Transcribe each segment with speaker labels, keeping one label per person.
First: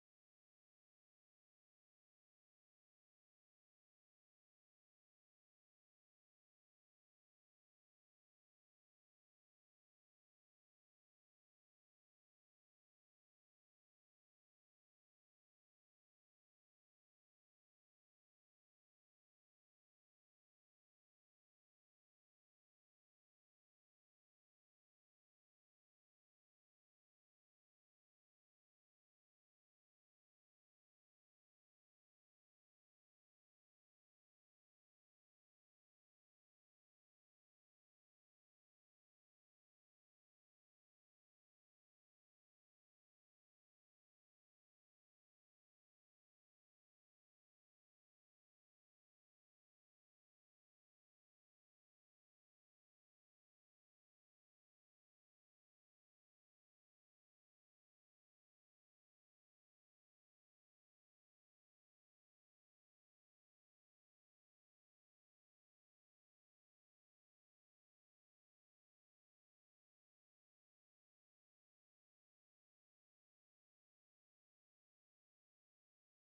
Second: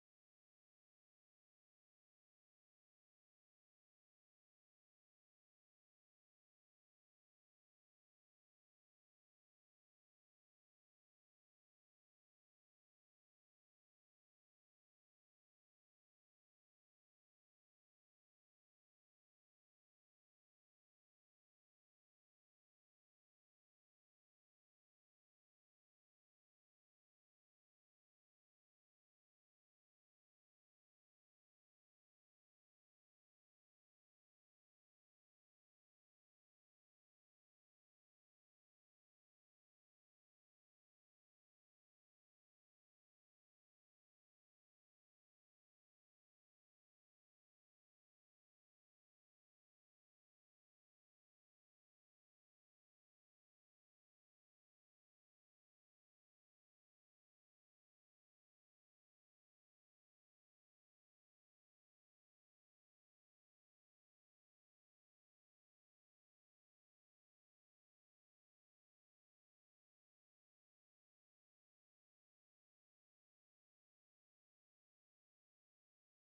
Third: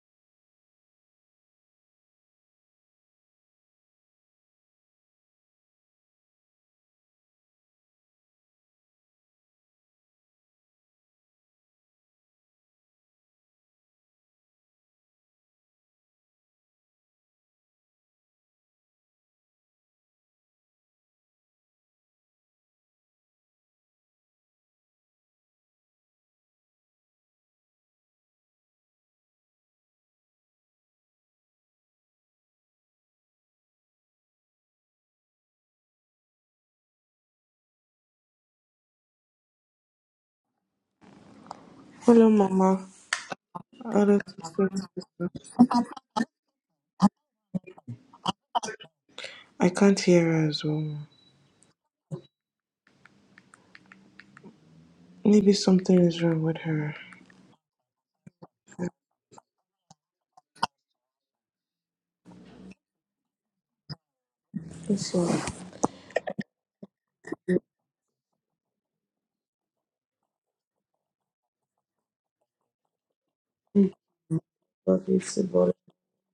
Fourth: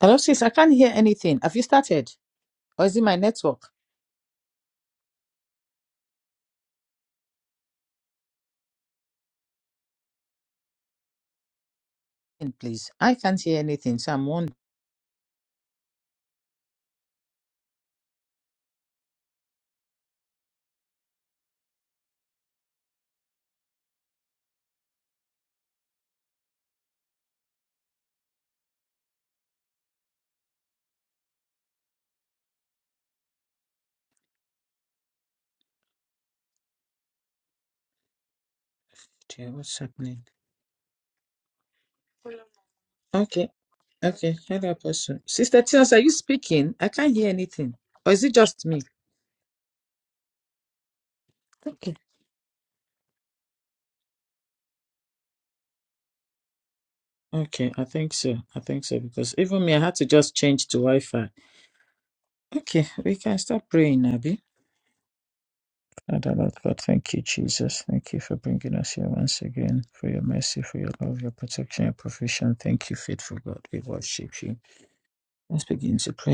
Speaker 1: Hello, sis. I can't hear anything. Have you started? Or is it my network? In, Please. I can't hear anything. So I'm wondering Okay, what's happening.
Speaker 2: Hello, Mama.
Speaker 1: Okay.
Speaker 2: Hello,
Speaker 1: Okay.
Speaker 2: sister.
Speaker 1: Hello, person. Sister Tina, are you speaking? I can't hear anything. Or is it just me?
Speaker 2: I can't hear her as well.
Speaker 1: Okay.
Speaker 2: Maybe something is wrong with her.
Speaker 1: Okay. I think so. I think so. Because even me, I had to just change to Wi Fi. Okay. We can start praying, Abby.
Speaker 2: So,
Speaker 1: Father, Lord God, thank you, Jesus. Thank you for bringing us here once again, for your mercy, for your love, your protection, your provision. Thank you, faithful God. We worship you.
Speaker 2: what is the
Speaker 1: Let's
Speaker 2: ball of
Speaker 1: begin to pray.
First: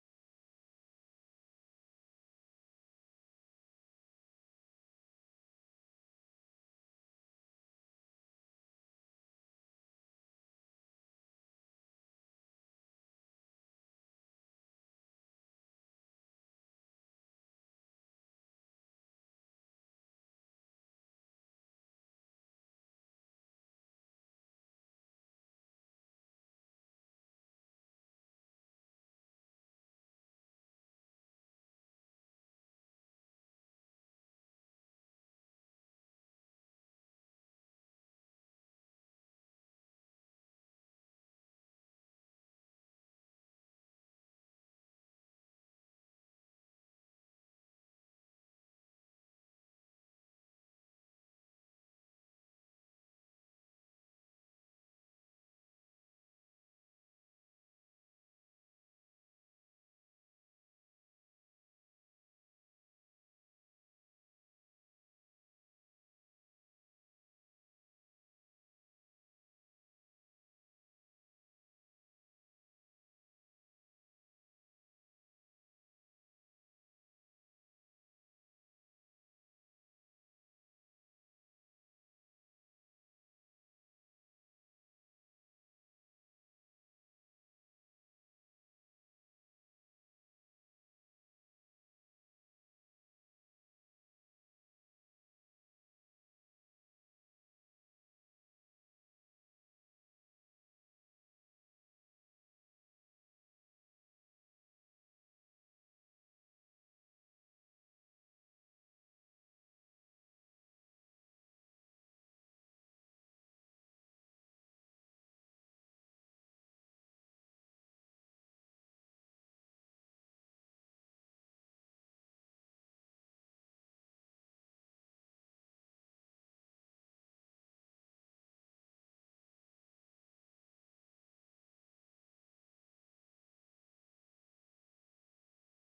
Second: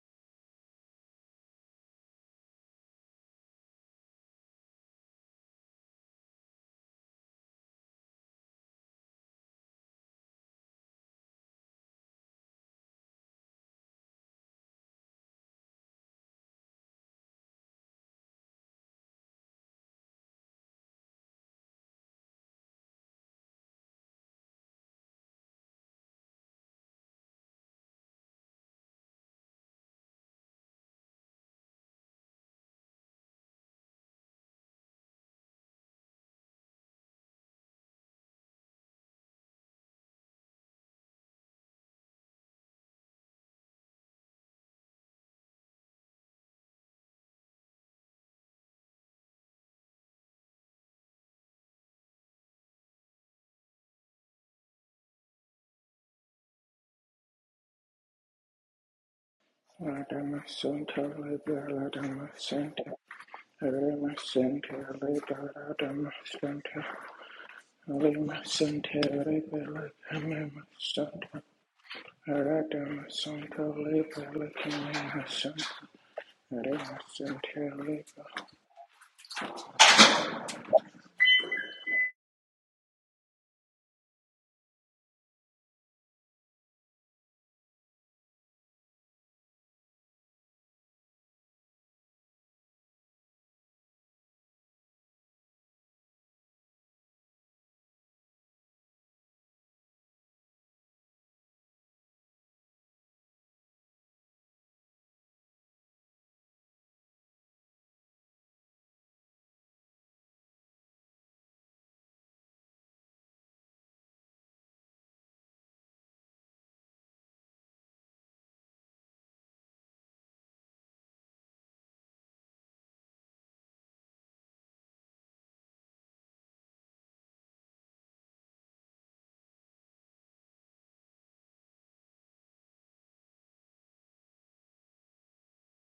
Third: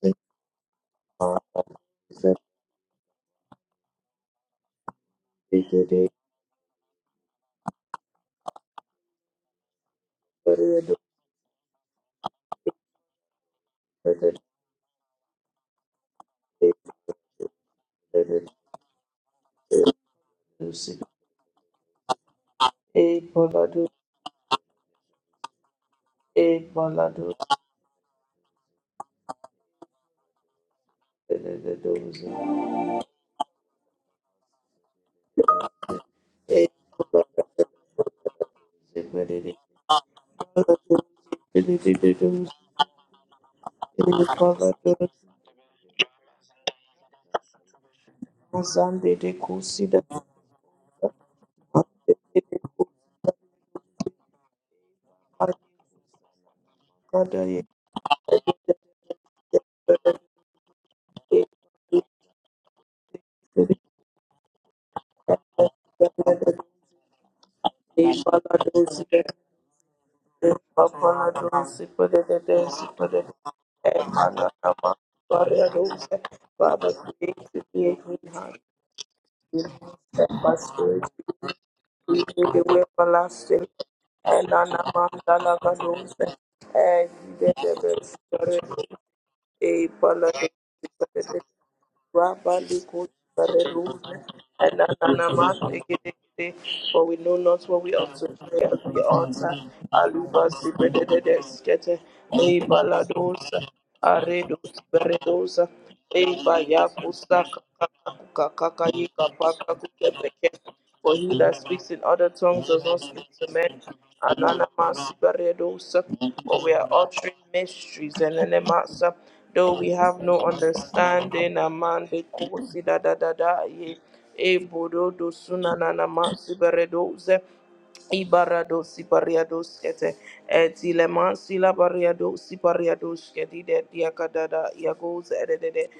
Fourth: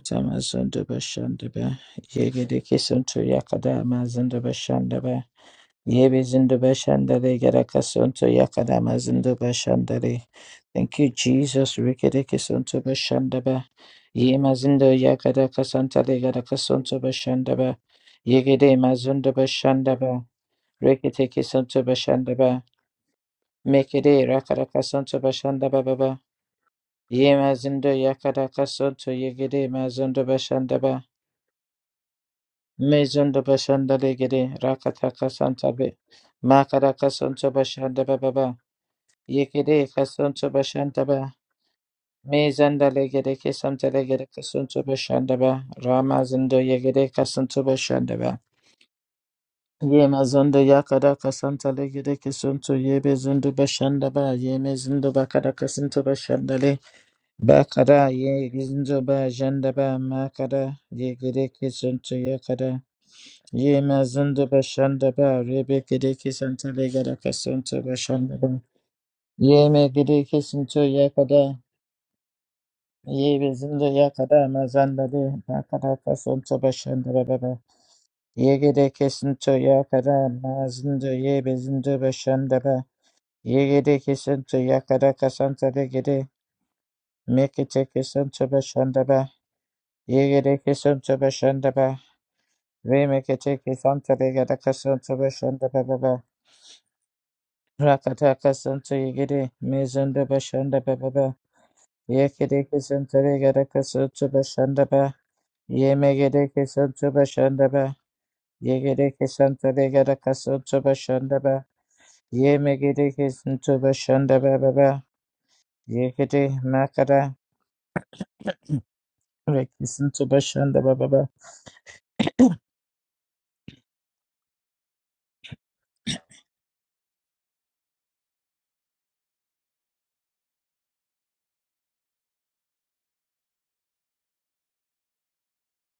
Speaker 2: the day
Speaker 1: Zundaba Shandaba.
Speaker 2: that
Speaker 1: Yegedeke Sunto Yakadama Zundaba Shandaba.
Speaker 2: we did it,
Speaker 1: Yebe Zundaba Shandare Garaka Sunto Yakadama Zundaba Shandare.
Speaker 2: but we do
Speaker 1: Thank you, Jesus. Rikedeke Sunto Bashandaba.
Speaker 2: better than
Speaker 1: Yema Zundo Yakadaka Santale Garaka Sunto Bashandaba.
Speaker 2: they did
Speaker 1: Yegede Mazunda Bashandaba.
Speaker 2: it.
Speaker 1: Reketeke Sunto Bashandaba.
Speaker 2: A polado,
Speaker 1: Mekede Rakaraka Sunto Bashandaba Baba.
Speaker 2: a polado,
Speaker 1: Ye mazindo yakaraka sonto yegere mazindo bashandaba.
Speaker 2: the doze,
Speaker 1: Mezondo bashanda legere rakataka santabe.
Speaker 2: a
Speaker 1: Makaraka
Speaker 2: polado,
Speaker 1: sonto bashandaba baba.
Speaker 2: but it is
Speaker 1: Yegere kasonto
Speaker 2: polado,
Speaker 1: bashandaba.
Speaker 2: the doze,
Speaker 1: Mezanda legere kesanta
Speaker 2: a
Speaker 1: legere kasonto
Speaker 2: polado,
Speaker 1: bashandaba. Ramazindo yegere kasonto bashandaba.
Speaker 2: Sunday, the cusida,
Speaker 1: Ye mazondo yakaraka santa legere kesonto yebe zindo bashandaba. Ye mezindo bakaraka sonto bashandale. Bakada ye gizinzo ba janda ba
Speaker 3: Radama
Speaker 1: makada
Speaker 3: Santa
Speaker 1: ye gire
Speaker 3: Leda
Speaker 1: ki santo
Speaker 3: Radama
Speaker 1: ya yakada
Speaker 3: Santa
Speaker 1: ye ma
Speaker 3: Radama
Speaker 1: zindo ba
Speaker 3: Santa
Speaker 1: shanda
Speaker 3: Leda
Speaker 1: ba rebe gire
Speaker 3: Radama
Speaker 1: gede
Speaker 2: the
Speaker 1: kisanta
Speaker 3: Santa
Speaker 1: legada kasanto ba shanda
Speaker 3: Lima
Speaker 1: ba
Speaker 3: Santa
Speaker 2: Ipaladosi,
Speaker 1: ye me
Speaker 3: Leda
Speaker 1: gire ki
Speaker 3: Radama
Speaker 1: santo ya
Speaker 3: Santa
Speaker 1: yakada
Speaker 2: Papaladosi, Padadesi,
Speaker 3: Radama
Speaker 1: ye
Speaker 3: Santa
Speaker 1: bezindo
Speaker 2: Padadesi,
Speaker 3: Leda
Speaker 1: ma
Speaker 2: Mandarama,
Speaker 1: zanda
Speaker 3: Radama
Speaker 1: de
Speaker 3: Santa
Speaker 1: bakada
Speaker 2: Variadosi,
Speaker 1: kasanto ba
Speaker 2: Father,
Speaker 3: Radama
Speaker 1: shanda ba
Speaker 2: create
Speaker 1: ba ba.
Speaker 3: Santa
Speaker 2: create me
Speaker 3: Leda
Speaker 1: ye
Speaker 2: heart,
Speaker 1: gire ki santo ya kisanto
Speaker 2: and my
Speaker 1: ma
Speaker 2: spirit,
Speaker 1: zindo ye bezindo ba
Speaker 2: create me
Speaker 1: shanda
Speaker 2: the way
Speaker 1: ba
Speaker 2: everlasting,
Speaker 1: ye gire ki
Speaker 2: and
Speaker 1: santo kisanto yakada
Speaker 2: Anamanda
Speaker 1: kasanta de
Speaker 2: Lagadosi, and
Speaker 1: te ki santo
Speaker 2: the
Speaker 1: ba
Speaker 2: best,
Speaker 1: shanda ba
Speaker 2: e bala
Speaker 1: Yegere kesuntu to
Speaker 2: de
Speaker 1: be.
Speaker 2: Rabali
Speaker 1: Remekete
Speaker 2: Kutsareruze,
Speaker 1: kesuntu begere
Speaker 2: and
Speaker 1: kesuntu
Speaker 2: Ananamas
Speaker 1: başında be be be.
Speaker 2: Egede, for we know not what we ought to
Speaker 1: Rakata
Speaker 2: pray at
Speaker 1: kesuntu
Speaker 2: the
Speaker 1: yegere
Speaker 2: altar.
Speaker 1: mezunda
Speaker 2: Alubas
Speaker 1: başında be be be.
Speaker 2: Bedeskete, E
Speaker 1: Yekere kesuntu
Speaker 2: Baladosa,
Speaker 1: begere kesuntu
Speaker 2: Aredos
Speaker 1: başında be.
Speaker 2: Beredosa, E
Speaker 1: Yemegere kesuntu
Speaker 2: Bayakusa
Speaker 1: başında be. Yegere
Speaker 2: Kakakakakayika
Speaker 1: kesuntu begere kesuntu
Speaker 2: Pakakukepeke.
Speaker 1: to
Speaker 2: For he that
Speaker 1: be.
Speaker 2: speaks in other tongues does not
Speaker 1: Yemegere
Speaker 2: speak to
Speaker 1: kesuntu
Speaker 2: men.
Speaker 1: başında be be be.
Speaker 2: Ananamas, Baredosa,
Speaker 1: Yekere
Speaker 2: For we are
Speaker 1: makara
Speaker 2: uttering mysteries. And Enemasa,
Speaker 1: ve
Speaker 2: though we have
Speaker 1: kesuntu
Speaker 2: no
Speaker 1: başında be be be.
Speaker 2: understanding, Aman de Kosi da da da da ye. E bodo do sunananamasi Baredosa. Ibarado sipariado skete etilema sila bariado sipariado skete de diakadada yagos edede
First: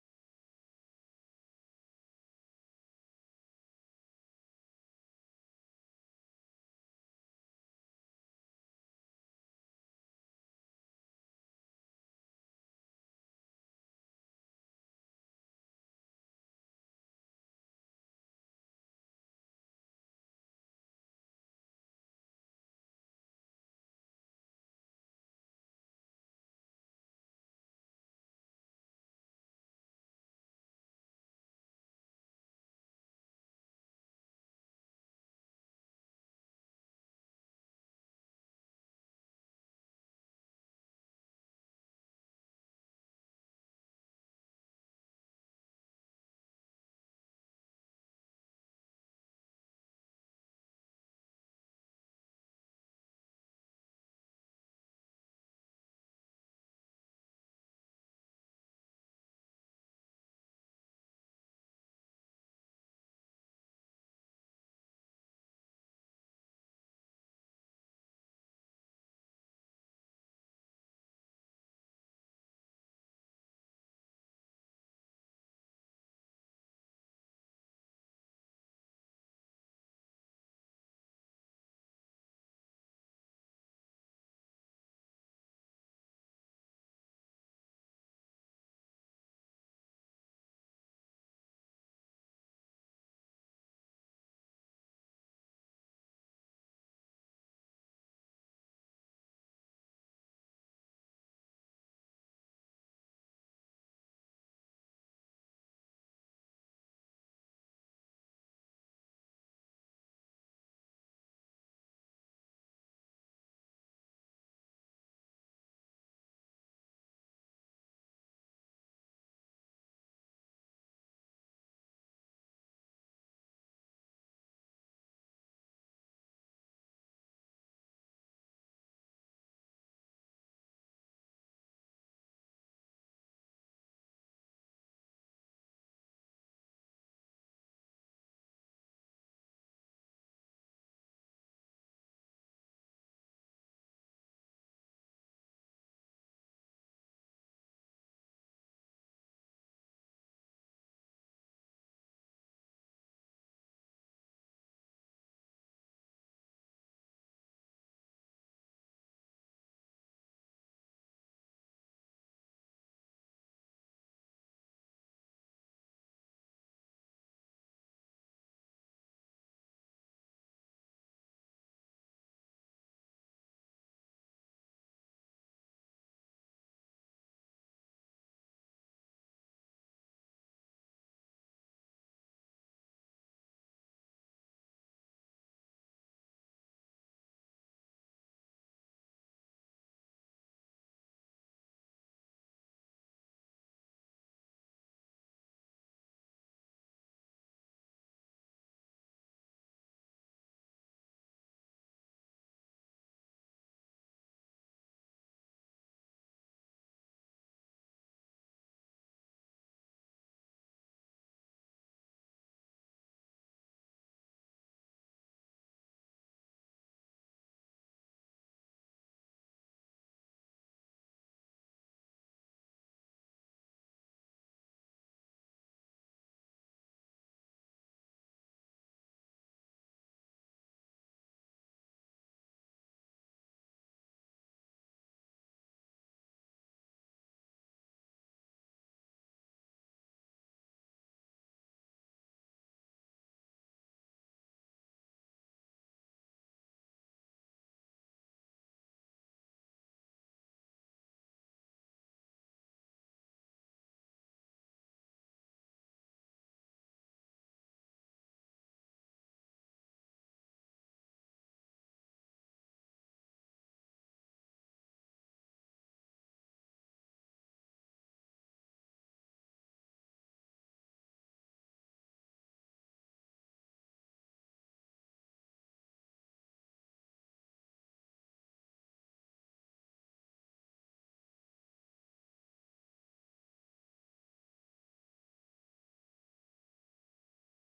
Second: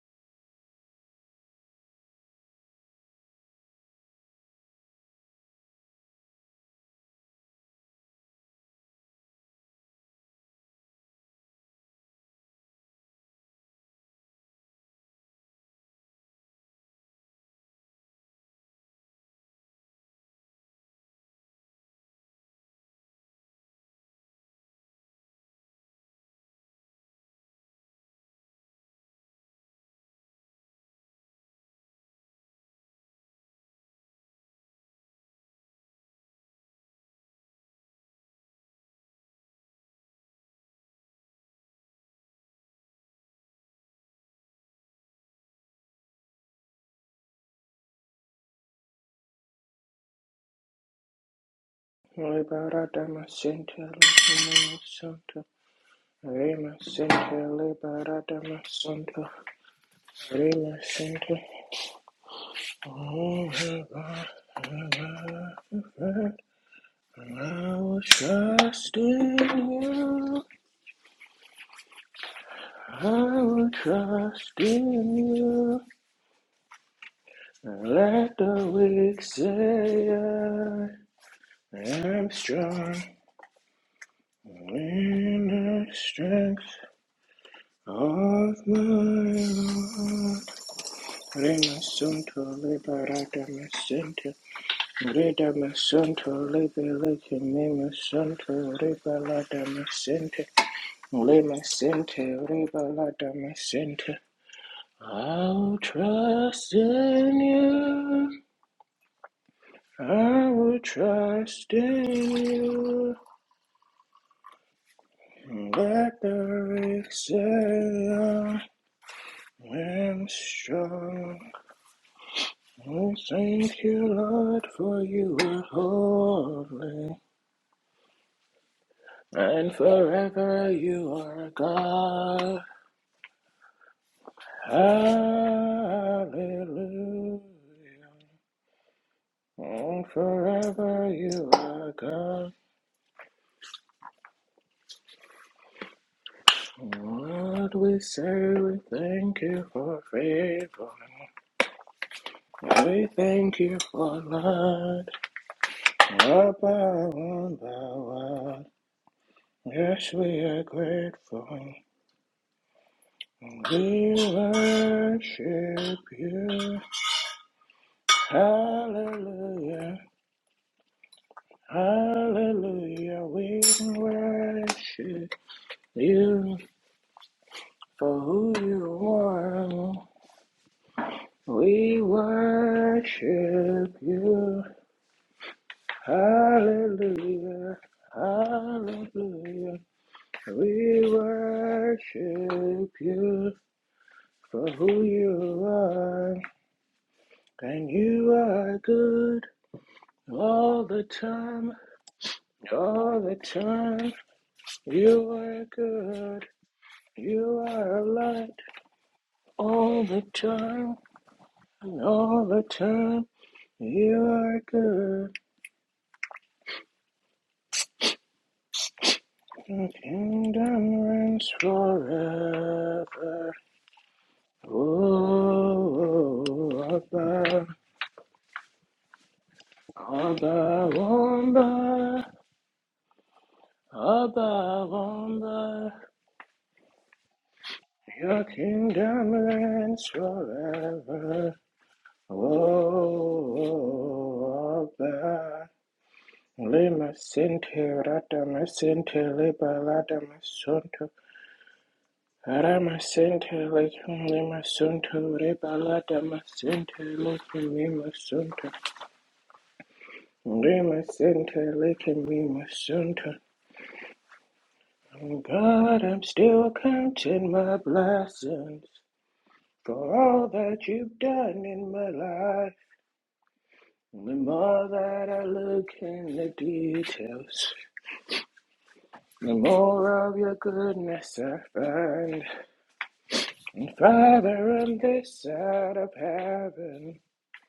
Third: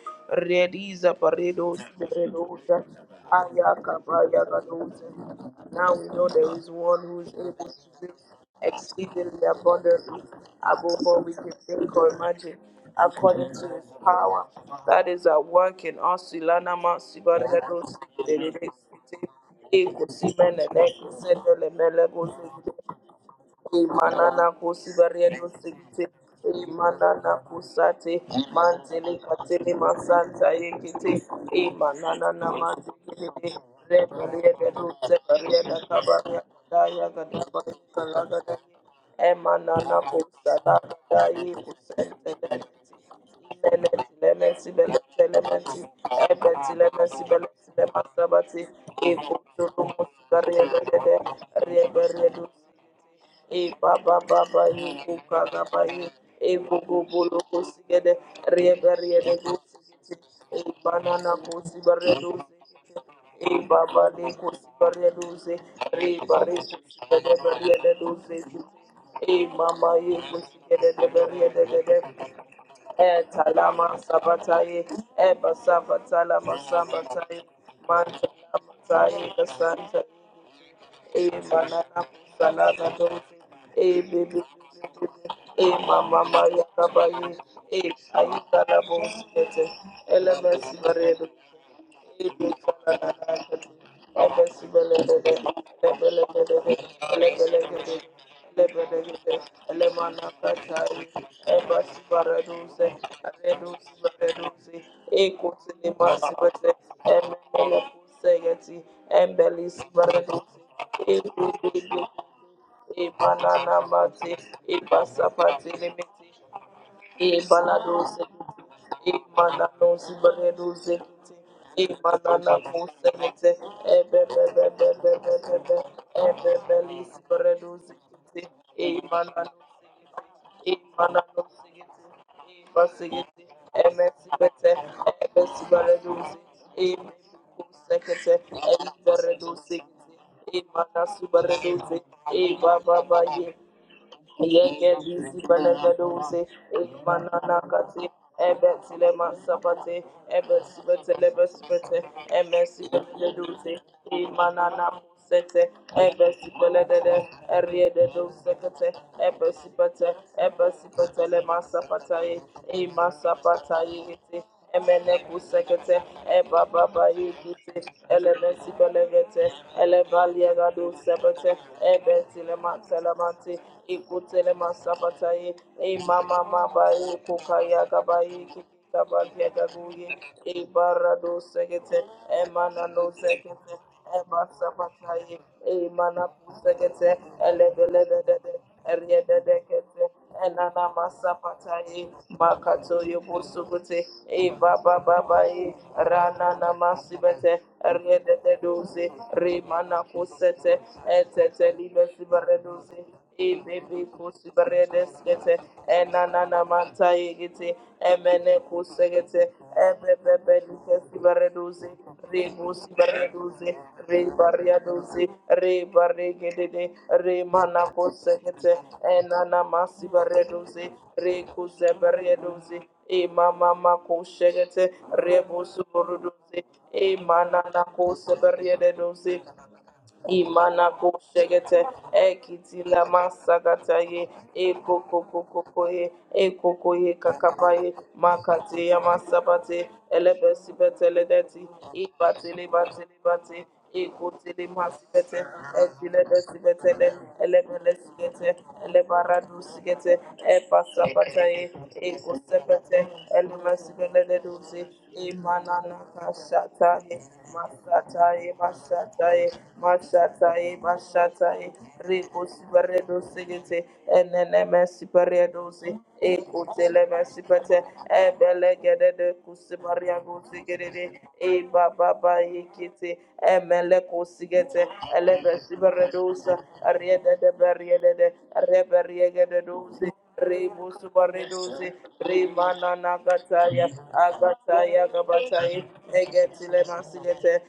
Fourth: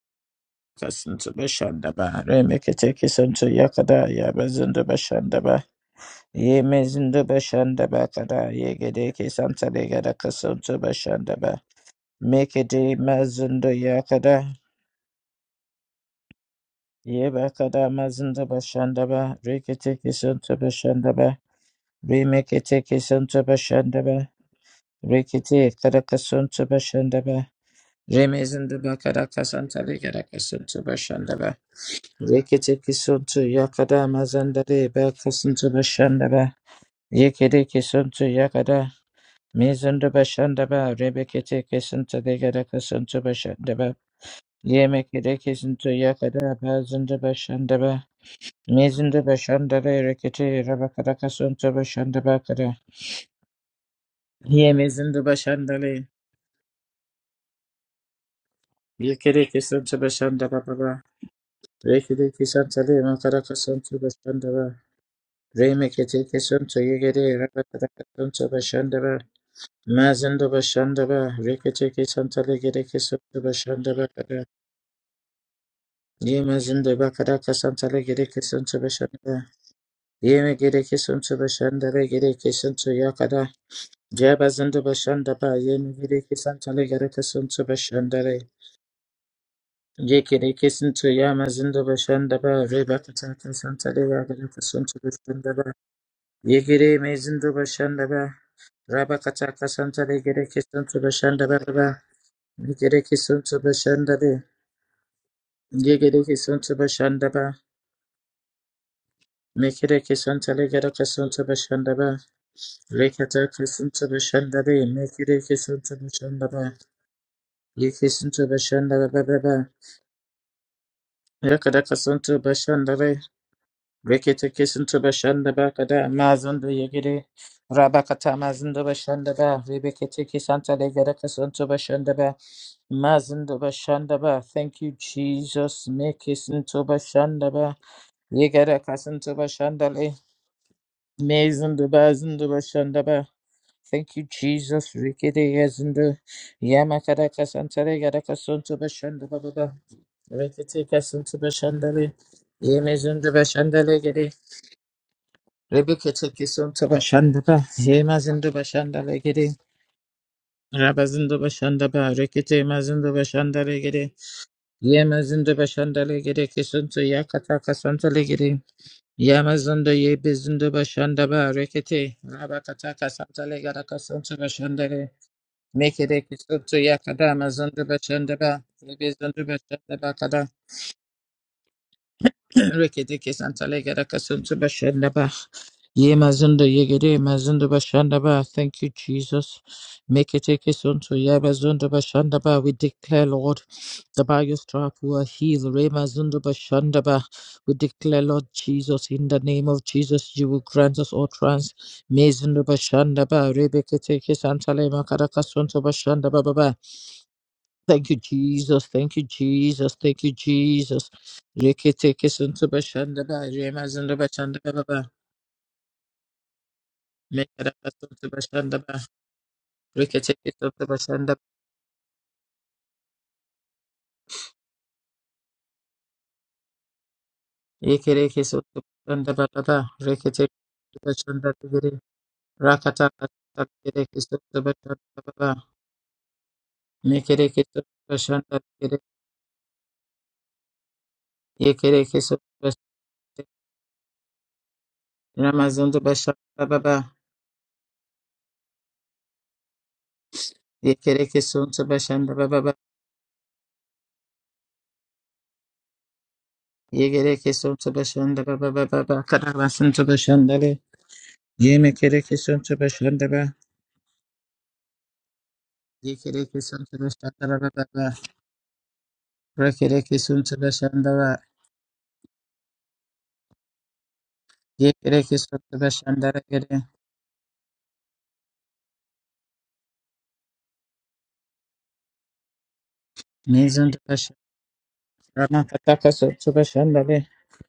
Speaker 2: rediza
Speaker 1: Kasinto
Speaker 2: paredo
Speaker 1: bashanda ba
Speaker 2: redoza
Speaker 1: remekete kisanto
Speaker 2: ayaka
Speaker 1: yakada ya bazinto
Speaker 2: bayagadoza.
Speaker 1: bashanda ba
Speaker 2: Now we know there
Speaker 1: ye
Speaker 2: is one who
Speaker 1: mezinto
Speaker 2: is able
Speaker 1: bashanda
Speaker 2: to
Speaker 1: ba
Speaker 2: do
Speaker 1: kada ye gede
Speaker 2: exceedingly
Speaker 1: kisanta de gada
Speaker 2: abundantly
Speaker 1: kasanto
Speaker 2: above all we
Speaker 1: bashanda
Speaker 2: can
Speaker 1: ba
Speaker 2: think or imagine,
Speaker 1: mekede
Speaker 2: according to
Speaker 1: mazinto
Speaker 2: his power
Speaker 1: yakada
Speaker 2: that is at work in us. Ilana ma
Speaker 1: ye
Speaker 2: sibariado
Speaker 1: bakada mazinto bashanda ba rekete
Speaker 2: Ikusi
Speaker 1: kisanto
Speaker 2: mene ne
Speaker 1: bashanda ba
Speaker 2: kusende le mele kusi
Speaker 1: remekete kisanto bashanda ba
Speaker 2: Manana Kusibario
Speaker 1: rekete kada
Speaker 2: Sikte, E
Speaker 1: kasanto bashanda
Speaker 2: Manana
Speaker 1: ba
Speaker 2: Kusate,
Speaker 1: remezinto
Speaker 2: Mantele
Speaker 1: bakada
Speaker 2: Katele
Speaker 1: kasanta de gada
Speaker 2: Masanta
Speaker 1: kasanto
Speaker 2: Ekite,
Speaker 1: bashanda
Speaker 2: E Manana
Speaker 1: Yekete kisonto
Speaker 2: Mantele,
Speaker 1: yakada
Speaker 2: Rebelia Bedu
Speaker 1: mazandare ba
Speaker 2: Sebaria
Speaker 1: kasonto
Speaker 2: Kabaria
Speaker 1: bashandaba.
Speaker 2: Daya
Speaker 1: Yekede
Speaker 2: Gadabaya
Speaker 1: kisonto
Speaker 2: Kalagada,
Speaker 1: yakada
Speaker 2: Emanana
Speaker 1: mezonto
Speaker 2: Kusala
Speaker 1: bashandaba.
Speaker 2: Daya
Speaker 1: Rebekete kisonto
Speaker 2: Kusente
Speaker 1: degada kasonto bashandaba. Yemekede kisonto yakada bazonto bashandaba. Mezonto bashandare rekete rabakada kasonto bashandaba
Speaker 3: Leda
Speaker 1: kada.
Speaker 3: Radama
Speaker 2: e
Speaker 3: Santa
Speaker 2: baba baba
Speaker 1: Ye
Speaker 3: Leda
Speaker 2: yu
Speaker 1: mezonto
Speaker 2: kuka
Speaker 3: Santa
Speaker 2: gaba
Speaker 1: bashandale.
Speaker 2: yu e
Speaker 3: Rima
Speaker 2: gogo bolo
Speaker 3: Santa
Speaker 2: kosi
Speaker 3: Leda
Speaker 2: gede
Speaker 3: Radama
Speaker 2: riebe
Speaker 3: Santa
Speaker 2: riebe
Speaker 1: Yekede
Speaker 2: dosi
Speaker 1: kisonto
Speaker 2: kiti e
Speaker 1: bashandaba
Speaker 3: Rima
Speaker 1: baba.
Speaker 2: banana
Speaker 3: Santa
Speaker 2: kosi bare
Speaker 1: Rekede
Speaker 2: dosi
Speaker 1: kisonto
Speaker 2: kiti
Speaker 1: le makada
Speaker 2: e
Speaker 1: kasonto
Speaker 2: baba de
Speaker 1: bashandaba.
Speaker 2: kosi bare dosi re
Speaker 1: Remekete
Speaker 3: Oh,
Speaker 2: bare
Speaker 1: kesun toye
Speaker 2: kosi
Speaker 3: I
Speaker 1: gere
Speaker 2: gede
Speaker 1: rakata
Speaker 2: riebe
Speaker 3: will
Speaker 2: dosi
Speaker 1: kesun ba
Speaker 2: kiti
Speaker 3: trust
Speaker 1: shandaba
Speaker 3: in
Speaker 2: e mama ye
Speaker 3: you.
Speaker 1: mazindo
Speaker 2: kosi gede
Speaker 1: bashanda
Speaker 2: gede
Speaker 1: ba shandaba
Speaker 2: riebe
Speaker 1: rekete
Speaker 2: gede
Speaker 1: kesun tale gere
Speaker 3: I
Speaker 1: kesun
Speaker 2: e
Speaker 1: toba
Speaker 3: will
Speaker 2: talama
Speaker 1: shandaba kara
Speaker 3: trust
Speaker 2: sabataye
Speaker 3: in
Speaker 2: e
Speaker 3: you.
Speaker 2: basabata
Speaker 1: ye
Speaker 2: lama
Speaker 1: mazindo ba kada
Speaker 2: sabataye
Speaker 1: kesun
Speaker 3: and
Speaker 1: tale gere
Speaker 3: Let the
Speaker 2: mantala
Speaker 1: kesun toba
Speaker 3: weak
Speaker 2: mataye
Speaker 1: shandaba
Speaker 2: kasanta
Speaker 3: say
Speaker 1: ye me gere kesun
Speaker 2: e
Speaker 1: toba
Speaker 2: banana
Speaker 1: shandaba
Speaker 3: I am
Speaker 1: gere
Speaker 2: kusala
Speaker 1: kesun
Speaker 2: na
Speaker 3: strong
Speaker 1: toya
Speaker 2: dozi
Speaker 1: kara
Speaker 2: e
Speaker 1: ye
Speaker 2: baby,
Speaker 1: mazindo ba shandaba
Speaker 2: e
Speaker 1: ye
Speaker 3: in
Speaker 1: me
Speaker 3: the
Speaker 2: mama
Speaker 1: gere kesun
Speaker 2: maya
Speaker 3: strength
Speaker 1: tale gere
Speaker 2: kabayi
Speaker 1: kesun toba
Speaker 2: e
Speaker 1: shandare
Speaker 2: ayika
Speaker 3: of
Speaker 2: na
Speaker 3: my
Speaker 2: bonsikete
Speaker 1: ye
Speaker 3: Lord.
Speaker 1: gere
Speaker 2: elemesi
Speaker 1: kesun toya
Speaker 3: Rema
Speaker 1: mazindo bashanda
Speaker 3: sunto
Speaker 1: ba shandaba re bakata
Speaker 3: liberata me
Speaker 1: kesun tale
Speaker 3: sinto.
Speaker 1: gere kesun toba
Speaker 3: Reda me
Speaker 1: shandaba
Speaker 3: sunto
Speaker 1: ye gere
Speaker 3: liberate
Speaker 1: mazindo ba
Speaker 3: me me
Speaker 1: shandaba
Speaker 3: sunto liberata
Speaker 1: Rabakataka
Speaker 3: me
Speaker 1: Santare
Speaker 3: sinto.
Speaker 1: Gereki Santo Bashanda
Speaker 3: Lema
Speaker 1: Baba
Speaker 3: sente
Speaker 1: Gereki
Speaker 3: liberata me
Speaker 1: Santo
Speaker 3: sinto.
Speaker 1: Bashanda
Speaker 3: I'll
Speaker 1: Be Gereki
Speaker 3: trust
Speaker 1: Santo Bashanda
Speaker 3: in
Speaker 1: Ba
Speaker 3: you.
Speaker 1: Mekereki
Speaker 3: I
Speaker 1: Santale
Speaker 3: will
Speaker 1: Gereka Santo
Speaker 3: trust
Speaker 1: Bashanda
Speaker 3: in
Speaker 1: Ba
Speaker 3: you.
Speaker 1: Lekataka
Speaker 2: Ibanana
Speaker 1: Santo
Speaker 2: mate,
Speaker 1: Bashanda Be Mekereki
Speaker 2: ibasapati
Speaker 3: And
Speaker 1: Santo
Speaker 3: Let
Speaker 2: limiti,
Speaker 3: the
Speaker 1: Bashanda Ba
Speaker 3: weak say
Speaker 2: e balado
Speaker 1: Yeki Santo
Speaker 2: sekete
Speaker 3: I
Speaker 1: Bashanda
Speaker 2: e
Speaker 1: Baba Baba
Speaker 2: manano
Speaker 3: am
Speaker 2: sibaledo sekete
Speaker 3: strong.
Speaker 2: e
Speaker 1: Yakadaka Santo
Speaker 2: manana ko
Speaker 1: Bashanda
Speaker 3: Oh,
Speaker 1: Be
Speaker 3: thank
Speaker 2: e
Speaker 3: you,
Speaker 2: be be be
Speaker 1: Reketeki
Speaker 3: Lord,
Speaker 2: be
Speaker 1: Santo
Speaker 3: for
Speaker 2: be
Speaker 3: you
Speaker 2: be
Speaker 1: Bashanda
Speaker 2: be
Speaker 3: are
Speaker 1: Ba
Speaker 2: be
Speaker 1: Kada
Speaker 2: e be
Speaker 1: Mazunda
Speaker 2: be li
Speaker 3: holy.
Speaker 1: Yegere
Speaker 2: sibaledo
Speaker 1: Rabakata
Speaker 2: sekete
Speaker 1: Mazunda
Speaker 2: e
Speaker 1: Bashanda
Speaker 2: manano
Speaker 1: Ba
Speaker 3: And
Speaker 1: Rebeketeki
Speaker 3: forever
Speaker 2: sekete e
Speaker 1: Santale
Speaker 3: you
Speaker 1: Gereka
Speaker 2: manano
Speaker 3: are
Speaker 1: Santo
Speaker 2: sekete
Speaker 1: Bashanda Ba
Speaker 3: God.
Speaker 2: e ba
Speaker 1: Mazanda
Speaker 2: e me
Speaker 1: Bashandaba,
Speaker 2: sibete
Speaker 1: thank you,
Speaker 2: e be
Speaker 3: Hallelujah.
Speaker 1: Jesus.
Speaker 2: sibaledo
Speaker 1: Make
Speaker 2: sekete
Speaker 1: it into
Speaker 2: e
Speaker 1: Bashandaba.
Speaker 2: me
Speaker 1: Yegara
Speaker 2: e
Speaker 1: Kasanto
Speaker 2: sibaledo sekete
Speaker 3: And
Speaker 1: Bashandale.
Speaker 2: e
Speaker 3: forever you
Speaker 2: manasubaredo
Speaker 1: Mazanda
Speaker 3: are
Speaker 2: sekete
Speaker 1: Bazanda
Speaker 3: God.
Speaker 2: e ba ba ba
Speaker 1: Bashandaba.
Speaker 2: ye
Speaker 1: Thank you,
Speaker 2: Yeke
Speaker 1: Jesus.
Speaker 2: bisi
Speaker 1: Rikede
Speaker 2: belege
Speaker 1: Yazanda.
Speaker 2: dose,
Speaker 1: Yamakara
Speaker 2: ekmanana
Speaker 3: Lord, we
Speaker 1: Kasantare
Speaker 2: kate,
Speaker 1: Gara
Speaker 3: say
Speaker 1: Kasanto
Speaker 3: we
Speaker 2: ebetile
Speaker 3: thank
Speaker 1: Bashandaba.
Speaker 3: you
Speaker 1: Baba.
Speaker 2: masapate,
Speaker 3: for favor.
Speaker 1: Rikete
Speaker 2: ebesibete
Speaker 1: Kasanto
Speaker 2: lebesibete,
Speaker 1: Bashandale.
Speaker 3: We
Speaker 2: emesibelege
Speaker 1: Yemazanda
Speaker 3: thank
Speaker 2: dose,
Speaker 3: you
Speaker 1: Bashandale
Speaker 3: for
Speaker 1: Gede.
Speaker 2: imanana
Speaker 3: love.
Speaker 2: musete,
Speaker 1: Rebekete Kisanto
Speaker 3: Abba,
Speaker 2: ebesibelede,
Speaker 1: Bashandaba.
Speaker 2: eriede dose
Speaker 1: Yemazanda
Speaker 3: Abba,
Speaker 2: kete,
Speaker 1: Bashandale Gede.
Speaker 2: ebesibete,
Speaker 3: Yes, we are
Speaker 2: ebesibete
Speaker 1: Rabazanda
Speaker 2: le
Speaker 3: grateful.
Speaker 1: Bashandaba.
Speaker 2: masapataye,
Speaker 1: Rikete Mazanda Bashandale Gede.
Speaker 2: imasapataye,
Speaker 3: We
Speaker 1: Yemazinda
Speaker 2: Emenecusekete,
Speaker 3: worship
Speaker 1: bashanda legere
Speaker 3: you.
Speaker 1: kesunto
Speaker 2: Ebaba
Speaker 1: yakata
Speaker 2: Yukite,
Speaker 1: kasanta legere.
Speaker 2: Elemesipelegete,
Speaker 1: Yamazunda
Speaker 3: Hallelujah.
Speaker 1: ye bizinda
Speaker 2: Elevaliagado
Speaker 1: bashanda ba
Speaker 2: Sebete,
Speaker 1: rekete.
Speaker 2: Ebetileman
Speaker 1: Rabakata
Speaker 3: Hallelujah.
Speaker 1: kasanta
Speaker 2: Telemante,
Speaker 3: We
Speaker 1: legara kasunto
Speaker 2: Ikuteleman
Speaker 1: bashanda le.
Speaker 3: worship
Speaker 2: Sabataye,
Speaker 1: Mekere
Speaker 2: Imama
Speaker 3: you
Speaker 1: kesunto
Speaker 2: Mabaye,
Speaker 1: yakada mazunda
Speaker 3: for
Speaker 1: bashanda
Speaker 2: Kukayagabaye,
Speaker 1: ba.
Speaker 3: who you
Speaker 1: Rebizinda
Speaker 3: are.
Speaker 1: bashanda
Speaker 2: Kikabagiagaguye,
Speaker 1: ba kada.
Speaker 2: Ibarado Segete,
Speaker 3: We
Speaker 2: Emanano
Speaker 1: Rekete kesanta
Speaker 2: Sekete,
Speaker 3: worship
Speaker 1: legara
Speaker 2: Eba
Speaker 1: kasunto
Speaker 3: you.
Speaker 1: bashanda ba.
Speaker 2: Sabataye,
Speaker 1: Ye
Speaker 2: Imanapu
Speaker 1: mazunda
Speaker 2: Segete,
Speaker 1: yegede mazunda
Speaker 3: Hallelujah,
Speaker 1: bashanda
Speaker 2: Elevelede,
Speaker 1: ba. Thank you, Jesus.
Speaker 3: hallelujah.
Speaker 2: Eriedekete,
Speaker 1: Make it take us
Speaker 2: enana
Speaker 3: We
Speaker 1: unto ye
Speaker 2: masapata
Speaker 1: mazunda
Speaker 2: ye
Speaker 1: bashanda ba. We
Speaker 3: worship
Speaker 2: makato ye
Speaker 1: declare,
Speaker 3: you
Speaker 1: Lord,
Speaker 2: busukute
Speaker 1: that by
Speaker 2: e
Speaker 1: your
Speaker 3: for
Speaker 1: strap
Speaker 2: baba
Speaker 3: who
Speaker 1: we are
Speaker 2: baba
Speaker 3: you
Speaker 2: ye
Speaker 1: healed. Re
Speaker 3: are,
Speaker 1: mazunda
Speaker 2: rana
Speaker 1: bashanda ba.
Speaker 2: namasibete
Speaker 1: We
Speaker 3: and
Speaker 1: declare,
Speaker 3: you
Speaker 2: rede
Speaker 1: Lord
Speaker 2: de
Speaker 3: are
Speaker 2: doze
Speaker 1: Jesus, in the
Speaker 3: good
Speaker 1: name of
Speaker 2: remana
Speaker 1: Jesus, you will
Speaker 2: kusete
Speaker 3: all
Speaker 1: grant
Speaker 3: the
Speaker 1: us
Speaker 2: etete
Speaker 3: time,
Speaker 1: utterance.
Speaker 2: libe
Speaker 1: Mazunda
Speaker 2: sibaredoze
Speaker 3: all
Speaker 1: bashanda
Speaker 3: the
Speaker 2: e
Speaker 1: ba.
Speaker 2: bebe
Speaker 1: Rebeke
Speaker 3: time.
Speaker 1: take us antale
Speaker 3: You
Speaker 1: makaraka
Speaker 2: kusibaredeskete
Speaker 3: are
Speaker 1: sunto bashanda
Speaker 2: enana
Speaker 1: ba
Speaker 3: good,
Speaker 1: ba ba.
Speaker 2: namanta ye
Speaker 3: you
Speaker 2: gete
Speaker 3: are a
Speaker 1: Thank you,
Speaker 2: emene
Speaker 3: light
Speaker 1: Jesus. Thank you,
Speaker 2: kusegete
Speaker 1: Jesus.
Speaker 3: all the
Speaker 1: Thank you,
Speaker 3: time,
Speaker 2: Ebebebelike
Speaker 1: Jesus.
Speaker 2: sibareduzi,
Speaker 1: Reke take us
Speaker 3: all the
Speaker 1: unto
Speaker 2: ribu
Speaker 3: time.
Speaker 1: bashanda ba.
Speaker 2: sibareduzi,
Speaker 1: Re mazunda
Speaker 3: You are
Speaker 1: bashanda ba ba ba.
Speaker 2: ribariaduzi,
Speaker 3: good,
Speaker 2: ribarigedede,
Speaker 1: Mekaraka sotu
Speaker 2: rimanakosekete,
Speaker 1: bashanda ba
Speaker 2: enanama
Speaker 3: the
Speaker 1: reketeke sotu
Speaker 2: sibareduzi,
Speaker 3: kingdom
Speaker 1: bashanda ba
Speaker 3: reigns
Speaker 2: rikuzebereduzi,
Speaker 3: forever.
Speaker 2: imamamakoshekete, ribu
Speaker 3: Oh,
Speaker 2: suburuduzi,
Speaker 3: Abba,
Speaker 1: yekereke sotu bashanda
Speaker 2: imananakosebereduzi,
Speaker 1: ba baba reketeke
Speaker 2: imana
Speaker 3: Abba,
Speaker 1: sotu
Speaker 2: ko
Speaker 1: bashanda
Speaker 2: shegete
Speaker 1: tigiri
Speaker 3: Wanda,
Speaker 2: ekiti la
Speaker 1: rakata kata
Speaker 2: masakata
Speaker 1: kereke
Speaker 2: ye
Speaker 1: sotu
Speaker 3: Abba,
Speaker 2: eko
Speaker 1: bashanda ba
Speaker 2: koko
Speaker 1: baba
Speaker 2: koko
Speaker 3: Wanda,
Speaker 2: ye ekoko ye
Speaker 1: mekereke
Speaker 2: kakapa
Speaker 1: sotu
Speaker 2: ye
Speaker 3: your
Speaker 1: bashanda
Speaker 2: makate
Speaker 1: tigiri
Speaker 2: ya
Speaker 3: kingdom
Speaker 2: masabate
Speaker 3: reigns
Speaker 2: elebesibeteledet
Speaker 3: forever.
Speaker 1: yekereke sotu bashanda
Speaker 2: ibatelebatelebate ekotele
Speaker 3: Oh,
Speaker 2: masibete
Speaker 3: Abba,
Speaker 1: ramazondu bashanda ba baba
Speaker 2: ekilebesibetele
Speaker 3: Lima Sinti,
Speaker 2: elebelesigete
Speaker 3: Radama Sinti, Liba
Speaker 2: elebaradusigete
Speaker 3: Ladama Suntu,
Speaker 1: yekereke
Speaker 2: epasabata ye
Speaker 1: sotu bashanda
Speaker 2: eko
Speaker 1: ba baba
Speaker 3: Rama
Speaker 2: sepete
Speaker 3: Sinti,
Speaker 2: elemesi bele
Speaker 3: Likum Lima
Speaker 2: elemesibelededusi
Speaker 3: Suntu, Riba
Speaker 2: Imanana
Speaker 3: Ladama Sinti,
Speaker 2: Masataye,
Speaker 1: yegereke
Speaker 3: Likum
Speaker 1: sotu
Speaker 3: Lima
Speaker 1: bashanda
Speaker 2: Masataye,
Speaker 1: ba
Speaker 3: Suntu.
Speaker 1: baba baba
Speaker 2: Masataye,
Speaker 1: kadaba sotu bashanda le
Speaker 2: Masataye,
Speaker 3: Be my
Speaker 2: Masataye,
Speaker 3: Center, licking
Speaker 1: yemekereke
Speaker 2: Rico
Speaker 3: me, my
Speaker 1: sotu
Speaker 2: Siberedo
Speaker 1: bashanda
Speaker 3: center.
Speaker 1: ba
Speaker 2: Sigete, NNMS
Speaker 3: Oh
Speaker 2: Siberedosi,
Speaker 3: God, I'm
Speaker 1: yekereke
Speaker 2: Eco
Speaker 3: still
Speaker 1: sotu
Speaker 2: Telemes
Speaker 3: counting
Speaker 1: bashanda ba
Speaker 3: my
Speaker 2: Sibete,
Speaker 1: baba
Speaker 3: blessings
Speaker 2: Ebelegede de
Speaker 3: for
Speaker 1: Rekereke
Speaker 2: Cusibariago
Speaker 3: all
Speaker 1: suntuda
Speaker 3: that you've
Speaker 2: Sigede,
Speaker 1: shandava.
Speaker 3: done
Speaker 2: Eba
Speaker 3: in my
Speaker 2: Baba
Speaker 3: life.
Speaker 2: Yikiti, Emeleco
Speaker 3: The more
Speaker 2: Sigete,
Speaker 3: that
Speaker 1: Yekereke
Speaker 3: I
Speaker 2: Eleve
Speaker 3: look
Speaker 1: suntuda
Speaker 3: in
Speaker 1: shandara
Speaker 3: the
Speaker 2: Siberedosa,
Speaker 1: gere.
Speaker 2: Ariede de
Speaker 3: details,
Speaker 2: Berriede, Reberiege
Speaker 3: the
Speaker 2: de Dosi.
Speaker 3: more of your
Speaker 2: Rebo
Speaker 3: goodness I
Speaker 2: Subaredose,
Speaker 3: find.
Speaker 2: Remana Nagataya,
Speaker 3: And
Speaker 1: Mizuntuda
Speaker 3: Father, on
Speaker 2: Agataya
Speaker 3: this
Speaker 1: shandana
Speaker 2: Gabataya,
Speaker 3: side of
Speaker 1: kataka suntuda
Speaker 2: Egetile
Speaker 3: heaven,
Speaker 1: shandave.
Speaker 2: Masigete,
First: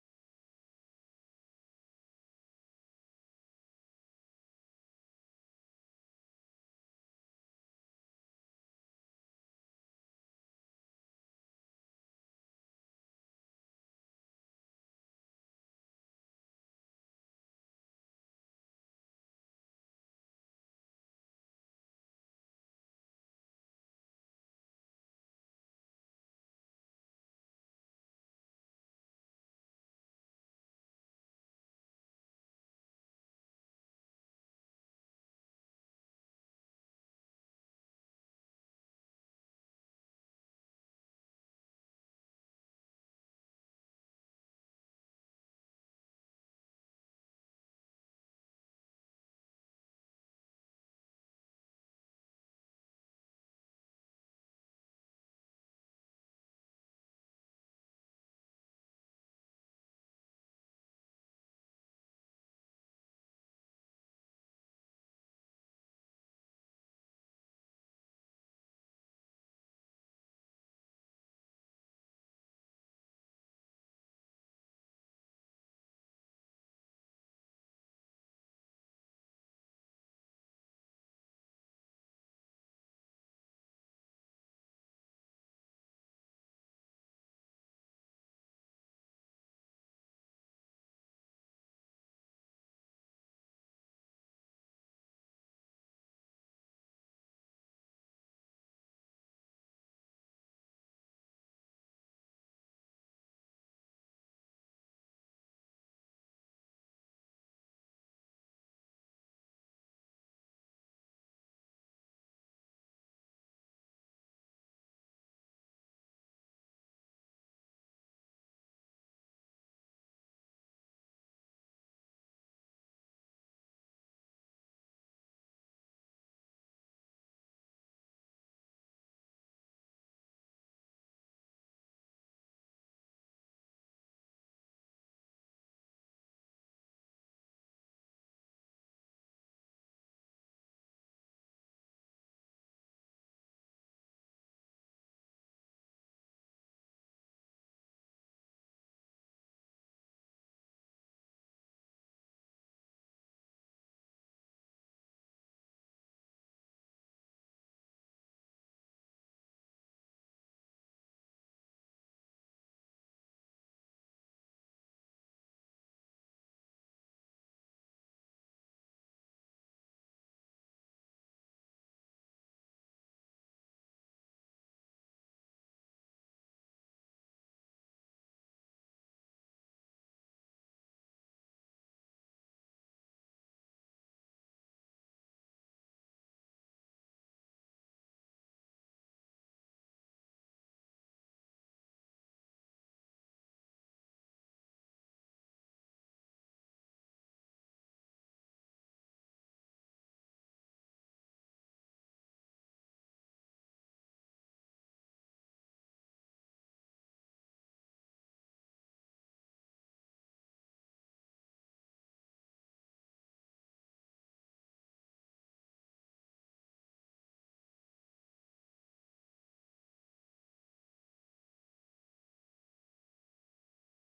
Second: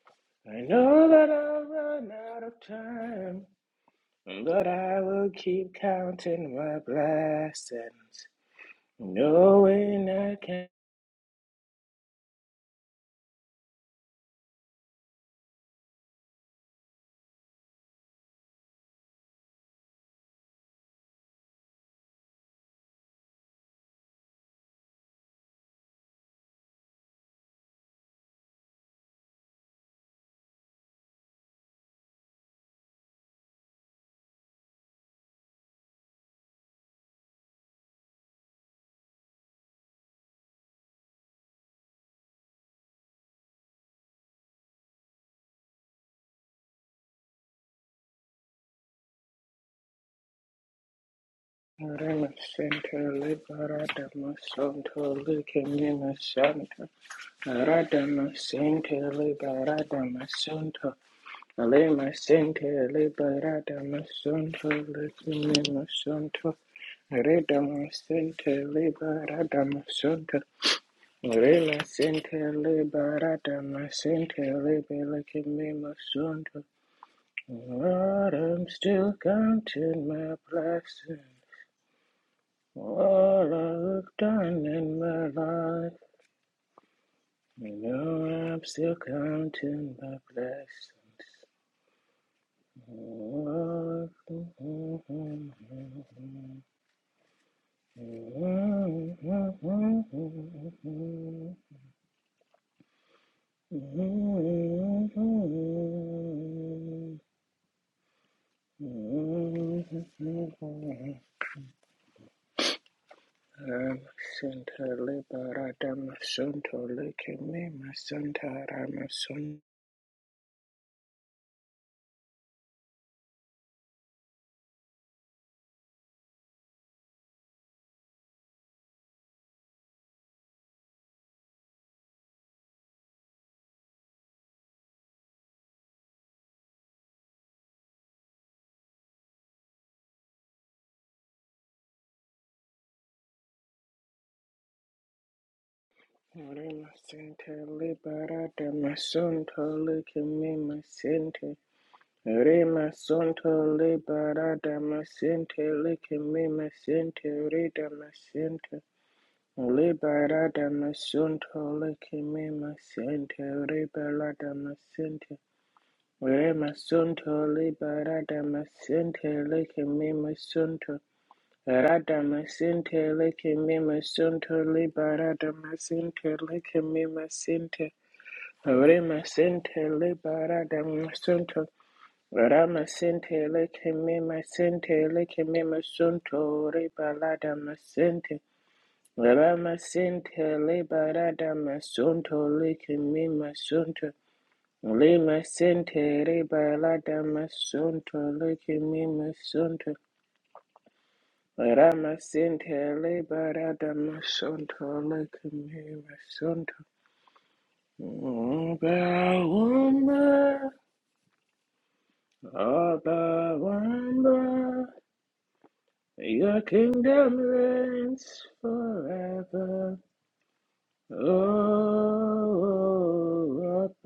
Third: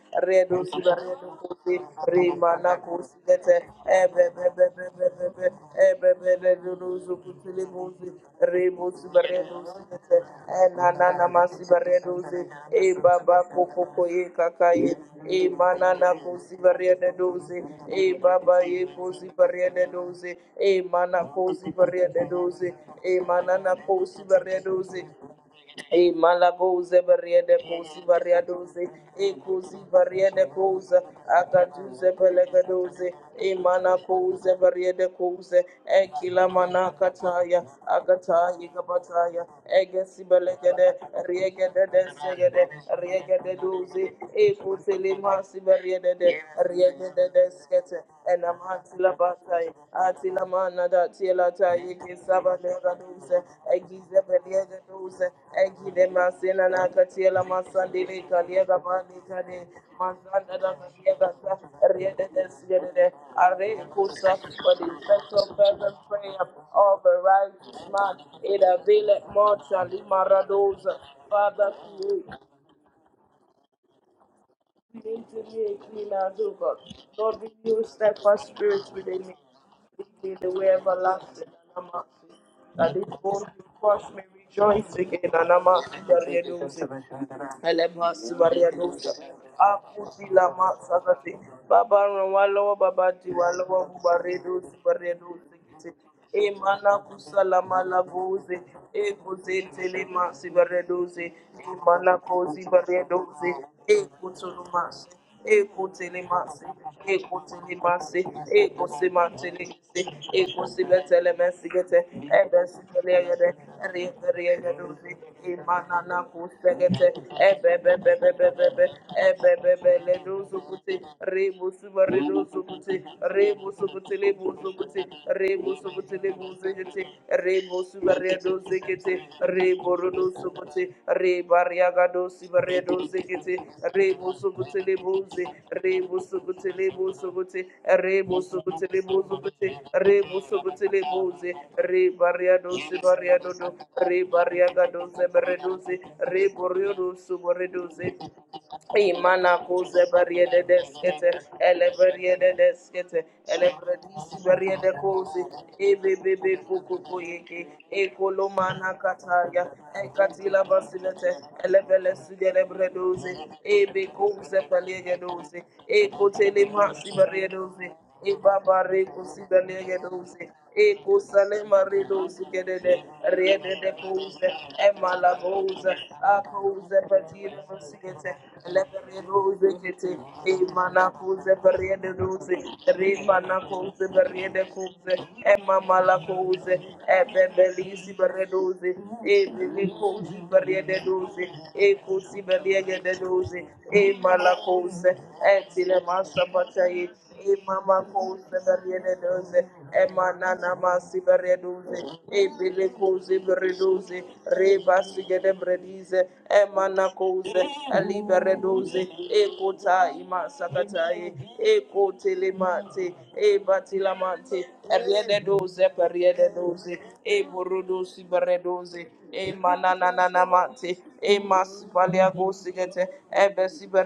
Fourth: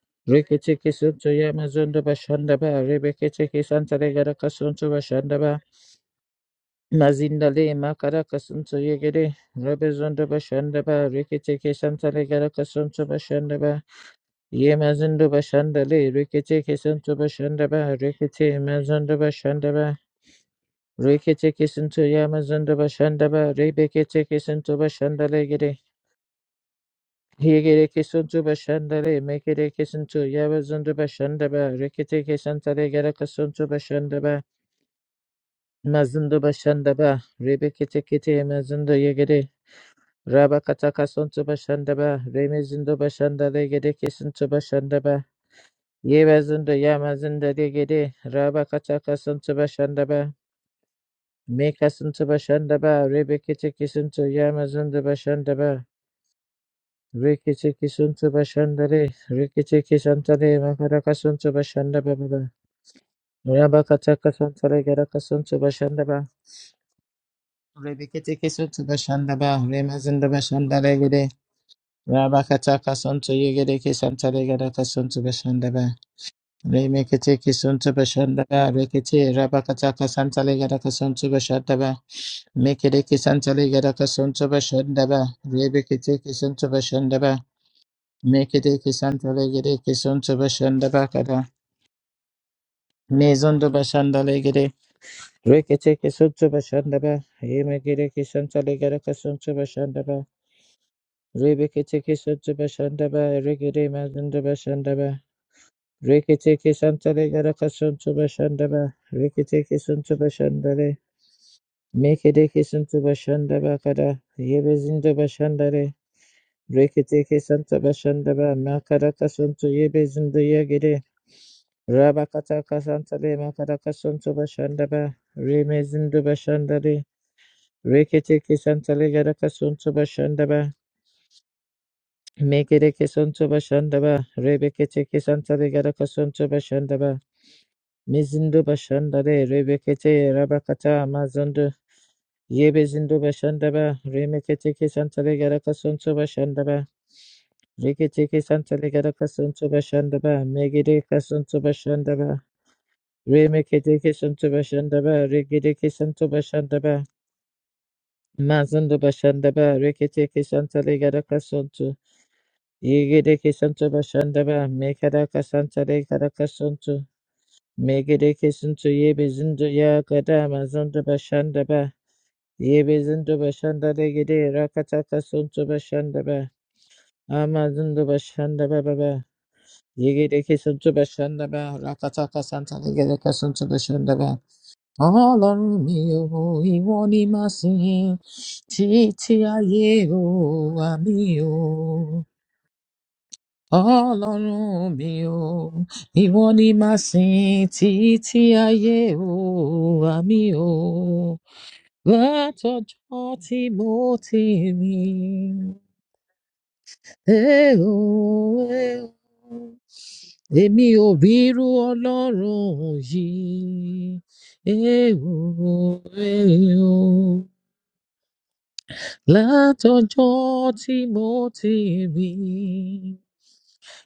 Speaker 3: I
Speaker 2: Redo
Speaker 1: Reketeke
Speaker 3: know
Speaker 1: suntu
Speaker 3: that
Speaker 2: Subaredo
Speaker 1: ya
Speaker 3: I'll
Speaker 2: Kosi,
Speaker 3: run
Speaker 1: mazuntuda
Speaker 3: out of
Speaker 2: Remana
Speaker 1: shandava.
Speaker 3: time,
Speaker 1: Rebeketeke
Speaker 2: Kosigete,
Speaker 1: santare gara
Speaker 3: but I
Speaker 1: kasuntuda
Speaker 3: will
Speaker 2: Ebebebebebebe,
Speaker 1: shandava.
Speaker 3: keep counting
Speaker 2: Ebebebe
Speaker 3: my
Speaker 1: Mazindale
Speaker 3: blessings.
Speaker 1: makara kasuntu
Speaker 2: Zukutilimosi, bosi
Speaker 1: yegere.
Speaker 3: Knowing
Speaker 2: baredusi
Speaker 3: I
Speaker 1: Rebezuntuda
Speaker 2: e
Speaker 3: can't
Speaker 2: na
Speaker 1: shandava.
Speaker 2: na na masi
Speaker 1: Reketeke santare
Speaker 2: baredusi
Speaker 1: gara
Speaker 2: e
Speaker 1: kasuntuda
Speaker 2: baba koko
Speaker 1: shandava.
Speaker 2: koye kaka
Speaker 1: Ye
Speaker 2: ye
Speaker 1: mazuntuda
Speaker 2: e mana na
Speaker 1: shandale.
Speaker 2: kosi
Speaker 1: Reketeke suntuda
Speaker 2: baredusi
Speaker 1: shandava.
Speaker 2: e
Speaker 1: Rekete
Speaker 2: baba ye kosi
Speaker 1: mazuntuda shandava.
Speaker 2: baredusi e mana
Speaker 1: Rekete
Speaker 2: kosi
Speaker 1: kesintu
Speaker 2: baredusi
Speaker 1: yamazında
Speaker 2: e
Speaker 1: başında
Speaker 2: mana
Speaker 1: ba
Speaker 2: na kosi
Speaker 1: rebekete kesintu
Speaker 2: baredusi
Speaker 1: başında le gire.
Speaker 2: E malaboze bariede
Speaker 1: Yegere
Speaker 2: kosi
Speaker 1: kesintu
Speaker 2: variadoze,
Speaker 1: başında le
Speaker 2: e
Speaker 1: mekere
Speaker 2: kosi
Speaker 1: kesintu
Speaker 2: variede
Speaker 1: yamazında
Speaker 2: koza,
Speaker 1: başında ba
Speaker 2: akaduze
Speaker 1: rekete kesintu le
Speaker 2: pelegadoze,
Speaker 1: gere
Speaker 2: e
Speaker 1: kesintu
Speaker 2: mana
Speaker 1: başında ba
Speaker 2: koze variede koze, e
Speaker 1: mazında
Speaker 2: kila mana
Speaker 1: başında ba
Speaker 2: kataya,
Speaker 1: rebekete kete
Speaker 2: akataya
Speaker 1: yamazında yegere.
Speaker 2: kabataya, egesi
Speaker 1: Raba
Speaker 2: belegede,
Speaker 1: kata kesintu
Speaker 2: riegede
Speaker 1: başında
Speaker 2: de
Speaker 1: ba
Speaker 2: segede,
Speaker 1: remezinde başında
Speaker 2: riegede
Speaker 1: le gere
Speaker 2: doze, e
Speaker 1: kesintu
Speaker 2: kose
Speaker 1: başında ba.
Speaker 2: limasi variede de,
Speaker 1: Yemazında
Speaker 2: riegede
Speaker 1: yamazında
Speaker 2: de
Speaker 1: le
Speaker 2: skete,
Speaker 1: gere. Raba kata
Speaker 2: and
Speaker 1: kesintu
Speaker 2: labatai
Speaker 1: başında ba
Speaker 2: atila mana da tila ta yeke
Speaker 1: Mekasunta
Speaker 3: my
Speaker 2: saba ne da
Speaker 1: Bashandaba,
Speaker 3: center,
Speaker 2: duse
Speaker 1: Rebekete
Speaker 2: egi
Speaker 1: Kisunta
Speaker 3: liberadama
Speaker 2: zebelie de
Speaker 1: Yamazunda
Speaker 3: santo,
Speaker 2: duse
Speaker 1: Bashandaba,
Speaker 2: egi de
Speaker 3: lucamina
Speaker 2: masina na
Speaker 3: santa,
Speaker 2: katila
Speaker 1: Rikete
Speaker 2: masandi le
Speaker 1: Kisunta
Speaker 3: radama
Speaker 2: kalia da
Speaker 1: Bashandare,
Speaker 3: center,
Speaker 2: bani kane
Speaker 1: Rikete
Speaker 3: liberadama
Speaker 2: masanda
Speaker 1: Kisantale,
Speaker 2: da
Speaker 3: santo,
Speaker 2: kalia da
Speaker 1: Makarakasunta
Speaker 2: sa
Speaker 3: alema
Speaker 2: riede de
Speaker 1: Bashandaba,
Speaker 3: center,
Speaker 2: siede de are
Speaker 3: liberadama
Speaker 1: Rabakataka
Speaker 2: kusa
Speaker 3: santo,
Speaker 2: for
Speaker 1: Santale,
Speaker 2: the special
Speaker 1: Garakasunta
Speaker 3: lucamina
Speaker 2: present
Speaker 1: Bashandaba,
Speaker 2: prayer
Speaker 3: santo,
Speaker 2: of a righteous
Speaker 3: redama
Speaker 2: man
Speaker 1: Rebekete
Speaker 2: it
Speaker 3: center,
Speaker 1: Kisunta
Speaker 2: availeth
Speaker 1: Bashandaba,
Speaker 2: much
Speaker 3: liberadama
Speaker 2: alima
Speaker 1: Remazunda
Speaker 3: santo,
Speaker 2: radosa
Speaker 1: Bashandare Gede,
Speaker 2: Father,
Speaker 3: rela center,
Speaker 1: Rabakataka Santa Yegede
Speaker 3: liberadama center,
Speaker 1: Kisantale, Garakasunta
Speaker 2: Create in
Speaker 3: liberadama
Speaker 1: Bashandaba,
Speaker 2: me a clean heart, O
Speaker 3: santo,
Speaker 2: God. Lord,
Speaker 1: Remekete
Speaker 2: renew a
Speaker 1: Kisunta
Speaker 3: But
Speaker 2: steadfast
Speaker 3: I'm
Speaker 1: Bashandaba,
Speaker 2: spirit
Speaker 3: still
Speaker 2: within
Speaker 1: Rikete,
Speaker 2: me.
Speaker 3: counting
Speaker 1: Rabakataka
Speaker 2: Lead me
Speaker 3: my
Speaker 2: the
Speaker 1: Santale,
Speaker 2: way
Speaker 3: blessings.
Speaker 1: Garakasunta
Speaker 2: everlasting, and I'm
Speaker 1: Bashandaba,
Speaker 2: happy.
Speaker 1: Make
Speaker 2: That
Speaker 1: it a
Speaker 2: this
Speaker 1: kiss and
Speaker 3: All
Speaker 2: bone
Speaker 1: tell
Speaker 2: you
Speaker 1: you that
Speaker 2: crush
Speaker 1: a
Speaker 3: I've
Speaker 2: may
Speaker 1: son to
Speaker 3: done
Speaker 2: rejoice
Speaker 3: in
Speaker 1: Bashandaba,
Speaker 3: my
Speaker 2: again, and I'm
Speaker 3: life.
Speaker 1: Rebecca
Speaker 2: happy
Speaker 1: take
Speaker 2: that
Speaker 1: his
Speaker 2: you
Speaker 1: son
Speaker 2: do
Speaker 1: to Bashandaba,
Speaker 2: it.
Speaker 3: You
Speaker 2: Elebasi
Speaker 3: know
Speaker 1: make
Speaker 3: I'm
Speaker 1: it
Speaker 2: Maria
Speaker 1: a
Speaker 3: still
Speaker 1: kiss
Speaker 2: Dosa.
Speaker 1: and tell you that a
Speaker 3: counting my
Speaker 1: son
Speaker 2: Akuti
Speaker 1: to
Speaker 2: la
Speaker 3: blessings.
Speaker 1: Bashandaba,
Speaker 2: Masakati.
Speaker 1: Kada,
Speaker 2: Baba Ran Walowa Baba
Speaker 1: Maison to
Speaker 2: Diwalowa Bubaredo
Speaker 1: Bashandalegre,
Speaker 2: Bubaredo,
Speaker 1: Reke take his son
Speaker 2: masi
Speaker 1: to
Speaker 2: emana
Speaker 1: Bashandaba,
Speaker 2: kusala
Speaker 1: he make it a kiss and
Speaker 2: malabuze
Speaker 1: tell you that a son to
Speaker 2: ekuzente le
Speaker 1: Bashandaba,
Speaker 2: masi baredoze
Speaker 1: Rebecca take
Speaker 2: emana
Speaker 1: his son to
Speaker 2: kozi
Speaker 1: Bashandaba,
Speaker 2: baredoze
Speaker 1: Regede Mazon to
Speaker 2: ekutulu masi
Speaker 1: Bashandaba,
Speaker 2: ekutele
Speaker 1: Reke take
Speaker 2: masi
Speaker 1: his son to Legata
Speaker 2: ekutele
Speaker 1: son to
Speaker 2: masi
Speaker 1: Bashandaba, Reke
Speaker 2: ekusimantele
Speaker 1: take his
Speaker 2: kise
Speaker 1: son to Bashandale,
Speaker 3: All
Speaker 2: ekusibetele mesigete
Speaker 1: make it a kiss and to
Speaker 2: ebesitele yede
Speaker 1: Bashandaba,
Speaker 3: Santa
Speaker 1: Kada,
Speaker 2: riyede
Speaker 1: Yebezin
Speaker 2: yedoze
Speaker 1: to Bashandale,
Speaker 2: emana
Speaker 3: Liberadam
Speaker 2: na
Speaker 3: Santo
Speaker 2: kusegete
Speaker 1: Reketeke Santa
Speaker 3: Licimima
Speaker 1: Bashanda Ba
Speaker 3: Santa
Speaker 2: ebebebebebebe
Speaker 3: Rama
Speaker 1: Makaraka
Speaker 3: Sun
Speaker 1: Santo
Speaker 2: ebebebe
Speaker 1: Yebezinda
Speaker 2: ledoze kute
Speaker 1: Yagere
Speaker 2: rebusu Reno
Speaker 1: Rabakataka
Speaker 2: Subuti,
Speaker 1: Santa Be
Speaker 2: Remo
Speaker 1: Makaraka
Speaker 2: Subuti,
Speaker 1: Santo
Speaker 2: Lemo
Speaker 1: Bashanda
Speaker 2: Subuti,
Speaker 1: Ba
Speaker 2: Remo Subuti,
Speaker 1: Remezindu
Speaker 2: Lemo
Speaker 1: Bashanda
Speaker 2: Zigiti,
Speaker 1: Re
Speaker 2: Remo
Speaker 1: Reketeke
Speaker 2: Subaredo
Speaker 1: Santa
Speaker 2: Zigiti,
Speaker 1: Legaraka Santo
Speaker 2: Remo Rodo
Speaker 1: Bashanda Ba
Speaker 2: Subuti, Re Bariagado Sibaredo
Speaker 1: Mekereke Santo
Speaker 2: Zigiti,
Speaker 1: Bashanda Ba
Speaker 2: Remo Subuti,
Speaker 1: Rebeketeke
Speaker 2: Lemo Zi,
Speaker 1: Santa Legaraka
Speaker 2: Remo
Speaker 1: Santo
Speaker 2: Subuti,
Speaker 1: Bashanda
Speaker 2: Lemo
Speaker 1: Ba
Speaker 2: Subuti, Remo
Speaker 1: Mizindu
Speaker 2: Subuti, Lemo
Speaker 1: Bashanda Re
Speaker 2: Subuti,
Speaker 1: Rebekete
Speaker 2: Remo Subuti,
Speaker 1: Rabakata
Speaker 2: Lemo Zi,
Speaker 1: Mazundu
Speaker 2: Re Bariado
Speaker 1: Yebezindu
Speaker 2: Sibariado,
Speaker 1: Bashanda Ba
Speaker 2: Re
Speaker 1: Remeketeke
Speaker 2: Bariagado
Speaker 1: Santa Legaraka
Speaker 2: Zeberedo Zi,
Speaker 1: Santo
Speaker 2: Re
Speaker 1: Bashanda Ba
Speaker 3: Rama
Speaker 2: Boriodo
Speaker 3: Santa
Speaker 1: Riki
Speaker 2: Subaredo
Speaker 1: tiki santa
Speaker 3: Liberadam
Speaker 1: ligada
Speaker 2: Imana
Speaker 1: kasuntu
Speaker 3: Santo
Speaker 2: kuze
Speaker 1: bashandaba.
Speaker 2: bariede
Speaker 3: Licimima
Speaker 1: Megidi
Speaker 2: deskete,
Speaker 3: Santa
Speaker 1: kasuntu
Speaker 2: ele
Speaker 1: bashandaba.
Speaker 2: bariede
Speaker 3: Rima
Speaker 2: deskete,
Speaker 3: Santo
Speaker 2: ele
Speaker 1: Remiki tiki
Speaker 2: bredisi
Speaker 1: suntu
Speaker 2: bariede
Speaker 3: Liberadam
Speaker 1: bashandaba.
Speaker 2: kuzi,
Speaker 1: Rigi
Speaker 3: Santa
Speaker 1: diki
Speaker 2: ebe
Speaker 1: suntu
Speaker 2: bebe
Speaker 3: Licimima
Speaker 2: kuku
Speaker 1: bashandaba.
Speaker 3: Santa
Speaker 2: kuyeke,
Speaker 3: Ridama
Speaker 2: eko
Speaker 3: Santa
Speaker 2: lomana
Speaker 1: Mazundu
Speaker 2: kataya,
Speaker 1: bashandaba. Riki tiki
Speaker 2: ekatila
Speaker 1: santa
Speaker 3: Liberadam
Speaker 1: ligada
Speaker 2: basilete, ele
Speaker 3: Santo
Speaker 1: kasuntu.
Speaker 2: bele sigere
Speaker 3: Licimima
Speaker 1: Yigi
Speaker 2: bredozi,
Speaker 3: Santa
Speaker 1: diki suntu
Speaker 2: ebe kuze
Speaker 1: bashandaba.
Speaker 3: Ribaladam
Speaker 2: pelege
Speaker 1: Mekada
Speaker 3: Santa
Speaker 2: dozi,
Speaker 1: kasanta
Speaker 2: eko
Speaker 1: ligada
Speaker 2: tele
Speaker 3: Rima
Speaker 1: kasuntu.
Speaker 2: masi
Speaker 3: Santo
Speaker 2: bariede dozi,
Speaker 1: Megidi
Speaker 2: eba
Speaker 3: Liberadam
Speaker 1: kisuntu
Speaker 2: bare
Speaker 1: yebi
Speaker 3: Santa
Speaker 2: kusi belege
Speaker 1: ya
Speaker 3: Licimima
Speaker 2: dozi,
Speaker 1: kada
Speaker 3: Santa
Speaker 1: mazundu
Speaker 2: Ekusale
Speaker 1: bashandaba.
Speaker 2: maridos gedede
Speaker 1: Yebi
Speaker 3: Radhamasinte
Speaker 1: zindu
Speaker 2: rede de
Speaker 1: bashanda
Speaker 2: pose
Speaker 1: ligidi
Speaker 3: lekemimasinte
Speaker 1: rakata
Speaker 3: liba
Speaker 2: emala
Speaker 1: kasuntu
Speaker 2: pose
Speaker 3: radhamasinte
Speaker 2: a
Speaker 1: bashandaba.
Speaker 2: pose patire
Speaker 3: lekemimasinte
Speaker 1: Amazundu
Speaker 2: pasigete
Speaker 1: bashandaba
Speaker 2: lepere
Speaker 1: baba.
Speaker 2: rose
Speaker 3: remasinte
Speaker 2: kete
Speaker 3: liba
Speaker 1: Yigiriki suntu
Speaker 2: emana
Speaker 1: bashanda
Speaker 2: pose
Speaker 3: radhamasinte
Speaker 2: periede
Speaker 1: rakataka
Speaker 2: rose
Speaker 1: santa yigiriki
Speaker 3: ramasinte
Speaker 2: remana
Speaker 1: suntu
Speaker 2: pose
Speaker 1: bashanda ba.
Speaker 2: periede
Speaker 3: lekemimasinte
Speaker 2: pose
Speaker 1: Ọlọ́run mi
Speaker 2: emamala
Speaker 3: lekemimasinte
Speaker 1: ò
Speaker 2: pose
Speaker 1: ìwọ
Speaker 3: riba
Speaker 1: ni màá sìn
Speaker 2: ebebelisi
Speaker 3: radhamasinte
Speaker 2: beredose
Speaker 1: títí
Speaker 2: ebele
Speaker 1: ayé o
Speaker 2: pose
Speaker 3: ramasinte
Speaker 2: periede
Speaker 3: liba
Speaker 1: àmì
Speaker 2: rose
Speaker 1: o.
Speaker 3: radhamasinte
Speaker 2: ekusi beliege de rose
Speaker 1: Ọlọ́run
Speaker 2: emala pose
Speaker 1: mi ò
Speaker 2: etile
Speaker 1: ìwọ
Speaker 2: masa
Speaker 1: ni màá
Speaker 2: pataye E
Speaker 1: sìn
Speaker 2: mama ko
Speaker 1: títí ayé
Speaker 2: sebere
Speaker 1: o
Speaker 2: doze, e
Speaker 1: àmì
Speaker 2: mana
Speaker 1: o.
Speaker 2: nama
Speaker 1: olorun mi o
Speaker 2: sebere doze,
Speaker 1: iwo ni
Speaker 2: e bele
Speaker 1: masi,
Speaker 2: ko
Speaker 3: Ramasintele
Speaker 1: sin tí
Speaker 2: sebere
Speaker 1: mo
Speaker 2: doze,
Speaker 1: ti
Speaker 2: Reba basi
Speaker 3: Baradamasontole
Speaker 2: gede bredize, e
Speaker 3: Kamimasonto
Speaker 2: mana ko
Speaker 1: Ẹ
Speaker 2: ze,
Speaker 1: ó,
Speaker 2: e libere
Speaker 1: ẹ
Speaker 2: doze,
Speaker 1: ó.
Speaker 2: e kota
Speaker 3: Obawamba
Speaker 2: ima
Speaker 1: Èmi
Speaker 2: sakata
Speaker 1: ò
Speaker 2: e,
Speaker 1: bírú
Speaker 2: e kote le
Speaker 1: Ọlọ́run
Speaker 2: mate, e
Speaker 1: yìí.
Speaker 2: batila
Speaker 3: Obawamba
Speaker 2: mate, e
Speaker 1: Ẹ ó,
Speaker 2: riede doze, per
Speaker 1: ẹ
Speaker 3: Your
Speaker 2: doze,
Speaker 1: ó.
Speaker 2: e
Speaker 3: kingdom
Speaker 2: buru dosi
Speaker 3: reigns
Speaker 2: bere doze,
Speaker 3: forever
Speaker 1: Látọjọ́ tí
Speaker 2: Emanananamante,
Speaker 1: mo ti rí.
Speaker 2: Emasibalia
Speaker 3: Oh
Speaker 2: Gosigete,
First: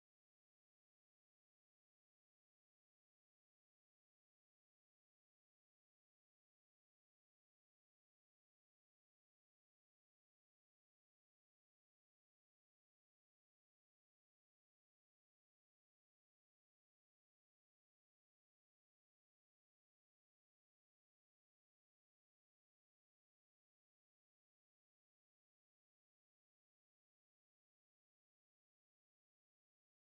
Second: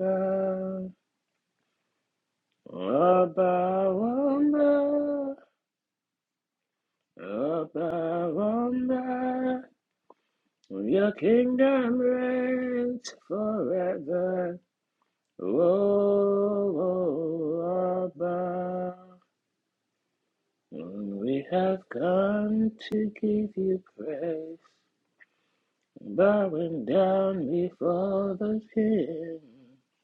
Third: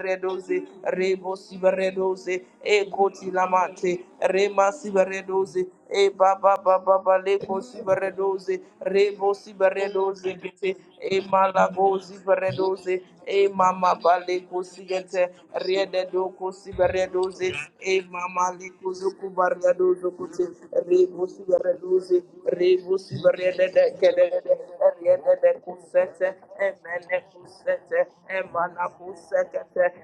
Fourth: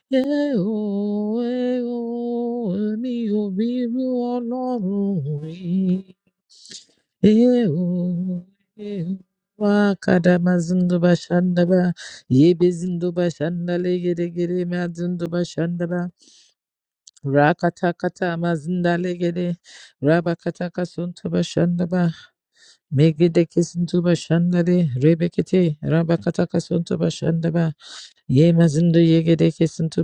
Speaker 3: Oba
Speaker 1: Ẹ ó,
Speaker 2: Rebo
Speaker 1: ẹ ó,
Speaker 2: Siberedoze,
Speaker 1: èmi
Speaker 2: Egoti
Speaker 1: ò bírú
Speaker 2: Lamante,
Speaker 3: Obawamba
Speaker 2: Rema
Speaker 1: eo rí.
Speaker 2: Siberedoze, E Baba Baba
Speaker 1: Eo,
Speaker 2: Baleko Siberedoze,
Speaker 3: Obawamba
Speaker 1: eo,
Speaker 2: Rebo
Speaker 1: wakada
Speaker 2: Siberedoze,
Speaker 1: mazindo
Speaker 3: Your
Speaker 2: E
Speaker 1: bashanda ba wá zindo bashanda kàdàmà zùndùbà
Speaker 3: kingdom
Speaker 1: ṣàǹdàbà,
Speaker 2: Malago
Speaker 1: yébé
Speaker 2: Siberedoze,
Speaker 3: reigns
Speaker 1: zùndùbà
Speaker 2: E Mama
Speaker 1: ṣàǹdàlẹ̀
Speaker 3: forever
Speaker 2: Baleko
Speaker 1: gẹ́dẹ́gẹ́dẹ́ má
Speaker 2: Sigete,
Speaker 1: zùndùbà ṣàǹdàbà,
Speaker 2: Riede Doko
Speaker 3: Oh,
Speaker 2: Siberedoze,
Speaker 3: oh,
Speaker 2: E
Speaker 3: oh,
Speaker 1: rákàtàkàtà má
Speaker 2: Mama
Speaker 1: bashanda
Speaker 2: Leko
Speaker 3: Abba,
Speaker 1: gẹ́dẹ́,
Speaker 2: Zokubaria Dozo
Speaker 1: rábàkàtàkà
Speaker 2: Rebo
Speaker 1: sùntùbà
Speaker 3: we have
Speaker 1: ṣàǹdàbà,
Speaker 2: Siberedoze,
Speaker 3: come
Speaker 2: Rebo
Speaker 3: to
Speaker 2: Siberedose.
Speaker 3: give
Speaker 1: mẹ́gẹ́dẹ́kẹ́
Speaker 3: you
Speaker 2: Thank
Speaker 1: sùntùbà
Speaker 3: praise,
Speaker 1: ṣàǹdàlẹ̀, rẹ́bẹ̀kẹ́tẹ́
Speaker 3: bowing
Speaker 1: bashanda ba.
Speaker 3: down before
Speaker 1: Ye
Speaker 3: the
Speaker 1: mazindo yege
Speaker 3: King.
Speaker 1: deke suntu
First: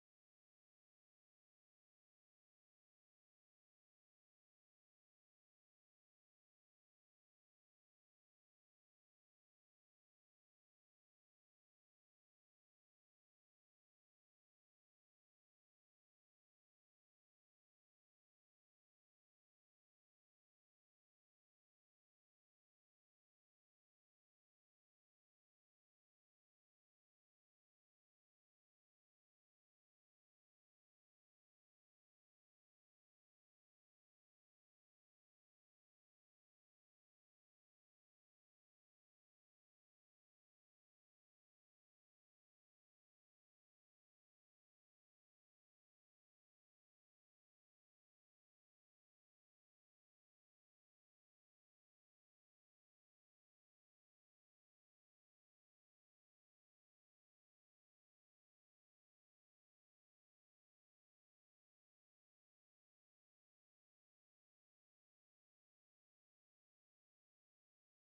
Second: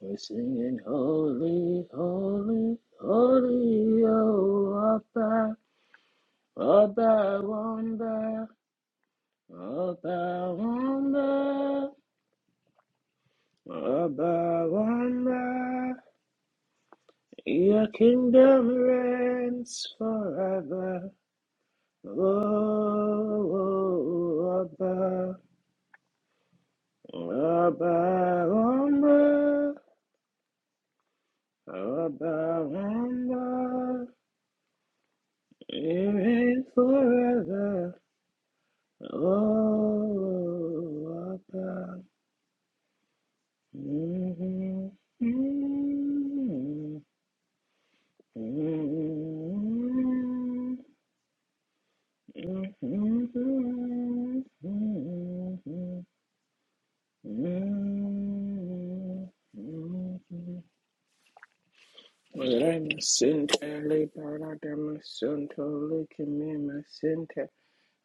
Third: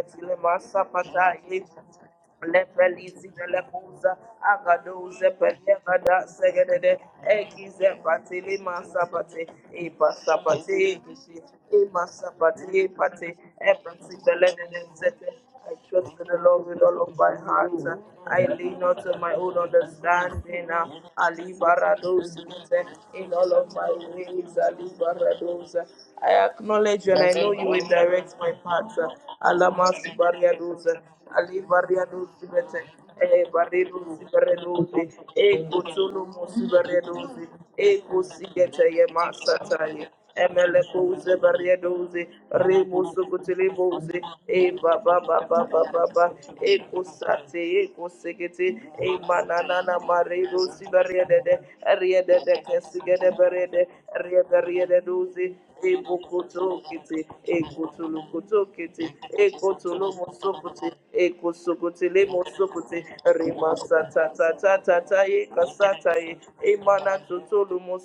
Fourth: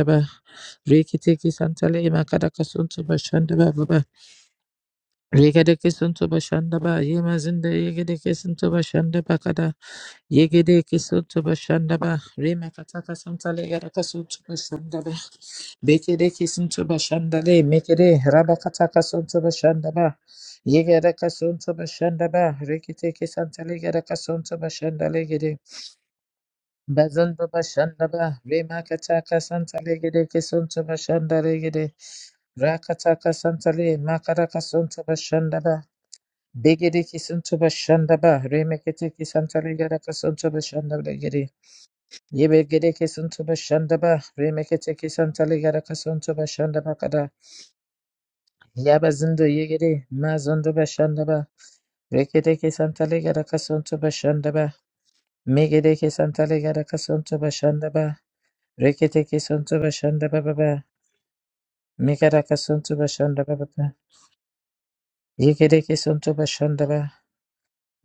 Speaker 3: We're singing,
Speaker 1: Reke teke
Speaker 2: you.
Speaker 3: Holy,
Speaker 1: santale makadaka
Speaker 3: Holy,
Speaker 1: suntu
Speaker 2: Lepelizi
Speaker 1: bashandaba
Speaker 3: Holy,
Speaker 1: baba.
Speaker 2: Velekuza,
Speaker 3: Oh,
Speaker 2: Agaduze
Speaker 3: Abba,
Speaker 1: Reke deke suntu
Speaker 2: Pelegada Segede,
Speaker 1: bashandaba. Ye
Speaker 3: Abba,
Speaker 1: mazindo
Speaker 2: Egize
Speaker 1: yege deke
Speaker 3: Wamba,
Speaker 2: Patili
Speaker 1: suntu bashanda ba
Speaker 2: Mansapati,
Speaker 1: kada.
Speaker 2: Ipa
Speaker 3: Abba,
Speaker 1: Yege deke
Speaker 2: Sapati,
Speaker 1: suntu
Speaker 3: Wamba,
Speaker 1: bashanda
Speaker 2: Ima
Speaker 1: ba Re
Speaker 2: Sapati,
Speaker 1: makataka
Speaker 2: Pati,
Speaker 1: santale gadaka
Speaker 2: Epati
Speaker 1: suntu
Speaker 3: Abba,
Speaker 1: bashandaba.
Speaker 3: Wamba.
Speaker 2: Velede, I trust
Speaker 1: Beke
Speaker 2: in the
Speaker 1: deke
Speaker 2: Lord with
Speaker 1: suntu
Speaker 2: all of my
Speaker 1: bashanda
Speaker 2: heart.
Speaker 3: Your
Speaker 1: Meke de
Speaker 2: I
Speaker 3: kingdom
Speaker 2: lean
Speaker 1: rabakataka
Speaker 2: not to my
Speaker 1: suntu
Speaker 2: own
Speaker 3: reigns
Speaker 1: bashandaba.
Speaker 2: understanding.
Speaker 3: forever.
Speaker 1: Yege deke
Speaker 2: Ali
Speaker 1: suntu
Speaker 3: Oh,
Speaker 2: Barados,
Speaker 1: bashandaba. Reke teke
Speaker 2: in all of
Speaker 1: santale
Speaker 2: my
Speaker 1: gadaka suntu
Speaker 2: ways, Ali
Speaker 3: Abba,
Speaker 1: bashandale
Speaker 2: Barados. I acknowledge and I
Speaker 1: Bazanda
Speaker 2: know you will
Speaker 1: bashanda
Speaker 2: direct
Speaker 1: ba
Speaker 3: Abba,
Speaker 2: my path.
Speaker 1: remakataka
Speaker 3: Wamba,
Speaker 2: Alama
Speaker 1: santale gede kesunta
Speaker 2: Sibariados,
Speaker 1: bashanda
Speaker 2: Ali
Speaker 1: regede
Speaker 2: Bariados,
Speaker 3: Abba,
Speaker 1: rakataka
Speaker 2: Eh,
Speaker 1: santale
Speaker 3: Wamba,
Speaker 2: Bariados,
Speaker 1: makaraka sunta
Speaker 2: Sibariados,
Speaker 1: bashanda
Speaker 2: Eh,
Speaker 1: ba
Speaker 3: it
Speaker 2: Kutulu
Speaker 3: is
Speaker 1: begede
Speaker 2: Musibaredos,
Speaker 1: kesunta
Speaker 3: forever.
Speaker 2: Eh,
Speaker 1: bashanda ba
Speaker 2: Kusigete
Speaker 1: remekete kesantale gede
Speaker 2: Yemasataya.
Speaker 1: kesunta bashanda
Speaker 2: Emelebuze
Speaker 3: Oh,
Speaker 1: regede
Speaker 3: Abba.
Speaker 2: barieduze,
Speaker 1: yebe gede
Speaker 2: ribuzu
Speaker 1: kesunta bashanda ba
Speaker 2: kutilibuze, e
Speaker 3: Mm-hmm.
Speaker 2: ba
Speaker 1: remekete
Speaker 2: ba ba
Speaker 1: kesantale
Speaker 2: ba
Speaker 1: gede
Speaker 2: ba ba ba,
Speaker 1: kesunta
Speaker 2: e
Speaker 1: bashanda ba kada
Speaker 2: kusate, e kusekete,
Speaker 1: yaba
Speaker 2: e
Speaker 1: zindo
Speaker 2: mananana
Speaker 1: yegede
Speaker 2: marido
Speaker 1: mazondo
Speaker 3: Mm-hmm.
Speaker 2: si
Speaker 1: bashanda ba
Speaker 2: bariedede,
Speaker 1: rekete
Speaker 2: riedede
Speaker 1: kesantale
Speaker 2: kesigede
Speaker 1: gede
Speaker 2: beriede,
Speaker 1: kesunta
Speaker 3: Mm-hmm.
Speaker 1: bashanda ba
Speaker 2: riedede duze,
Speaker 1: megede kesantale gede
Speaker 2: ebokotokete
Speaker 3: Mm-hmm.
Speaker 1: kesunta bashanda ba
Speaker 2: ekotolokotokete
Speaker 3: Mm-hmm.
Speaker 1: Reketeke sonto bashanda baba.
Speaker 3: Mm-hmm.
Speaker 1: ba.
Speaker 2: ekotolomosokote
Speaker 1: Mekaraka
Speaker 3: Let me
Speaker 1: sonto
Speaker 2: ekosokotelemosokote
Speaker 1: bashanda
Speaker 3: sin
Speaker 1: baba. ba.
Speaker 3: tele para de me
Speaker 2: remasatatatataye
Speaker 3: sin
Speaker 1: Yekereke
Speaker 3: tele que
Speaker 2: kasataye
Speaker 1: sonto
Speaker 3: me me
Speaker 1: bashanda ba.
Speaker 3: sin te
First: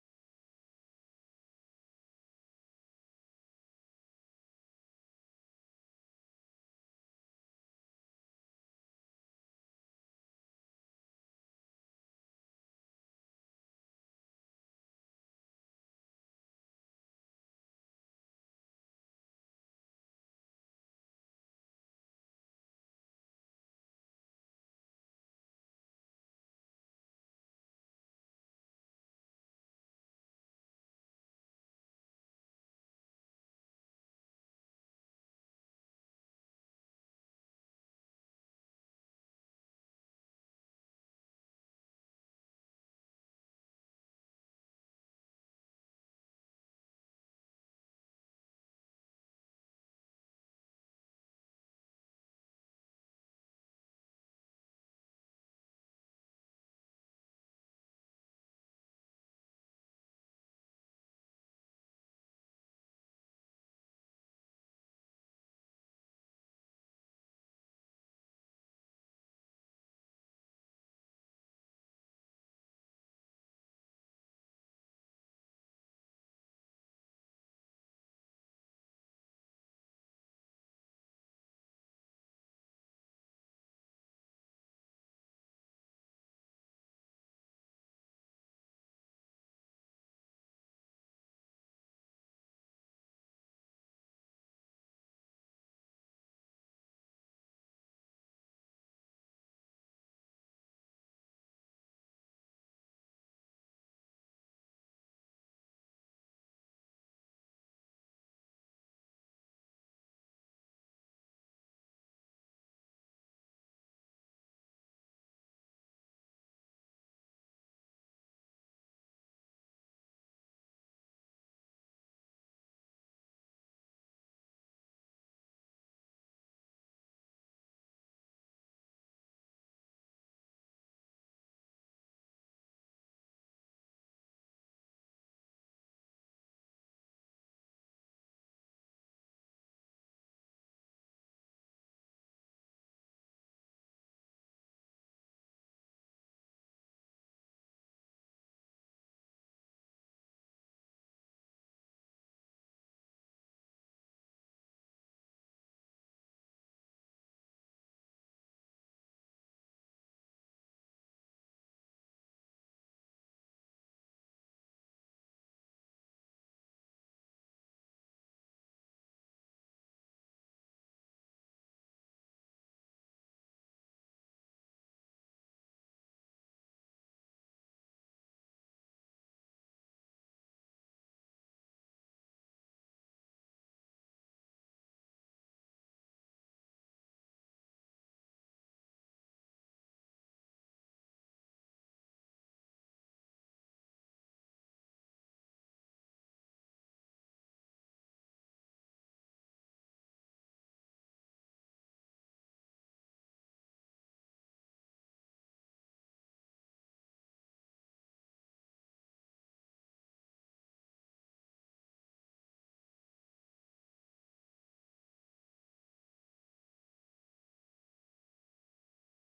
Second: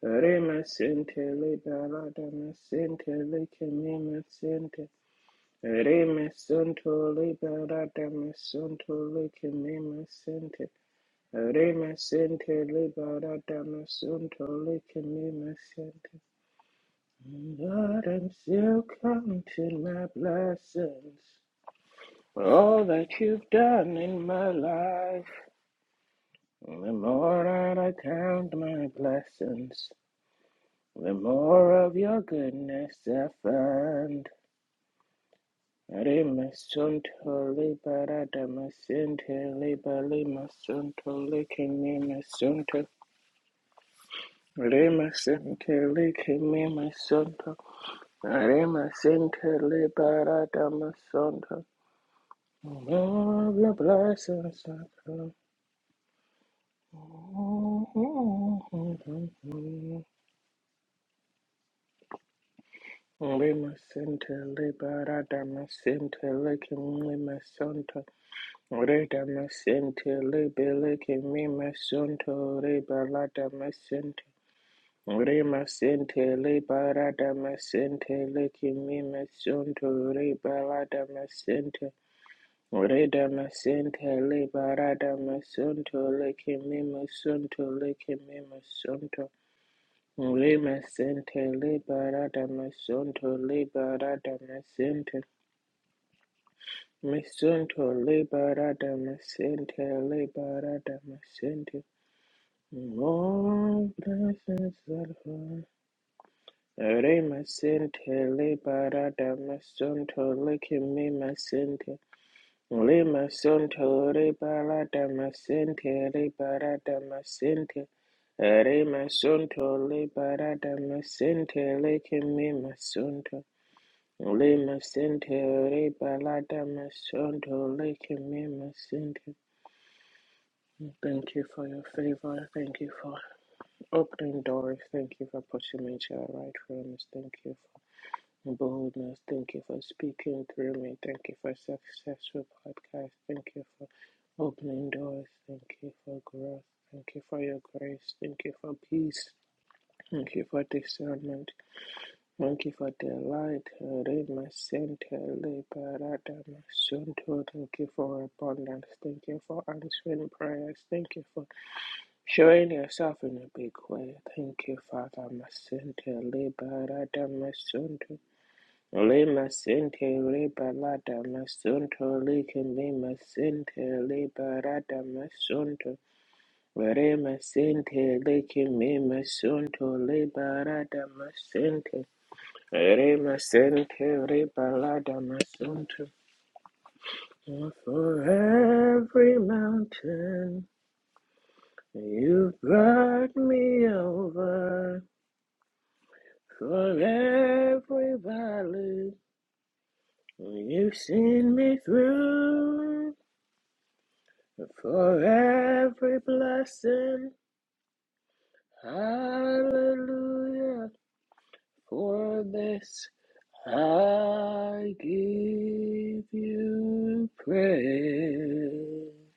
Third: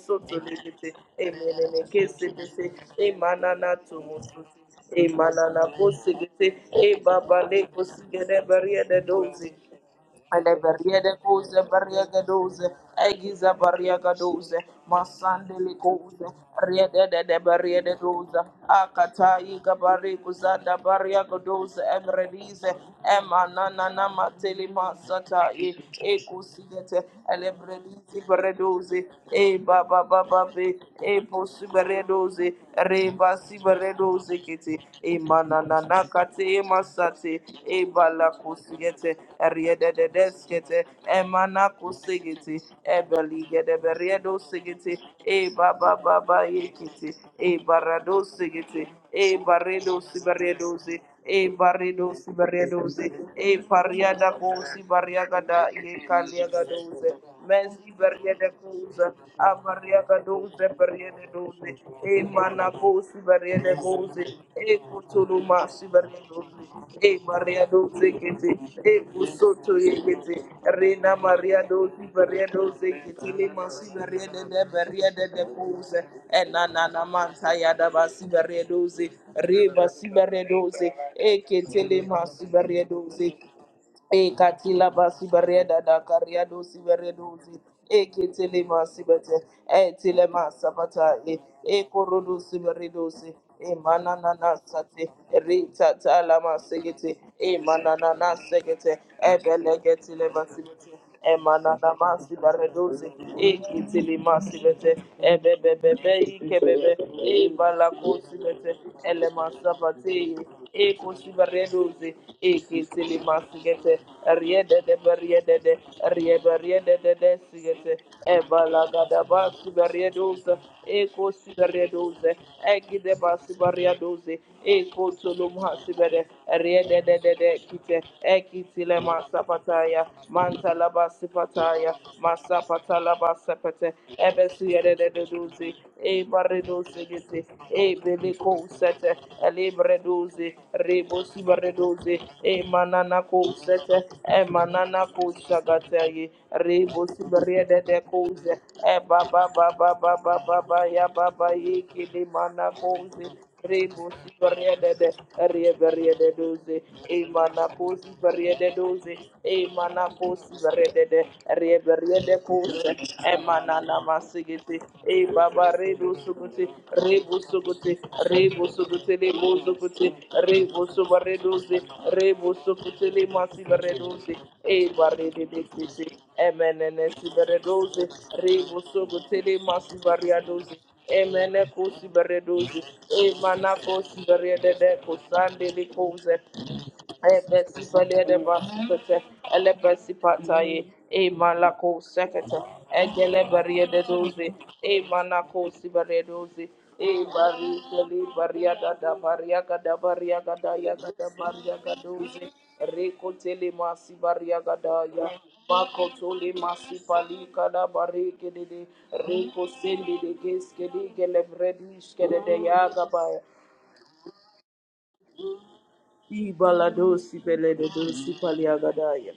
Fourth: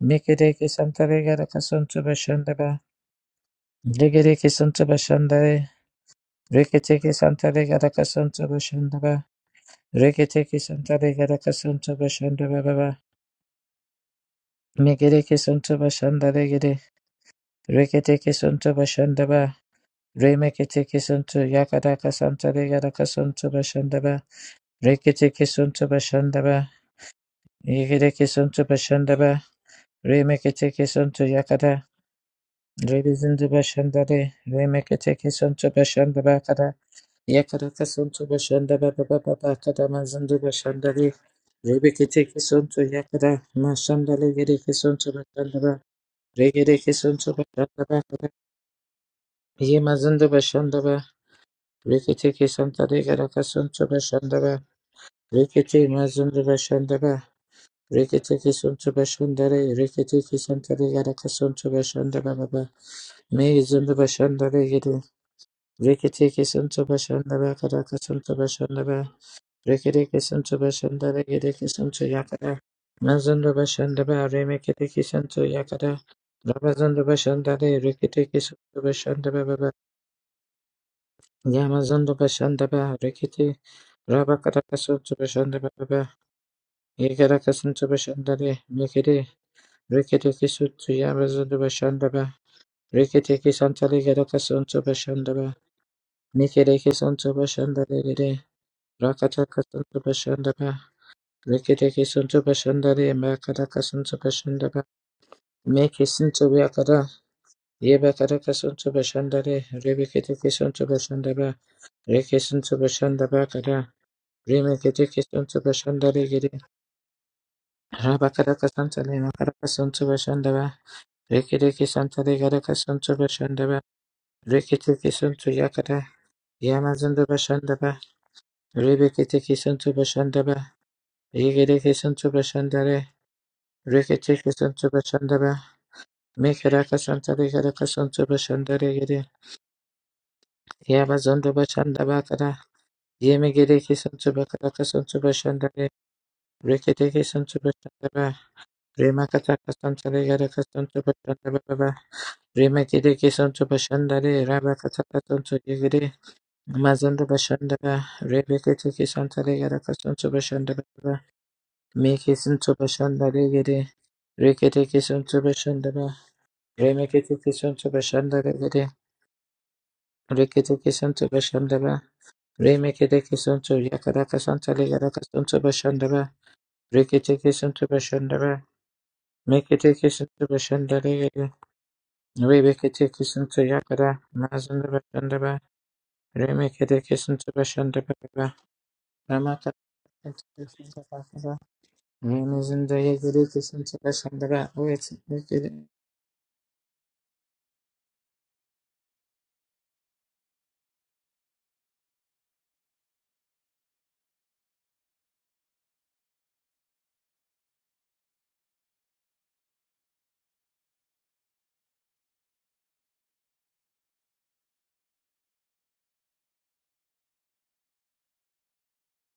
Speaker 3: re me
Speaker 1: Mekereke
Speaker 3: sin
Speaker 1: santa
Speaker 3: tele
Speaker 1: regaraka sonto
Speaker 3: para de me
Speaker 1: bashanda
Speaker 2: emenenekesepete
Speaker 1: ba.
Speaker 3: sin tele que me me
Speaker 1: Regereke
Speaker 2: emananatomosote
Speaker 3: sin
Speaker 1: sonto
Speaker 3: te
Speaker 1: bashanda re.
Speaker 3: re me
Speaker 2: emananakosekete
Speaker 3: sin
Speaker 1: Reketeke
Speaker 3: tele
Speaker 1: santa
Speaker 3: para
Speaker 1: regaraka
Speaker 3: de me
Speaker 1: sonto
Speaker 3: sin
Speaker 1: bashanda ba.
Speaker 3: tele que
Speaker 2: dozi.
Speaker 3: me me sin
Speaker 1: Reketeke
Speaker 3: te
Speaker 1: santa
Speaker 2: Eleberiede
Speaker 1: regaraka
Speaker 2: kuze
Speaker 3: re
Speaker 1: sonto
Speaker 2: beriege
Speaker 1: bashanda ba
Speaker 2: duze,
Speaker 1: baba. ba.
Speaker 2: egize beriege duze,
Speaker 1: Mekereke sonto
Speaker 2: masandili cose,
Speaker 1: bashanda regere.
Speaker 2: riede de de beriede
Speaker 3: Lord, I'm
Speaker 1: Reketeke
Speaker 2: duze,
Speaker 1: sonto
Speaker 3: still
Speaker 1: bashanda
Speaker 2: akata
Speaker 1: ba.
Speaker 2: iga
Speaker 3: counting my
Speaker 2: bari kuzada
Speaker 1: Remeketeke
Speaker 3: blessings,
Speaker 2: beriege
Speaker 1: sonto
Speaker 2: duze,
Speaker 1: yakaraka santa
Speaker 2: ebredize,
Speaker 3: all
Speaker 1: regaraka
Speaker 3: that you've
Speaker 1: sonto
Speaker 2: emanana
Speaker 3: done
Speaker 1: bashanda
Speaker 2: na
Speaker 1: ba.
Speaker 3: in my
Speaker 2: mateli
Speaker 3: life.
Speaker 2: masata
Speaker 1: Reketeke
Speaker 2: i,
Speaker 1: sonto bashanda ba.
Speaker 3: The
Speaker 2: ekusigete,
Speaker 3: more that I
Speaker 2: elebredizi
Speaker 1: Yigiriki
Speaker 3: count
Speaker 1: suntu
Speaker 3: my
Speaker 2: bereduze,
Speaker 1: bashandaba.
Speaker 2: e
Speaker 3: blessings,
Speaker 2: baba baba be,
Speaker 1: Remekitiki
Speaker 3: the
Speaker 2: e
Speaker 1: suntu
Speaker 2: posi
Speaker 3: more
Speaker 1: yakada.
Speaker 3: of your
Speaker 2: bereduze,
Speaker 3: goodness I
Speaker 2: reba
Speaker 1: Rebizindu
Speaker 2: si
Speaker 3: find.
Speaker 1: bashandare.
Speaker 2: bereduze kusiete
Speaker 1: Remekitiki suntu
Speaker 2: imanana
Speaker 1: bashandaba
Speaker 2: kate
Speaker 1: kada.
Speaker 2: masate
Speaker 3: Rimasuntoli
Speaker 1: Yakaraka
Speaker 2: ebala
Speaker 1: suntu bashandaba
Speaker 2: kusiete
Speaker 1: baba
Speaker 3: baradamasinti
Speaker 1: baba kada
Speaker 2: riede de
Speaker 3: libali
Speaker 1: mazindu
Speaker 2: deskete
Speaker 1: bashandari.
Speaker 3: masuntoli
Speaker 2: emana
Speaker 3: kimi
Speaker 1: Rebekitiki
Speaker 2: kusigete
Speaker 1: suntu
Speaker 3: masunto.
Speaker 1: yakada.
Speaker 2: ebeli gede
Speaker 1: Mashandale
Speaker 2: beriedo
Speaker 1: yiriki
Speaker 2: sigete
Speaker 1: suntu
Speaker 2: e
Speaker 1: bashandaba.
Speaker 2: baba
Speaker 3: Rimasintili
Speaker 2: baba
Speaker 3: kimi
Speaker 1: Regiriki
Speaker 2: yekete
Speaker 1: suntu
Speaker 2: e
Speaker 3: masunto.
Speaker 1: bashandaba
Speaker 2: barado
Speaker 1: kada.
Speaker 2: sigete e
Speaker 3: Rimasintili
Speaker 2: baredo
Speaker 1: Yemazindu
Speaker 2: sibaredoze
Speaker 1: bashandaba.
Speaker 2: e
Speaker 3: baradamasunto.
Speaker 2: baredo
Speaker 1: Rikitiki santare
Speaker 2: sibaredoze
Speaker 1: garaka
Speaker 3: More
Speaker 2: e
Speaker 3: of your
Speaker 1: suntu
Speaker 2: pariada
Speaker 1: bashandaba.
Speaker 3: blessings I
Speaker 2: kosi
Speaker 3: count.
Speaker 2: bariagada
Speaker 1: Rikiti
Speaker 2: ye
Speaker 1: mazindu
Speaker 2: kaliagadoze
Speaker 1: bashandaba.
Speaker 2: Mezi bariede
Speaker 1: Reketeke sonto
Speaker 2: kuza,
Speaker 1: bashandare,
Speaker 2: abariaga
Speaker 1: reketeke
Speaker 2: doze
Speaker 1: santare
Speaker 2: bariede
Speaker 1: yaraka
Speaker 2: doze,
Speaker 1: sonto
Speaker 2: e
Speaker 1: bashandara baba.
Speaker 2: manakosi
Speaker 1: Me
Speaker 2: bariede
Speaker 3: Lima
Speaker 1: izondo
Speaker 2: koze,
Speaker 3: Santa
Speaker 1: bashandare
Speaker 2: e
Speaker 1: gede.
Speaker 2: kutulu
Speaker 3: Liberata
Speaker 2: masi bariede
Speaker 3: Masente
Speaker 1: Reketeke
Speaker 2: doze,
Speaker 1: sonto
Speaker 3: Likim
Speaker 2: e
Speaker 3: Lima
Speaker 1: bashandara
Speaker 2: maria
Speaker 1: karaka
Speaker 3: Santa
Speaker 2: dose.
Speaker 1: sonto
Speaker 2: kete, e
Speaker 1: bashandara.
Speaker 3: Rita
Speaker 2: kusoto
Speaker 3: Masente
Speaker 1: Reketeke
Speaker 2: yekete,
Speaker 1: sonto
Speaker 2: rena
Speaker 3: Libilikim
Speaker 1: bashandare gede
Speaker 2: maria
Speaker 1: ke
Speaker 3: Mima
Speaker 2: dose.
Speaker 1: sonto
Speaker 3: Santa
Speaker 2: bariede
Speaker 1: yakara.
Speaker 2: dose. kete, le
Speaker 3: Liberata
Speaker 1: Mazondo
Speaker 2: masi
Speaker 3: Masente
Speaker 1: bashandara
Speaker 2: bariede de
Speaker 1: remeketeke
Speaker 2: bariede
Speaker 1: sonto
Speaker 2: de
Speaker 3: Rima
Speaker 1: yakara.
Speaker 2: kuze,
Speaker 3: Sente
Speaker 2: e
Speaker 1: Rabazondo
Speaker 2: nanana
Speaker 3: Liberata
Speaker 2: manta
Speaker 1: bashandare
Speaker 2: yada basi
Speaker 3: Masente
Speaker 1: reketeke
Speaker 2: dose.
Speaker 1: sonto
Speaker 3: Likim
Speaker 2: doze,
Speaker 3: Mima
Speaker 1: bashandara
Speaker 2: re
Speaker 1: baba.
Speaker 3: Santa
Speaker 2: basi
Speaker 3: Liberata
Speaker 2: e kete
Speaker 3: Masente
Speaker 2: le
Speaker 1: Yamazondo
Speaker 2: masi dose.
Speaker 1: bashandara
Speaker 3: Rita
Speaker 1: rekete.
Speaker 3: Masente
Speaker 2: E
Speaker 1: Rabakaraka
Speaker 2: katila
Speaker 3: Liberata
Speaker 1: sonto
Speaker 2: basi
Speaker 1: bashandara
Speaker 2: bareda
Speaker 3: Masanta
Speaker 2: da
Speaker 1: baba.
Speaker 2: karia
Speaker 3: Likim
Speaker 2: dosi
Speaker 3: Mima
Speaker 1: Yekaraka
Speaker 2: veredosi.
Speaker 3: Santa
Speaker 1: sonto
Speaker 2: E
Speaker 3: Likim Mima
Speaker 2: kitele masi
Speaker 1: bashandare.
Speaker 3: Santa
Speaker 2: bete. E tile
Speaker 1: Reketeke
Speaker 2: masa
Speaker 3: Lima
Speaker 1: sutu
Speaker 2: bata
Speaker 3: Center,
Speaker 2: e.
Speaker 1: yabazudu
Speaker 2: E
Speaker 1: bashandaba.
Speaker 3: Liberada
Speaker 2: korodosi veredosi.
Speaker 3: Masunto,
Speaker 1: Reketeke
Speaker 2: E
Speaker 1: santalega
Speaker 3: Liberada
Speaker 2: mananana
Speaker 1: rakasuntu
Speaker 2: sate.
Speaker 3: Masente,
Speaker 1: bashandaba.
Speaker 2: Re tata la
Speaker 1: Mikereke
Speaker 2: masigete.
Speaker 1: suntu
Speaker 2: E
Speaker 3: Masunto,
Speaker 2: mananana
Speaker 1: bashandalegede.
Speaker 3: Liberada
Speaker 2: segete. E
Speaker 1: Rakataka
Speaker 3: Masente,
Speaker 1: suntu
Speaker 2: belegete le basi
Speaker 1: bashandaba.
Speaker 2: bete
Speaker 3: Liberada Masente.
Speaker 2: emanana
Speaker 1: Reketeke
Speaker 2: masi
Speaker 1: suntu
Speaker 2: baredoze
Speaker 1: bashandale makadaka
Speaker 3: Oh,
Speaker 2: ekitili
Speaker 1: suntu
Speaker 2: masi
Speaker 3: blessings
Speaker 1: bashandaba.
Speaker 2: bete
Speaker 3: that fall.
Speaker 1: Meke
Speaker 2: ebebebebe
Speaker 1: suntu
Speaker 2: ikebebe
Speaker 1: yakada.
Speaker 3: Rema Center,
Speaker 2: ebalakosi
Speaker 1: Yebakadaka
Speaker 2: bete
Speaker 1: suntu
Speaker 3: Liberada
Speaker 1: bashandale.
Speaker 2: elemasabate
Speaker 3: Masunto,
Speaker 1: Rebeketeke suntu
Speaker 3: Likimi
Speaker 2: ekosi
Speaker 1: bashandaba.
Speaker 3: Masente.
Speaker 2: baredoze
Speaker 1: Reke suntu
Speaker 2: ekitili
Speaker 3: Lima
Speaker 1: bashandaba
Speaker 2: masi
Speaker 1: kada.
Speaker 2: gete
Speaker 3: Santo de
Speaker 2: riedede
Speaker 1: Remeketeke suntu
Speaker 2: beriedede
Speaker 3: Masente de
Speaker 1: bashandalegede.
Speaker 2: riebe de riede riede de de
Speaker 3: Masente
Speaker 2: sigete
Speaker 1: Rabakadaka
Speaker 3: Rima
Speaker 2: ebalagada
Speaker 1: santale makadaka
Speaker 2: basi
Speaker 3: Santo
Speaker 1: suntu
Speaker 3: de
Speaker 2: baredoze
Speaker 1: bashandaba.
Speaker 2: ekosi
Speaker 3: Masente
Speaker 1: Reketeke
Speaker 3: Lake
Speaker 2: baredoze
Speaker 1: santale
Speaker 3: Mima
Speaker 1: gadaka suntu
Speaker 2: egide basi
Speaker 1: bashandaba.
Speaker 2: baredoze
Speaker 3: Lima
Speaker 1: Rekete
Speaker 3: Sente
Speaker 1: kesuntu
Speaker 3: de
Speaker 2: ekotolomhasi
Speaker 1: yakada.
Speaker 2: bere
Speaker 3: Balada
Speaker 2: riede de de
Speaker 1: Yamazında
Speaker 2: riedede
Speaker 3: Masanto
Speaker 1: başında
Speaker 2: kite
Speaker 1: ba
Speaker 3: Lake
Speaker 2: ekitile
Speaker 1: Rebekete
Speaker 2: masabati
Speaker 1: kesuntu
Speaker 2: pataya,
Speaker 1: başında ba.
Speaker 2: manta laba
Speaker 3: Thank you for your
Speaker 2: pataya,
Speaker 1: Reketekesuntu ba Yamazundu bashandaba. Rebeketekesuntu bashandaba. Yegerekesuntu
Speaker 3: favor.
Speaker 2: masa
Speaker 3: Thank you
Speaker 1: bashandare.
Speaker 2: patala
Speaker 3: for
Speaker 2: basepete,
Speaker 3: opening
Speaker 2: ebesu
Speaker 3: doors.
Speaker 1: Reketekesuntu
Speaker 2: yede de
Speaker 3: Thank you for
Speaker 1: bashandaba.
Speaker 2: duzi,
Speaker 3: pushing me to
Speaker 2: e
Speaker 3: the right rooms.
Speaker 2: bareduzi
Speaker 3: Thank
Speaker 2: giti,
Speaker 1: Mekerakasantare
Speaker 3: you for
Speaker 2: e
Speaker 1: karakasuntu
Speaker 3: and
Speaker 2: beliko
Speaker 1: ba
Speaker 2: sete,
Speaker 3: boldness.
Speaker 1: gere.
Speaker 3: Thank you
Speaker 2: ele
Speaker 3: for speaking
Speaker 2: breduzi,
Speaker 3: through me. Thank you
Speaker 2: rebusi
Speaker 3: for
Speaker 1: Yamazundu
Speaker 2: bareduzi,
Speaker 1: bashandaba
Speaker 3: successful
Speaker 1: kara.
Speaker 2: e
Speaker 3: podcast.
Speaker 2: manana ko
Speaker 3: Thank you for
Speaker 2: sete,
Speaker 1: Yemegerekesuntu
Speaker 2: e
Speaker 3: opening
Speaker 2: manana
Speaker 1: bakarakasuntu
Speaker 3: doors.
Speaker 2: ko
Speaker 3: Thank
Speaker 1: bashandare.
Speaker 3: you for
Speaker 2: shagatayi,
Speaker 3: growth.
Speaker 1: ba
Speaker 3: Thank you
Speaker 2: rebusi
Speaker 3: for your
Speaker 2: barede de
Speaker 3: grace.
Speaker 1: bashandaba.
Speaker 3: Thank you
Speaker 2: koze,
Speaker 3: for
Speaker 2: e
Speaker 3: peace.
Speaker 2: baba baba
Speaker 1: Remakatakasantare
Speaker 3: Thank
Speaker 2: baba
Speaker 3: you for
Speaker 2: baba
Speaker 1: karakasuntu
Speaker 2: ya baba
Speaker 3: discernment.
Speaker 1: bashandaba.
Speaker 2: yiki di
Speaker 3: Thank
Speaker 2: mana
Speaker 3: you for
Speaker 2: koze,
Speaker 3: delight.
Speaker 1: Remeketekesuntu
Speaker 2: Rebus
Speaker 3: Rema
Speaker 1: bashandare.
Speaker 2: Variede
Speaker 3: Sente
Speaker 2: de
Speaker 1: Rabakatakasuntu
Speaker 2: Reverie de
Speaker 3: Liberata
Speaker 2: Doze,
Speaker 1: Mazanda
Speaker 3: Masunto. Thank you
Speaker 2: Emanacos
Speaker 1: Bashandara,
Speaker 3: for
Speaker 2: Varie de
Speaker 3: abundance.
Speaker 1: Rebekete
Speaker 2: Doze,
Speaker 3: Thank you
Speaker 1: Kisantare
Speaker 3: for answering
Speaker 1: Yarakasunto
Speaker 2: Emanacos
Speaker 3: prayers.
Speaker 2: Variede
Speaker 3: Thank
Speaker 1: Bashandara,
Speaker 2: de
Speaker 3: you for
Speaker 2: Reverie de
Speaker 3: showing
Speaker 1: Mekisunto
Speaker 2: Cosa,
Speaker 3: yourself in
Speaker 1: Bashandare
Speaker 3: a big
Speaker 1: Gede,
Speaker 2: Emanana
Speaker 3: way. Thank you,
Speaker 2: Masigiti,
Speaker 1: Rekete
Speaker 2: E
Speaker 3: Father
Speaker 1: Kisunto
Speaker 2: Baba
Speaker 3: Masente
Speaker 1: Bashandara,
Speaker 2: Redusuguti,
Speaker 3: Liberata
Speaker 1: Remekete Kisunto
Speaker 2: Rebusuguti,
Speaker 3: Masunto.
Speaker 1: Bashandare Gede,
Speaker 2: Rebusuguti,
Speaker 3: Le
Speaker 2: Rebusuguti,
Speaker 3: masente le
Speaker 1: Rekete
Speaker 3: balada
Speaker 1: Kisunto
Speaker 2: Rebusubareduzi,
Speaker 1: Bashandara,
Speaker 3: masonto le kembe
Speaker 1: Remekete
Speaker 2: Rebusuguti,
Speaker 3: masente
Speaker 1: Kisunto
Speaker 3: le
Speaker 2: Masibareduzi,
Speaker 1: Yakarakasantare
Speaker 2: E
Speaker 3: barada
Speaker 2: Barrede
Speaker 1: Yarakasunto
Speaker 2: de
Speaker 3: masonto
Speaker 2: Kisi,
Speaker 1: Bashandara,
Speaker 2: Emenene
Speaker 3: Vare
Speaker 1: Rekete Kisunto
Speaker 2: Sibareduzi,
Speaker 3: masente le
Speaker 1: Bashandara,
Speaker 3: kembe
Speaker 2: Rebusuguti,
Speaker 1: Mekete Kisunto
Speaker 2: Masibariaduzi.
Speaker 1: Bashandare Gede,
Speaker 2: Emene kusi
Speaker 3: masente
Speaker 2: bereduzi.
Speaker 1: Rebekete
Speaker 3: Vare
Speaker 1: Kisunto
Speaker 2: Emana kusi
Speaker 1: Yakara,
Speaker 3: masente le
Speaker 2: berede
Speaker 1: Mazanda
Speaker 2: de
Speaker 3: balada
Speaker 1: Bashandara,
Speaker 2: kusandi likuze.
Speaker 1: Remekete Kisunto
Speaker 2: Ebesi
Speaker 3: For
Speaker 2: balede
Speaker 1: Bashandara,
Speaker 2: basikete,
Speaker 3: every
Speaker 1: Ramata
Speaker 2: elebesi
Speaker 3: mountain
Speaker 2: pataye, e malako
Speaker 3: you
Speaker 2: sekete,
Speaker 1: Emizindaya
Speaker 3: brought
Speaker 2: egele
Speaker 1: gereki
Speaker 2: bariye
Speaker 3: me
Speaker 2: de
Speaker 1: santara
Speaker 2: doze,
Speaker 1: shandara
Speaker 3: over
Speaker 2: e
Speaker 1: oeti
Speaker 2: manako si bariye doze,
Speaker 3: For
Speaker 2: e bari
Speaker 3: every
Speaker 2: keli bariya
Speaker 3: valley
Speaker 2: gada bariya gada bariya gada ya
Speaker 3: you've
Speaker 2: gada
Speaker 3: seen
Speaker 2: bariya
Speaker 3: me
Speaker 2: gada doze,
Speaker 3: through
Speaker 2: reko tele masi bariya gada
Speaker 3: For
Speaker 2: ya, mako
Speaker 3: every
Speaker 2: tole masi
Speaker 3: blessing,
Speaker 2: pali kada bari kede de, reko sende de ges
Speaker 3: hallelujah.
Speaker 2: kede gele bredish kede
Speaker 3: For
Speaker 2: de ya
Speaker 3: this
Speaker 2: gabaya,
Speaker 3: I give
Speaker 2: e
Speaker 3: you
Speaker 2: baladosi bele de dosi pali ya
Speaker 3: praise.
Speaker 2: gada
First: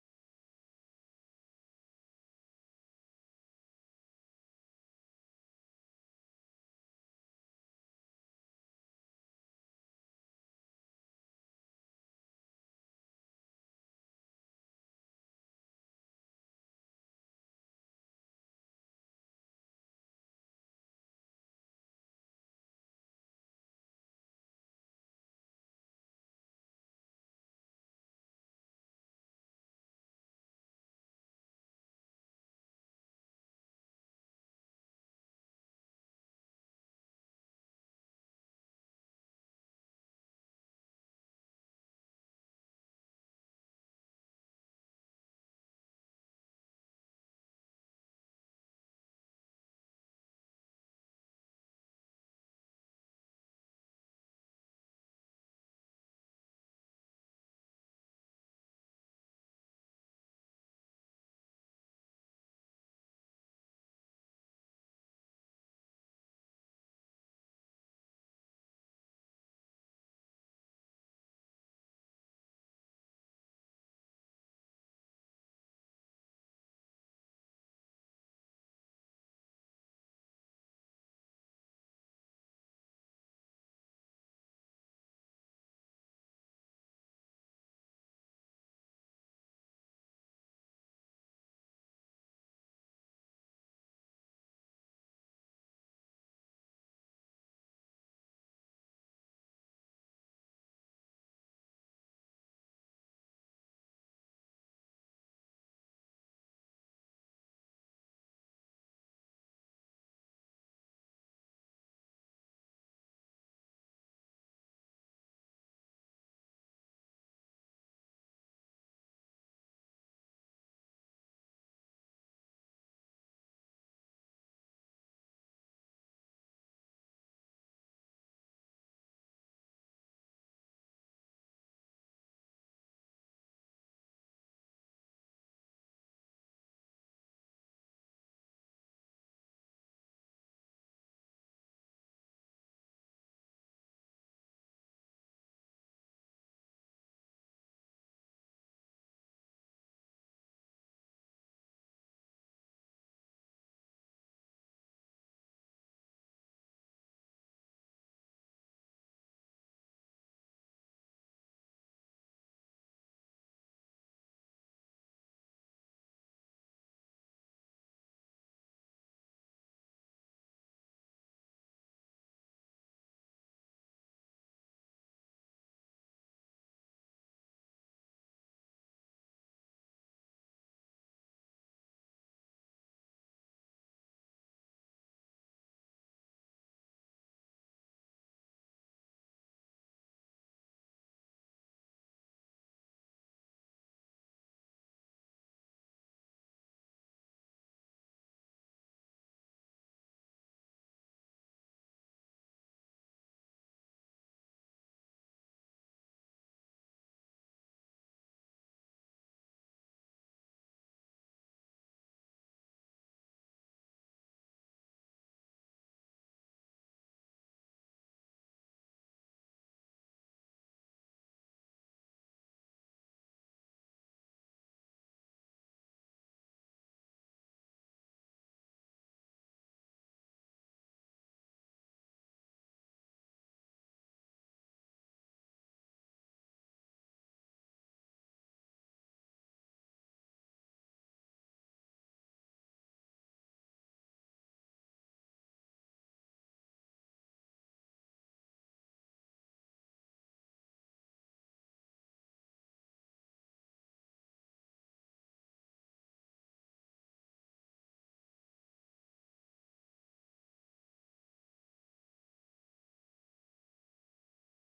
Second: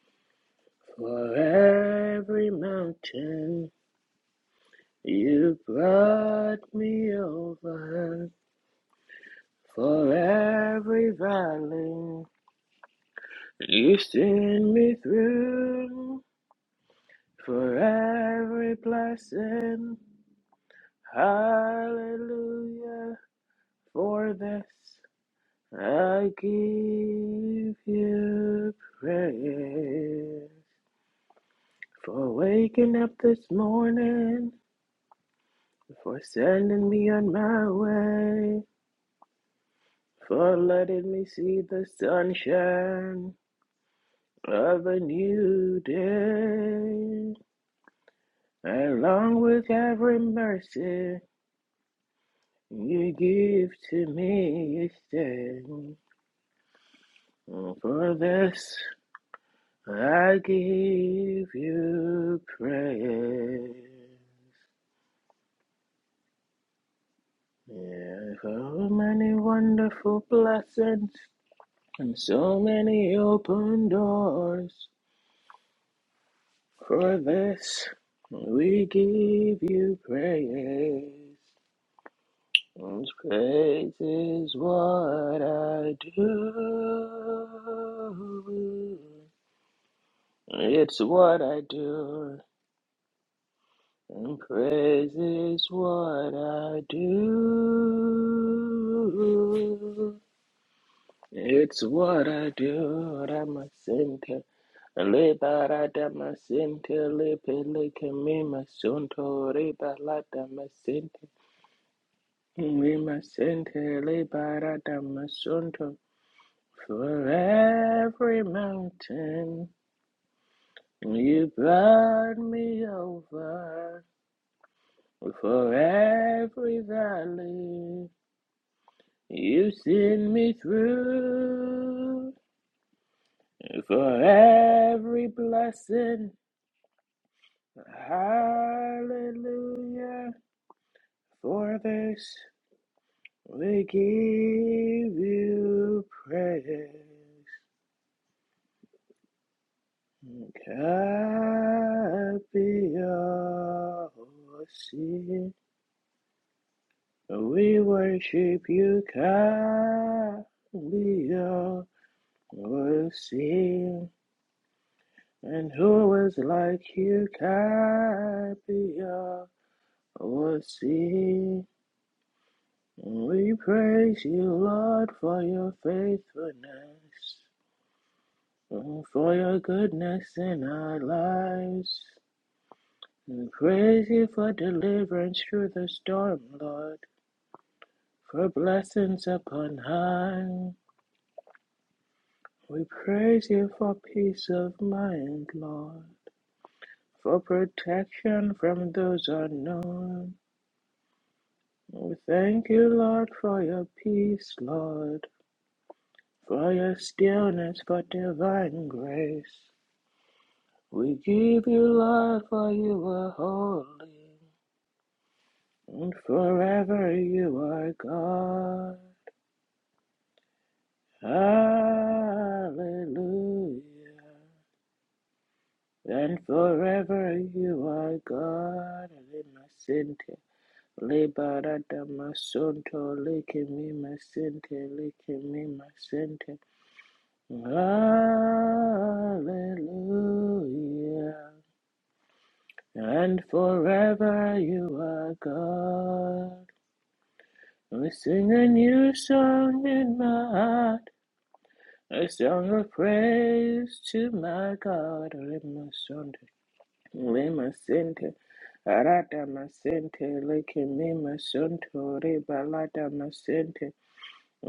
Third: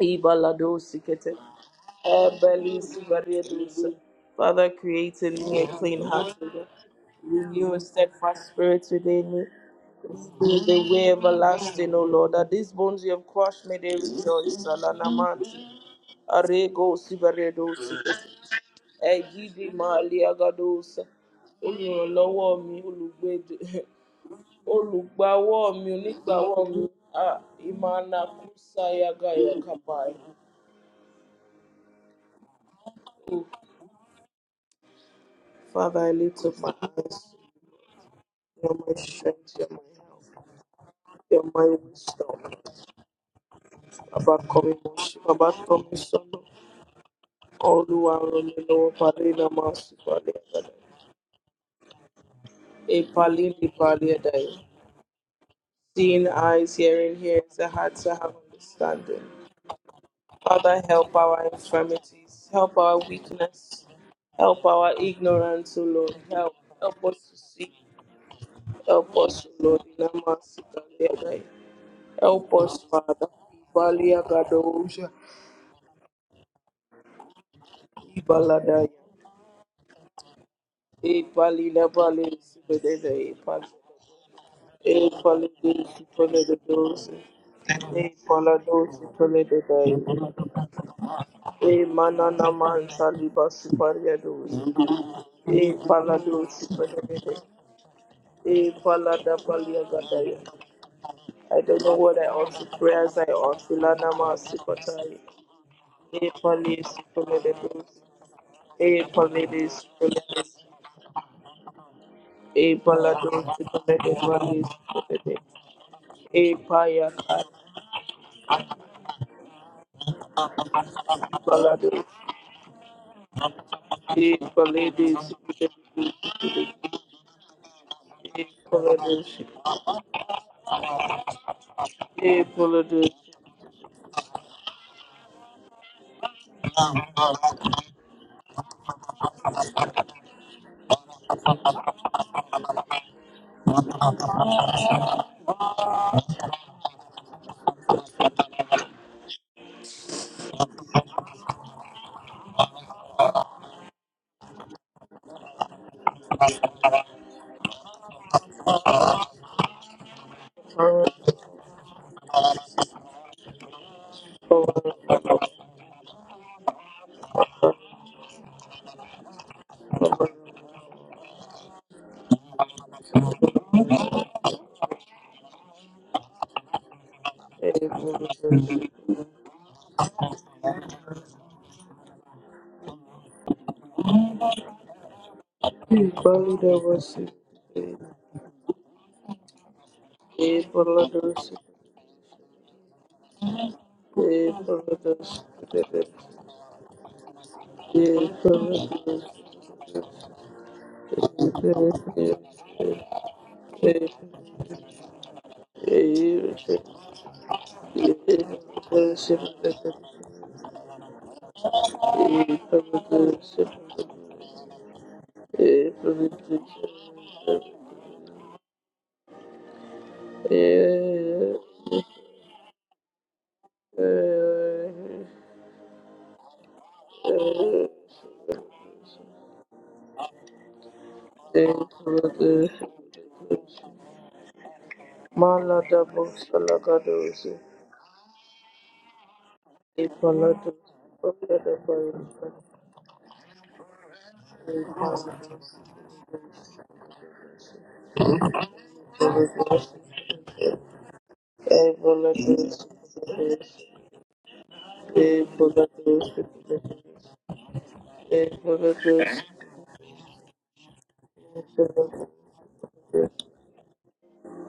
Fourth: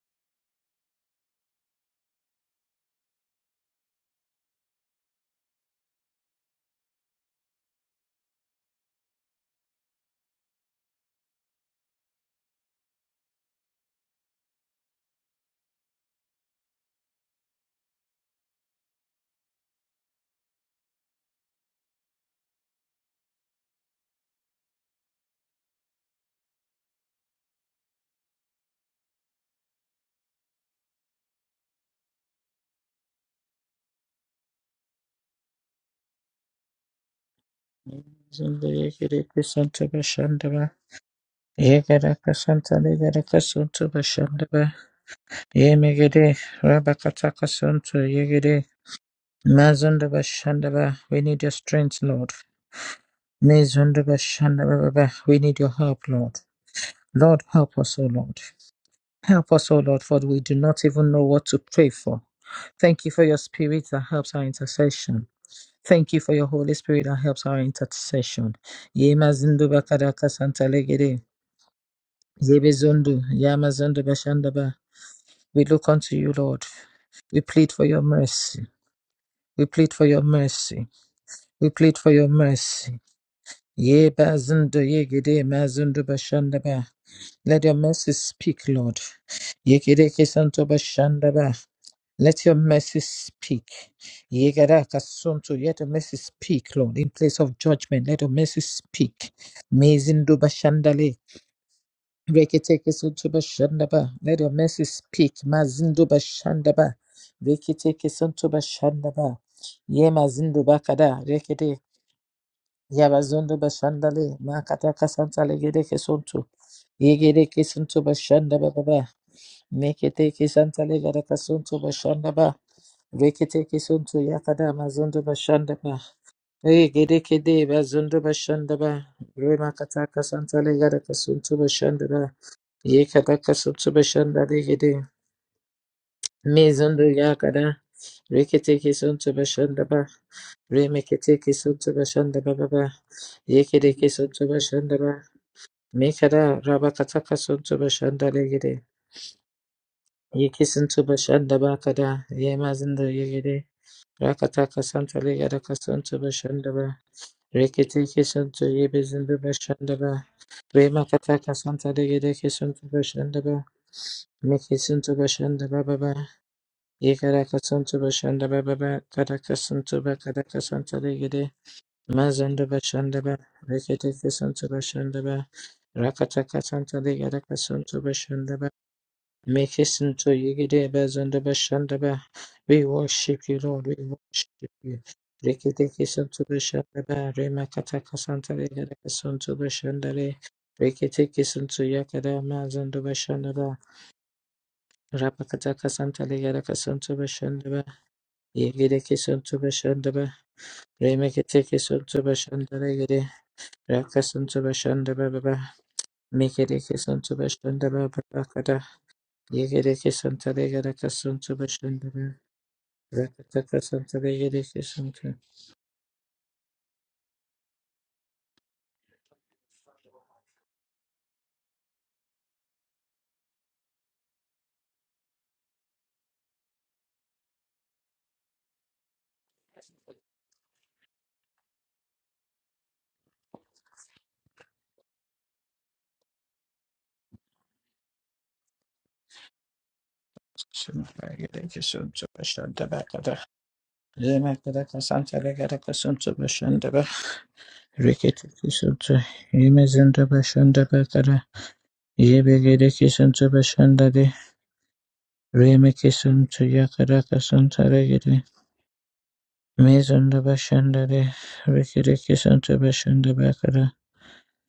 Speaker 2: Ibaladosikete.
Speaker 3: For every mountain
Speaker 2: Ebelisibariadusa. Father, create in
Speaker 3: you
Speaker 2: me a clean heart, O
Speaker 3: brought
Speaker 2: God.
Speaker 3: me
Speaker 2: Renew a
Speaker 3: over.
Speaker 2: steadfast spirit within me.
Speaker 3: For
Speaker 2: Through the way
Speaker 3: every
Speaker 2: everlasting, O
Speaker 3: valley
Speaker 2: Lord, that these bones you have crushed may they
Speaker 3: you
Speaker 2: rejoice.
Speaker 3: sent me
Speaker 2: Alanamanti.
Speaker 3: through.
Speaker 2: Arego
Speaker 3: For
Speaker 2: Sibaredosi.
Speaker 3: every
Speaker 2: Egidi
Speaker 3: blessing.
Speaker 2: Maliagadosa. Olùrànlọ́wọ́ mi,
Speaker 3: Hallelujah.
Speaker 2: olùgbèdè,
Speaker 3: For this
Speaker 2: olùgbàwọ́ mi,
Speaker 3: I
Speaker 2: onígbàwọ́ mi. Ah,
Speaker 3: give
Speaker 2: Imana
Speaker 3: you
Speaker 2: Kusayagayakabai.
Speaker 3: praise. For waking up this morning.
Speaker 2: Father, I
Speaker 3: For
Speaker 2: lift up my
Speaker 3: sending me on
Speaker 2: hands.
Speaker 3: my way.
Speaker 2: You're my strength, you're my help,
Speaker 3: For letting me
Speaker 2: you're
Speaker 3: see
Speaker 2: my
Speaker 3: the
Speaker 2: wisdom.
Speaker 3: sunshine
Speaker 2: About coming
Speaker 3: of a
Speaker 2: worship, about
Speaker 3: new
Speaker 2: coming son.
Speaker 3: day.
Speaker 2: All who are on the Lord,
Speaker 3: Along
Speaker 2: Palina
Speaker 3: with
Speaker 2: Masu,
Speaker 3: every
Speaker 2: Palina
Speaker 1: we
Speaker 3: mercy
Speaker 1: need your strength Lord
Speaker 2: A
Speaker 3: you give
Speaker 2: Palini
Speaker 3: to
Speaker 2: Palina Dada.
Speaker 3: me, you
Speaker 1: we need
Speaker 3: say,
Speaker 1: your help
Speaker 2: Seeing
Speaker 1: Lord
Speaker 2: eyes, hearing
Speaker 1: Lord
Speaker 2: ears, the
Speaker 1: help us
Speaker 2: hearts
Speaker 1: O
Speaker 3: for
Speaker 2: that have
Speaker 1: Lord
Speaker 3: this.
Speaker 2: understanding.
Speaker 1: help us O Lord for
Speaker 3: I
Speaker 1: we do
Speaker 2: Father,
Speaker 1: not even
Speaker 2: help
Speaker 1: know what
Speaker 2: our
Speaker 3: give
Speaker 1: to pray for
Speaker 3: you
Speaker 2: infirmities, help our
Speaker 1: thank you for your
Speaker 3: praise.
Speaker 1: spirit
Speaker 2: weakness,
Speaker 1: that helps our
Speaker 2: help our
Speaker 1: intercession
Speaker 2: ignorance, O
Speaker 1: Thank
Speaker 2: Lord.
Speaker 1: you for your
Speaker 2: Help,
Speaker 1: Holy
Speaker 2: help
Speaker 1: Spirit that
Speaker 2: us to
Speaker 1: helps our
Speaker 2: see,
Speaker 3: Yeah,
Speaker 1: intercession.
Speaker 3: so
Speaker 2: help
Speaker 3: many
Speaker 1: Yema
Speaker 2: us, O
Speaker 1: zindu
Speaker 2: Lord, in our
Speaker 3: wonderful
Speaker 1: bakadaka
Speaker 2: mercy,
Speaker 1: santa
Speaker 3: blessings
Speaker 2: Palina
Speaker 1: legede.
Speaker 2: Dada.
Speaker 3: and
Speaker 2: Help
Speaker 3: so
Speaker 1: Yebe
Speaker 2: us,
Speaker 3: many
Speaker 2: Father.
Speaker 1: zundu, yama
Speaker 3: open
Speaker 1: zundu
Speaker 2: Balia
Speaker 1: bashandaba.
Speaker 3: doors.
Speaker 2: Gadosha,
Speaker 1: We look unto you, Lord.
Speaker 3: For
Speaker 1: We plead for
Speaker 3: this,
Speaker 1: your mercy.
Speaker 3: we
Speaker 2: Ibaladaya,
Speaker 3: give
Speaker 1: We plead
Speaker 3: you
Speaker 1: for your mercy.
Speaker 3: praise.
Speaker 2: E
Speaker 1: We
Speaker 2: Palila
Speaker 1: plead for your
Speaker 2: Balis,
Speaker 1: mercy.
Speaker 3: And
Speaker 2: Bededa, E Pal,
Speaker 3: praise
Speaker 1: Yeba
Speaker 3: is
Speaker 1: zundu
Speaker 2: E
Speaker 3: what
Speaker 1: yegede ma
Speaker 2: Palidis,
Speaker 3: I
Speaker 1: zundu bashandaba.
Speaker 2: Toledos,
Speaker 1: Let your mercy
Speaker 2: E
Speaker 1: speak,
Speaker 3: do.
Speaker 1: Lord.
Speaker 2: Palados, Tolededa,
Speaker 1: Yekereke santo
Speaker 3: It's what I
Speaker 1: bashandaba.
Speaker 2: E
Speaker 3: do.
Speaker 1: Let
Speaker 2: Manana
Speaker 1: your
Speaker 2: Man
Speaker 1: mercy
Speaker 2: Saliba
Speaker 1: speak.
Speaker 3: And
Speaker 2: Supariados,
Speaker 1: Yegaraka
Speaker 3: praise
Speaker 1: santo.
Speaker 3: is
Speaker 2: E
Speaker 1: Let your mercy
Speaker 3: what
Speaker 2: Palados,
Speaker 1: speak,
Speaker 3: I
Speaker 1: Lord, in place
Speaker 2: Tolededa,
Speaker 1: of judgment. Let your mercy
Speaker 2: E
Speaker 1: speak.
Speaker 2: Palada Balia
Speaker 3: do.
Speaker 1: Mezindo
Speaker 2: Gadaya.
Speaker 1: bashandale.
Speaker 2: I don't
Speaker 3: It's
Speaker 2: know what I
Speaker 3: what I
Speaker 2: ought to
Speaker 1: Reketeke
Speaker 2: pray as I
Speaker 3: do.
Speaker 1: santo
Speaker 2: ought to
Speaker 1: bashandaba.
Speaker 2: Lanama
Speaker 1: Let
Speaker 3: Ramasente.
Speaker 1: your mercy
Speaker 2: Supatai,
Speaker 1: speak. Mazindo
Speaker 3: Liberata
Speaker 2: E
Speaker 1: bashandaba.
Speaker 2: Palis,
Speaker 3: masente.
Speaker 2: Toledos,
Speaker 3: Lipele
Speaker 1: Reketeke santo
Speaker 3: kemima
Speaker 2: E
Speaker 1: bashandaba.
Speaker 3: sunto.
Speaker 2: Palidis,
Speaker 1: Ye
Speaker 3: Ribalata
Speaker 2: Toledos.
Speaker 1: mazindo
Speaker 3: masente.
Speaker 1: bakada.
Speaker 2: E balado
Speaker 1: Yabazondo
Speaker 2: balade
Speaker 3: Rimasente.
Speaker 2: balade
Speaker 1: Bashandale,
Speaker 2: vale se
Speaker 1: Makata
Speaker 3: Liberata
Speaker 2: balade.
Speaker 1: Kasantale
Speaker 3: masunto.
Speaker 1: Gedeke Sonto,
Speaker 2: E paya
Speaker 3: For
Speaker 2: kati
Speaker 1: Yegereke Sonto
Speaker 3: every
Speaker 1: Bashanda Baba,
Speaker 3: mountain
Speaker 1: Mekete Kisantale Gadaka
Speaker 3: you
Speaker 1: Sonto
Speaker 2: balado.
Speaker 1: Bashanda
Speaker 3: brought
Speaker 1: Ba,
Speaker 3: me
Speaker 1: Rekete
Speaker 3: over.
Speaker 1: Kisonto
Speaker 2: E
Speaker 1: Yakada
Speaker 2: balade
Speaker 1: Mazondo
Speaker 2: se
Speaker 3: For
Speaker 1: Bashanda Ba,
Speaker 3: every
Speaker 1: Yegereke De
Speaker 3: valley.
Speaker 1: bazundo
Speaker 2: balade. E
Speaker 1: Bashanda Ba,
Speaker 2: balado se
Speaker 3: You
Speaker 1: Remakata
Speaker 3: send me
Speaker 1: Kasantale Gadaka Sonto Bashanda
Speaker 3: through
Speaker 1: Ba,
Speaker 2: e balado.
Speaker 1: Yekadaka Sonto
Speaker 3: for
Speaker 1: Bashanda Legede,
Speaker 3: every blessing.
Speaker 1: Mezondo Yakada, Rekete Kisonto Bashanda Ba,
Speaker 3: Hallelujah.
Speaker 1: Remeketeke
Speaker 3: For
Speaker 1: sotoba
Speaker 3: this
Speaker 1: shandaba baba.
Speaker 3: we give
Speaker 1: Yekereke sotoba shandaba.
Speaker 3: you
Speaker 1: Mekara
Speaker 3: praise.
Speaker 1: rabakataka sotoba shandale gede. Yekisin toba shandaba kada.
Speaker 3: God be
Speaker 1: Yemazindo yegede.
Speaker 3: all
Speaker 1: Rakataka santale
Speaker 3: seen.
Speaker 1: yaraka sotoba shandaba.
Speaker 3: We
Speaker 1: Reketeke
Speaker 3: worship
Speaker 1: soto
Speaker 3: you,
Speaker 1: yebezindo bashandaba.
Speaker 3: God be
Speaker 2: se
Speaker 1: Remakataka
Speaker 3: all
Speaker 1: santale gedeke sotoba shandaba.
Speaker 3: seen.
Speaker 2: balade.
Speaker 1: Mekisin toba
Speaker 3: And
Speaker 1: shandaba
Speaker 3: who
Speaker 1: baba.
Speaker 3: is like you
Speaker 1: Yekaraka sotoba
Speaker 3: can
Speaker 1: shandaba
Speaker 3: be
Speaker 1: baba. Karaka
Speaker 3: a
Speaker 1: sotoba karaka santale gede. Mazanda Bashanda Ba,
Speaker 3: We praise
Speaker 1: Rekateke
Speaker 3: you,
Speaker 1: Santa
Speaker 3: Lord,
Speaker 1: Bashanda
Speaker 3: for
Speaker 1: Ba,
Speaker 3: your
Speaker 1: Rakataka Santa
Speaker 3: faithfulness,
Speaker 1: Ligadaka Santa Bashanda Ba,
Speaker 3: and for your
Speaker 1: Make Hasten
Speaker 3: goodness
Speaker 1: to
Speaker 3: in
Speaker 1: Yigide
Speaker 3: our
Speaker 1: Bazanda
Speaker 3: lives.
Speaker 1: Bashanda Ba. We worship
Speaker 3: We
Speaker 1: you, Lord, we
Speaker 3: praise you for
Speaker 1: worship you.
Speaker 3: deliverance through the
Speaker 1: Rekateke
Speaker 2: E
Speaker 3: storm,
Speaker 1: Santa
Speaker 3: Lord,
Speaker 2: balado
Speaker 1: Bashanda
Speaker 2: se
Speaker 1: Ba,
Speaker 2: e balado was
Speaker 1: Remakataka
Speaker 3: for
Speaker 1: Santa Ligadaka
Speaker 3: blessings
Speaker 1: Santa
Speaker 3: upon
Speaker 1: Bashanda Re,
Speaker 2: e
Speaker 3: high.
Speaker 2: balado
Speaker 1: Rekateke
Speaker 2: se e balado se
Speaker 1: Santa Yakada
Speaker 3: We
Speaker 1: Mazanda
Speaker 3: praise
Speaker 1: Bashanda
Speaker 3: you
Speaker 1: Ba,
Speaker 3: for peace
Speaker 2: e
Speaker 3: of
Speaker 2: balado.
Speaker 3: mind,
Speaker 1: Rapakataka
Speaker 3: Lord,
Speaker 1: Santa
Speaker 2: se
Speaker 1: Ligadaka Santa
Speaker 3: for
Speaker 1: Bashanda Ba,
Speaker 3: protection from
Speaker 1: Yigideke
Speaker 3: those
Speaker 1: Santa Bashanda Ba,
Speaker 3: unknown.
Speaker 1: Remakateke
Speaker 3: We
Speaker 1: Santa
Speaker 3: thank
Speaker 1: Bashanda
Speaker 3: you, Lord, for your
Speaker 1: Rekede kisun
Speaker 3: peace, Lord, for your
Speaker 1: to
Speaker 3: stillness,
Speaker 1: bashanda
Speaker 3: for divine grace.
Speaker 2: E
Speaker 3: We give you,
Speaker 2: Maladabosalagadosi,
Speaker 3: Lord, for you are holy, and forever you are God. Hallelujah. And forever you are God. Lemasente, lebarada masonto, lekemi masente, lekemi masente. Hallelujah.
Speaker 2: Ipalados, Oyadabarisa,
Speaker 3: And
Speaker 1: bakada
Speaker 3: forever you are
Speaker 2: Ipalados,
Speaker 3: God. I sing a
Speaker 2: Ipalados,
Speaker 3: new song in my
Speaker 2: Ipalados,
Speaker 3: heart, a song of praise to my God. Lima Sunday, Lima Sente,
Speaker 2: Ipalados,
Speaker 3: Arata Masente, Lake masonto, Sunto,
Speaker 2: Ipalados,
Speaker 3: Rebalata
Speaker 2: Ipalados,
Speaker 3: Masente.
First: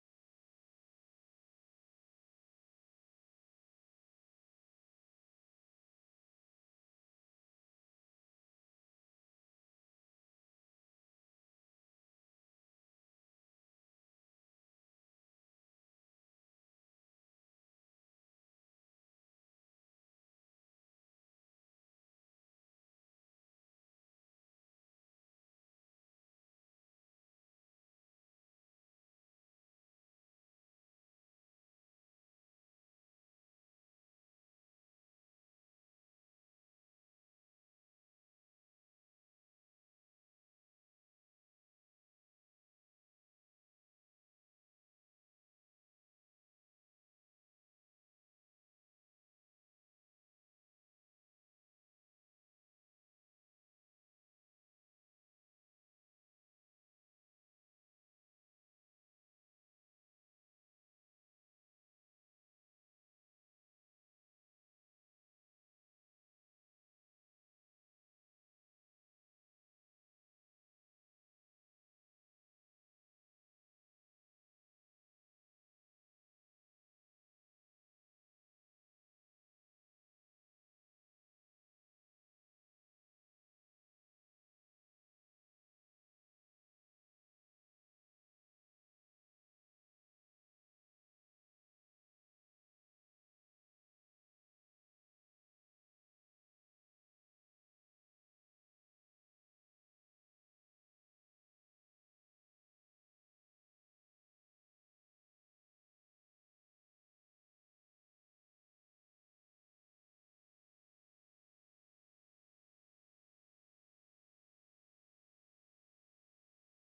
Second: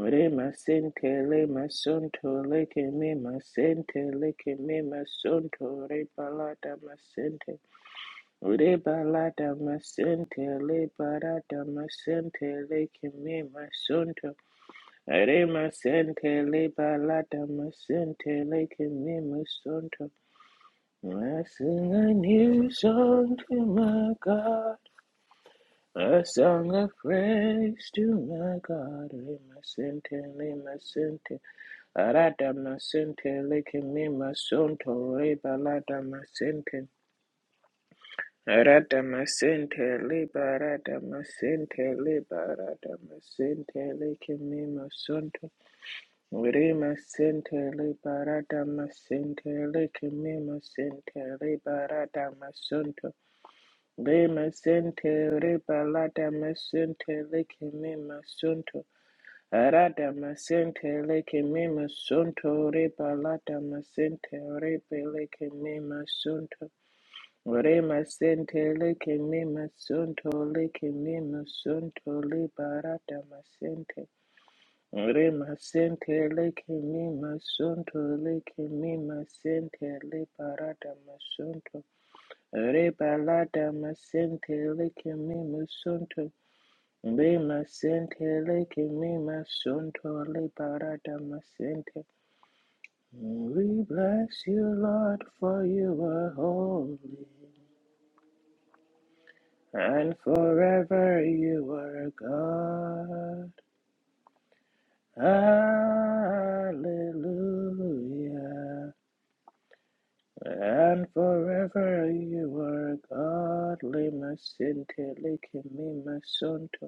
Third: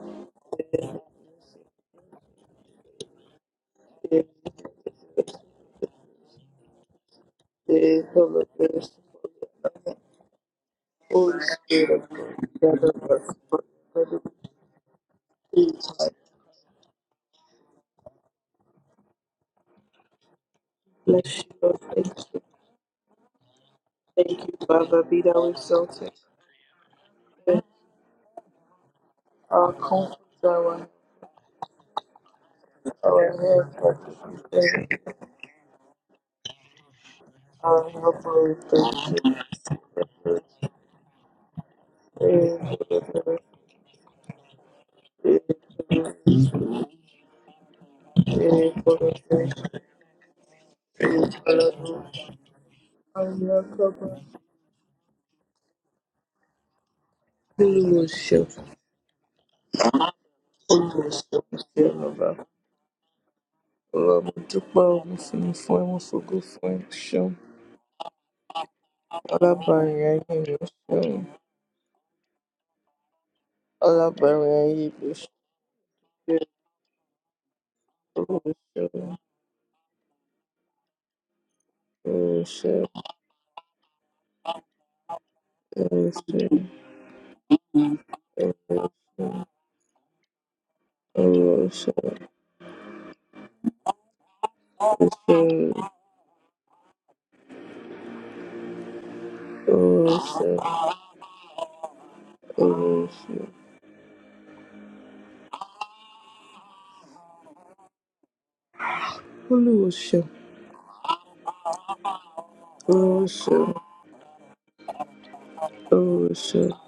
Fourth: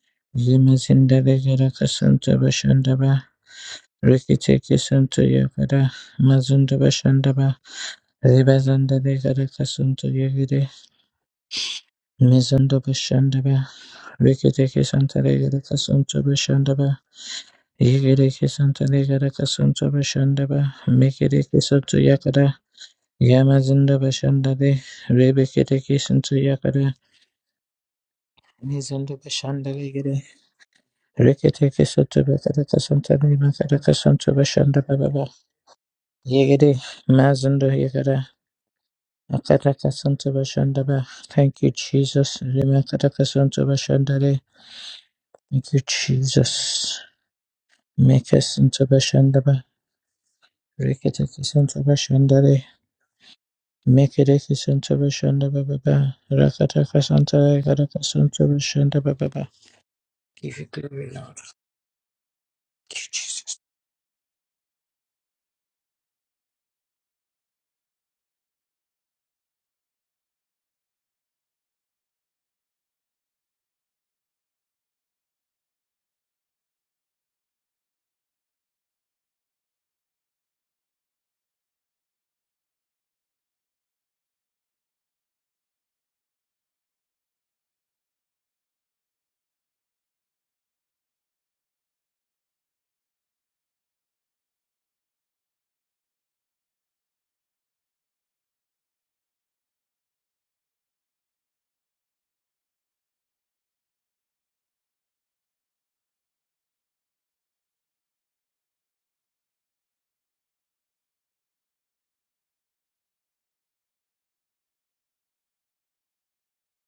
Speaker 3: Ore masente
Speaker 1: Zimazindaba
Speaker 3: le
Speaker 1: Yaraka
Speaker 3: masonto
Speaker 1: Santa
Speaker 3: le que me
Speaker 1: Bashandaba
Speaker 3: masente
Speaker 2: If
Speaker 3: le que
Speaker 1: Rikitiki
Speaker 3: me
Speaker 1: Santa
Speaker 3: masonto
Speaker 1: Yagada
Speaker 3: re balada
Speaker 1: Mazunda
Speaker 3: masente
Speaker 1: Bashandaba
Speaker 2: the Holy
Speaker 3: re
Speaker 2: Ghost,
Speaker 1: Ribazanda de
Speaker 3: balada
Speaker 1: Yaraka Santa
Speaker 3: masente
Speaker 1: Yagade
Speaker 3: le
Speaker 2: Holy
Speaker 3: balada
Speaker 2: Spirit of God,
Speaker 3: masente
Speaker 1: Mizanda
Speaker 3: le que
Speaker 2: gather us
Speaker 3: me
Speaker 2: for
Speaker 1: Bashandaba
Speaker 2: the
Speaker 3: masonto
Speaker 1: Rikitiki Santa
Speaker 3: re
Speaker 1: Yaraka
Speaker 2: peace.
Speaker 1: Santa
Speaker 3: masente le
Speaker 1: Bashandaba
Speaker 3: balada masente
Speaker 1: Yigiriki
Speaker 3: le
Speaker 1: Santa
Speaker 3: que me
Speaker 1: Yaraka Santa
Speaker 3: masonto
Speaker 1: Bashandaba
Speaker 2: Bless
Speaker 3: I
Speaker 2: you,
Speaker 1: Mikiriki
Speaker 2: Lord.
Speaker 3: sing
Speaker 1: Santa
Speaker 3: a
Speaker 2: Thank you.
Speaker 1: Yakada
Speaker 3: new song to
Speaker 1: Yamazinda
Speaker 3: my
Speaker 2: Thank you,
Speaker 3: God.
Speaker 1: Bashandade
Speaker 2: Baba. Be thou
Speaker 1: Ribikitiki
Speaker 2: exalted.
Speaker 3: A
Speaker 1: Santa
Speaker 3: song of
Speaker 1: Yakada
Speaker 2: Thank you,
Speaker 3: praise to my God,
Speaker 1: Mizanda
Speaker 3: lima
Speaker 2: Our
Speaker 1: Bashandaba
Speaker 2: comfort,
Speaker 3: sente,
Speaker 1: Yagade
Speaker 3: my
Speaker 2: our,
Speaker 3: sente,
Speaker 1: Rikitiki Santa
Speaker 3: arada my
Speaker 1: Bakadaka Santa
Speaker 3: masente,
Speaker 2: our
Speaker 3: leke
Speaker 1: Bakadaka
Speaker 3: mima
Speaker 1: Santa
Speaker 2: help, thank you.
Speaker 3: sonto,
Speaker 1: Bashandaba
Speaker 3: leba lada
Speaker 1: Yigiri
Speaker 3: masente,
Speaker 1: Mazindo
Speaker 2: our
Speaker 1: Yigara
Speaker 2: helper,
Speaker 3: arada
Speaker 2: thank you.
Speaker 1: Akataka
Speaker 3: masente,
Speaker 1: Santa
Speaker 3: leba arada
Speaker 1: Bashandaba. Thank you,
Speaker 3: masente, leba
Speaker 1: Jesus.
Speaker 2: Thank you,
Speaker 3: arada
Speaker 2: Lord. Thank you. Thank you, Lord.
Speaker 1: Remakataka Santa
Speaker 3: masente, leke
Speaker 1: Bashandare.
Speaker 3: my
Speaker 2: Thank
Speaker 3: sonto,
Speaker 1: Thank you,
Speaker 2: you,
Speaker 3: lima
Speaker 1: Jesus.
Speaker 3: sente, leba
Speaker 1: Make us
Speaker 3: arada
Speaker 1: into
Speaker 3: masente,
Speaker 1: Bashandaba.
Speaker 3: leke mima sente,
Speaker 1: Rikataka Santa
Speaker 3: leba arada
Speaker 2: Lord.
Speaker 1: Bashandare.
Speaker 3: masonto.
Speaker 2: Our
Speaker 1: Make
Speaker 3: Be
Speaker 2: helper,
Speaker 1: it a Santa
Speaker 3: masente re
Speaker 1: Bashandaba Baba.
Speaker 3: palata
Speaker 1: Rakataka
Speaker 3: masente
Speaker 1: Santa
Speaker 3: leke me
Speaker 1: Yagaraka
Speaker 2: Holy
Speaker 1: Santa
Speaker 2: Ghost,
Speaker 3: masonto.
Speaker 1: Bashandaba Baba.
Speaker 3: Arada
Speaker 1: Give you
Speaker 3: masente
Speaker 2: Holy
Speaker 1: glory, Lord.
Speaker 3: leke me
Speaker 2: Ghost,
Speaker 3: masonto re
Speaker 1: Thank you, Jesus.
Speaker 3: palata
Speaker 2: Ọ̀rọ̀ mo
Speaker 3: masente re
Speaker 2: dúpẹ́ o, mo
Speaker 3: peleke
Speaker 2: fìyìn fún
Speaker 3: me
Speaker 2: ẹ, mo fògo
Speaker 3: masonto.
Speaker 2: fún ẹ, o ṣeun.
Speaker 3: Re masente leke me
Speaker 2: Alábàárìn ayé
Speaker 3: masonto
Speaker 2: mi, o
Speaker 3: leke me
Speaker 2: ṣeun.
Speaker 3: masonto le parata masente.
Speaker 2: Alábàárìn ayé mi, o
Speaker 3: Re masente
Speaker 2: ṣeun.
Speaker 3: leke me masonto
Speaker 2: Olúwa,
Speaker 3: leke
Speaker 2: o
Speaker 3: me
Speaker 2: ṣeun.
Speaker 3: masente le parata masonto.
Speaker 2: Olúwa, o ṣeun.
Speaker 3: Re balada masentele que mi
Speaker 2: Olúwa, o
Speaker 3: masunto.
Speaker 2: ṣeun.
Speaker 3: Be masentele que mi masunto. Le balada
Speaker 2: Olúwa, o ṣeun. Olúwa, o ṣeun. Olúwa, o ṣeun. Olúwa, o ṣeun. Olúwa, o ṣeun. Olúwa, o ṣeun. Olúwa, o
Speaker 3: masente.
Speaker 2: ṣeun.
Speaker 3: We bless you, Lord, for you are holy. And forever you are God. Hallelujah.
Speaker 2: Olúwa, o ṣeun. Olúwa, o ṣeun.
Speaker 3: And forever you are God. Le masentele que mi masunto.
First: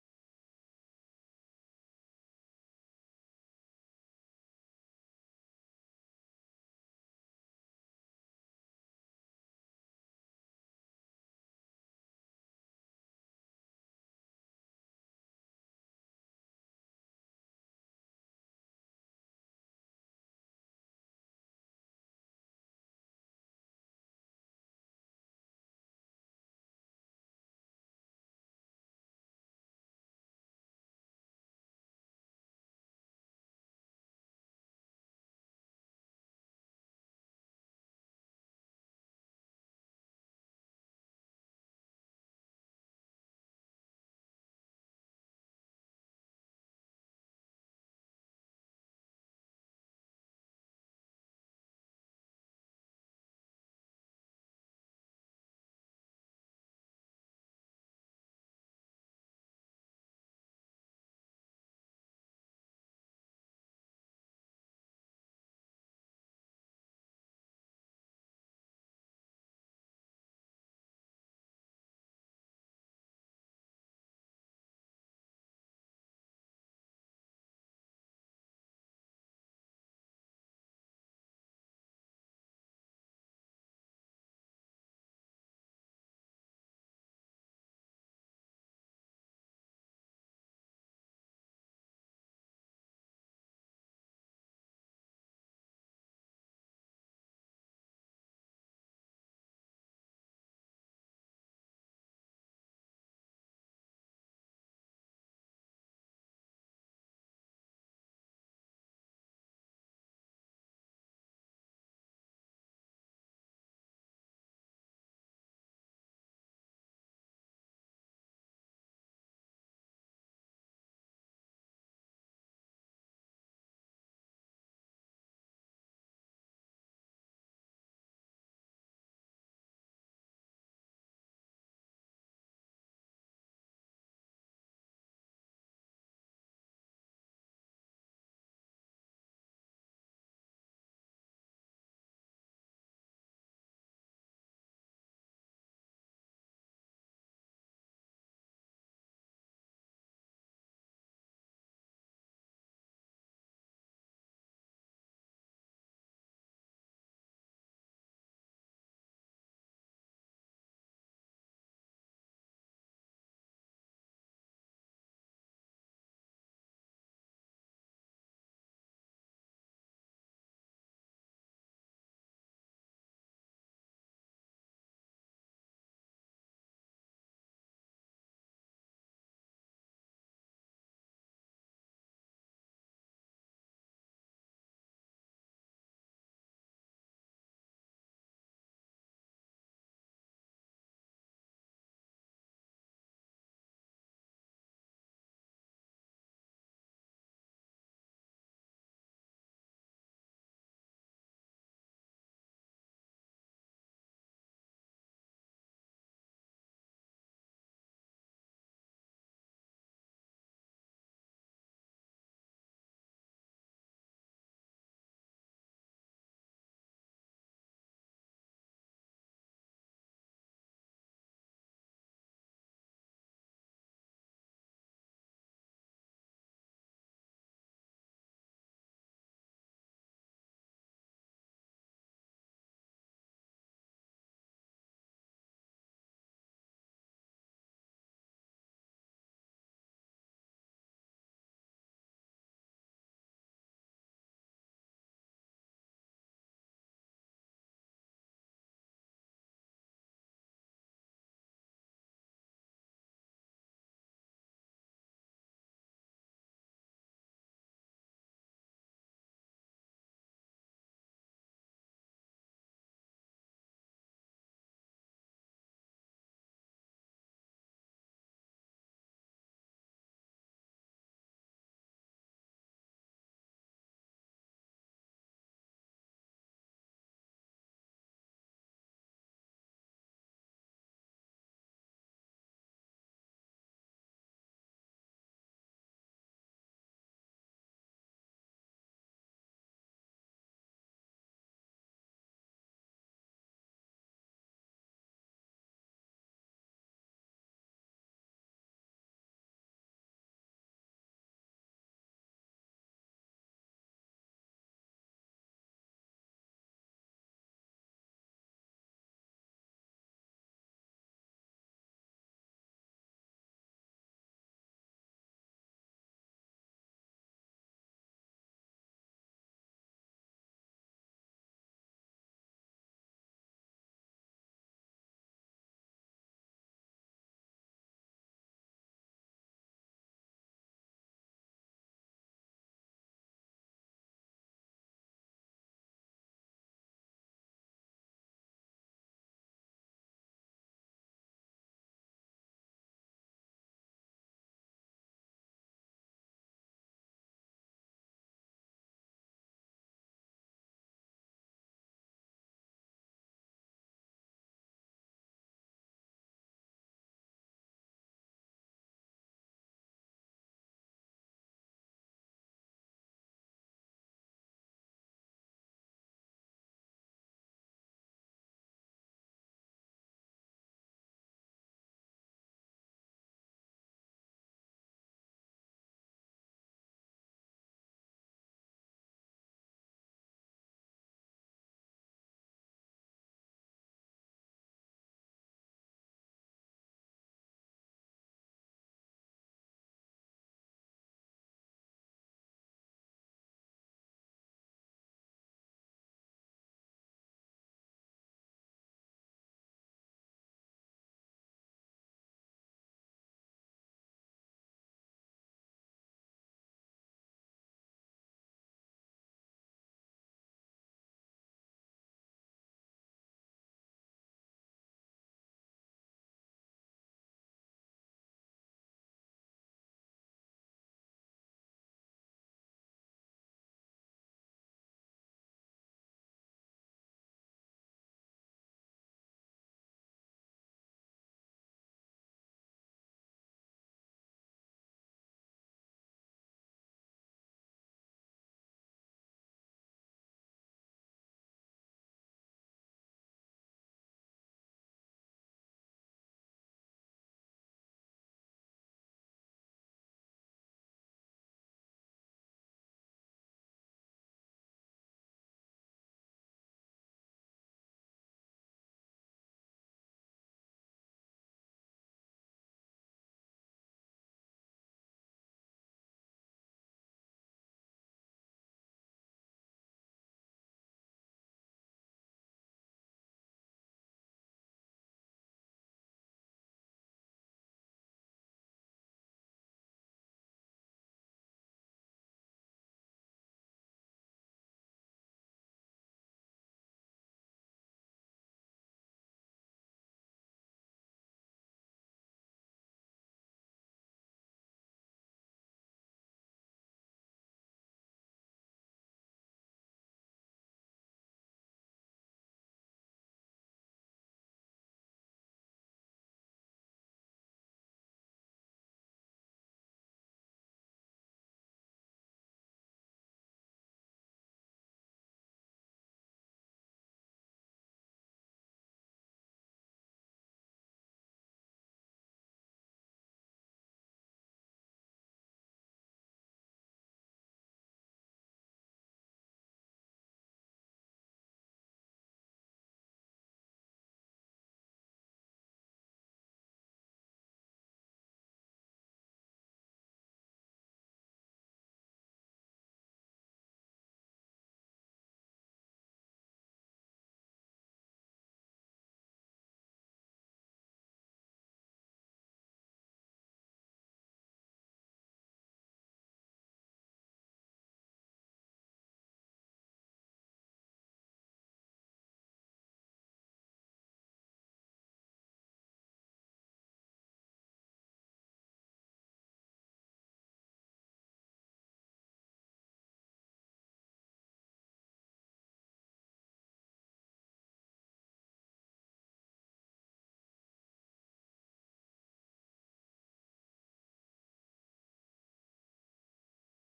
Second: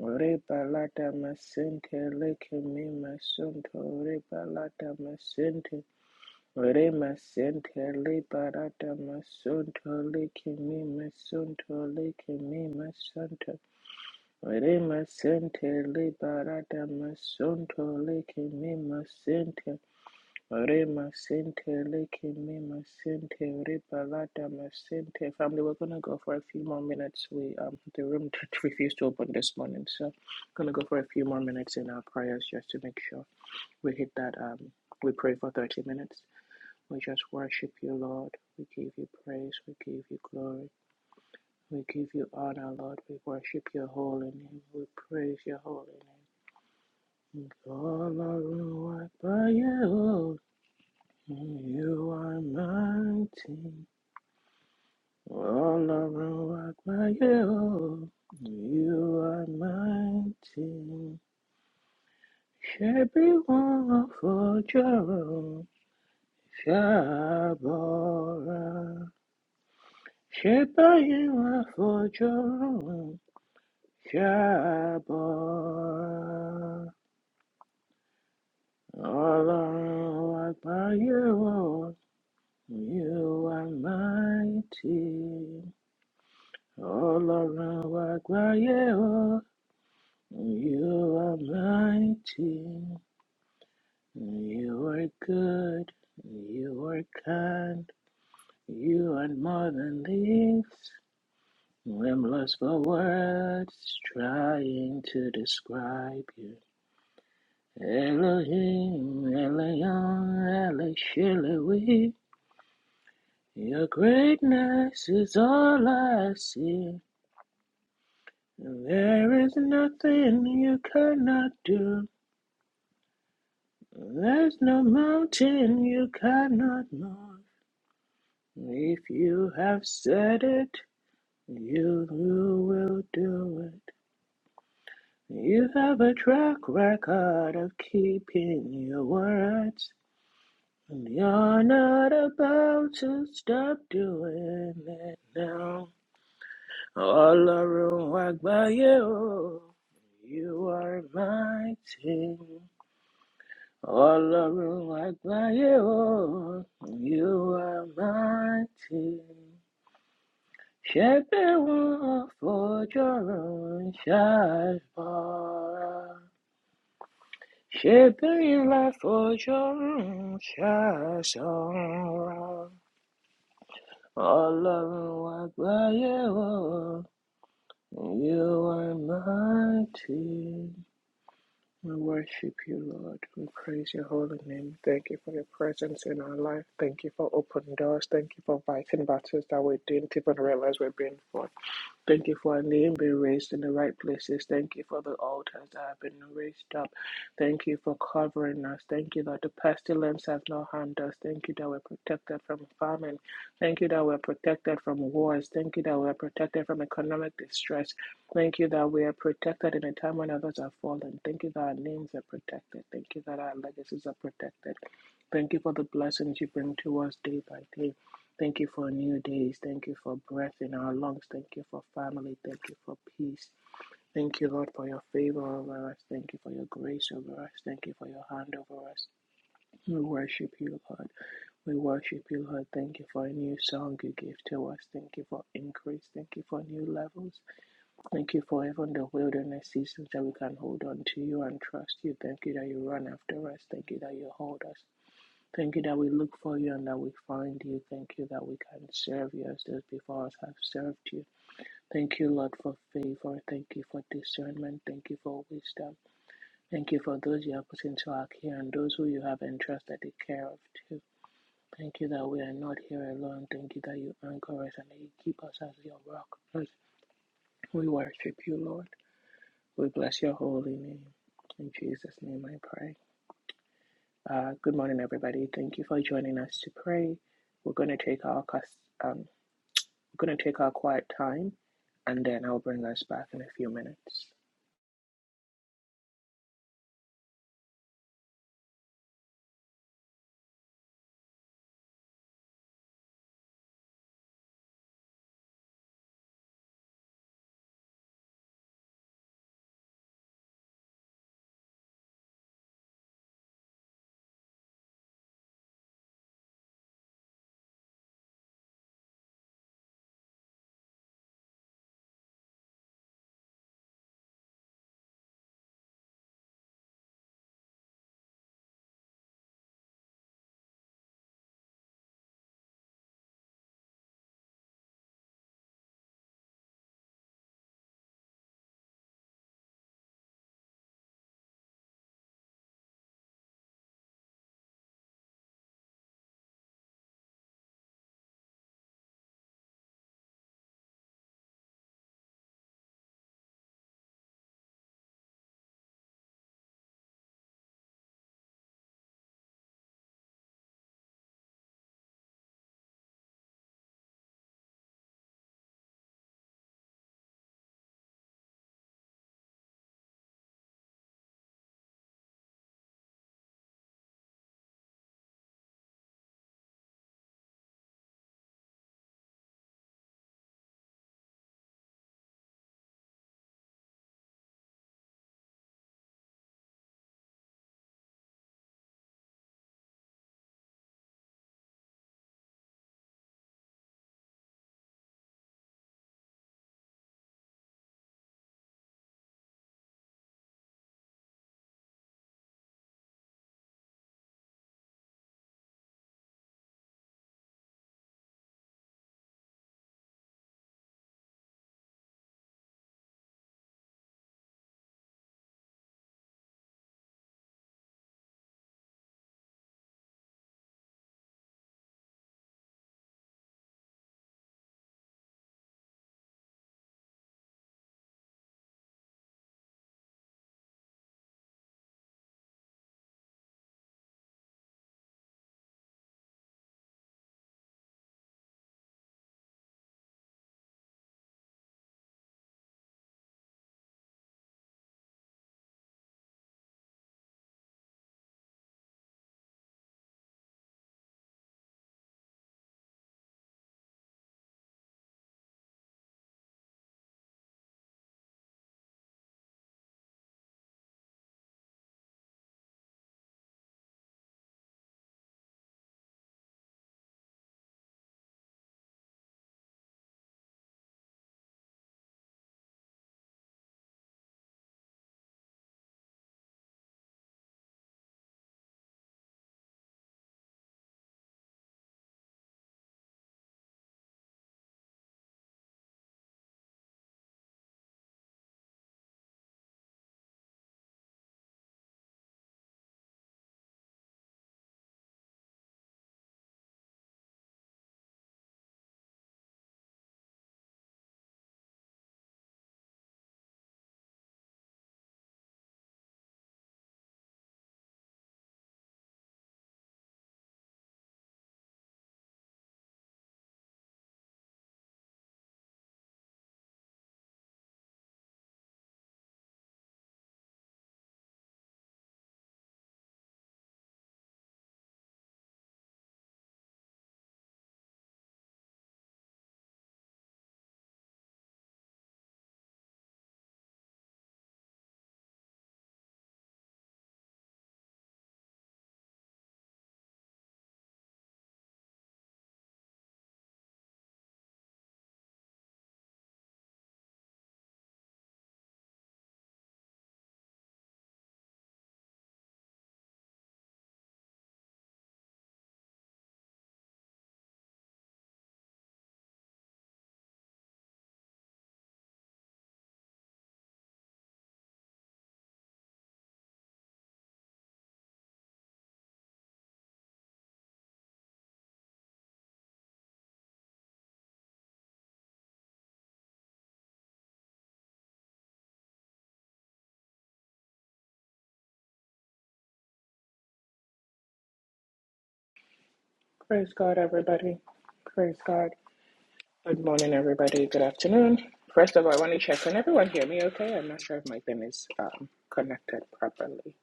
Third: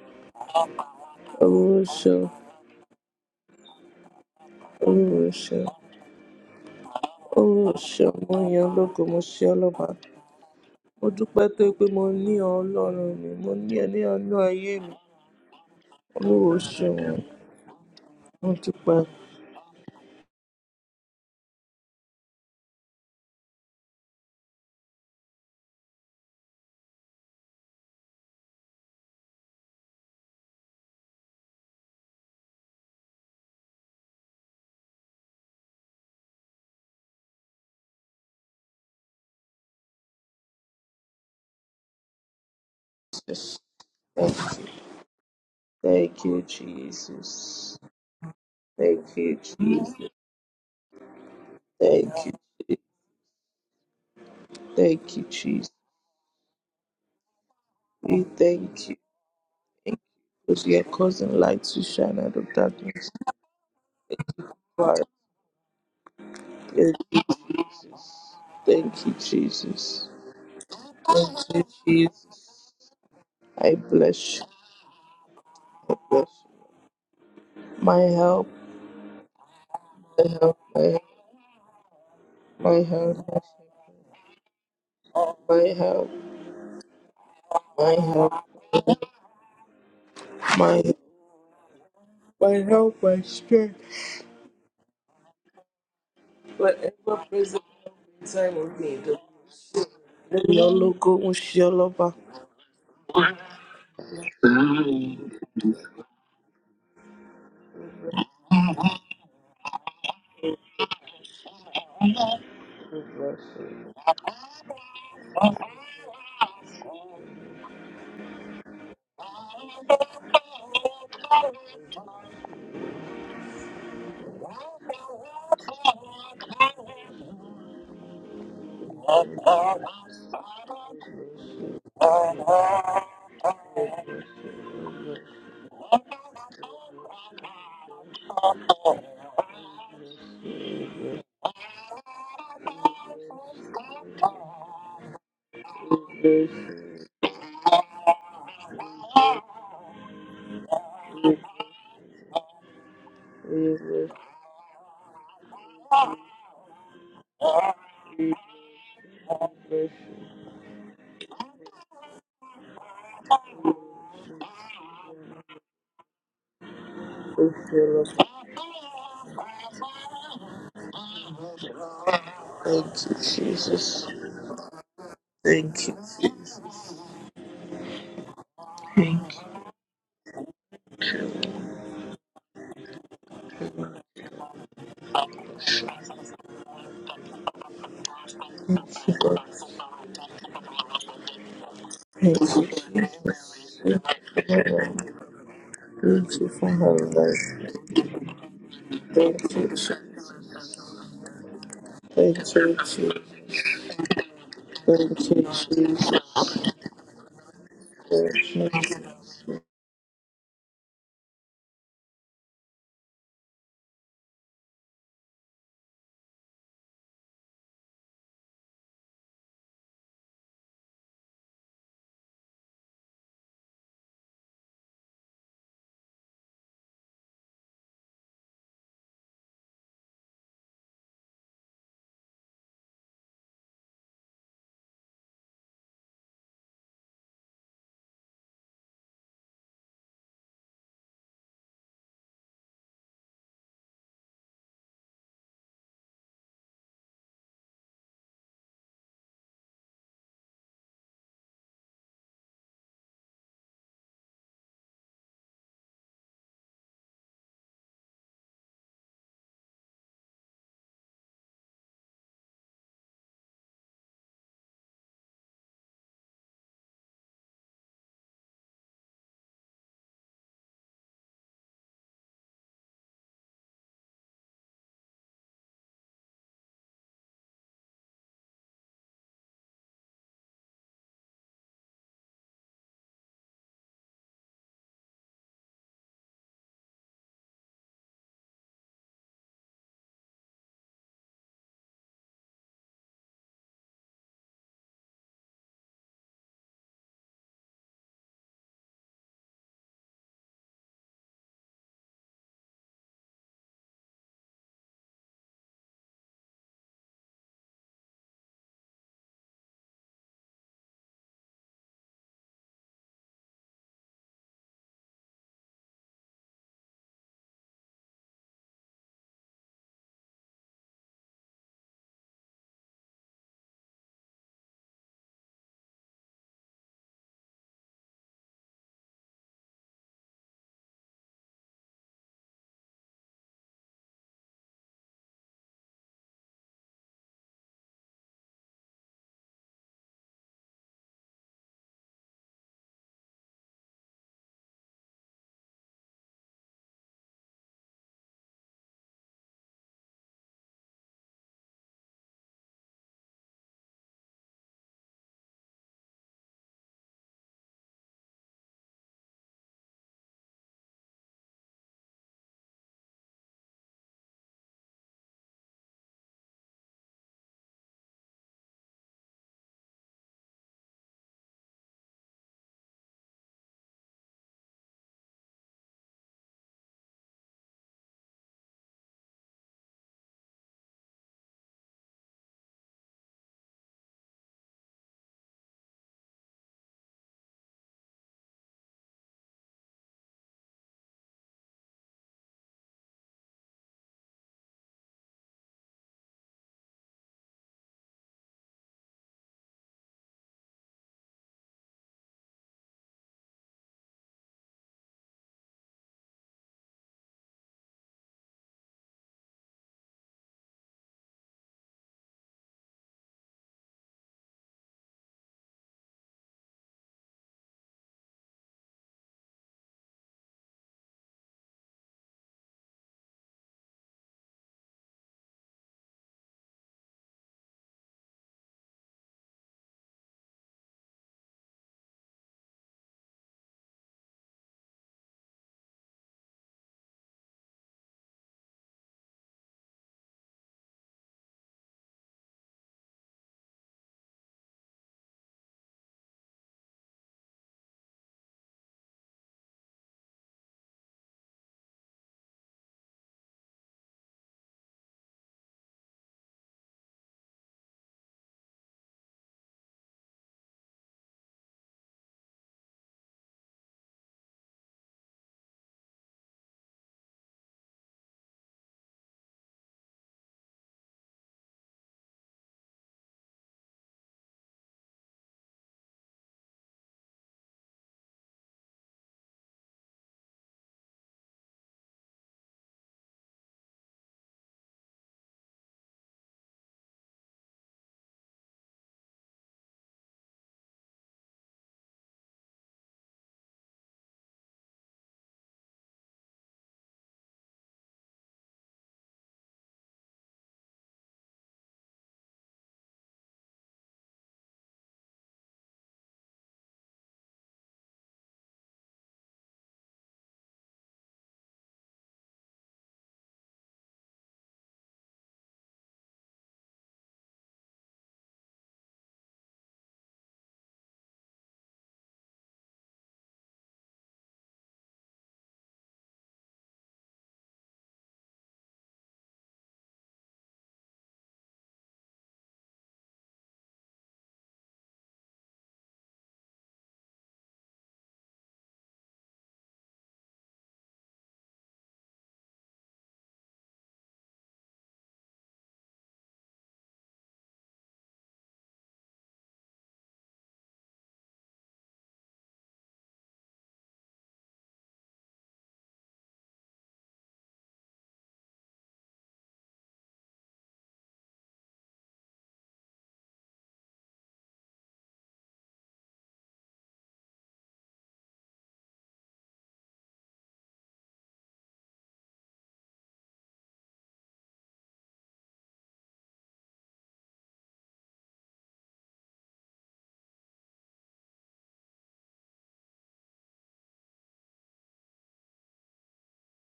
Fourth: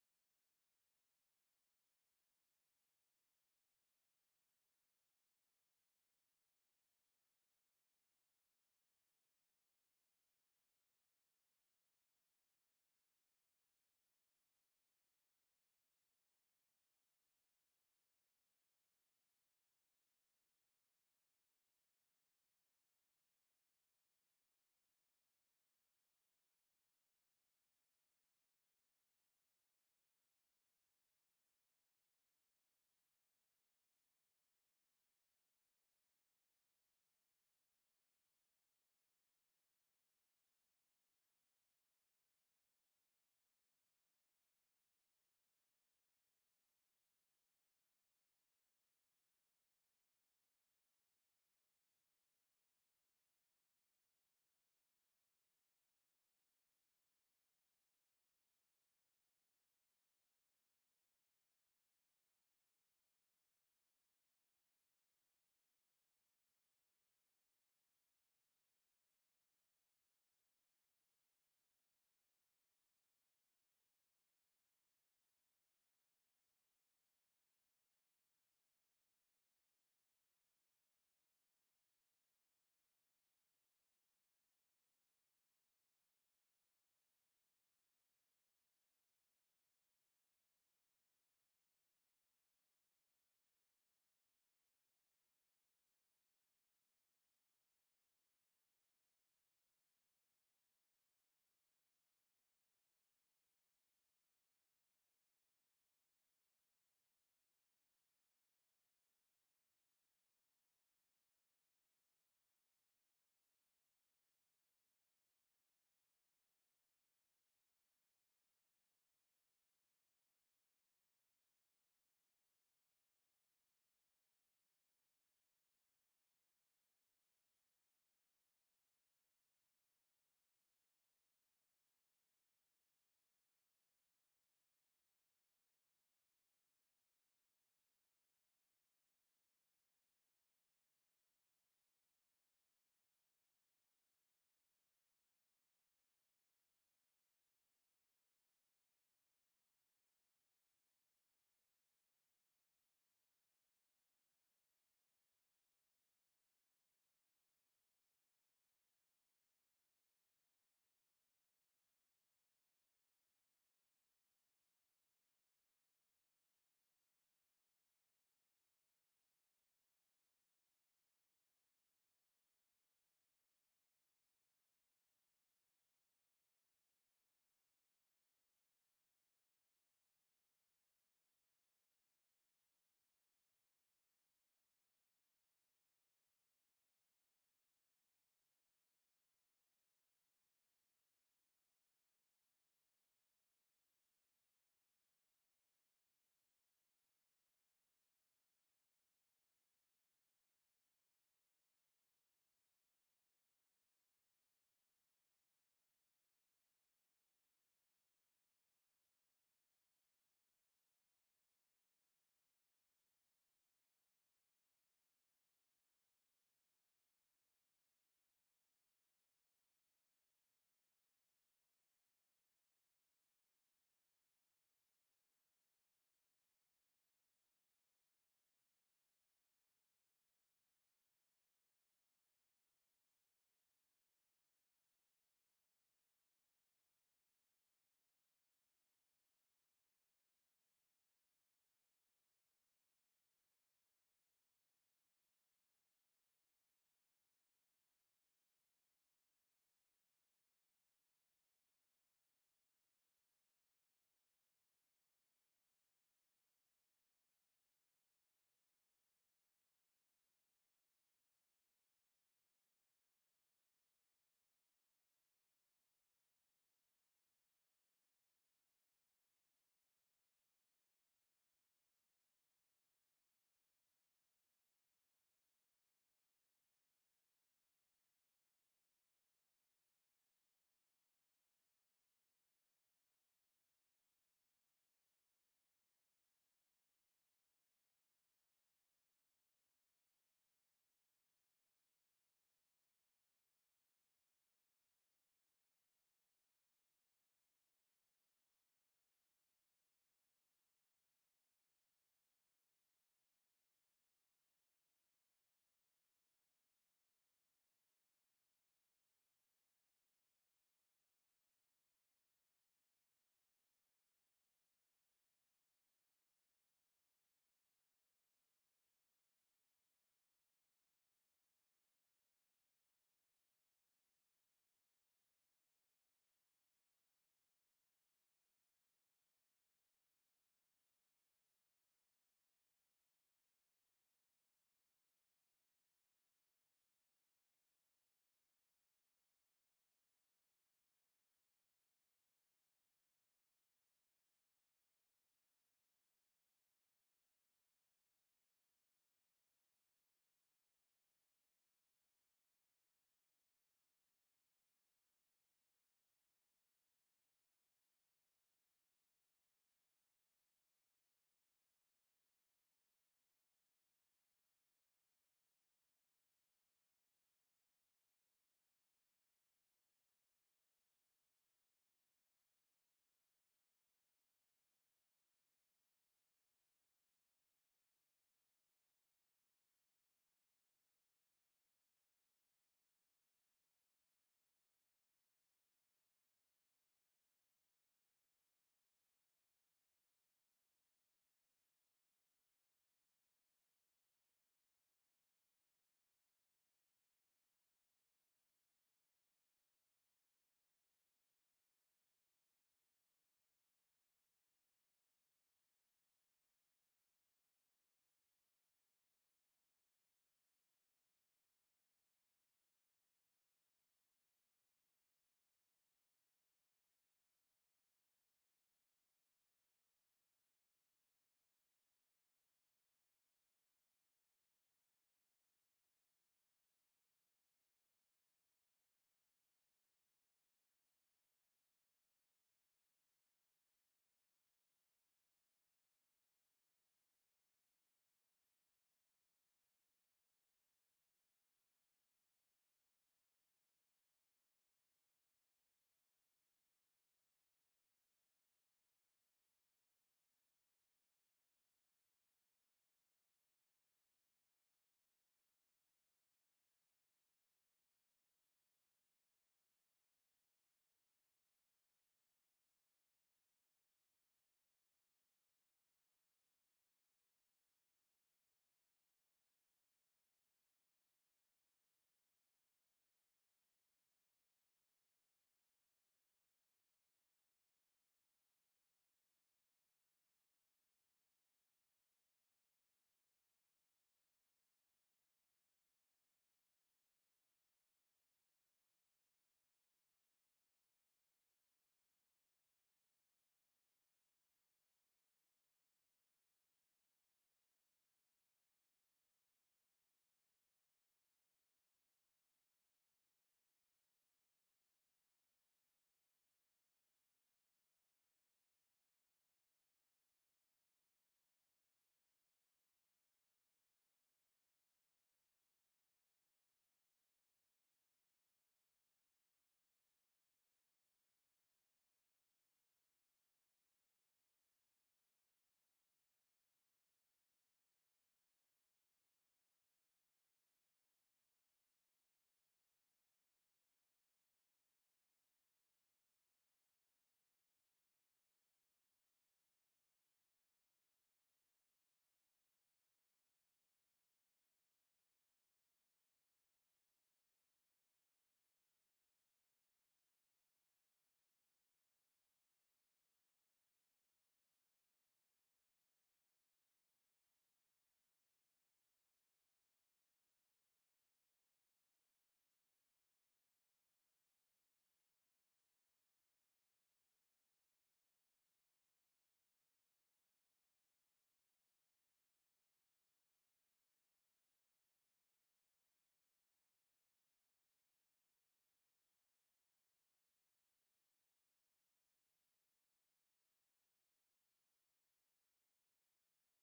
Speaker 3: Rebalata masente leke mi masunto rebalata masente re masente
Speaker 2: Mo yan
Speaker 3: rebalata
Speaker 2: ológo, mo ṣe ọlọ́ba.
Speaker 3: masunto leke mi
Speaker 2: Mo dúpẹ́ tó
Speaker 3: masunto
Speaker 2: pé mo
Speaker 3: leke
Speaker 2: ní ọ
Speaker 3: mi
Speaker 2: Ọlọ́run mi, mo
Speaker 3: masunto
Speaker 2: ní ẹ ní ọ̀nà ayé
Speaker 3: re
Speaker 2: mi.
Speaker 3: masente
Speaker 2: Olúwo
Speaker 3: rebalata
Speaker 2: ṣeun,
Speaker 3: masunto leke
Speaker 2: mo
Speaker 3: mi
Speaker 2: dúpẹ́.
Speaker 3: masente Re masente, leke me masente, re balada masente. Family, we're gonna go for a few more minutes. We um the room refused to open this morning, so gonna go for a few more minutes in our prayers just to make sure we hit that um we pray for thirty minutes. We just worship you, Lord. We give you praise. We give you glory. We give you honor, Lord. We
Speaker 2: Jesus.
Speaker 3: worship your holy
Speaker 2: Thank
Speaker 3: name.
Speaker 2: you,
Speaker 3: We praise your holy name.
Speaker 2: thank you Jesus, thank you Jesus,
Speaker 3: You
Speaker 2: thank you,
Speaker 3: are
Speaker 2: Je-
Speaker 3: mighty,
Speaker 2: thank you Jesus.
Speaker 3: all around my you.
Speaker 2: We thank you
Speaker 3: You are
Speaker 2: because you are
Speaker 3: mighty,
Speaker 2: causing light to shine out of darkness.
Speaker 3: every one for
Speaker 2: Father,
Speaker 3: Jerome.
Speaker 2: Thank you,
Speaker 3: Shabora,
Speaker 2: thank you Jesus,
Speaker 3: Shebayim
Speaker 2: thank you
Speaker 3: for
Speaker 2: Jesus.
Speaker 3: Jerome.
Speaker 2: I bless you,
Speaker 3: Shabora,
Speaker 2: I bless you. My help,
Speaker 3: all
Speaker 2: my
Speaker 3: around
Speaker 2: help, my
Speaker 3: my
Speaker 2: help,
Speaker 3: you.
Speaker 2: my help,
Speaker 3: You are mighty.
Speaker 2: my help.
Speaker 3: All
Speaker 2: My
Speaker 3: around I
Speaker 2: help,
Speaker 3: cry, yeah, oh,
Speaker 2: my
Speaker 3: you are
Speaker 2: my
Speaker 3: mighty,
Speaker 2: help, my strength.
Speaker 3: you are good, you are
Speaker 2: Whatever present
Speaker 3: kind,
Speaker 2: in time of need.
Speaker 3: you are more than
Speaker 2: Your
Speaker 3: this.
Speaker 2: logo was Shalaba.
Speaker 3: I'm lost for words, trying to describe you. Elohim, Elion, Elishiliwi, your greatness is all I see. There is nothing you cannot do. There's no mountain you cannot move. If you have said it, you, will do it. You have a track record of keeping your words. And you're not about to stop doing it now. All around, walk by you. You are mighty. All of room like my own, you are mighty. Shepherd one for your own child bar. Shepherd in life for your own child
Speaker 2: Thank you, Jesus.
Speaker 3: All of room like
Speaker 2: Thank you.
Speaker 3: my own, you are mighty. We worship you, Lord. We praise your holy name. Thank you for your presence in our life. Thank you for open doors. Thank you for fighting battles that we didn't even realize we're being fought. Thank you
Speaker 2: Thank
Speaker 3: for our
Speaker 2: you,
Speaker 3: name
Speaker 2: Jesus.
Speaker 3: being raised in the right places. Thank you for the altars that have been
Speaker 2: Thank you for
Speaker 3: raised up.
Speaker 2: her life.
Speaker 3: Thank you for covering us. Thank you that
Speaker 2: Thank
Speaker 3: the
Speaker 2: you, Jesus.
Speaker 3: pestilence has not harmed us. Thank you that we're
Speaker 2: Thank
Speaker 3: protected from
Speaker 2: you,
Speaker 3: famine.
Speaker 2: Jesus.
Speaker 3: Thank you that we're protected from
Speaker 2: Thank you,
Speaker 3: wars. Thank you that
Speaker 2: Jesus.
Speaker 3: we're protected from economic distress. Thank you
Speaker 2: Thank
Speaker 3: that we are
Speaker 2: you.
Speaker 3: protected in a time when others are fallen. Thank you that our names are protected. Thank you that our legacies are protected. Thank you for the blessings you bring to us day by day. Thank you for new days. Thank you for breath in our lungs. Thank you for family. Thank you for peace. Thank you, Lord, for your favor over us. Thank you for your grace over us. Thank you for your hand over us. We worship you, Lord. We worship you, Lord. Thank you for a new song you give to us. Thank you for increase. Thank you for new levels. Thank you for even the wilderness seasons that we can hold on to you and trust you. Thank you that you run after us. Thank you that you hold us. Thank you that we look for you and that we find you. Thank you that we can serve you as those before us have served you. Thank you, Lord, for favor. Thank you for discernment. Thank you for wisdom. Thank you for those you have put into our care and those who you have entrusted the care of too. Thank you that we are not here alone. Thank you that you anchor us and that you keep us as your rock. Lord, we worship you, Lord. We bless your holy name. In Jesus' name I pray. Uh, good morning, everybody. Thank you for joining us to pray. We're going to take our um, we're going to take our quiet time, and then I'll bring us back in a few minutes. Praise God, everybody. Praise God. Good morning, everybody. Good afternoon. First of all, I want to check. Can everyone hear me? Okay. I'm not sure if my thing is um, connected properly.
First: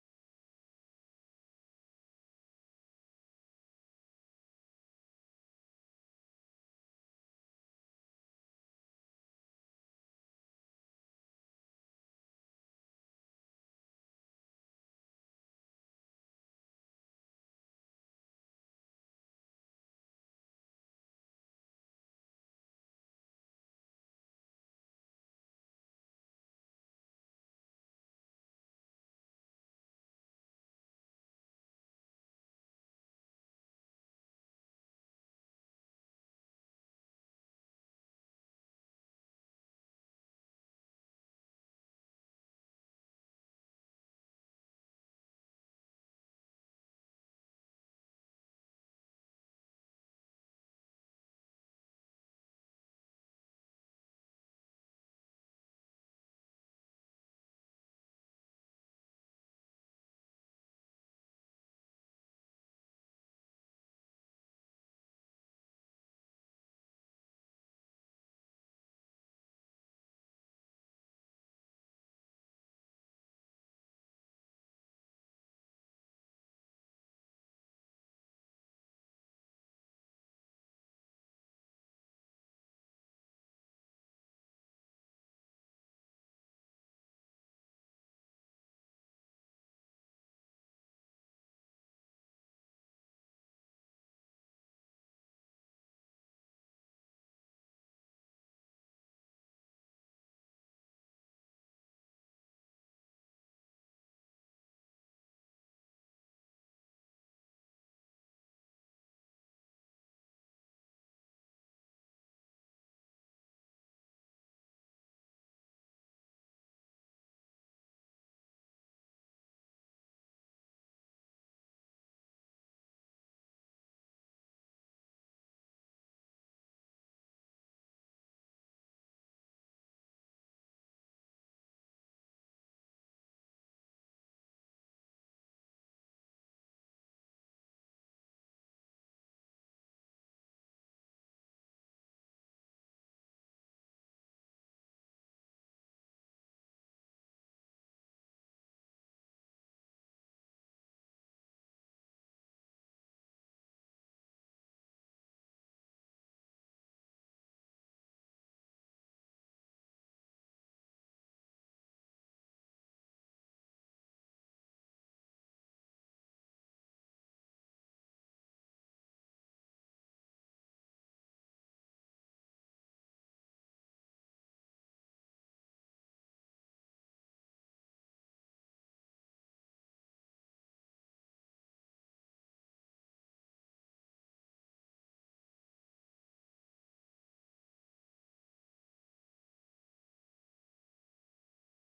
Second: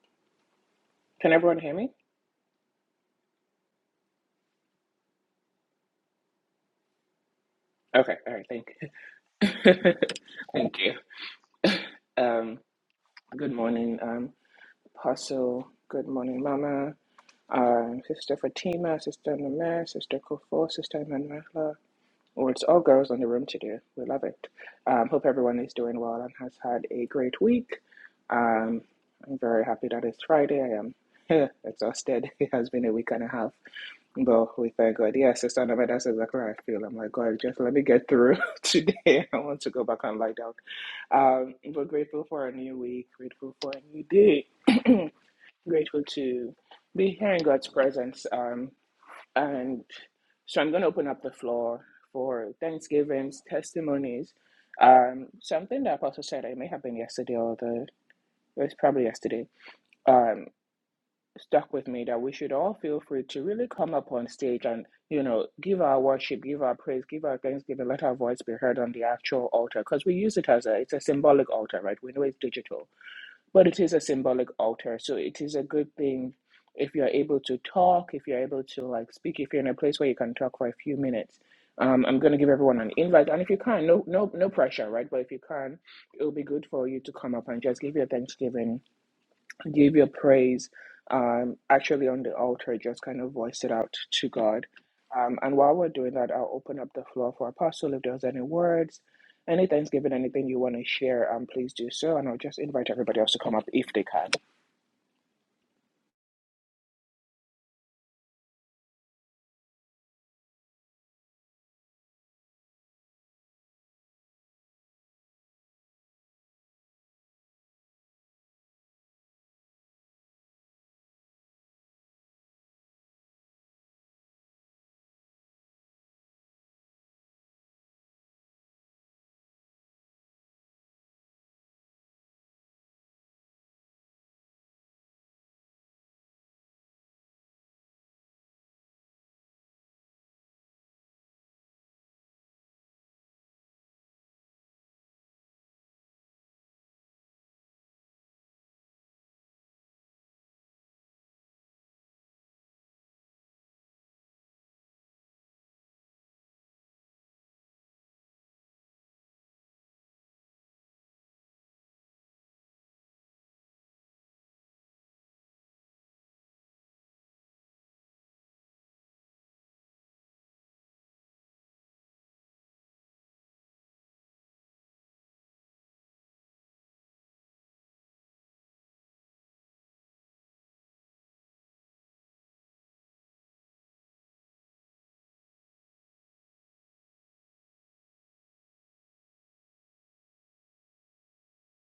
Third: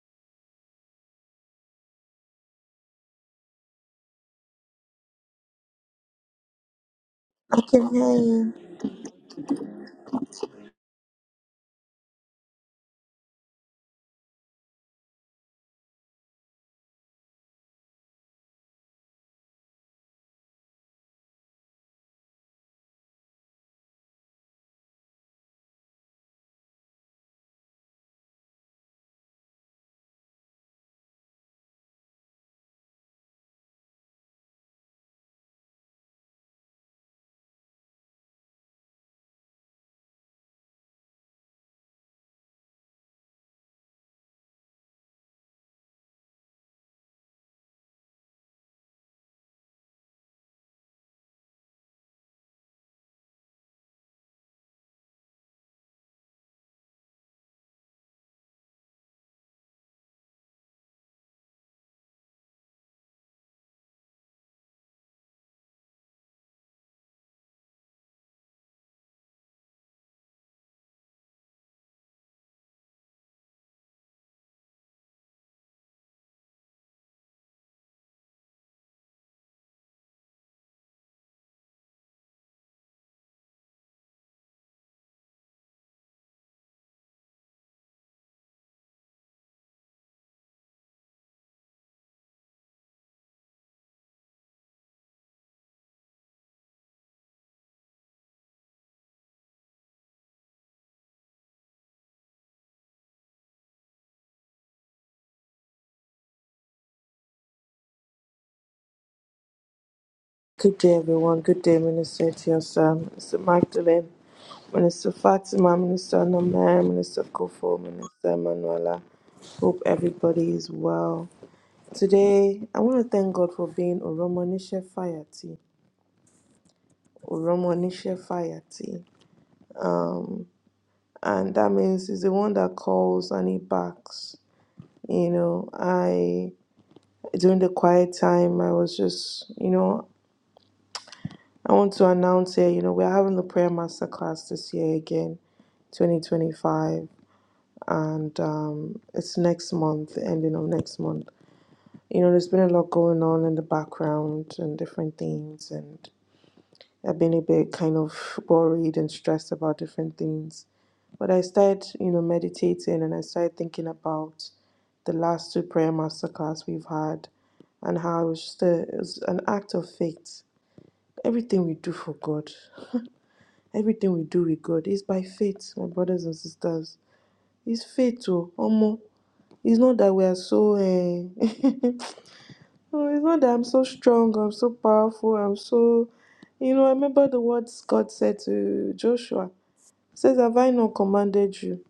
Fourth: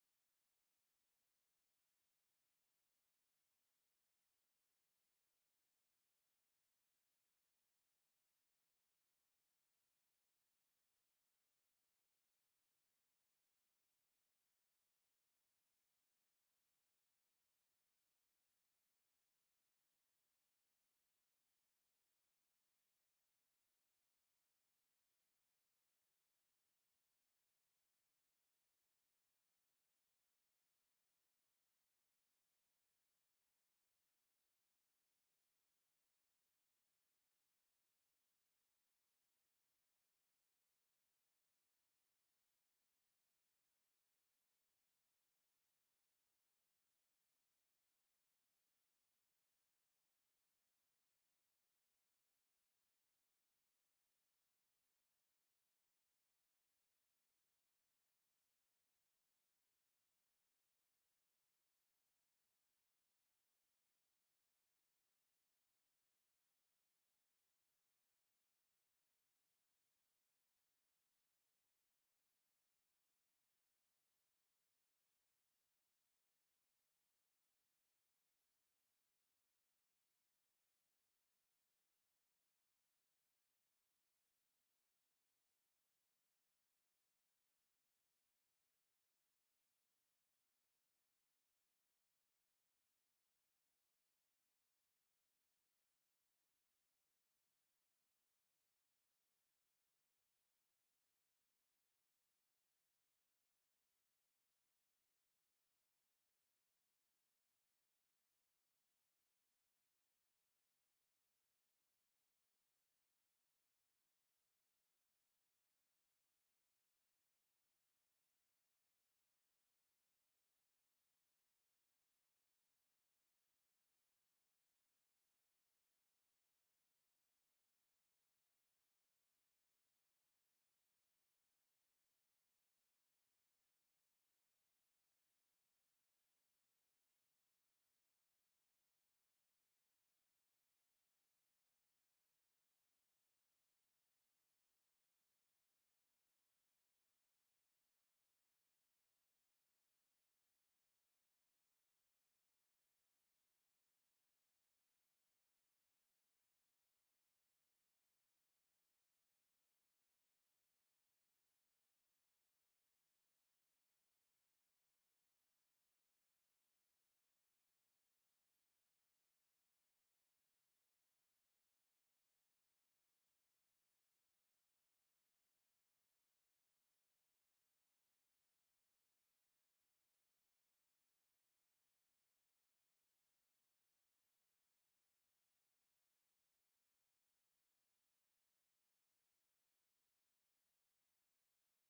Speaker 3: Can everyone hear me?
Speaker 2: I can hear
Speaker 3: Okay. All right.
Speaker 2: you.
Speaker 3: Thank you. thank you. Um, good morning, um, Apostle. Good morning, Mama. um, Sister Fatima, Sister Namir, Sister Kofo, Sister Manuela. Well, it's all girls in the room today. We love it. Um, hope everyone is doing well and has had a great week. Um, I'm very happy that it's Friday. I am exhausted. It has been a week and a half, but we thank God. Yes, Sister Namir, that's exactly how I feel. I'm like, God, just let me get through today. I want to go back and lie down. Um, but grateful for a new week, grateful for a new day. grateful to be here in God's presence. Um, and so I'm going to open up the floor for thanksgivings, testimonies. Um, something that Apostle said, it may have been yesterday or the, it was probably yesterday, um, stuck with me that we should all feel free to really come up on stage and, you know, give our worship, give our praise, give our thanksgiving, let our voice be heard on the actual altar because we use it as a, it's a symbolic altar, right? We know it's digital but it is a symbolic altar so it is a good thing if you're able to talk if you're able to like speak if you're in a place where you can talk for a few minutes um, i'm going to give everyone an invite and if you can no no no pressure right but if you can it'll be good for you to come up and just give your thanksgiving give your praise um, actually on the altar, just kind of voice it out to God. Um, and while we're doing that, I'll open up the floor for Apostle. If there's any words, any thanksgiving, anything you want to share, um, please do so. And I'll just invite everybody else to come up if they can.
Speaker 2: Good day, everyone. Good day, Minister Etiosa, Minister Magdalene, Minister Fatima, Minister Namaya, Minister Kofo, Minister Manuela. Hope everybody is well. Today, I want to thank God for being Oromonishe Fayati. Oromonishe Fayati. And that means he's the one that calls and he backs. You know, I, during the quiet time, I was just, you know, I want to announce here, you know, we're having the prayer masterclass this year again, 2025. and um, it's next month, the ending of next month. You know, there's been a lot going on in the background and different things, and I've been a bit kind of worried and stressed about different things. But I started, you know, meditating and I started thinking about the last two prayer masterclass we've had and how it was just a, it was an act of faith. Everything we do for God, everything we do with God is by faith, my brothers and sisters. It's faith, oh, almost. It's not that we are so. Eh, So it's not that I'm so strong, I'm so powerful, I'm so. You know, I remember the words God said to Joshua. He says, Have I not commanded you?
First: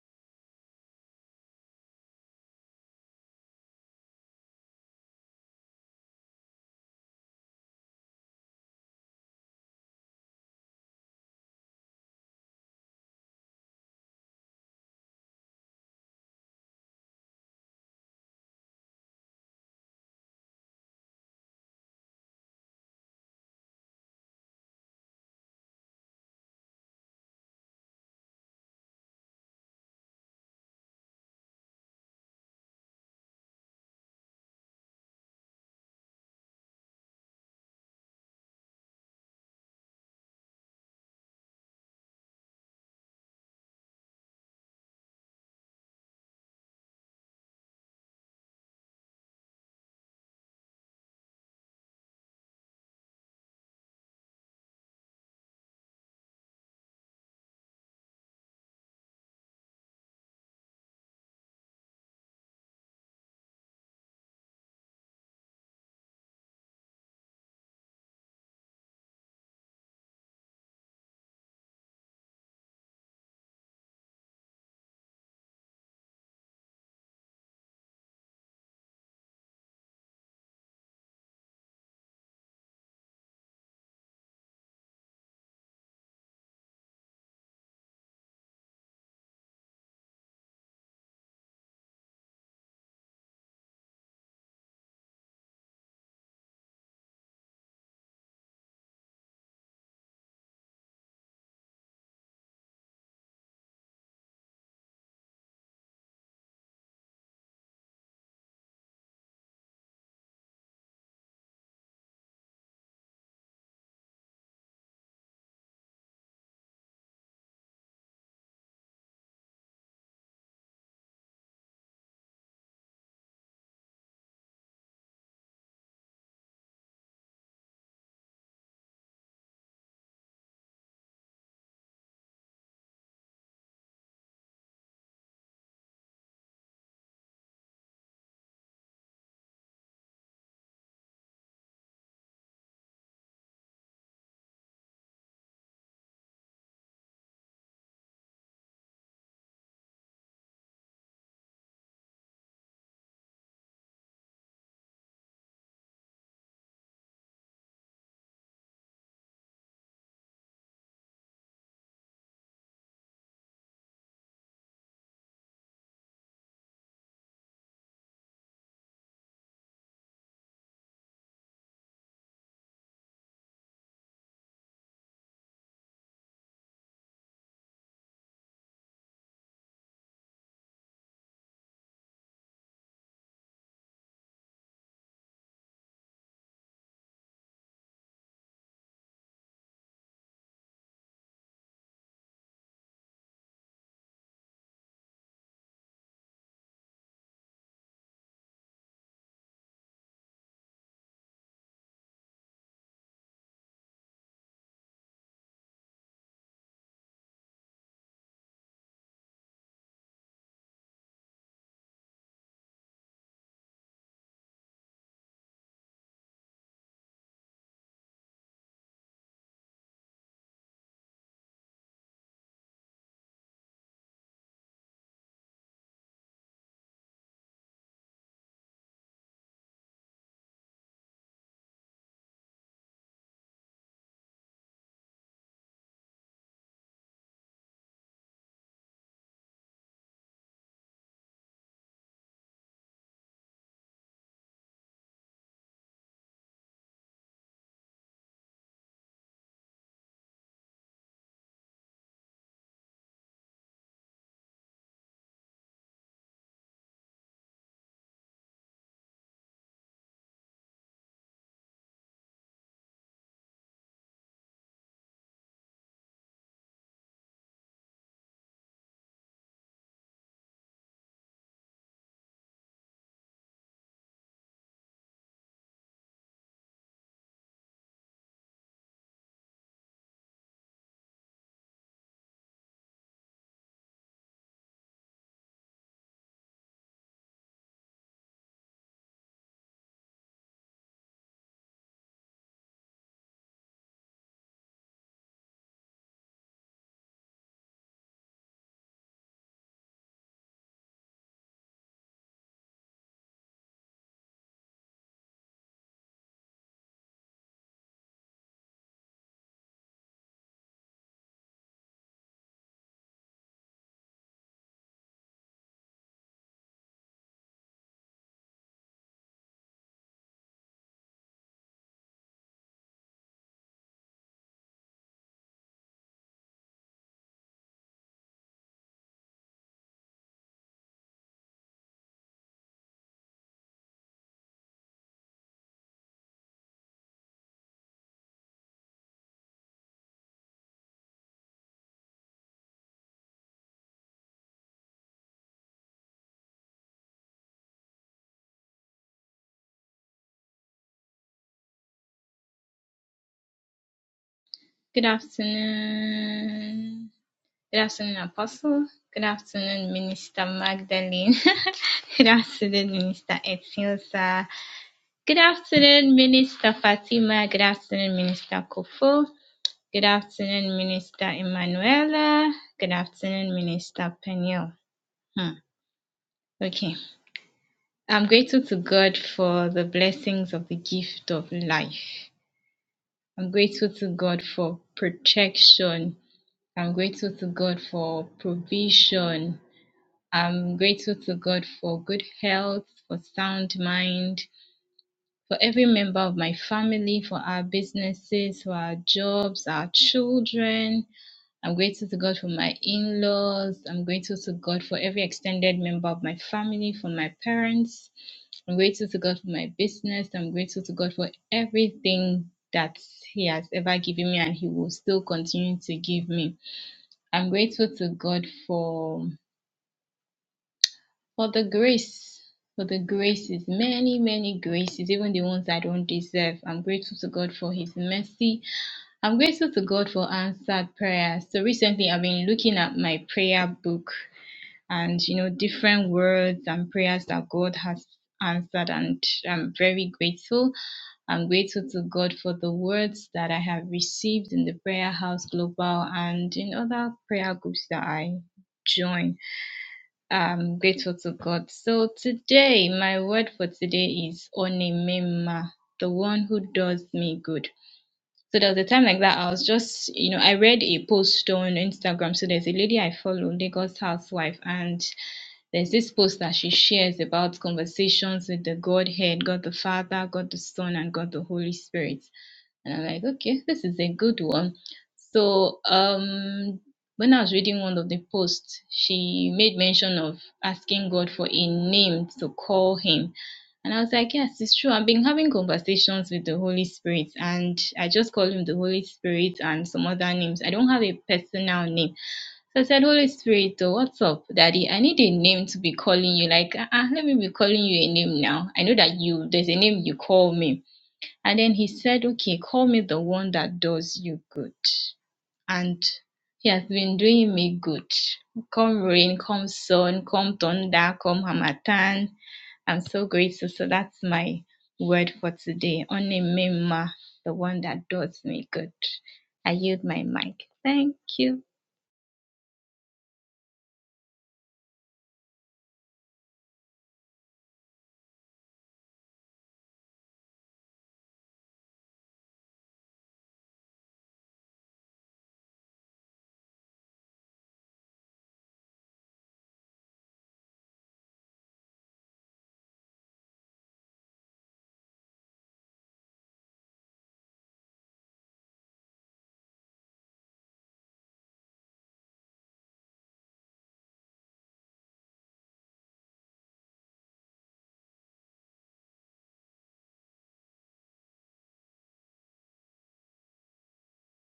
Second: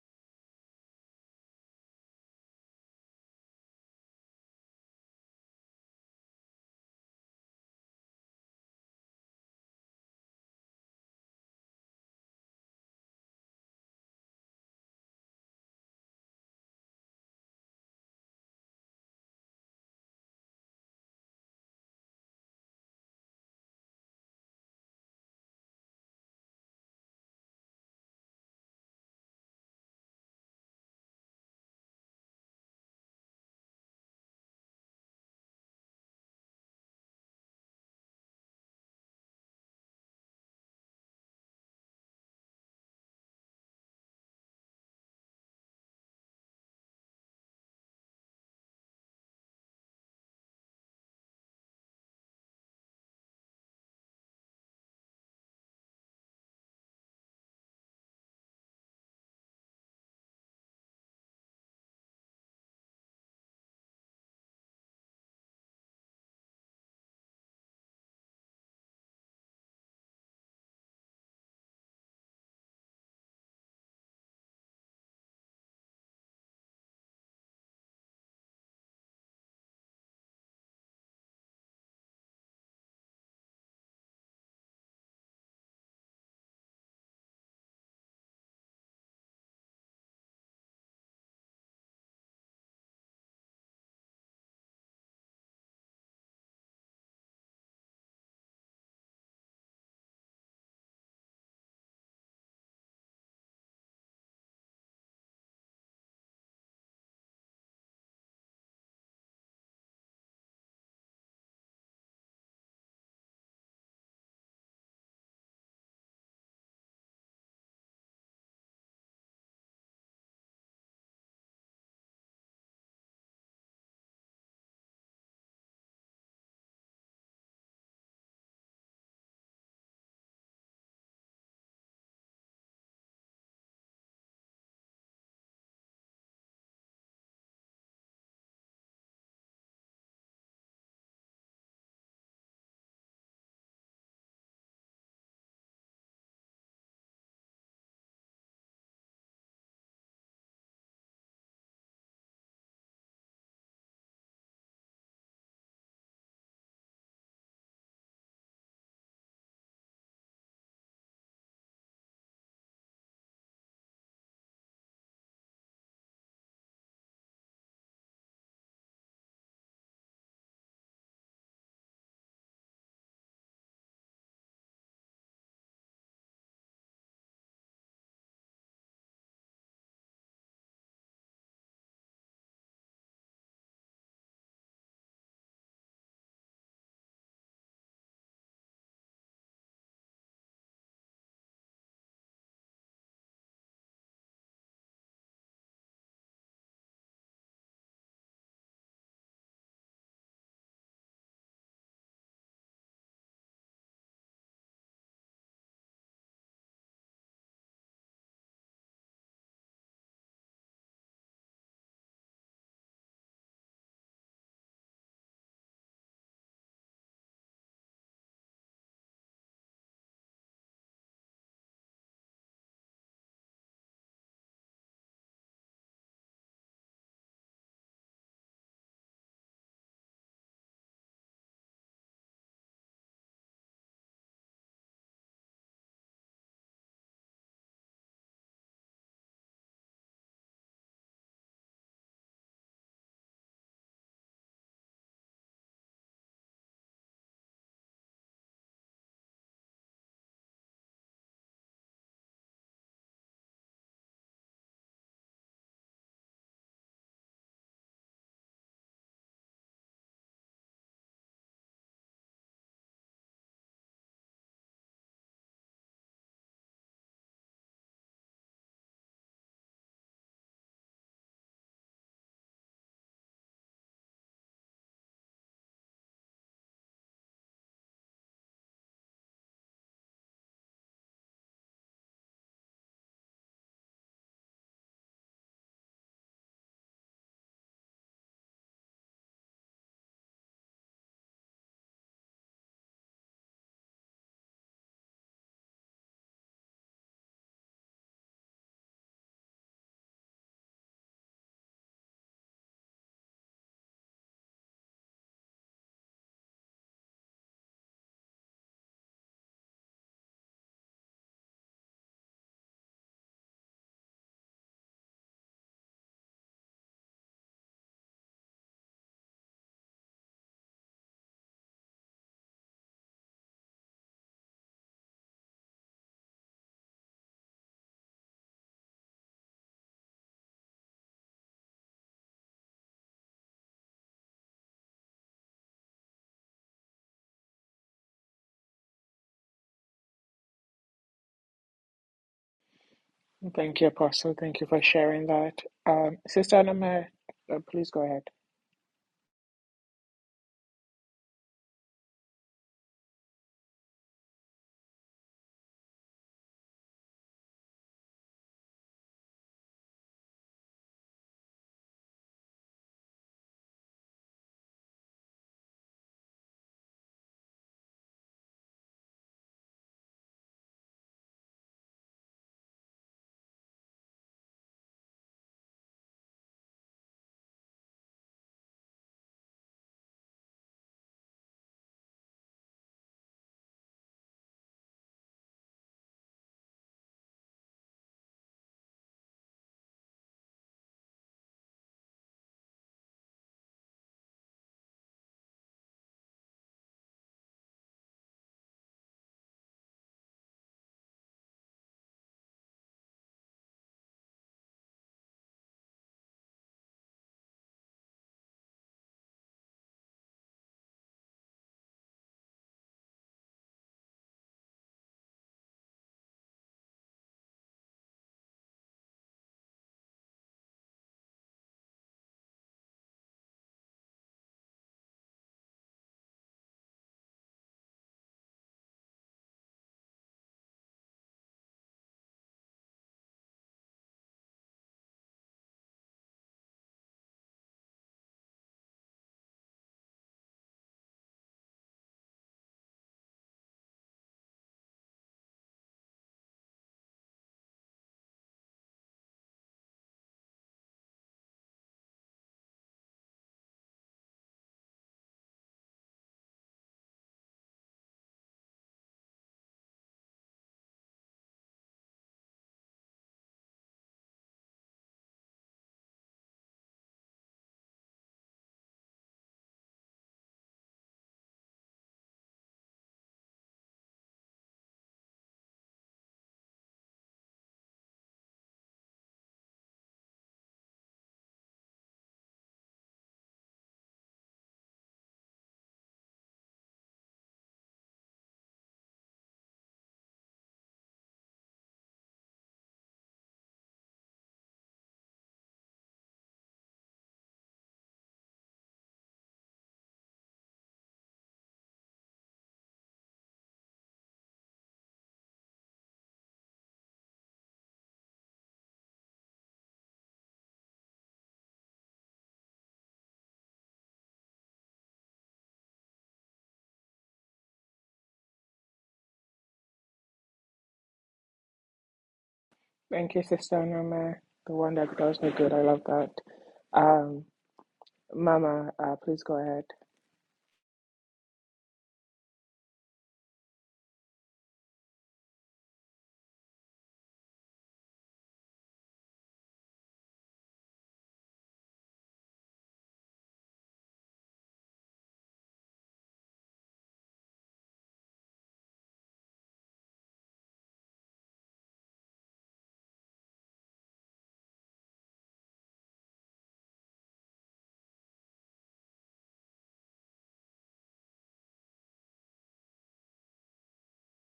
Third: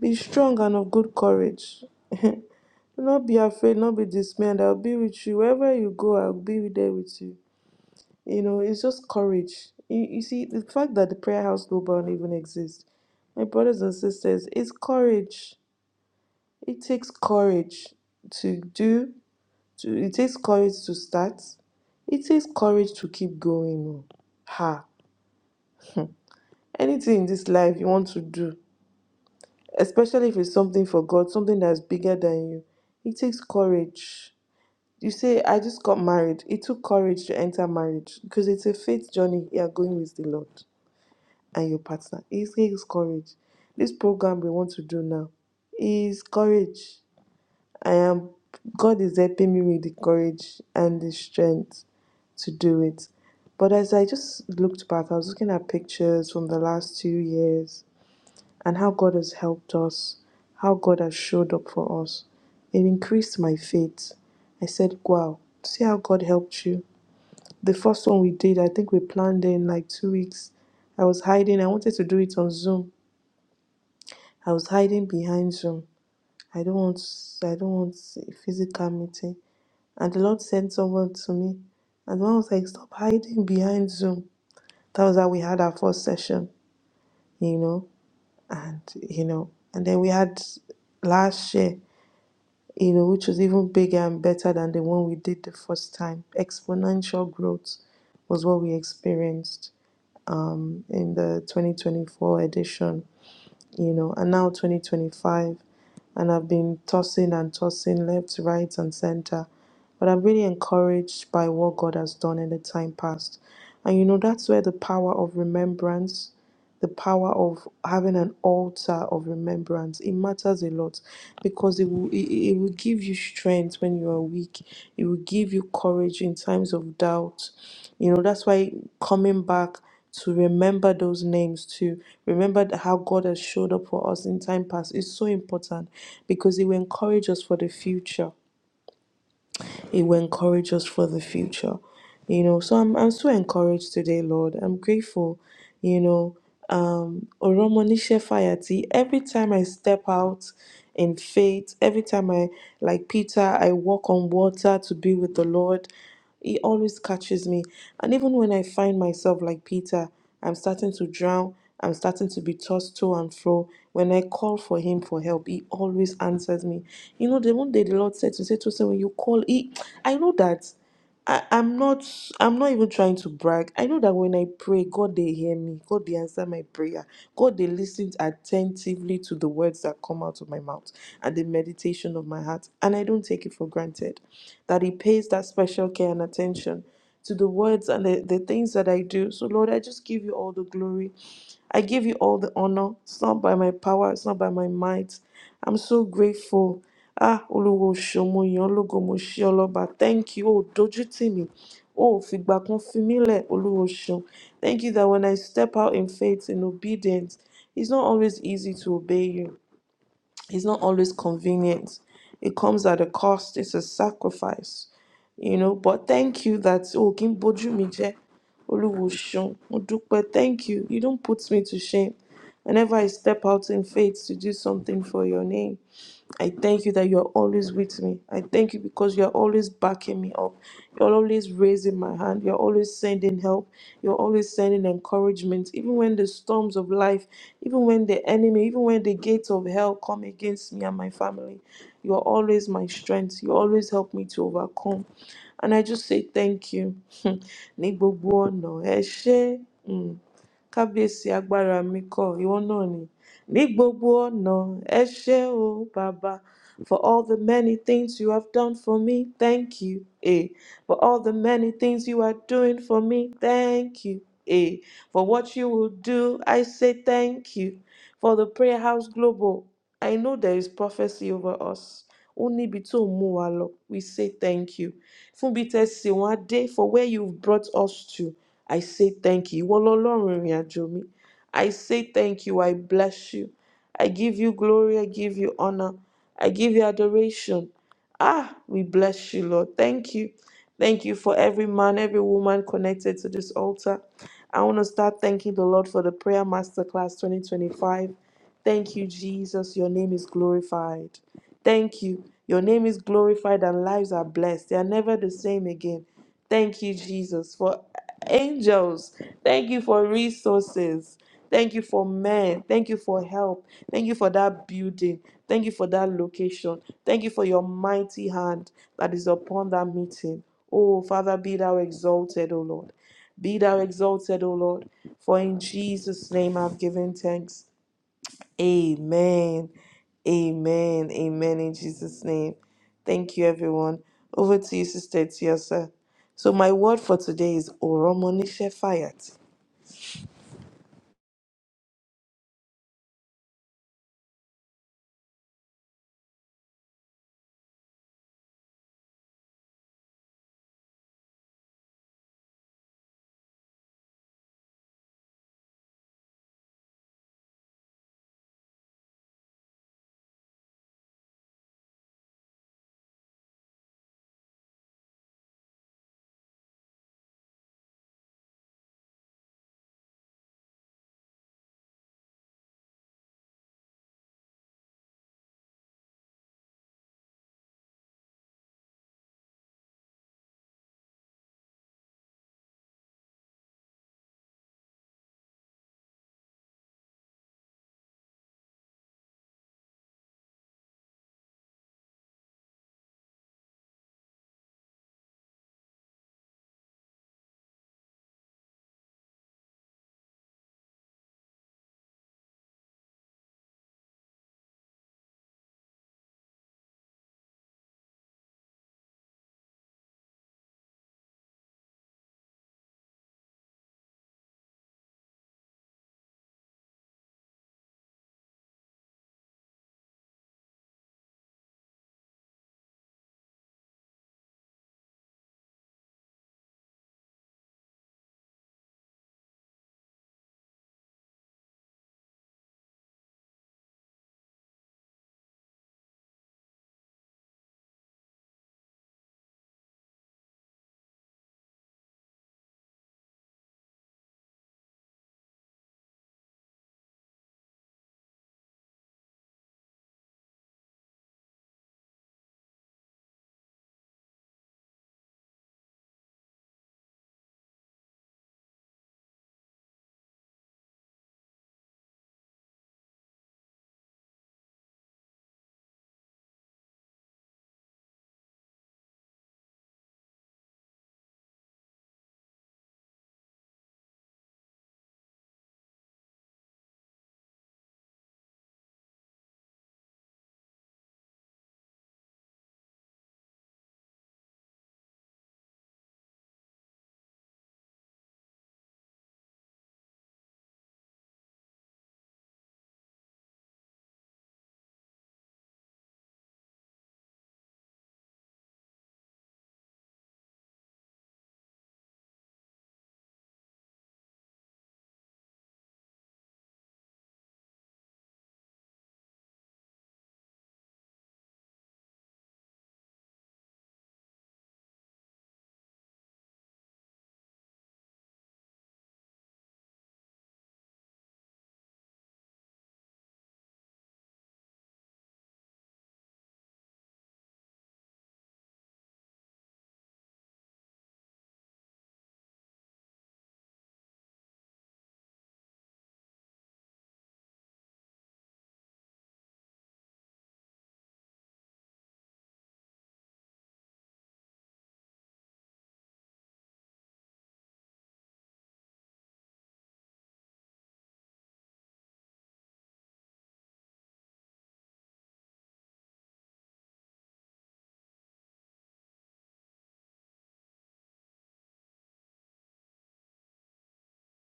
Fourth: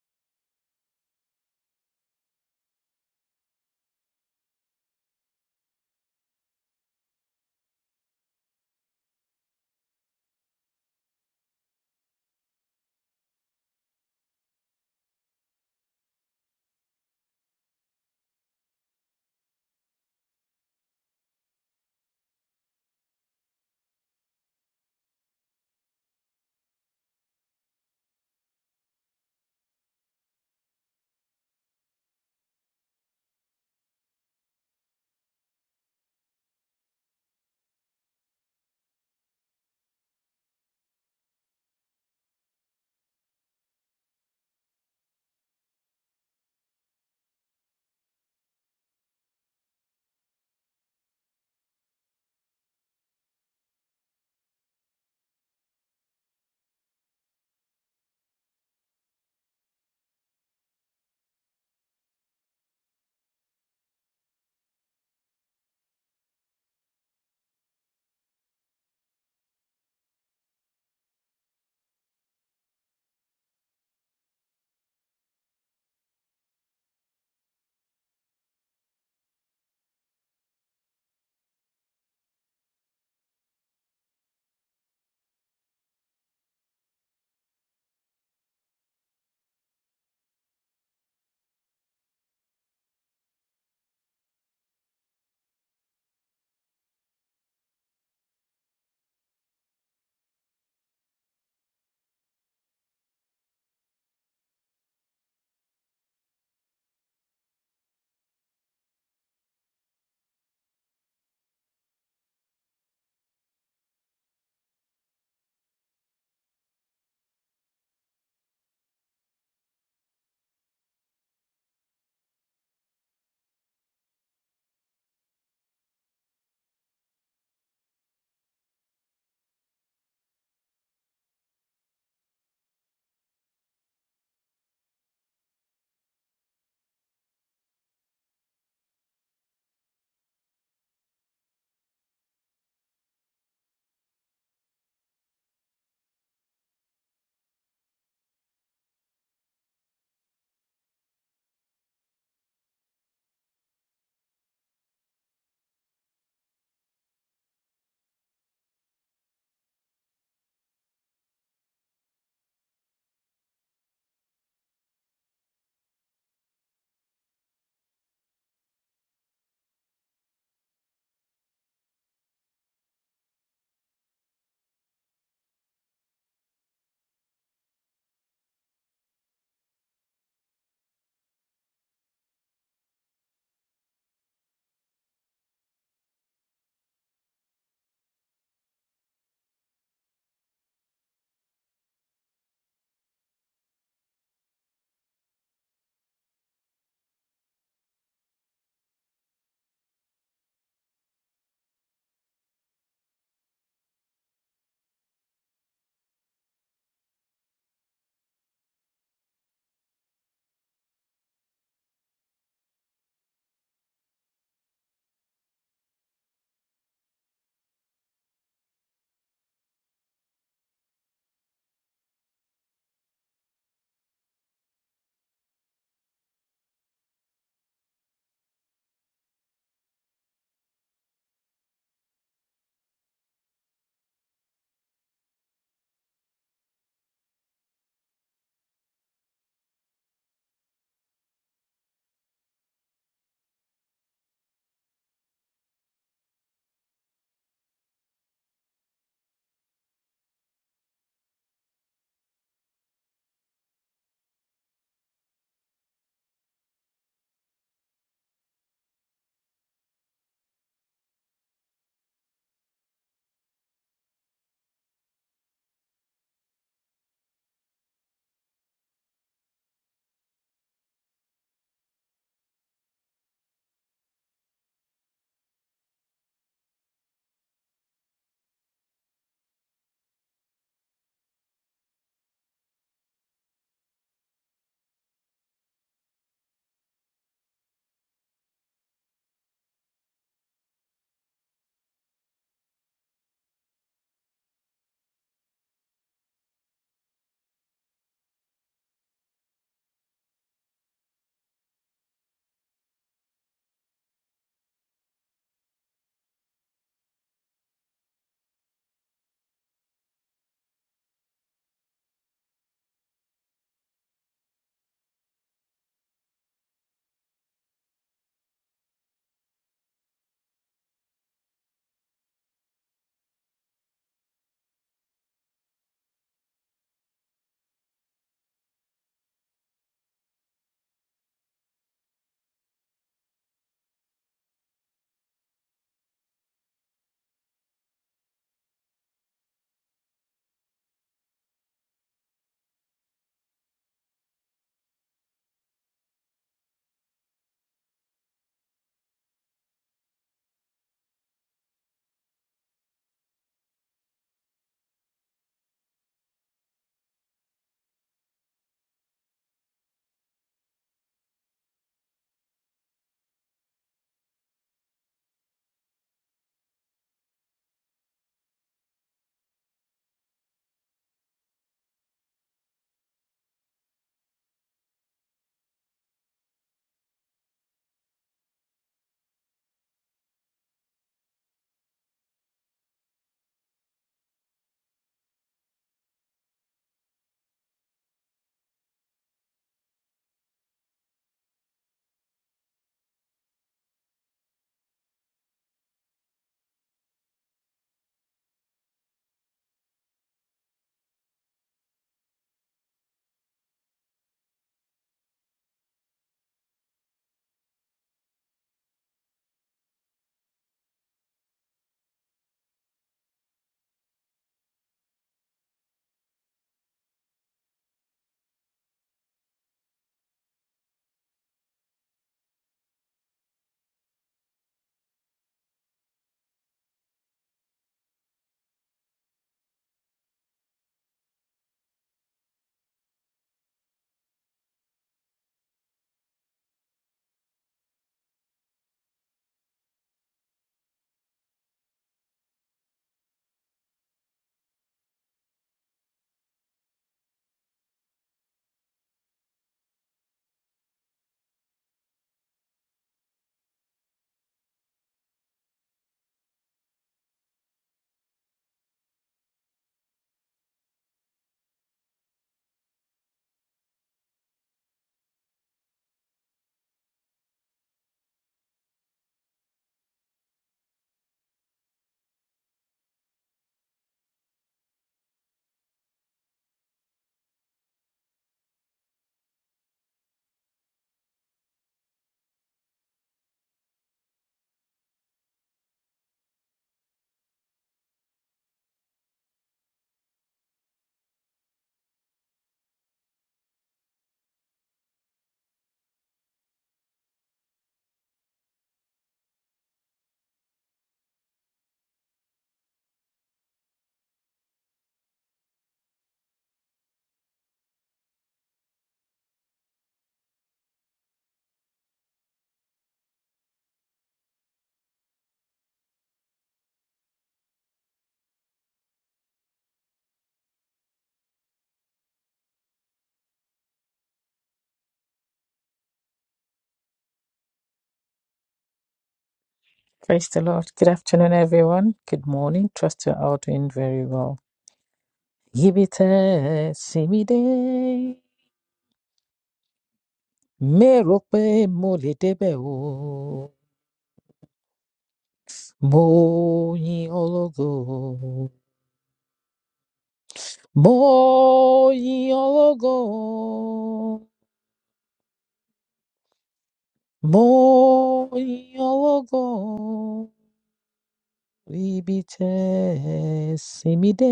Speaker 2: Be strong and of good courage. Do not be afraid, not be dismayed. I'll be with you. Wherever you go, I'll be there with you. You know, it's just courage. You, you see, the fact that the prayer house global don't even exist, my brothers and sisters, it's courage. It takes courage to do, to, it takes courage to start It takes courage to keep going. oh. Ha! Anything in this life you want to do, especially if it's something for God, something that's bigger than you, it takes courage. You say, I just got married. It took courage to enter marriage because it's a faith journey you are going with the Lord and your partner. It takes courage. This program we want to do now is courage. I am, God is helping me with the courage and the strength to do it. But as I just looked back, I was looking at pictures from the last two years and how God has helped us, how God has showed up for us. It increased my faith. I said, Wow, see how God helped you. The first one we did, I think we planned in like two weeks. I was hiding, I wanted to do it on Zoom. I was hiding behind Zoom. I don't want I don't want a physical meeting. And the Lord sent someone to me. And the one was like, Stop hiding behind Zoom That was how we had our first session, you know, and you know, and then we had last year, you know, which was even bigger and better than the one we did the first time. Exponential growth was what we experienced in the 2024 edition, you know, and now 2025. And I've been tossing and tossing left, right, and center But I'm really encouraged by what God has done in the time past. And you know, that's where the power of remembrance, the power of having an altar of remembrance, it matters a lot because it will, it, it will give you strength when you are weak. It will give you courage in times of doubt. You know, that's why coming back to remember those names to remember th- how god has showed up for us in time past is so important because it will encourage us for the future it will encourage us for the future you know so i'm, I'm so encouraged today lord i'm grateful you know um oromonishe fayati every time i step out in faith every time i like peter i walk on water to be with the lord he always catches me. And even when I find myself like Peter, I'm starting to drown, I'm starting to be tossed to and fro. When I call for him for help, he always answers me. You know, the one day the Lord said to say to say when you call, he I know that I, I'm not I'm not even trying to brag. I know that when I pray, God they hear me. God they answer my prayer. God they listen attentively to the words that come out of my mouth and the meditation of my heart. And I don't take it for granted that He pays that special care and attention to the words and the, the things that I do. So, Lord, I just give you all the glory. I give you all the honor. It's not by my power, it's not by my might. I'm so grateful. Ah, Oluwo Shomo Yologo Moshioloba. Thank you. Oh, dojú tì mí. Oh, fìgbà kan fi mí Olúwo ṣeun. Thank you that when I step out in faith and obedience, it's not always easy to obey you. It's not always convenient. It comes at a cost. It's a sacrifice you know but thank you that oh kimboju mi je oluwo seun mo dupe thank you you don't put me to shame whenever i step out in faith to do something for your name i thank you that you are always with me i thank you because you are always backing me up you're always raising my hand you're always sending help you're always sending encouragement even when the storms of life even when the enemy even when the gates of hell come against me and my family you are always my strength you always help me to overcome and I just say thank you. Ní gbogbo ọ̀nà, ẹ ṣé. Mm kábíyèsí agbára mi kọ ìwọ náà ni ní gbogbo ọ̀nà ẹ ṣé o bàbá for all the many things you have done for me thank you eh. for all the many things you are doing for me thank you eh. for what you will do i say thank you for the prayer house global i know there is prophecy over us oni níbi tó mú wa lọ we say thank you fún bí tẹ́ ẹ wọ́n á for where you have brought us to I say thank you. Ìwọ lọlọ́run ìrìn mi. I say thank you. I bless you. I give you glory. I give you honor. I give you adoration. Ah, we bless you, Lord. Thank you. Thank you for every man, every woman connected to this altar. I want to start thanking the Lord for the Prayer Masterclass 2025. Thank you, Jesus. Your name is glorified. Thank you. Your name is glorified and lives are blessed. They are never the same again. Thank you, Jesus, for angels. Thank you for resources. Thank you for men. Thank you for help. Thank you for that building. Thank you for that location. Thank you for your mighty hand that is upon that meeting. Oh, Father, be thou exalted, O Lord. Be thou exalted, O Lord. For in Jesus' name I've given thanks. Amen. Amen. Amen. In Jesus' name. Thank you, everyone. Over to you, Sister Tiosa. So, my word for today is Oromonishe Fayat.
Speaker 3: Thank you, Apostle. Thank you for sharing that. Um, Sister Anama, uh, please go ahead.
Speaker 4: Good afternoon. Good afternoon, Apostle. Good afternoon, Minister Magdalene. Good afternoon, Minister Etilsa. Good afternoon, Minister Fatima. Good afternoon, Minister Kofo. Good afternoon, Minister Emanuela. Good afternoon, Minister Peniel. Hmm. Okay. I'm grateful to God for the blessings of the gift of life. I'm grateful to God for protection. I'm grateful to God for provision. I'm grateful to God for good health, for sound mind, for every member of my family, for our businesses, for our jobs, our children. I'm grateful to God for my in laws. I'm grateful to God for every extended member of my family, for my parents. I'm grateful to God for my business. I'm grateful to God for everything that He has ever given me and He will still continue to give me. I'm grateful to God for for the grace, for the graces, many, many graces, even the ones I don't deserve. I'm grateful to God for His mercy. I'm grateful to God for answered prayers. So recently I've been looking at my prayer book and you know different words and prayers that God has answered and I'm very grateful. I'm grateful to God for the words that I have received in the Prayer House Global and in other prayer groups that I join. I'm grateful to God. So today, my word for today is Onemema, the one who does me good. So there was a time like that I was just, you know, I read a post on Instagram. So there's a lady I follow, Lagos housewife, and there's this post that she shares about conversations with the Godhead, God the Father, God the Son, and God the Holy Spirit. And I'm like, okay, this is a good one. So um, when I was reading one of the posts, she made mention of asking God for a name to call him. And I was like, yes, it's true. I've been having conversations with the Holy Spirit, and I just call him the Holy Spirit and some other names. I don't have a personal name. So I said, Holy Spirit, oh, what's up, Daddy? I need a name to be calling you. Like, ah, ah, let me be calling you a name now. I know that you, there's a name you call me and then he said, Okay, call me the one that does you good. And he has been doing me good. Come rain, come sun, come thunder, come Hamatan. I'm so grateful. So that's my word for today. Only Mima, the one that does me good. I yield my mic. Thank you.
Speaker 3: Thank you, Sister Anama, the one that does me good. I love that. Um, Mama, uh, please go ahead.
Speaker 1: Praise the Lord. Good afternoon, everyone. Good morning. Trust you're all doing very well. Give it a mi rò pé mo lè débẹ̀ o mo yìn ológo mo yìn ológo mo yìn ológo ibi tẹ́ ẹ sìn mí dé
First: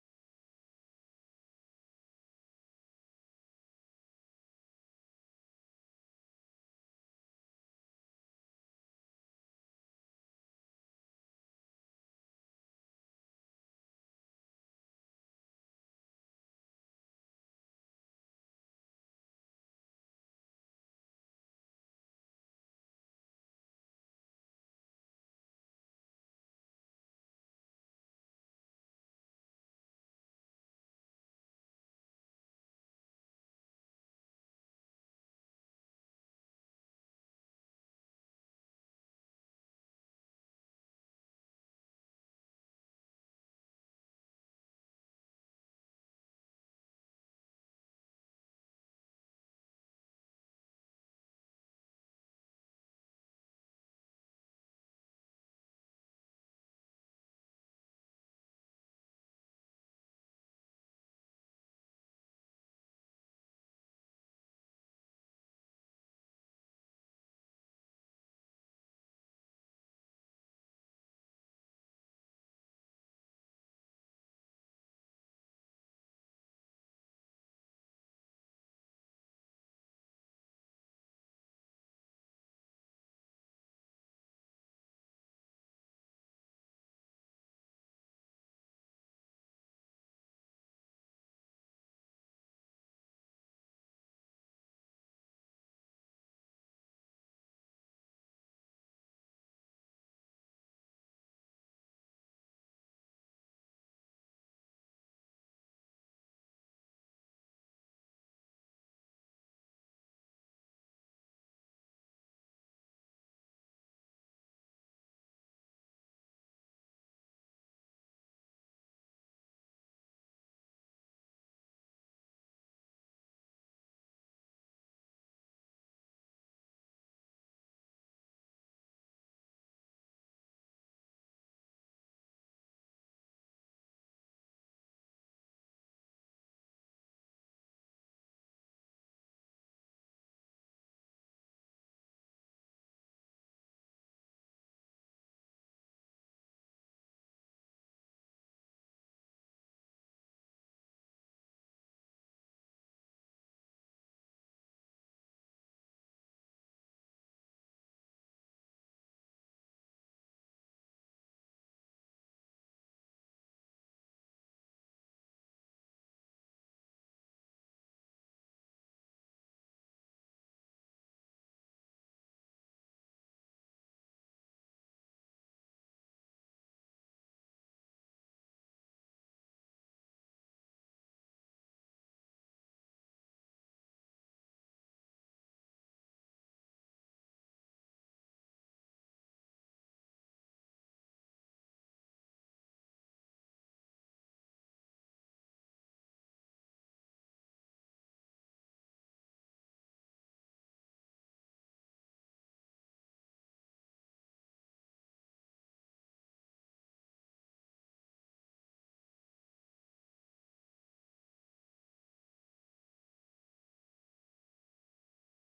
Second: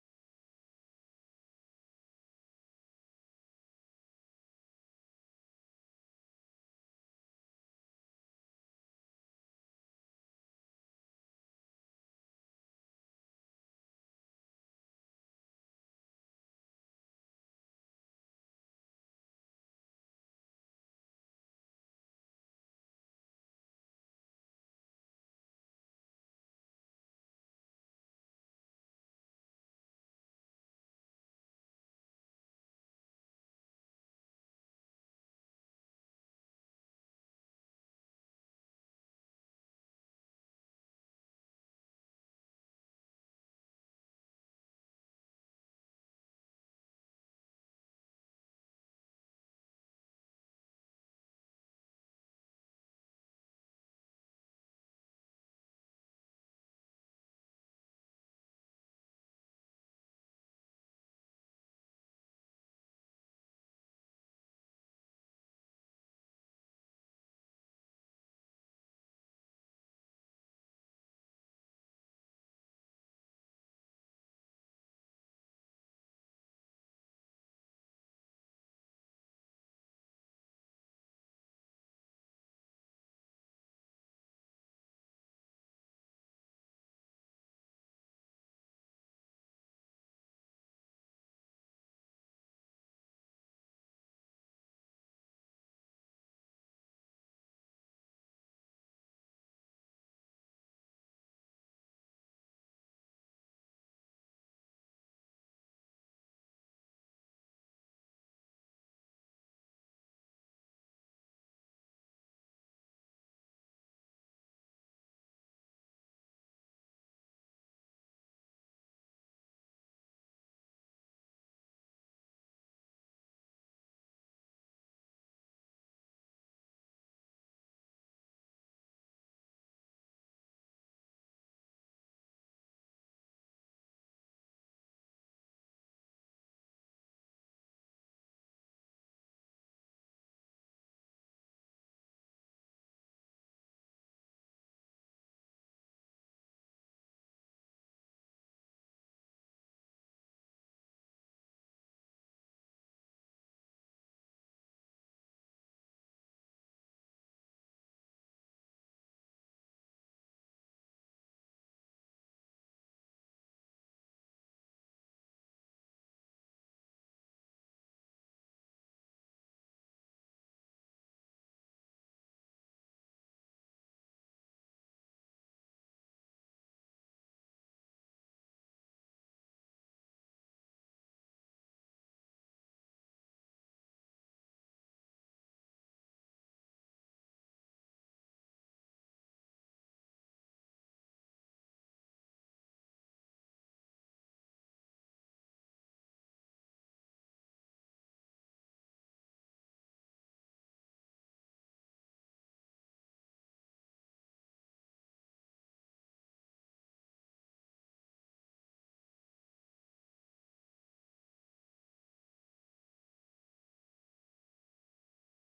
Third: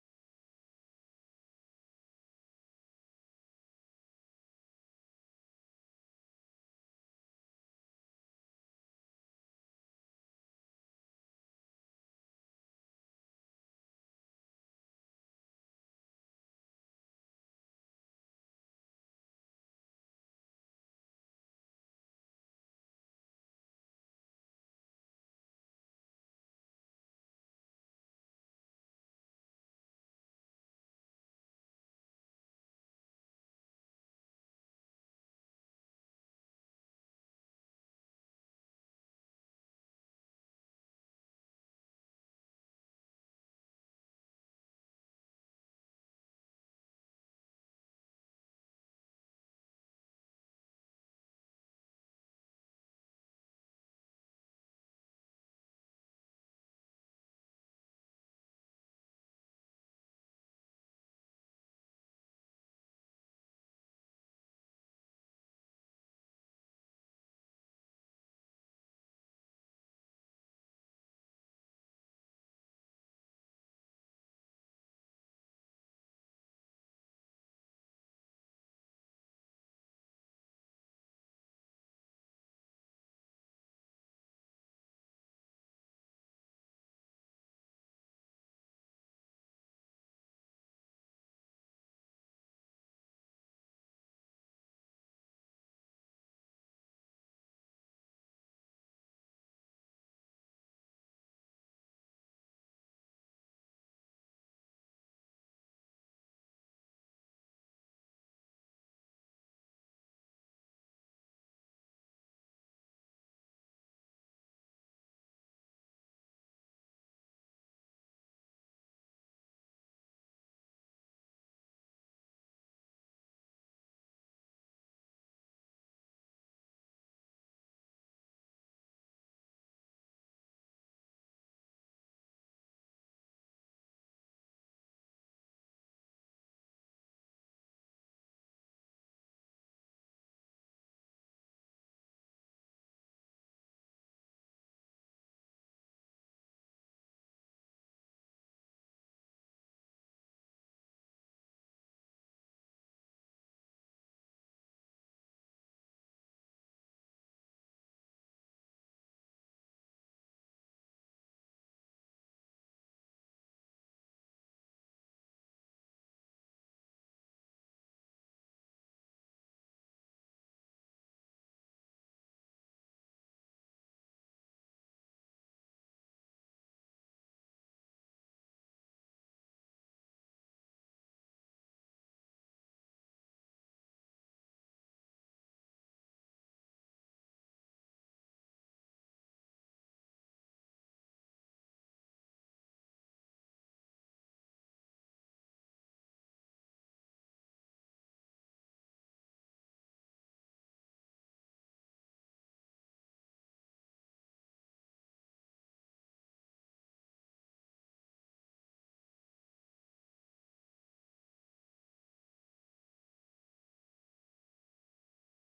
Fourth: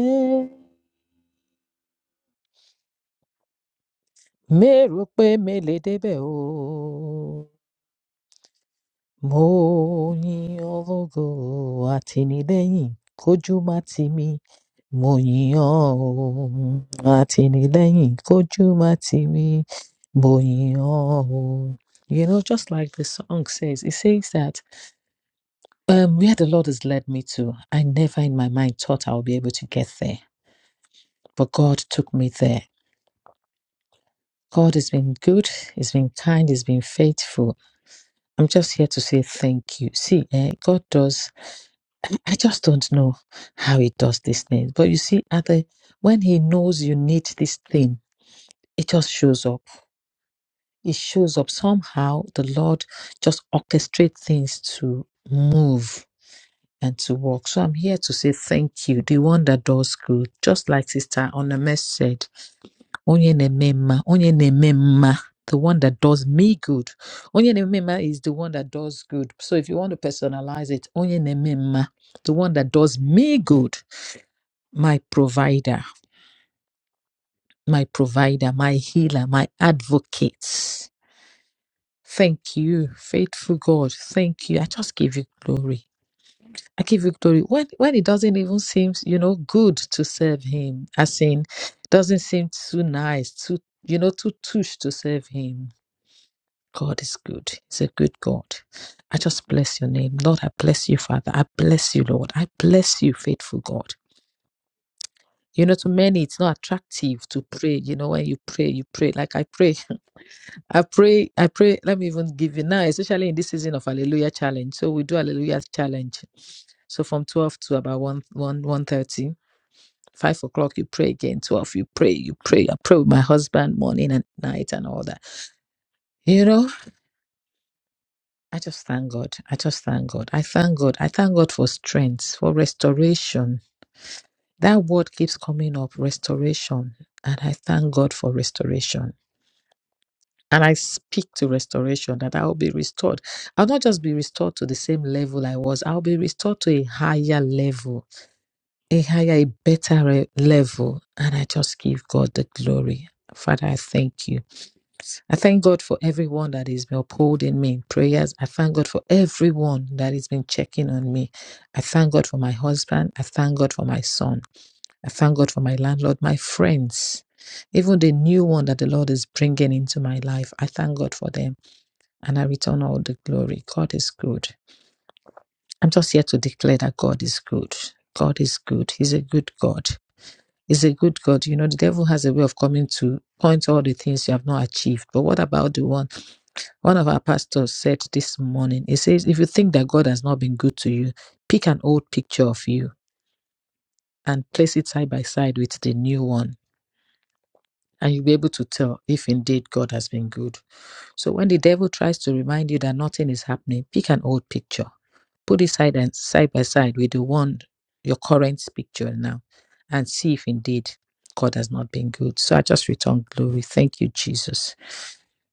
Speaker 1: mi rò pé mi lè débẹ̀ o mo yin ológo àtìlẹ́yìn kójú má tì mí mo yìn ọ́ o, àtìlẹ́yìn kójú má tì mí mo yìn ọ́ o. You know, just like the song says, it says that um, where the Lord has led me to, I never in my mind thought I would be able to get there, but God took me there. God has been good, He's been kind, He's been faithful. I'm just here to say thank you. See, eh, God does. I just don't know how he does these things. But you see, at the when he knows you need this thing, it just shows up. It shows up somehow. The Lord just orchestrates things to move and to work. So I'm here to say thank you, the one that does good, just like Sister Onames said, Onye na-eme mma, onye na-eme mma, the one that does me good. Onye na-eme mma is the one that does good. So if you want to personalize it, Onye na-eme mma, the one that does me good. my provider, my provider, my healer, my advocate. Thank you, faithful God. Thank you. I just give you glory. I give you glory. When when it doesn't even seem, you know, good to serve him, as in doesn't seem too nice, too, you know, too touch to serve him. God is good. He's a good God. I just bless your name. Lord, I bless you, Father. I bless you, Lord. I bless you, faithful God. You know, to many, it's not attractive to pray. You know, when you pray, you pray. Like I pray, I pray, I pray. Let me even give you now, especially in this season of Hallelujah Challenge. So we do Hallelujah Challenge. So from 12 to about one one one thirty five o'clock, you pray again. 12, you pray, you pray. I pray with my husband morning and night and all that. You know, I just thank God. I just thank God. I thank God. I thank God for strength, for restoration. That word keeps coming up restoration. And I thank God for restoration. And I speak to restoration that I will be restored. I'll not just be restored to the same level I was, I'll be restored to a higher level, a higher, a better re- level. And I just give God the glory. Father, I thank you. I thank God for everyone that is upholding me in prayers. I thank God for everyone that has been checking on me. I thank God for my husband. I thank God for my son. I thank God for my landlord, my friends, even the new one that the Lord is bringing into my life. I thank God for them and I return all the glory. God is good. I'm just here to declare that God is good. God is good. He's a good God. He's a good God. You know, the devil has a way of coming to point all the things you have not achieved. But what about the one? One of our pastors said this morning, he says, if you think that God has not been good to you, pick an old picture of you and place it side by side with the new one. And you'll be able to tell if indeed God has been good. So when the devil tries to remind you that nothing is happening, pick an old picture Put it side and side by side with the one your current picture now and see if indeed God has not been good. So I just return glory. Thank you, Jesus.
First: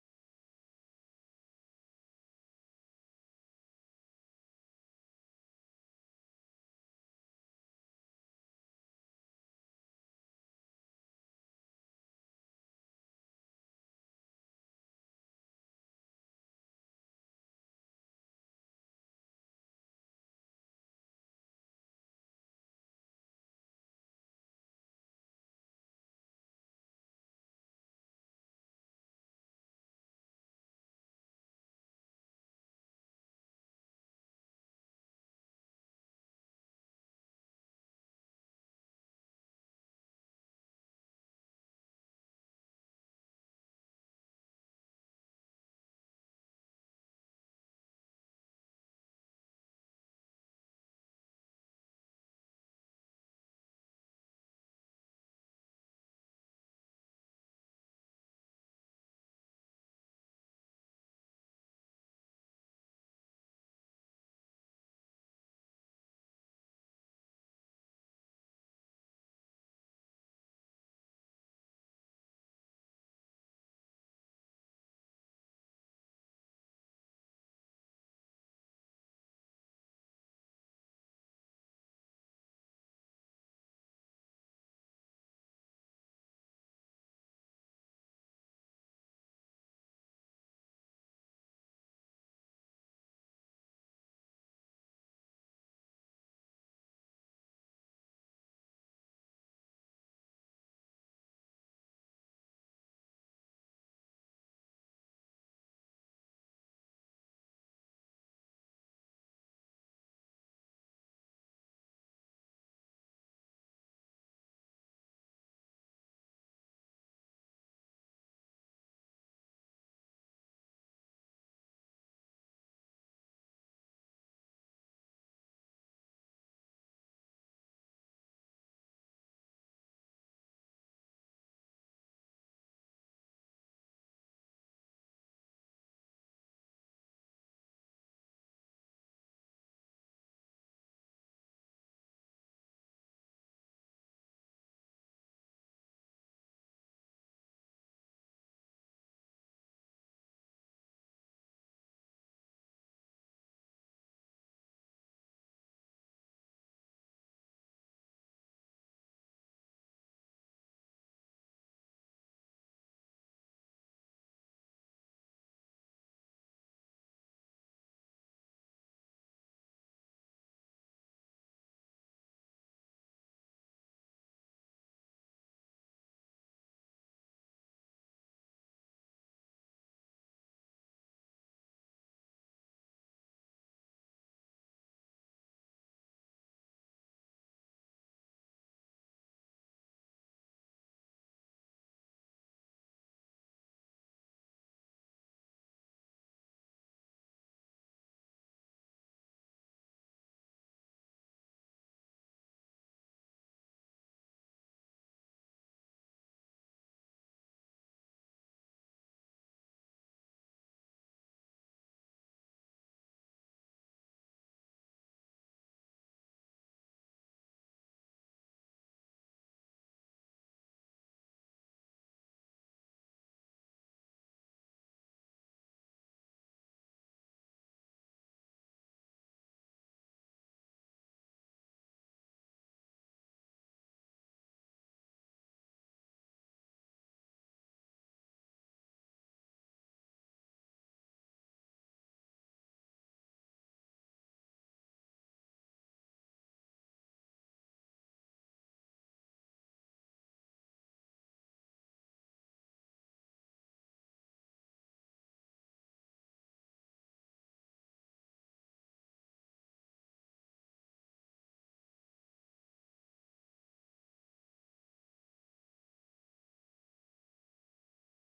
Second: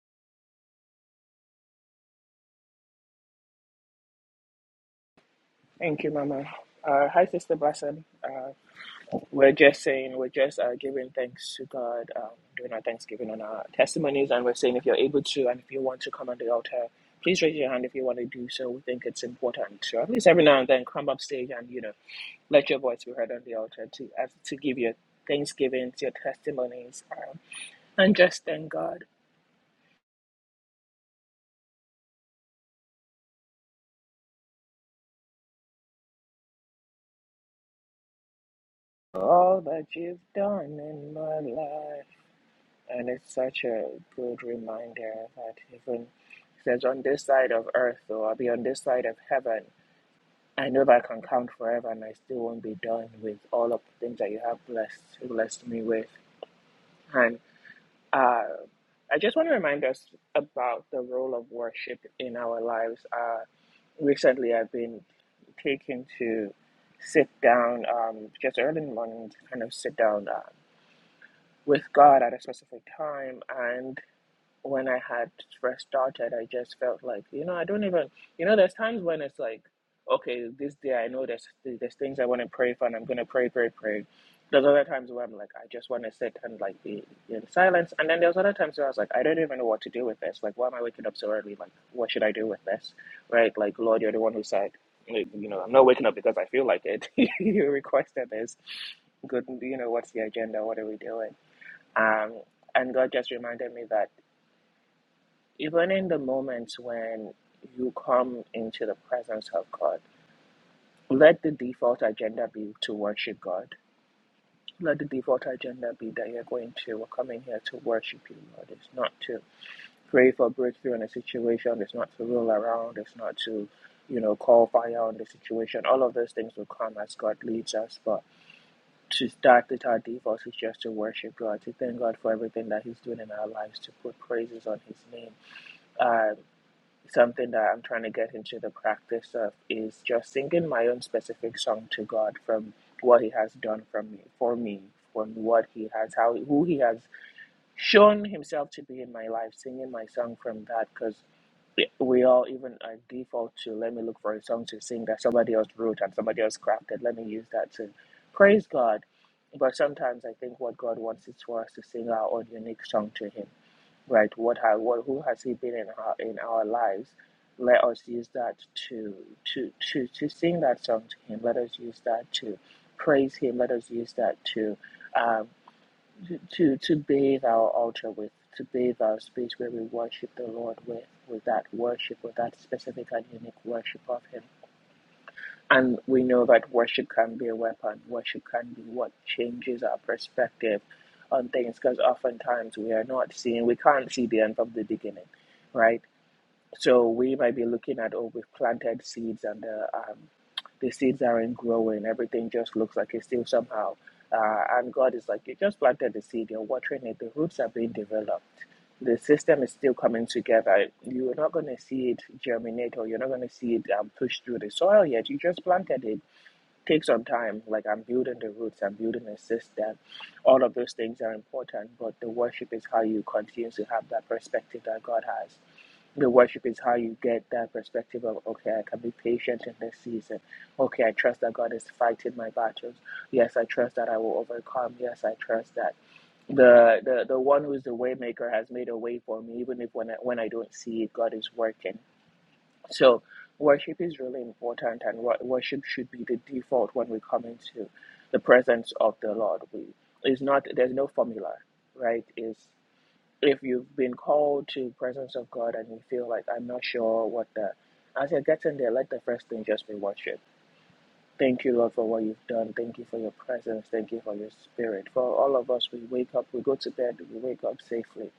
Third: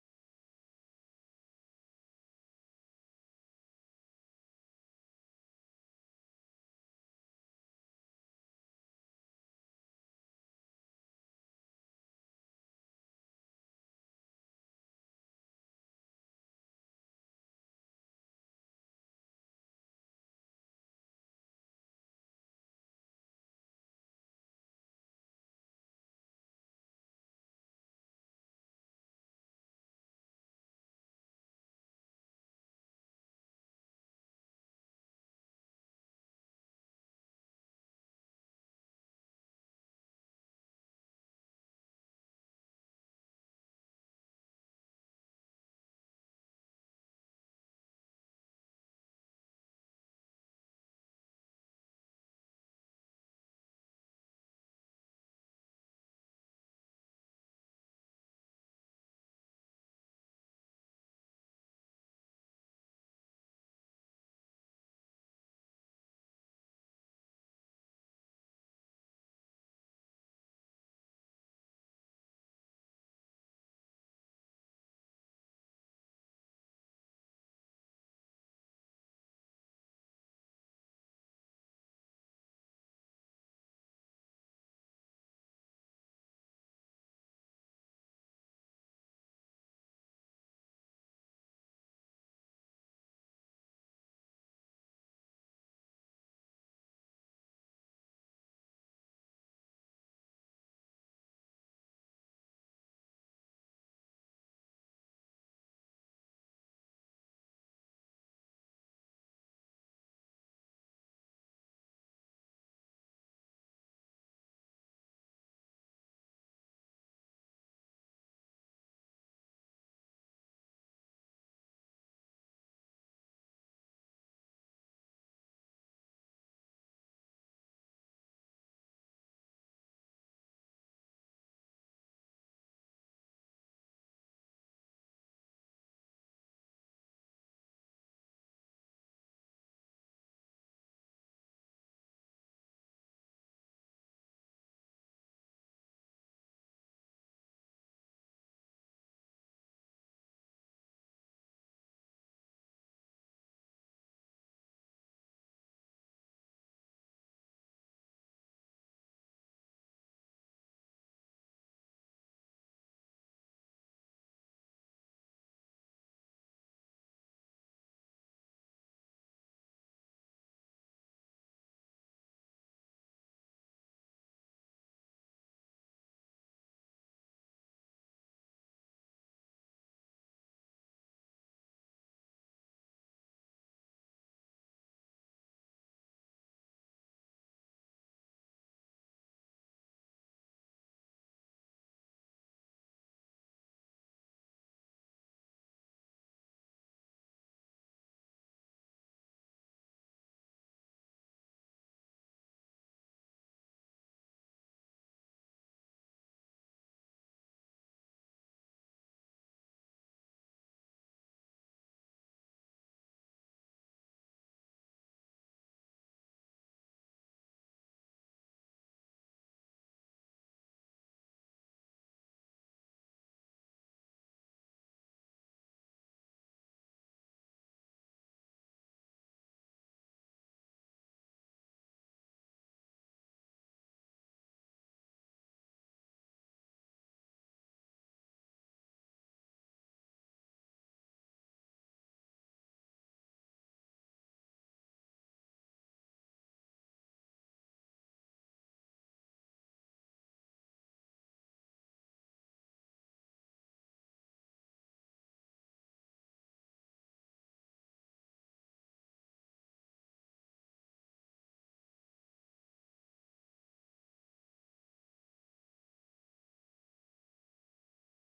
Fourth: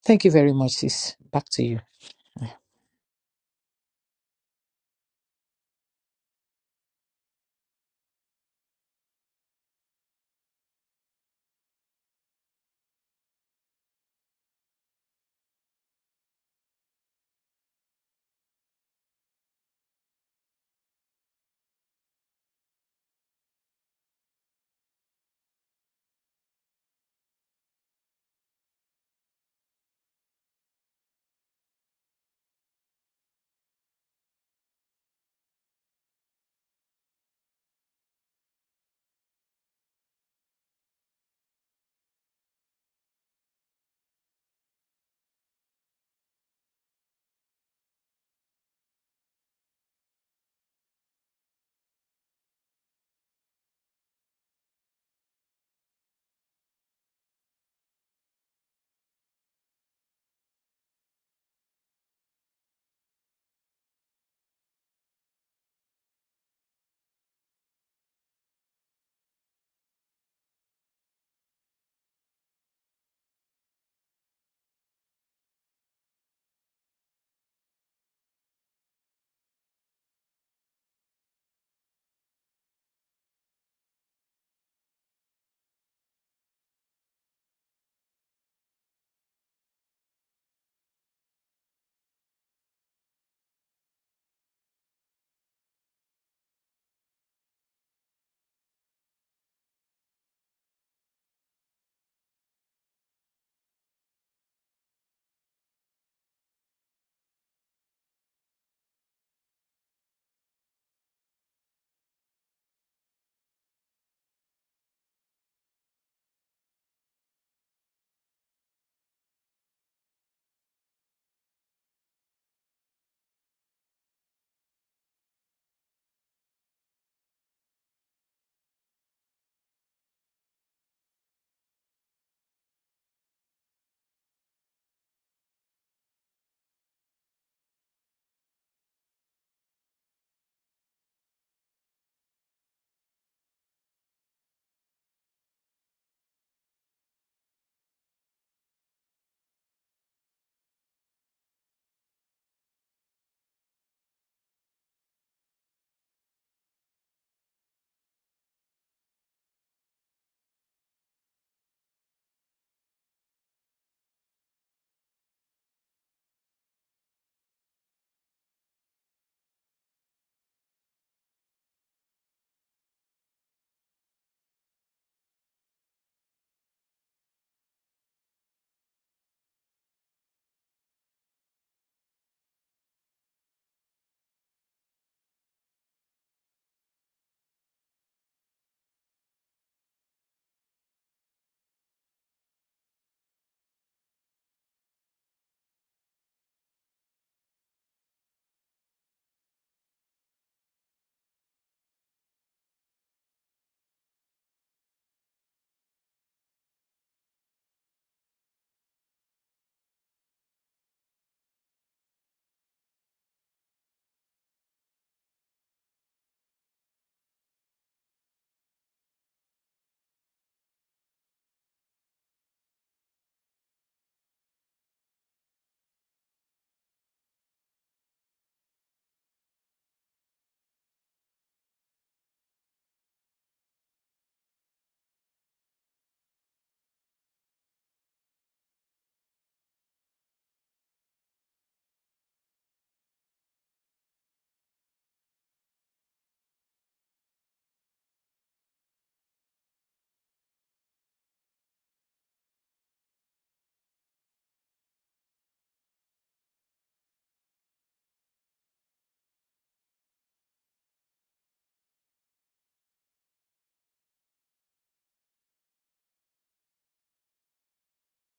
Speaker 1: Thank you very much, sis. Back to you.
Speaker 3: Thank you, Mama. Uh, hi, Sister Blessing. Uh. We're just saying, we're just uh, giving thanks to God, um, doing our thanksgiving and our testimonies. And we're saying, if you're able to and if you want to come on the altar, please raise your hand if you want to do so. We think it's important to at least every now and then come up stage and, you know, let your voice be heard on the altar to as, to give your thanksgivings, your testimonies, um, and just thank God for all that you've done in my life. And it's such a good reminder that even it says on this side of earth, or I'll be on this side of heaven. I know that I can count forever and I still won't be done with all of the things that you have blessed blessed me with. And uh, I just want to remind us about the role of worship in our lives. Uh, recently, I've been taken to sit down um, just early in the morning to kind of sit down uh, with God at a specific time. and when I had first started, I just felt like, you know, I don't even, you know, there's times when it's like, okay, this day I know there's there's things I want to pray for, and I'm gonna pray, pray, pray. There's other times where I'm like, I just want to sit and like be in silence, and then there's other times where I was like, I don't even know what to do with this. Like, why am I waking up so early? Like, what should I do with this? Right? Like, Lord, you're the one who said, like, you know, I'm not waking up because I feel like it. you requested this. Good, you know, what's the agenda? What are we doing? Um, and God just reminded me that even in the moments when you come into the presence of God, let the default agenda be to worship God. Let the default agenda be that you're going to, we're coming here to worship you, Lord. It's not to pray for breakthrough in a situation, it's not to roll around, it's not to, you know, call fire on the situation. All of those things will come as God leads us, but to start with our default is just to worship God, to thank God for everything that He's doing in our lives, to put praises on His name um, something that I'm trying to get into the practice of is just singing my own specific song to God from what He has done from me, for me, from what He has, how who He has shown Himself to be in my life. Singing my song from that, because we all even I default to let me look for a song to sing that somebody else wrote and somebody else crafted. Let me use that to praise God. But sometimes I think what God wants is for us to sing our own unique song to Him right? What has what who has he been in our in our lives? Let us use that to to to to sing that song to him. Let us use that to praise him. Let us use that to um, to to bathe our altar with, to bathe our space where we worship the Lord with, with that worship, with that specific and unique worship of him. And we know that worship can be a weapon. Worship can be what changes our perspective on things because oftentimes we are not seeing, we can't see the end from the beginning, right? So we might be looking at, oh, we've planted seeds and the, um, the seeds aren't growing. Everything just looks like it's still somehow. Uh, and God is like, you just planted the seed, you're watering it, the roots are being developed. The system is still coming together. You're not going to see it germinate or you're not going to see it um, push through the soil yet. You just planted it. Take some time. Like I'm building the roots, I'm building a system. All of those things are important, but the worship is how you continue to have that perspective that God has the worship is how you get that perspective of okay i can be patient in this season okay i trust that god is fighting my battles yes i trust that i will overcome yes i trust that the the, the one who's the waymaker has made a way for me even if when I, when I don't see it god is working so worship is really important and worship should be the default when we come into the presence of the lord we is not there's no formula right? Is if you've been called to presence of God and you feel like I'm not sure what the as you're getting there, let the first thing just be worship. Thank you, Lord, for what you've done. Thank you for your presence. Thank you for your spirit. For all of us, we wake up, we go to bed, we wake up safely.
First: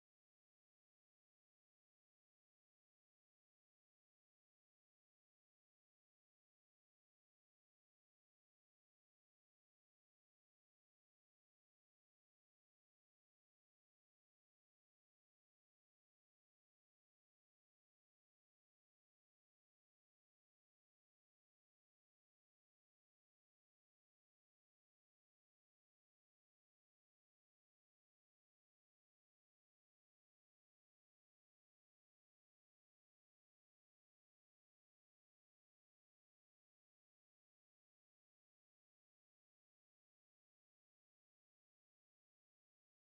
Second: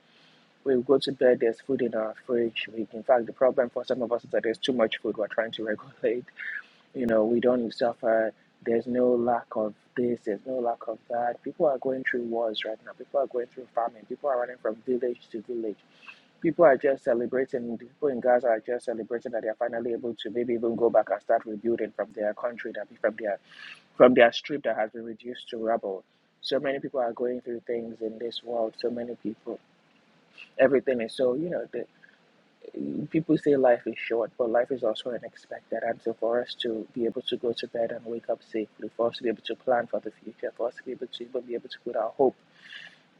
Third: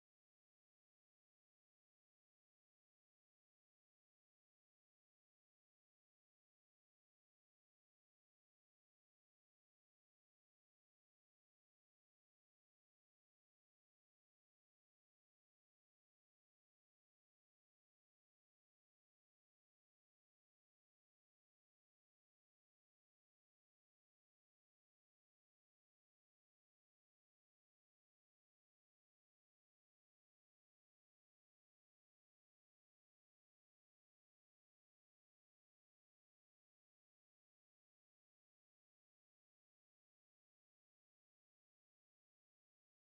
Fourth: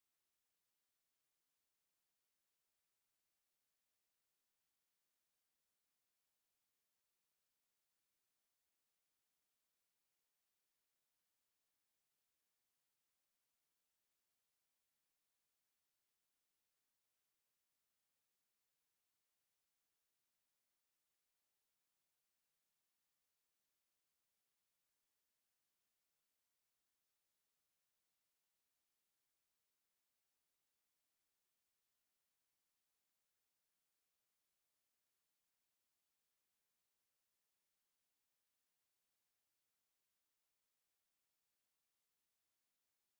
Speaker 3: We go to bed, there's food in our fridge. We, in fact, the problem for some of us is that there's too much food. We're trying to regulate. You know, we don't suffer. There's no lack of this, there's no lack of that. People are going through wars right now. People are going through famine. People are running from village to village People are just celebrating. People in Gaza are just celebrating that they are finally able to maybe even go back and start rebuilding from their country, that from their from their strip that has been reduced to rubble. So many people are going through things in this world. So many people, everything is so you know. The, people say life is short, but life is also unexpected. And so for us to be able to go to bed and wake up safely, for us to be able to plan for the future, for us to be able to even be able to put our hope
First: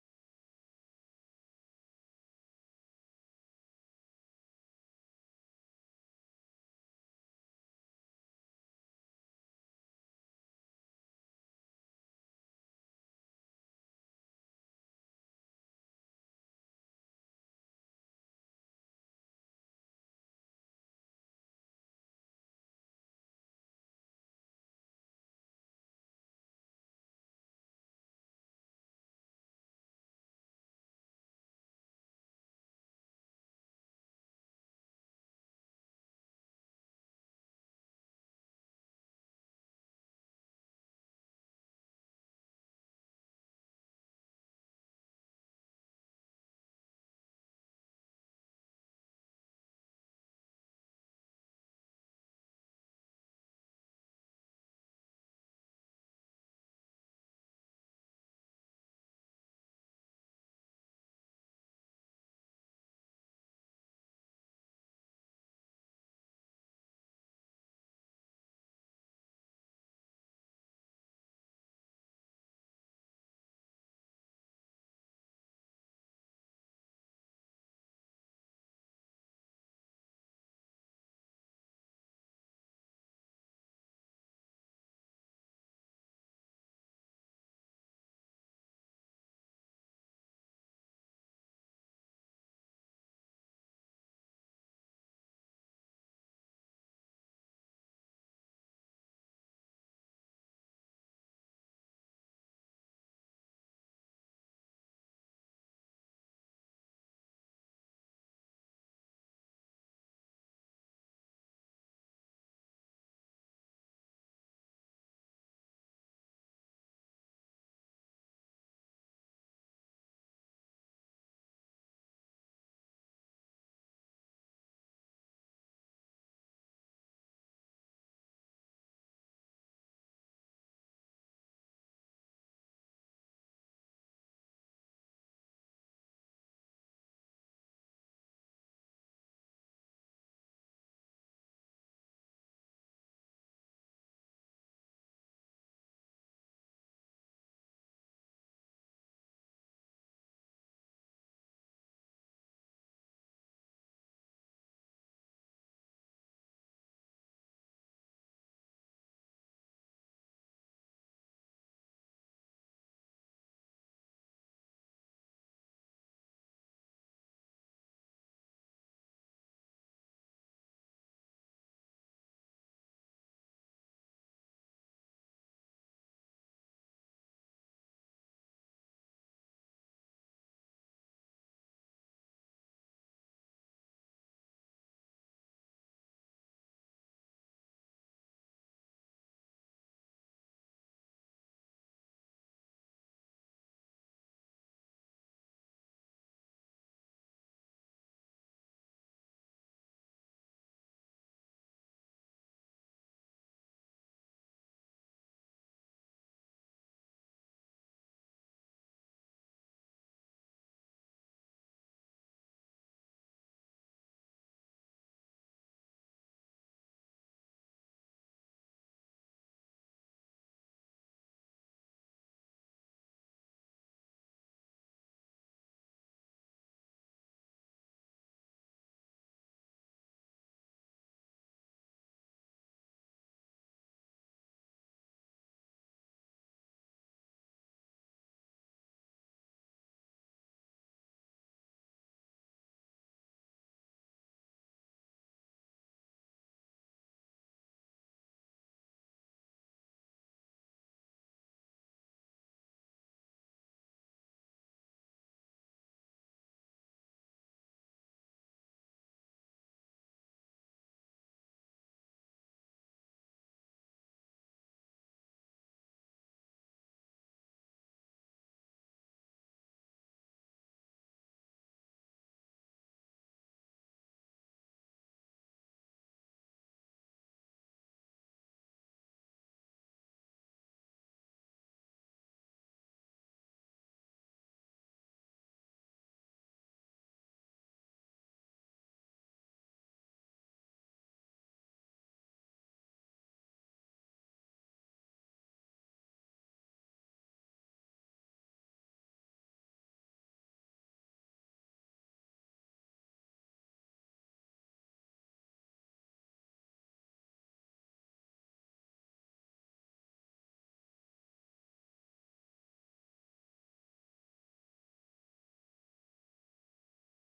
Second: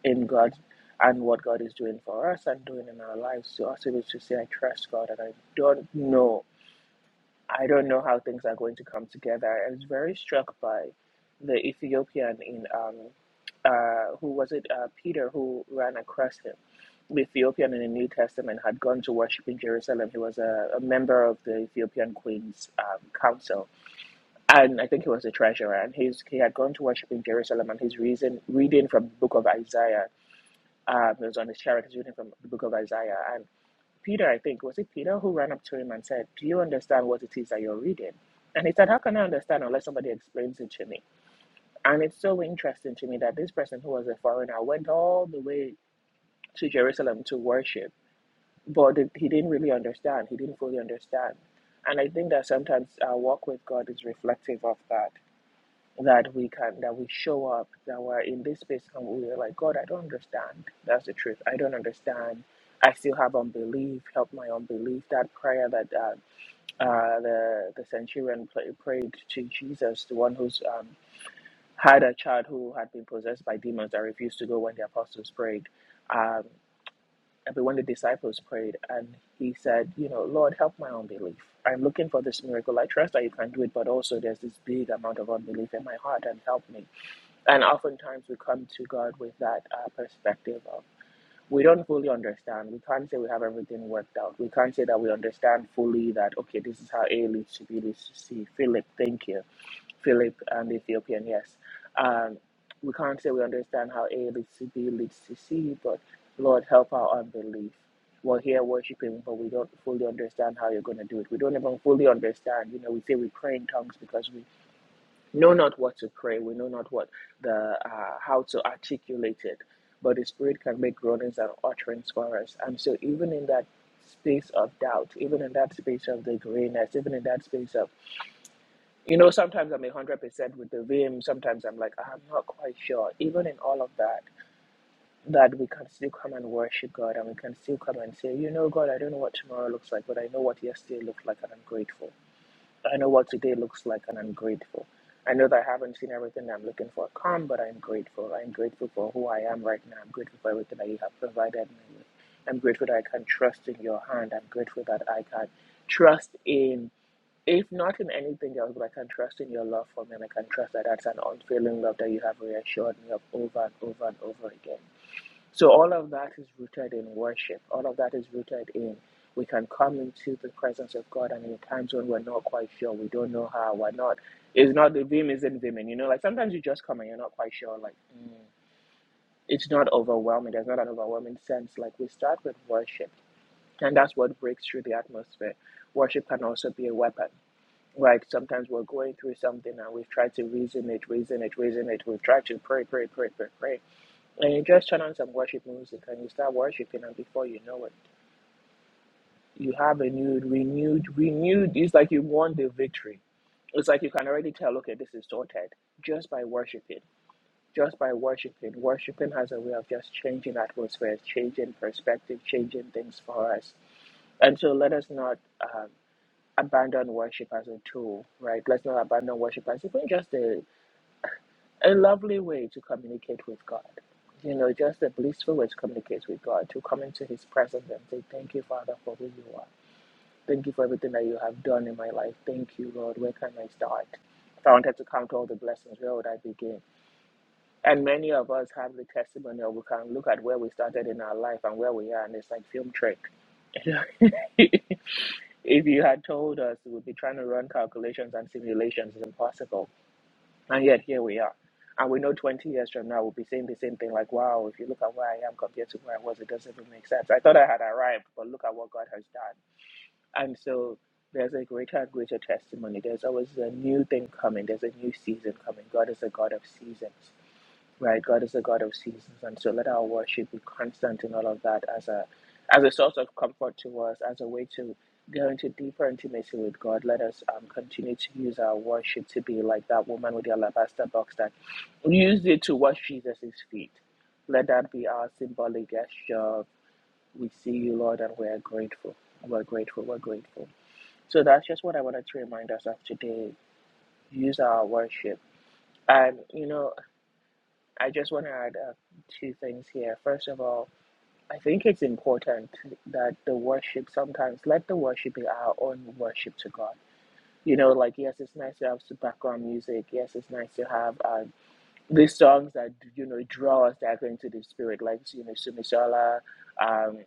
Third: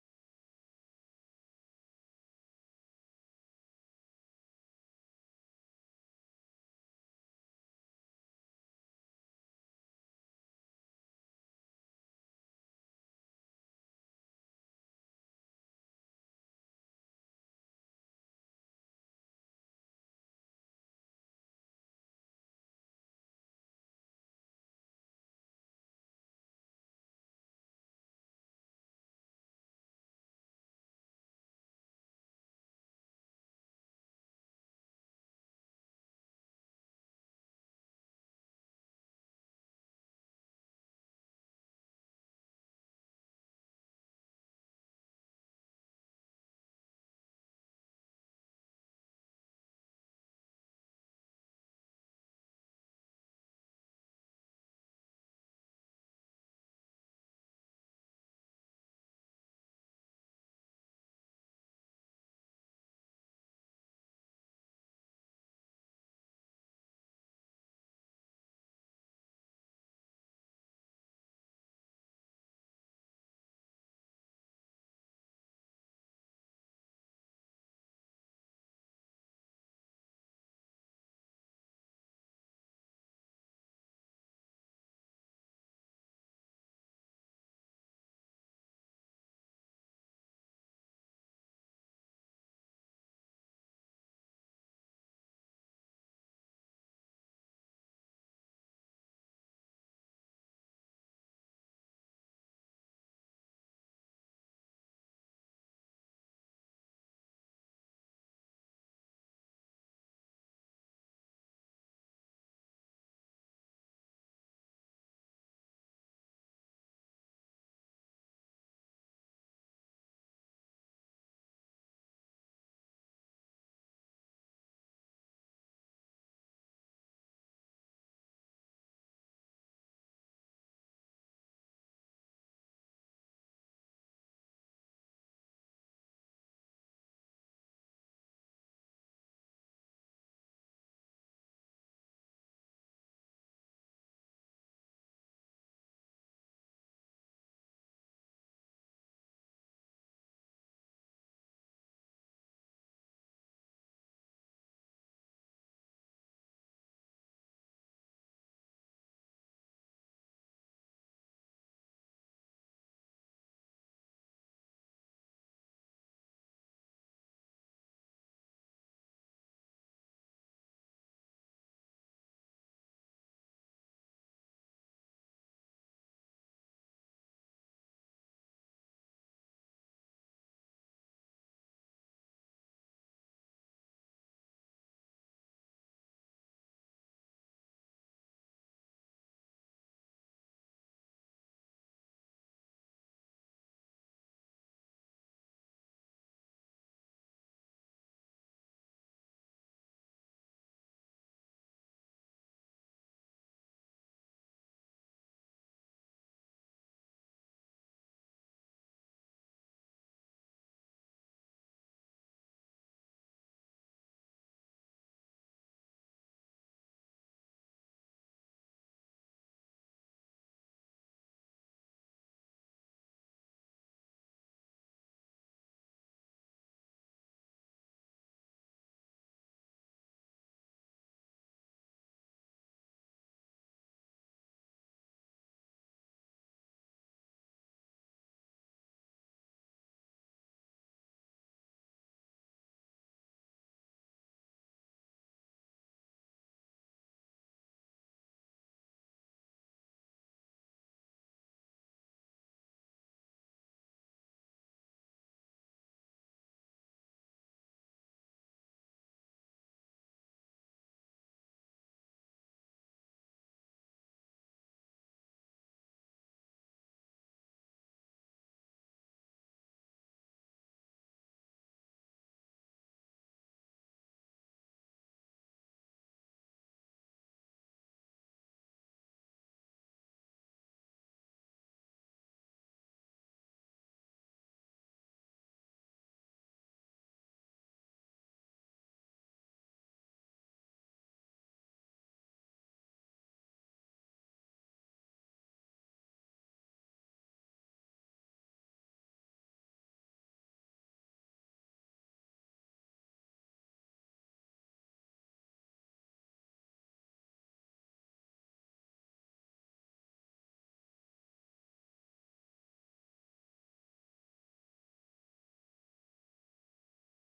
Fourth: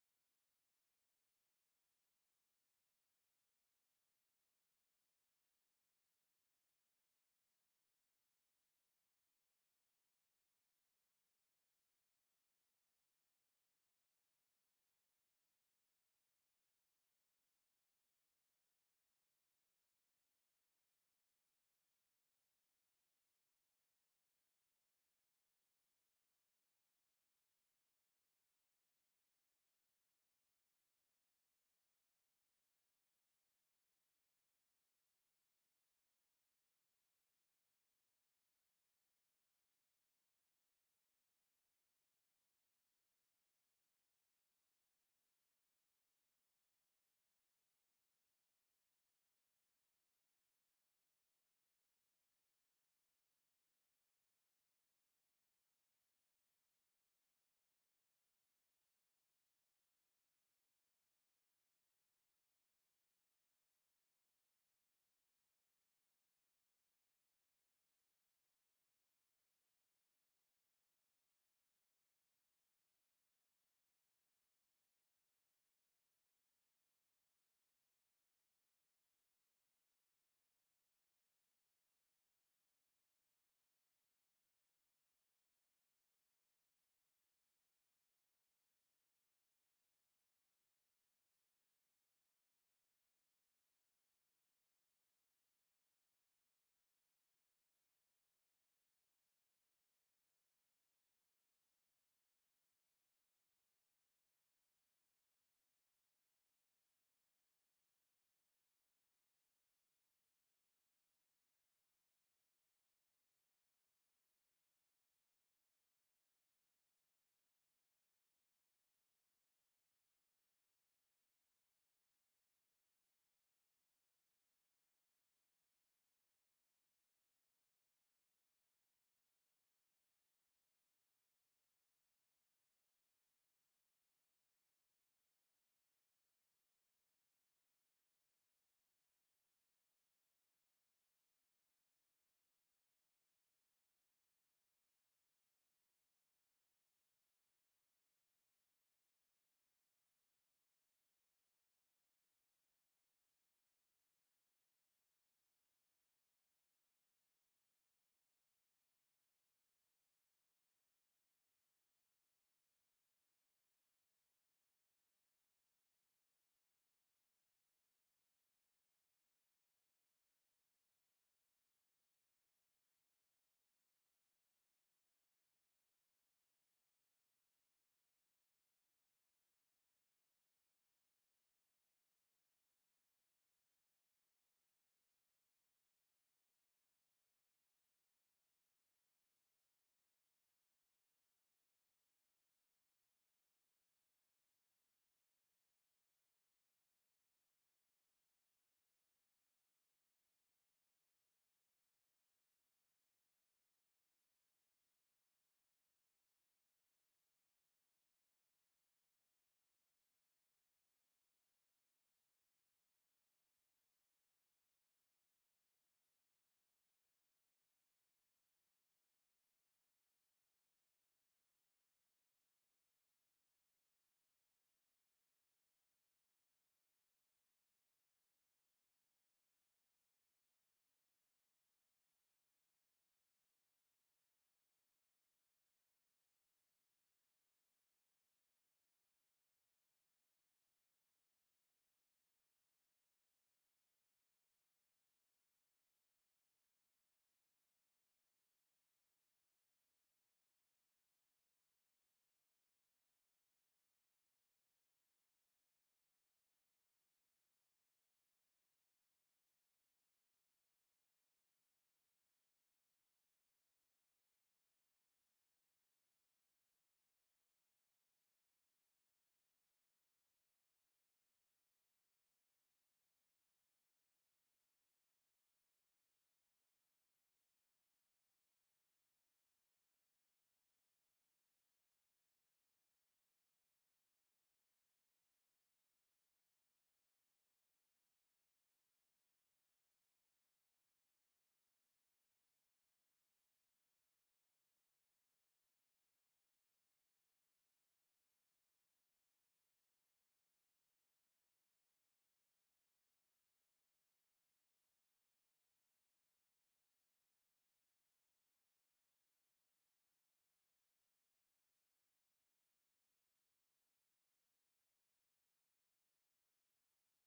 Speaker 3: in God and what God is doing for us and doing in our lives to also able to say, I trust God and I don't know. I don't know how things are going to come together. I was very struck by the Ethiopian in um uh who was it uh Peter who ran across him. The Ethiopian in the New Testament had gone to worship in Jerusalem. He was a, a member of the Ethiopian Queen's um, council, and I think he was the treasurer. And he's, he had gone to worship in Jerusalem, and he's reason, reading from the book of Isaiah um, it was on his chair because reading from the book of Isaiah. And Peter, I think, was it Peter who ran up to him and said, Do you understand what it is that you're reading? And he said, How can I understand unless somebody explains it to me? And it's so interesting to me that this person who was a foreigner went all the way to Jerusalem to worship, but he didn't really understand. He didn't fully understand. And I think that sometimes our walk with God is reflective of that that we can that we show up that we're in this space and we're like god i don't understand that's the truth i don't understand i still have unbelief help my unbelief that prayer that uh, uh, the the centurion pray, prayed to jesus the one who's um, had a child who had been possessed by demons that refused to go when the apostles prayed um, but when the disciples prayed and he said you know lord help my unbelief i'm looking for this miracle i trust that you can do it but also there's this big amount of unbelief in my heart and help me and oftentimes we come to God with that uh, perspective of we don't fully understand. We can't say we have everything worked out. We can't say that we understand fully that, okay, this is how A leads to B leads to C. Philip, thank you. Philip and the Ethiopian, yes. Um, we can't say we understand how A leads to B leads to C, but Lord, help our unbelief. We're here worshiping, but we don't fully understand how you're going to do it. We don't even fully understand. You know, we say we pray in tongues because we know not what to pray. We know not what the uh, how to articulate it, but the Spirit can make groanings and utterance for us. And so, even in that space of doubt, even in that space of the grayness, even in that space of you know, sometimes I'm one hundred percent with the vim. Sometimes I'm like I'm not quite sure. Even in all of that, that we can still come and worship God, and we can still come and say, you know, God, I don't know what tomorrow looks like, but I know what yesterday looked like, and I'm grateful. I know what today looks like and I'm grateful. I know that I haven't seen everything that I'm looking for come, but I'm grateful. I'm grateful for who I am right now. I'm grateful for everything that you have provided me with. I'm grateful that I can trust in your hand. I'm grateful that I can trust in, if not in anything else, but I can trust in your love for me. And I can trust that that's an unfailing love that you have reassured me of over and over and over again. So all of that is rooted in worship. All of that is rooted in we can come into the presence of God and in times when we're not quite sure, we don't know how, we're not it's not the vim isn't viming, you know, like sometimes you just come and you're not quite sure, like mm. it's not overwhelming. There's not an overwhelming sense. Like we start with worship. And that's what breaks through the atmosphere. Worship can also be a weapon. Like sometimes we're going through something and we've tried to reason it, reason it, reason it. We've tried to pray, pray, pray, pray, pray and you just turn on some worship music and you start worshiping, and before you know it, you have a new, renewed, renewed. It's like you won the victory. It's like you can already tell, okay, this is sorted just by worshiping. Just by worshiping. Worshiping has a way of just changing atmospheres, changing perspective, changing things for us. And so let us not um, abandon worship as a tool, right? Let's not abandon worship as even just a a lovely way to communicate with God. You know, just a blissful way to communicate with God, to come into His presence and say, Thank you, Father, for who you are. Thank you for everything that you have done in my life. Thank you, Lord. Where can I start? If I wanted to count all the blessings, where would I begin? And many of us have the testimony, or we can look at where we started in our life and where we are, and it's like film trick. if you had told us we would be trying to run calculations and simulations, it's impossible and yet here we are. And we know 20 years from now we'll be saying the same thing like, wow, if you look at where I am compared to where I was, it doesn't even make sense. I thought I had arrived, but look at what God has done. And so there's a greater and greater testimony. There's always a new thing coming. There's a new season coming. God is a God of seasons right? God is a God of seasons, and so let our worship be constant in all of that as a as a source of comfort to us, as a way to go into deeper intimacy with God. Let us um, continue to use our worship to be like that woman with the alabaster box that used it to wash Jesus' feet. Let that be our symbolic gesture. We see you, Lord, and we are grateful. We're grateful. We're grateful. So that's just what I wanted to remind us of today. Use our worship. And, you know, I just want to add uh, two things here. First of all, I think it's important that the worship sometimes let the worship be our own worship to God. You know, like yes, it's nice to have some background music. Yes, it's nice to have uh, these songs that you know draw us directly into the spirit, like you know Sumisola. Um,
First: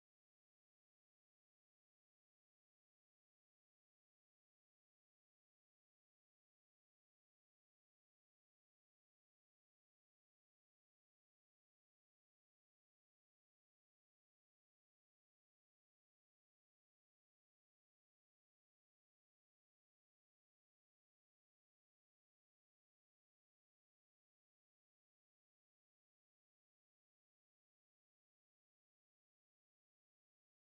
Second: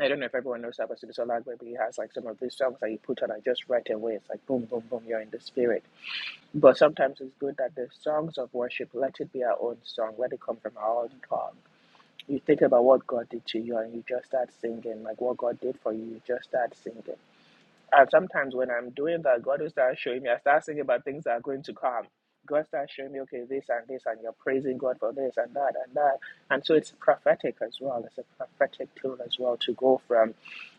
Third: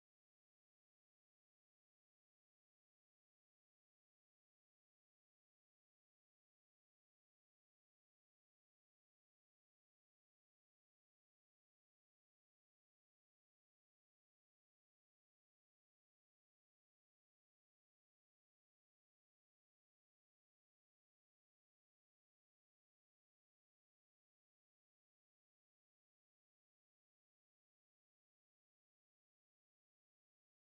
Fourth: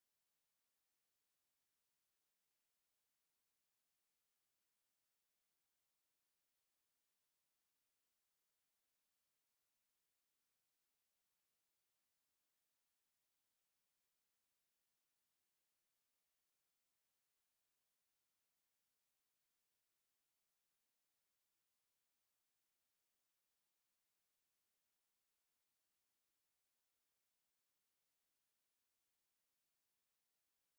Speaker 3: I don't know if everyone knows about Sumisola, but he has like some of these songs that you put on and just right away it's like boom, boom, boom, you're in the spirit. But sometimes it's good that the songs of worship let it be our own song, let it come from our own heart you think about what God did to you and you just start singing, like what God did for you, you just start singing. And sometimes when I'm doing that, God will start showing me, I start singing about things that are going to come. God starts showing me, okay, this and this, and you're praising God for this and that and that. And so it's prophetic as well. It's a prophetic tool as well to go from,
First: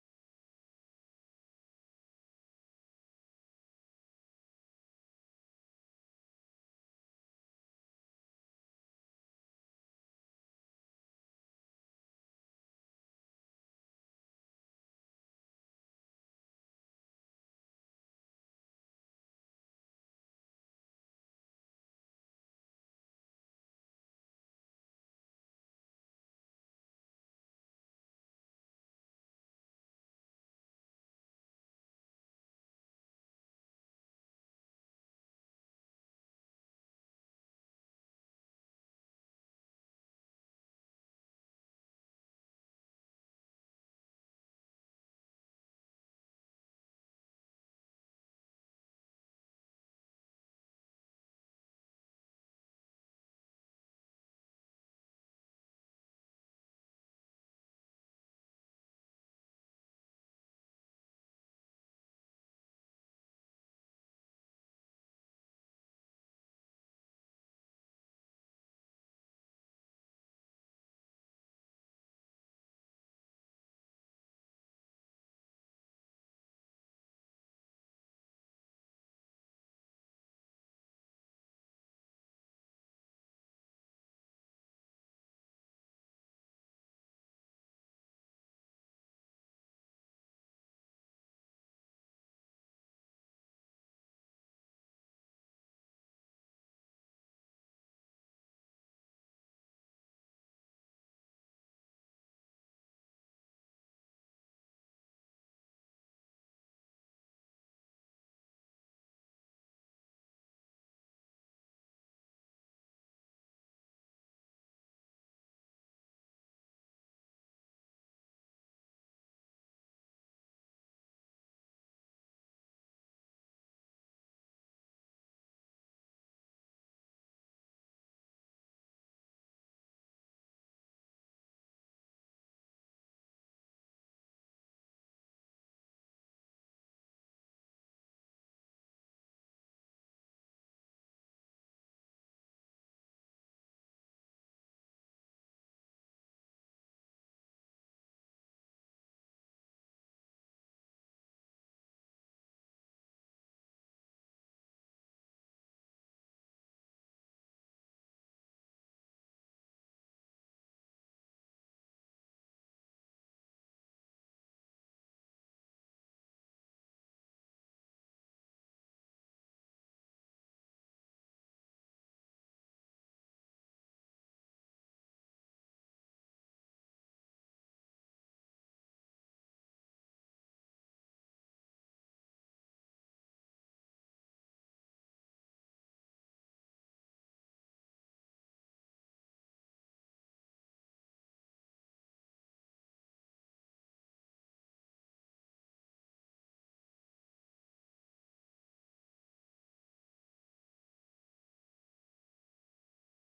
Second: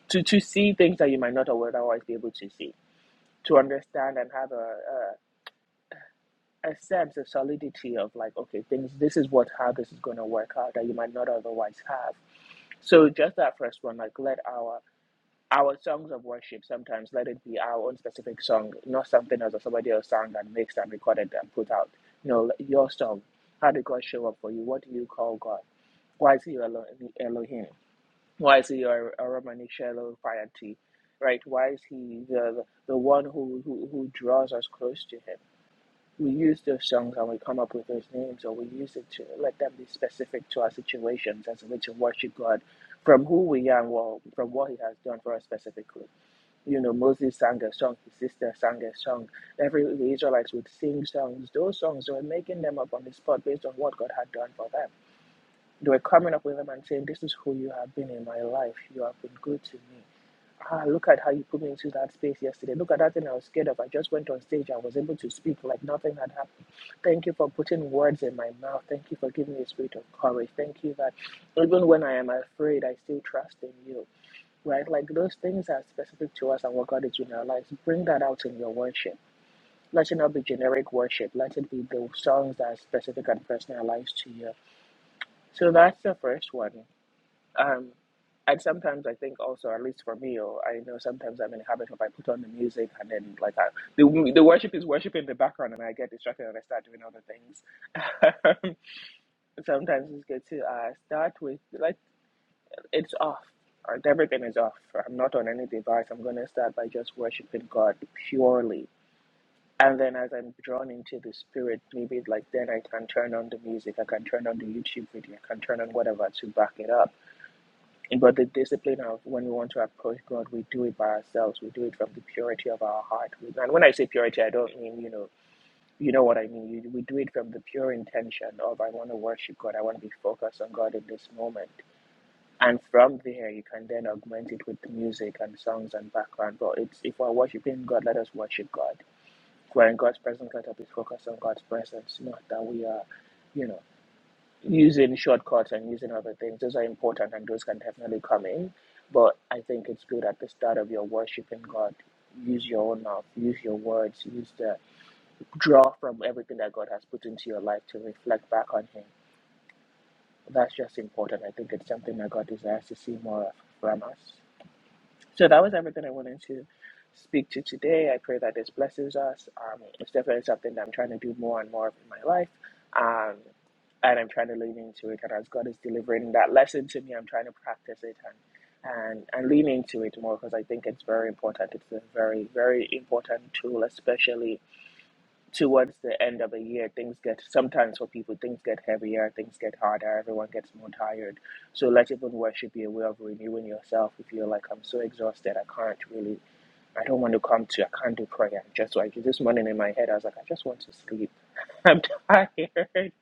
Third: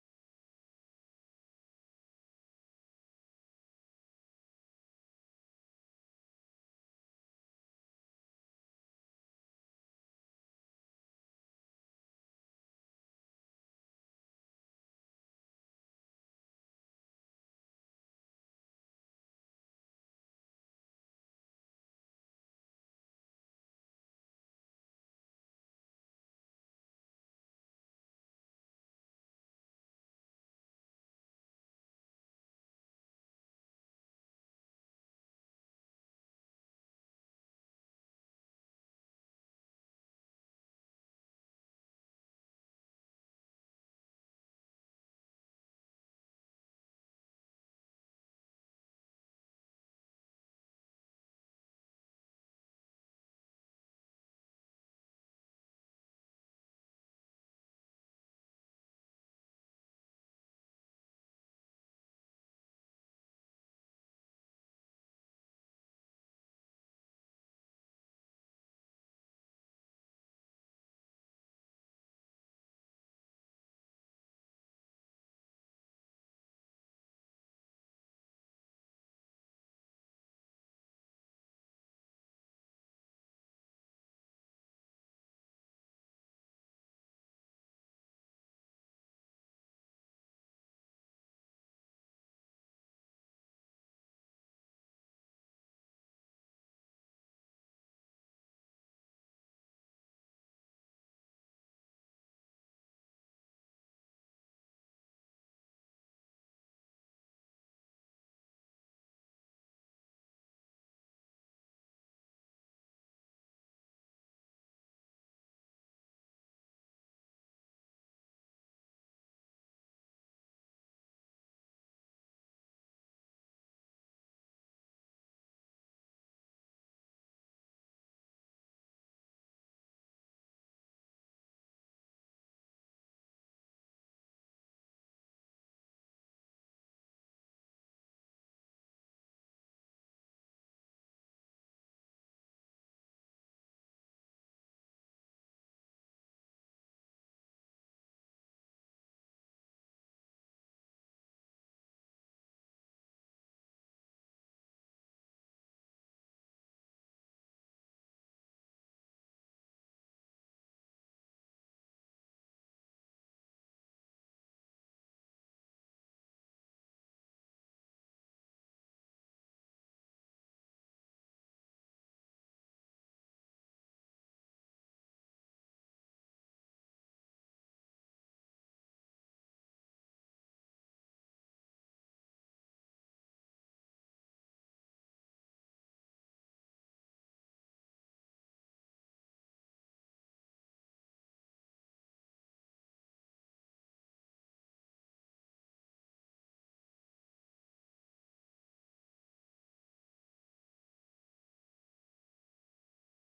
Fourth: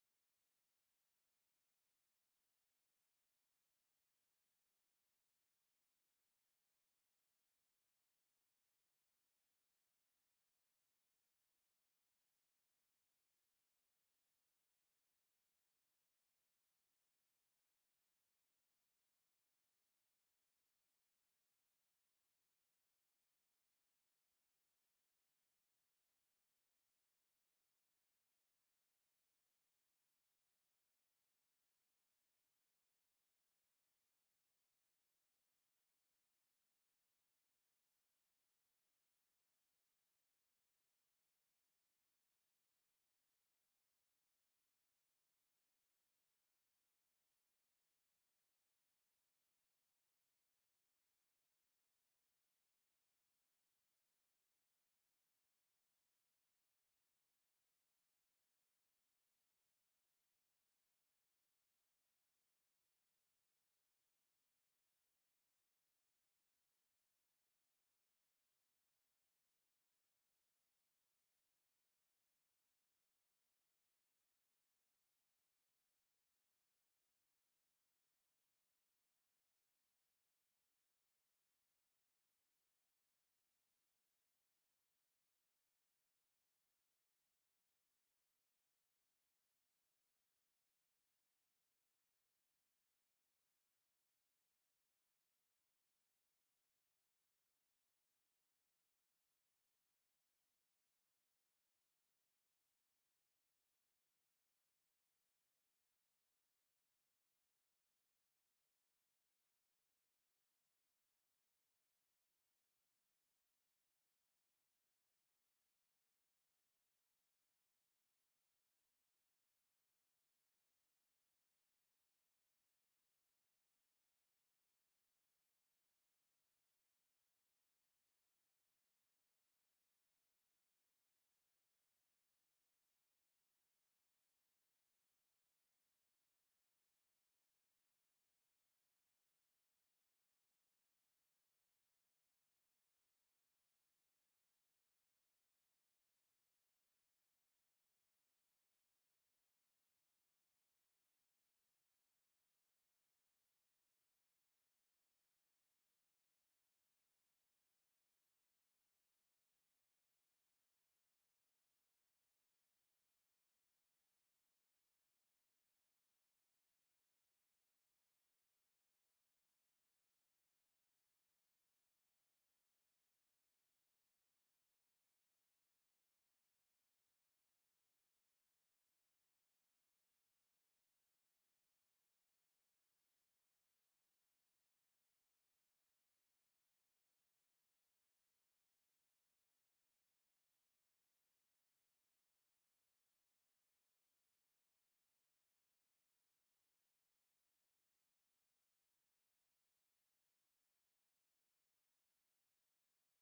Speaker 3: to, to see things that you might not otherwise be able to see, to understand and have a, a, a sense of solidity of like, okay, things, this is what, how this is going to work out that you might not otherwise have so just that first one, like let our our songs of worship sometimes let it be our own specific song, not something else or somebody else sang and mixed and recorded and put out. You know, let- your song. How did God show up for you? What do you call God? Why is he your Elo- Elohim? Why is he your Romani Shelo Right? Why is he the the one who, who who draws us close to him? we use those songs and we come up with those names, or we use it to let them be specific to our situations as a way to worship God from who we are and what, from what He has done for us specifically. You know, Moses sang a song, his sister sang a song, every the Israelites would sing songs. Those songs they were making them up on the spot based on what God had done for them. They were coming up with them and saying, This is who you have been in my life. You have been good to me. Ah, look at how you put me into that space yesterday. Look at that thing I was scared of. I just went on stage. and was able to speak like nothing had happened. Thank you for putting words in my mouth. Thank you for giving me a spirit of courage. Thank you that even when I am afraid, I still trust in you. Right? Like those things are specific to us and what God is doing in our lives. Bring that out in your worship. Let it not be generic worship. Let it be the songs that are specific and personalized to you. So that's the first one. Um, and sometimes I think also, at least for me, or I know sometimes I'm in the habit of I put on the music and then like I, the the worship is worship in the background and I get distracted and I start doing other things. sometimes it's good to uh, start with like it's off. Right, everything is off. I'm not on any device. I'm going to start by just worshiping God purely. And then as I'm drawn into the spirit, maybe like then I can turn on the music, I can turn on the YouTube video, I can turn on whatever to back it up and but the discipline of when we want to approach God, we do it by ourselves. We do it from the purity of our heart. And when I say purity, I don't mean you know you know what I mean. You- We do it from the pure intention of I want to worship God. I want to be focused on God in this moment. And from there, you can then augment it with music and songs and background. But it's if we're worshiping God, let us worship God. If we're in God's presence, let us be focused on God's presence, not that we are. you know using shortcuts and using other things, those are important and those can definitely come in. But I think it's good at the start of your worshiping God. Use your own mouth, use your words, use the draw from everything that God has put into your life to reflect back on Him. That's just important. I think it's something that God desires to see more of from us. So that was everything I wanted to speak to today. I pray that this blesses us. Um, it's definitely something that I'm trying to do more and more of in my life. Um, and I'm trying to lean into it. And as God is delivering that lesson to me, I'm trying to practice it and and, and lean into it more because I think it's very important. It's a very, very important tool, especially towards the end of a year things get sometimes for people things get heavier things get harder everyone gets more tired so let even worship be a way of renewing yourself if you're like i'm so exhausted i can't really i don't want to come to i can't do prayer I'm just like this morning in my head i was like i just want to sleep i'm tired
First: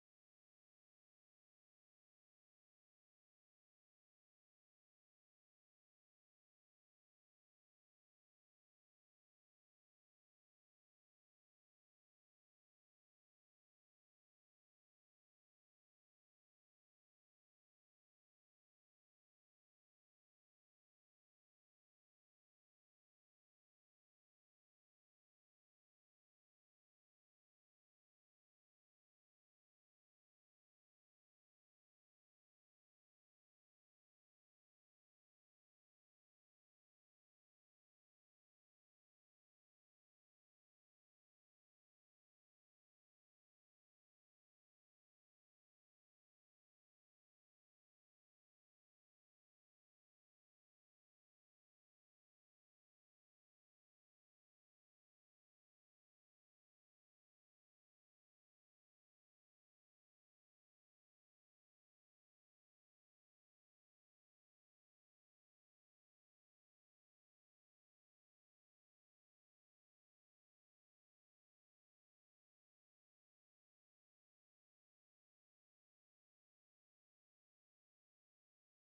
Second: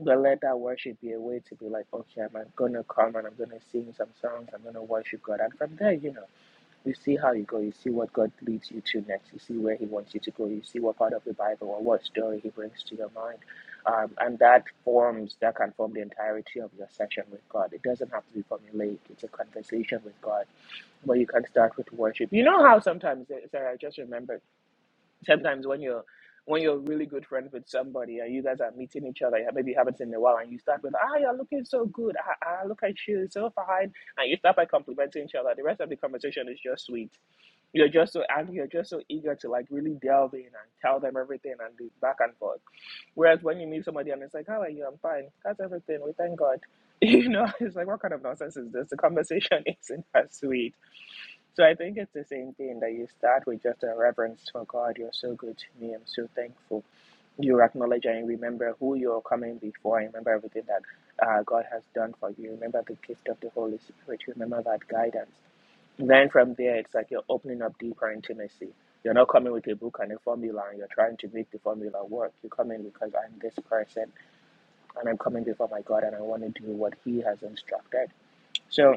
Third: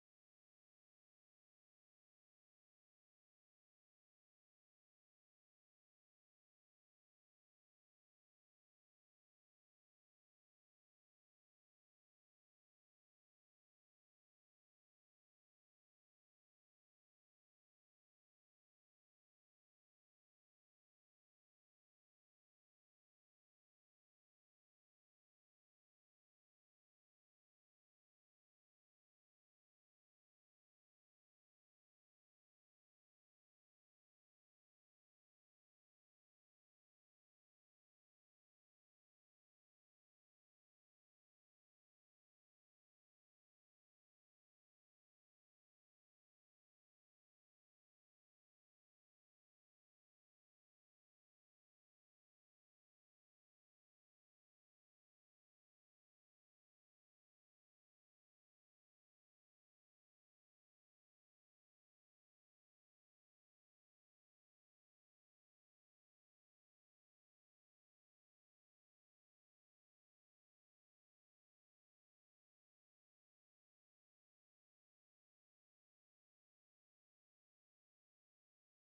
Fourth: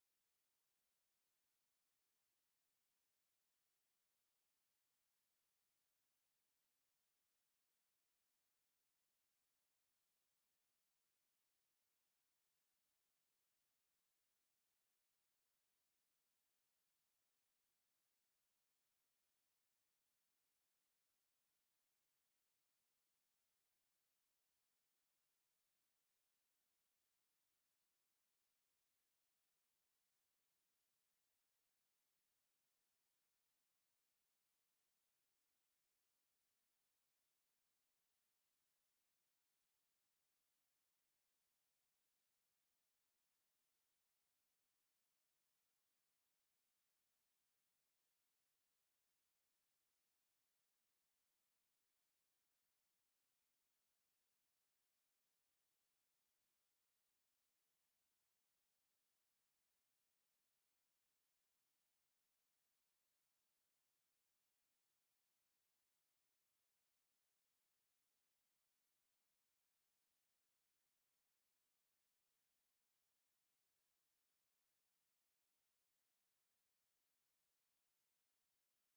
Speaker 3: but let that worship be a way to be like okay i'm gonna come and i'm gonna sing some songs i'm gonna worship god and from there you know you see how you go. You see what God leads you to next. You see where He wants you to go. You see what part of the Bible or what story He brings to your mind, um, and that forms that can form the entirety of your session with God. It doesn't have to be formulaic. It's a conversation with God where you can start with worship. You know how sometimes Sarah I just remembered sometimes when you're when you're really good friends with somebody and you guys are meeting each other, yeah, maybe you haven't seen in a while, and you start with, ah, you're looking so good. Ah, ah, look at you, so fine. And you start by complimenting each other. The rest of the conversation is just sweet. You're just so, and you're just so eager to like really delve in and tell them everything and be back and forth. Whereas when you meet somebody and it's like, how are you? I'm fine. That's everything. We thank God. You know, it's like, what kind of nonsense is this? The conversation isn't as sweet so I think it's the same thing that you start with just a reverence for God. You're so good to me. I'm so thankful. You acknowledge and remember who you're coming before. and Remember everything that uh, God has done for you. Remember the gift of the Holy Spirit. Remember that guidance. Then from there, it's like you're opening up deeper intimacy. You're not coming with a book and a formula and you're trying to make the formula work. You're coming because I'm this person and I'm coming before my God and I want to do what He has instructed. So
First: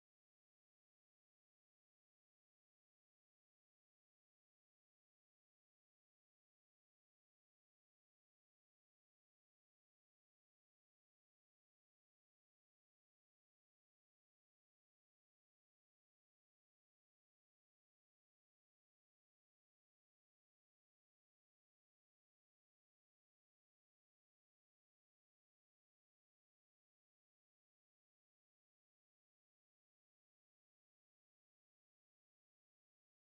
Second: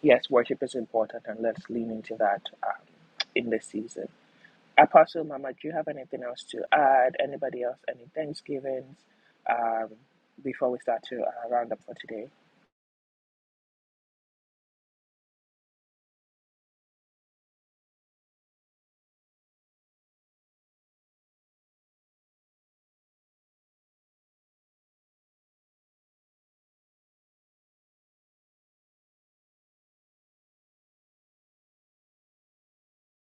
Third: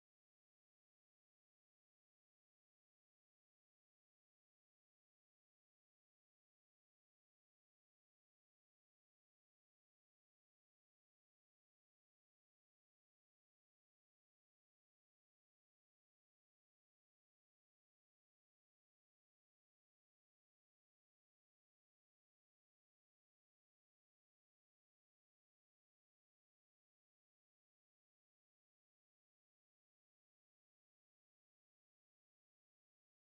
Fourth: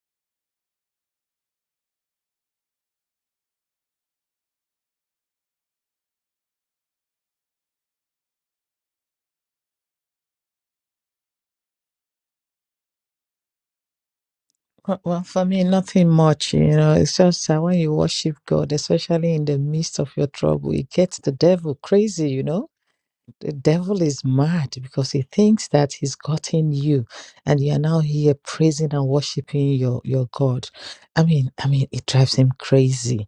Speaker 3: Yes, worship is important, and let's lean into that um, in this season. Apostle Mama, do you have anything else to add? Anybody else? Any Thanksgivings um, before we start to uh, round up for today?
Speaker 1: Uh, Well, for me, nothing much, you know. It's just that when you worship God, especially in the midst of your trouble, it gets the devil crazy, you know. The devil is mad because he thinks that he's gotten you and you are now here praising and worshiping your, your God. I mean, I mean, it drives him crazy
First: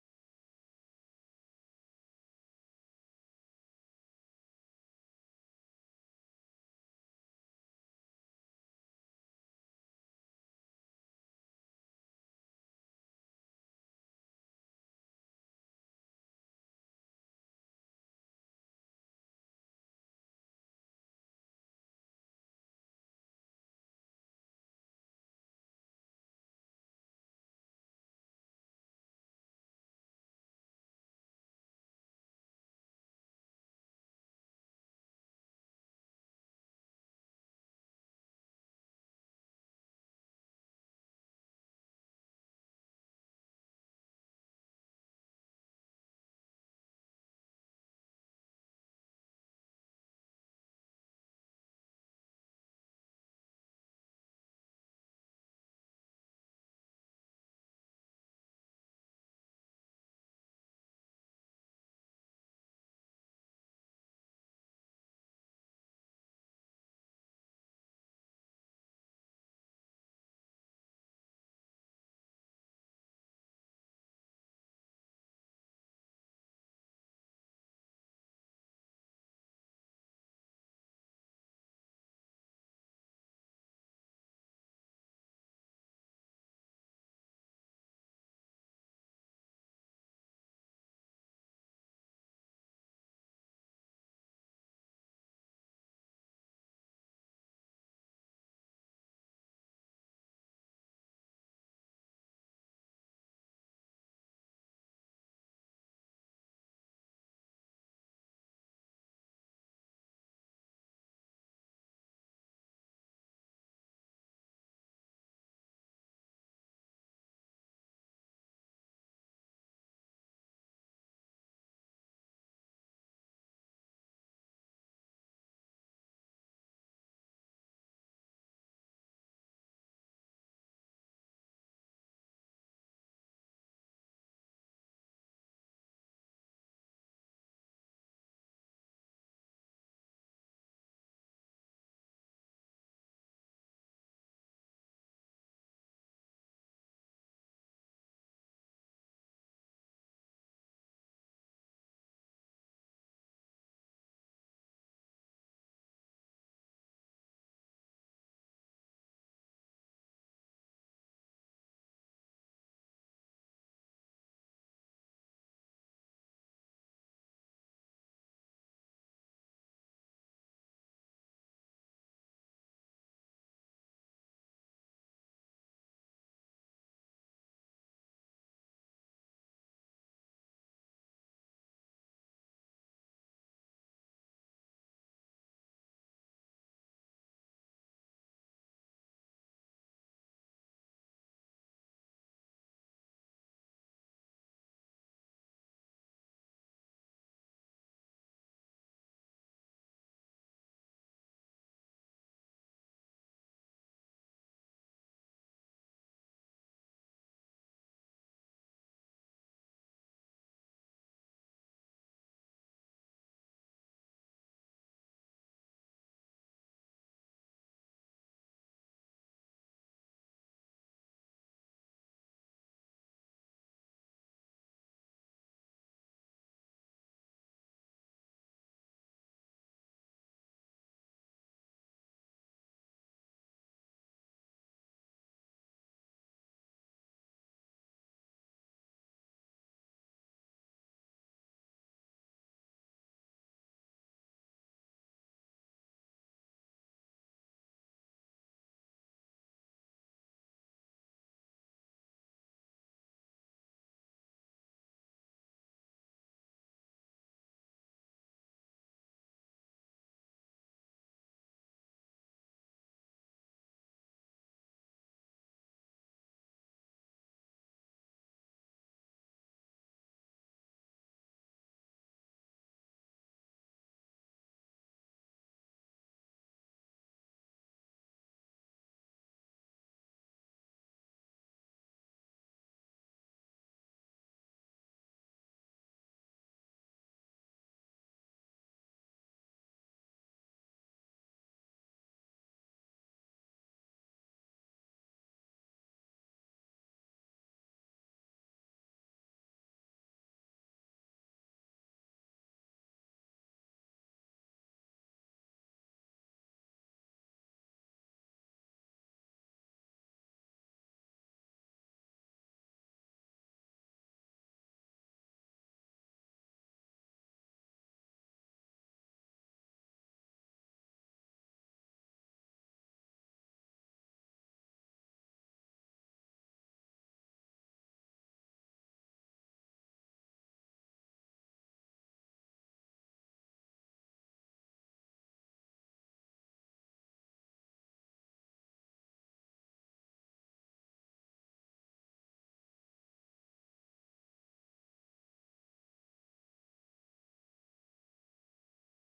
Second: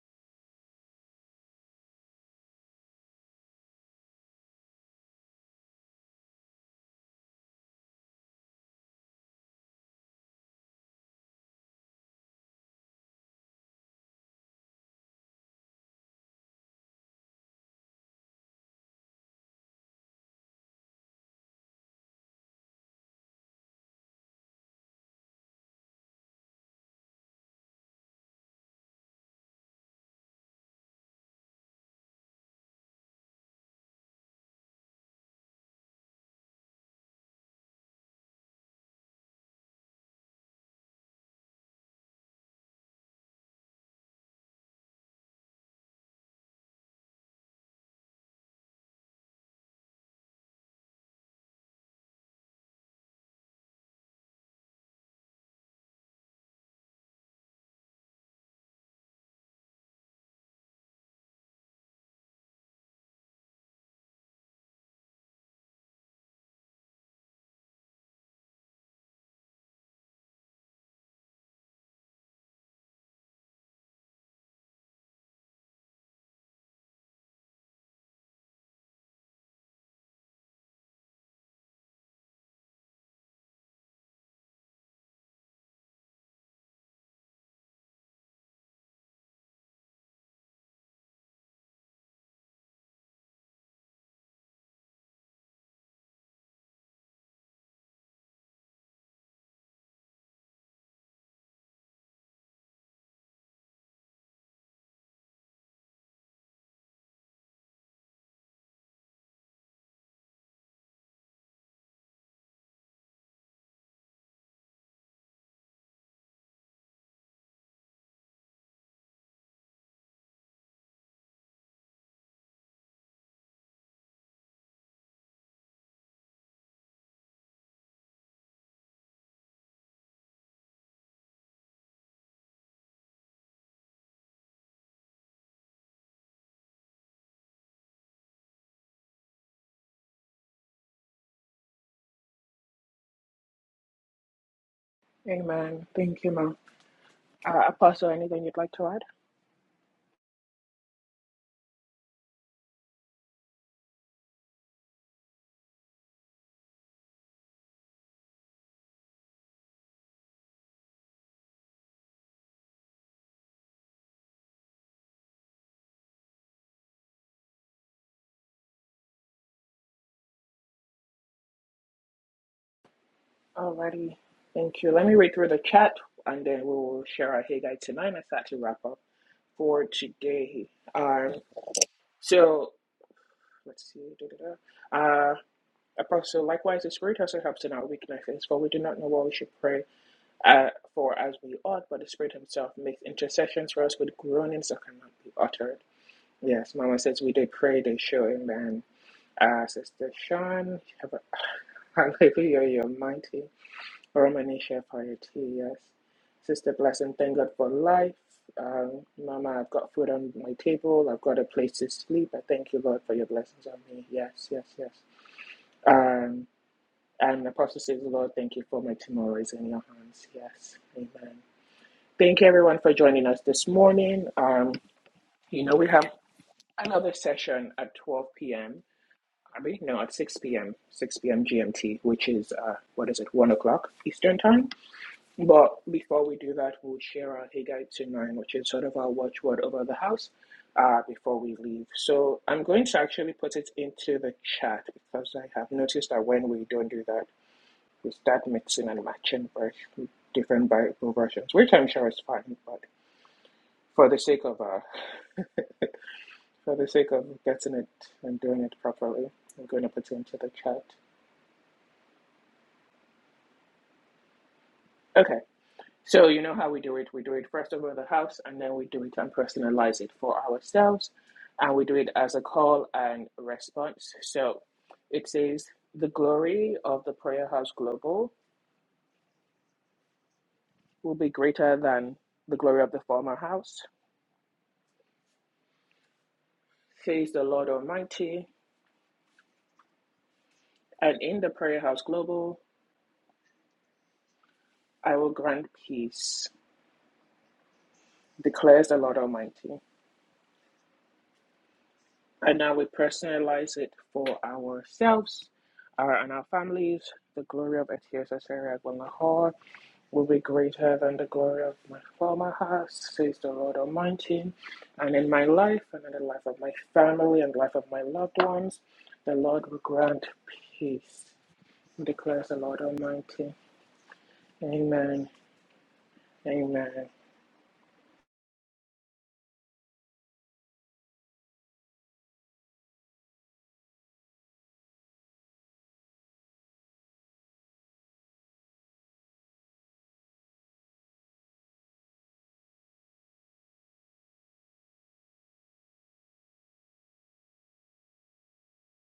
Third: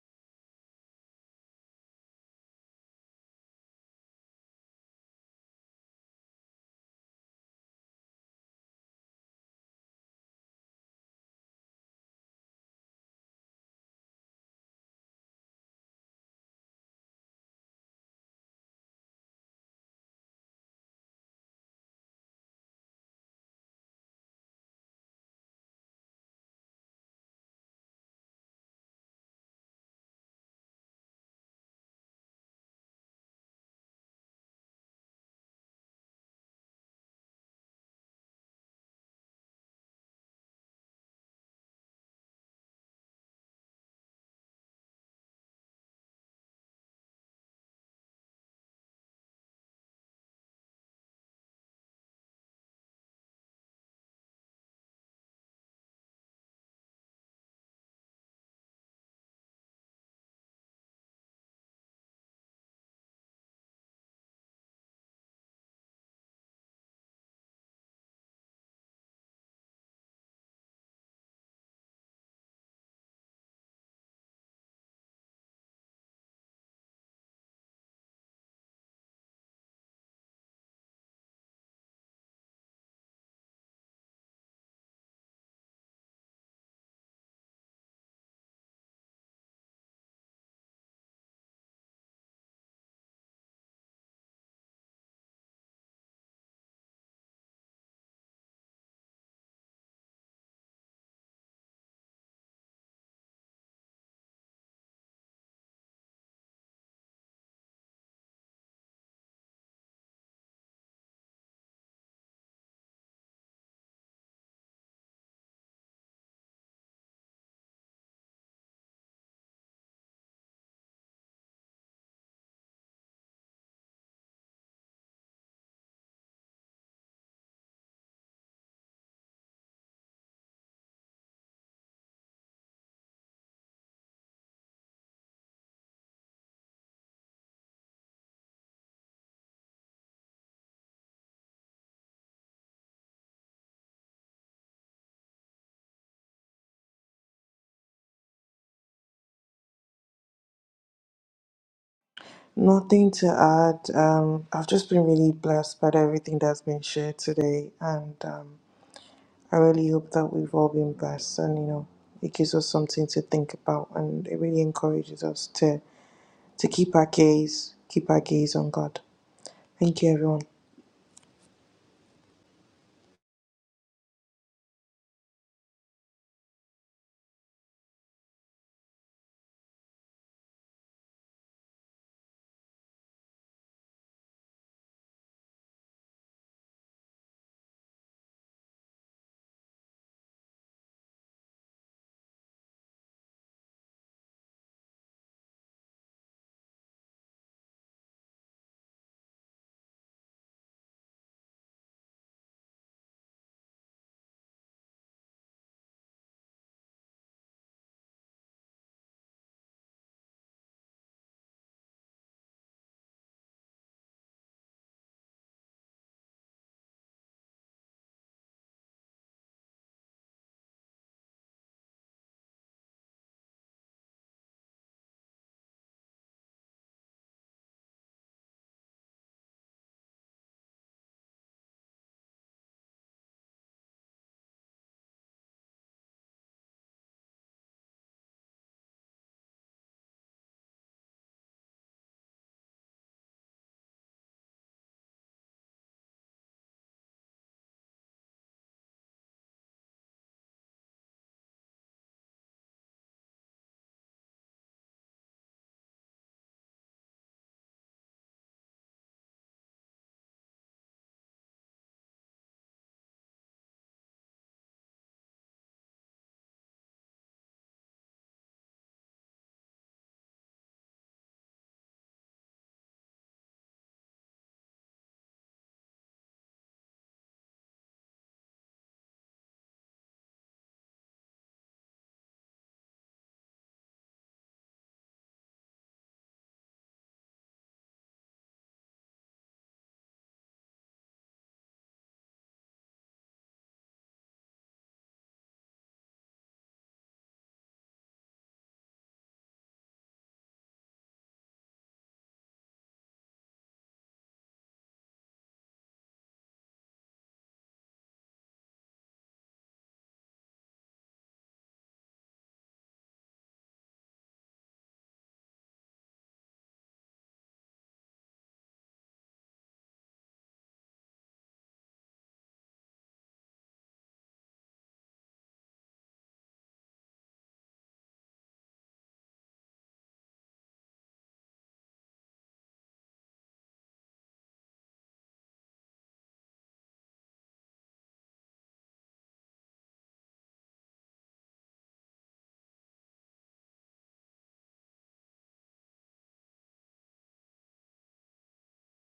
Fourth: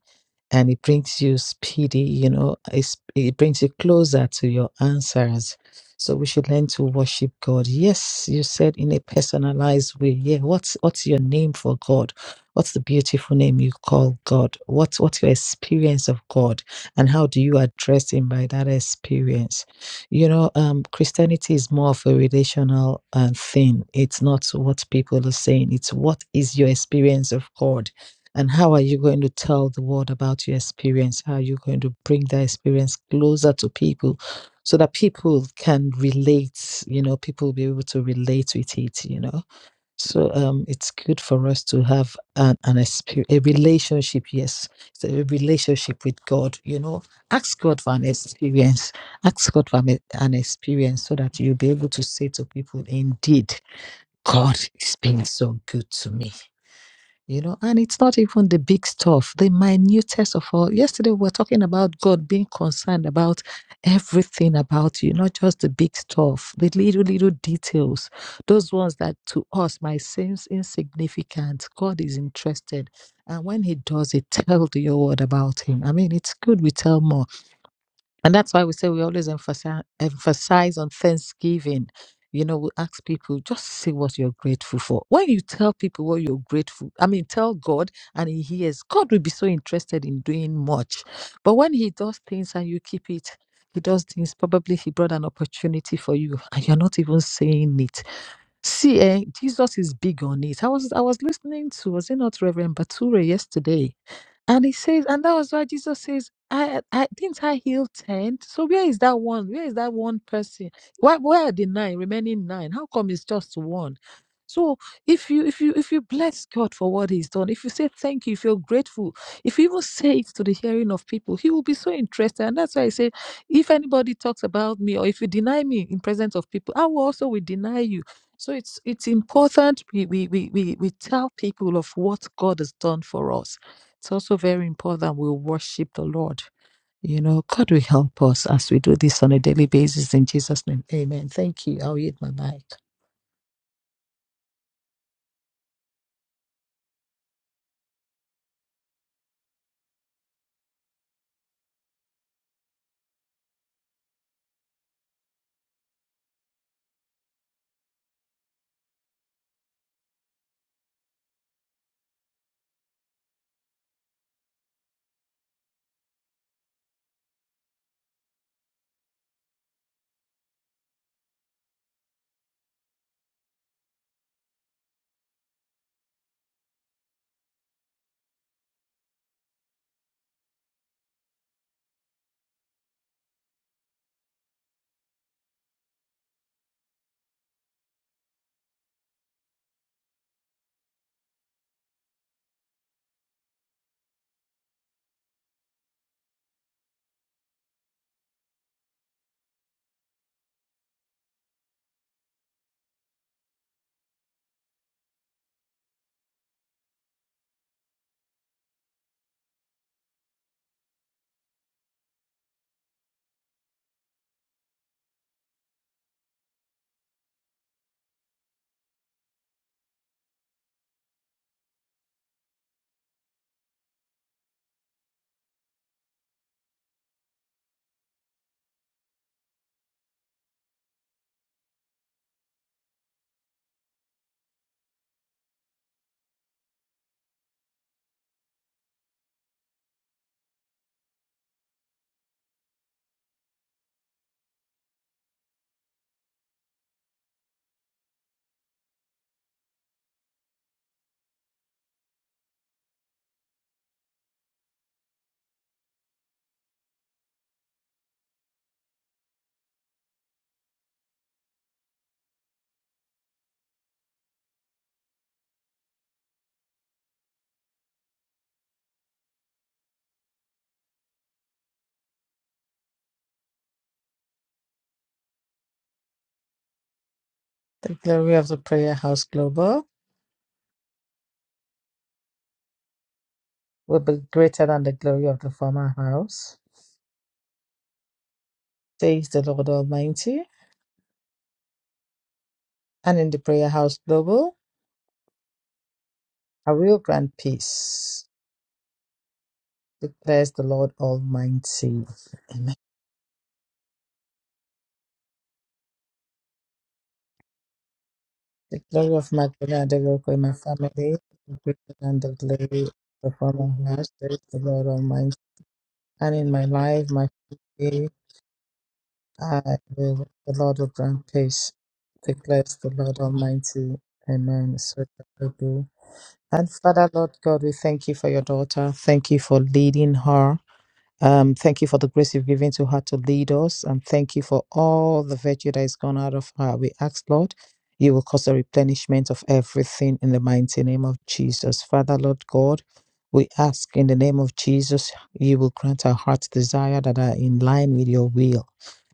Speaker 1: and it brings you speedy, you know, it's, it brings you closer to your answers. So we should learn to worship God. Yes, you said in a personalized way. Yeah, what's what's your name for God? What's the beautiful name you call God? What's what's your experience of God, and how do you address Him by that experience? You know, um, Christianity is more of a relational uh, thing. It's not what people are saying. It's what is your experience of God and how are you going to tell the world about your experience? How are you going to bring that experience closer to people so that people can relate? You know, people will be able to relate with it, you know? So um, it's good for us to have an, an experience, a relationship, yes, it's a relationship with God, you know? Ask God for an experience. Ask God for an an experience so that you'll be able to say to people, indeed, God is being so good to me you know and it's not even the big stuff the minutest of all yesterday we were talking about god being concerned about everything about you not just the big stuff the little little details those ones that to us might seem insignificant god is interested and when he does it tell the whole world about him i mean it's good we tell more and that's why we say we always emphasize, emphasize on Thanksgiving. You know, we ask people just say what you're grateful for. When you tell people what you're grateful, I mean, tell God and He hears. God will be so interested in doing much. But when He does things and you keep it, He does things, probably He brought an opportunity for you and you're not even saying it. See, eh, Jesus is big on it. I was I was listening to, was it not Reverend Bature yesterday? And he says, and that was why Jesus says, I, I didn't I heal ten. So where is that one? Where is that one person? Why where are the nine remaining nine? How come it's just one? So if you if you if you bless God for what He's done, if you say thank you, if you're grateful, if you even say it to the hearing of people, He will be so interested. And that's why I say, if anybody talks about me or if you deny me in presence of people, I will also will deny you. So it's it's important we we we we, we tell people of what God has done for us it's also very important that we worship the Lord. You know, God will help us as we do this on a daily basis in Jesus' name. Amen. Thank you. I'll yield my mic.
Speaker 3: Uh, Apostle, anything you'd like to add?
Speaker 2: Nothing to add. Um, I've just been really blessed by everything that's been shared today. And um, I really hope that we've all been blessed. And, you know, it gives us something to think about. And it really encourages us to, to keep our gaze, keep our gaze on God. Thank you, everyone.
Speaker 3: Alrighty, thank you. Let me read through the chat and then we will share our Hey Guide tonight and start to wrap up for today. Um, so let's see. da, da, da. Uh, Apostle, likewise, the Spirit also helps in our weaknesses, for we do not know what we should pray uh, for as we ought, but the Spirit Himself makes intercessions for us with groanings that cannot be uttered. Yes, Mama says we did pray this show, amen. Uh, Sister Sean, have a, hallelujah, you're mighty. Romani Shepard, yes. Sister Blessing, thank God for life. Um, Mama, I've got food on my table. I've got a place to sleep. I thank you, Lord, for your blessings on me. Yes, yes, yes. Um, and Apostle says, Lord, thank you for my tomorrow is in your hands. Yes, amen. Thank you everyone for joining us this morning. Um, you know, we have another session at 12 p.m. mean, no, at 6 p.m., 6 p.m. GMT, which is, uh, what is it, 1 o'clock Eastern Time. But before we do that, we'll share our Higgite to 9, which is sort of our watchword over the house uh, before we leave. So I'm going to actually put it into the chat because I have noticed that when we don't do that, we start mixing and matching vers- different Bible versions, which I'm sure is fine, but for the sake of uh, for the sake of getting it and doing it properly, I'm going to put it into the chat. Okay. So you know how we do it. We do it first over the house, and then we do it and personalize it for ourselves, and we do it as a call and response. So it says the glory of the prayer house
Speaker 1: The
Speaker 3: global
Speaker 1: glory of the prayer house global
Speaker 3: will be greater than the glory of the former house,
Speaker 1: will be greater than the glory of the former house,
Speaker 3: says the Lord Almighty,
Speaker 1: says the Lord Almighty.
Speaker 3: and in the prayer house global
Speaker 1: And in the prayer house global,
Speaker 3: I will grant peace,
Speaker 1: I will grant peace,
Speaker 3: declares the Lord Almighty.
Speaker 1: declares the Lord Almighty.
Speaker 3: And now
Speaker 1: Amen.
Speaker 3: we personalize it for ourselves uh, and our families. The glory of Etiosa Sarah
Speaker 1: The glory of
Speaker 3: Lahore
Speaker 1: Magdalene and the
Speaker 3: will
Speaker 1: Yoko
Speaker 3: be
Speaker 1: in my family
Speaker 3: greater than the
Speaker 1: will be
Speaker 3: glory of
Speaker 1: greater
Speaker 3: my
Speaker 1: than the
Speaker 3: former
Speaker 1: glory of
Speaker 3: house,
Speaker 1: the
Speaker 3: says the
Speaker 1: former
Speaker 3: Lord
Speaker 1: house, says
Speaker 3: Almighty.
Speaker 1: the Lord
Speaker 3: And in
Speaker 1: Almighty.
Speaker 3: my life, and in the
Speaker 1: and
Speaker 3: life
Speaker 1: in
Speaker 3: of
Speaker 1: my
Speaker 3: my
Speaker 1: life, my
Speaker 3: family, and the life of my
Speaker 1: family,
Speaker 3: loved ones, the
Speaker 1: I
Speaker 3: Lord will grant
Speaker 1: will. The Lord will
Speaker 3: peace,
Speaker 1: grant peace.
Speaker 3: declares the
Speaker 1: Declares
Speaker 3: Lord
Speaker 1: the Lord
Speaker 3: Almighty.
Speaker 1: Almighty. Amen. So
Speaker 3: Amen.
Speaker 1: shall it be. And
Speaker 3: Amen.
Speaker 1: Father, Lord God, we thank you for your daughter. Thank you for leading her. Um, thank you for the grace you've given to her to lead us, and thank you for all the virtue that is gone out of her. We ask, Lord, you will cause a replenishment of everything in the mighty name of Jesus. Father, Lord God, we ask in the name of Jesus, you will grant our heart's desire that are in line with your will.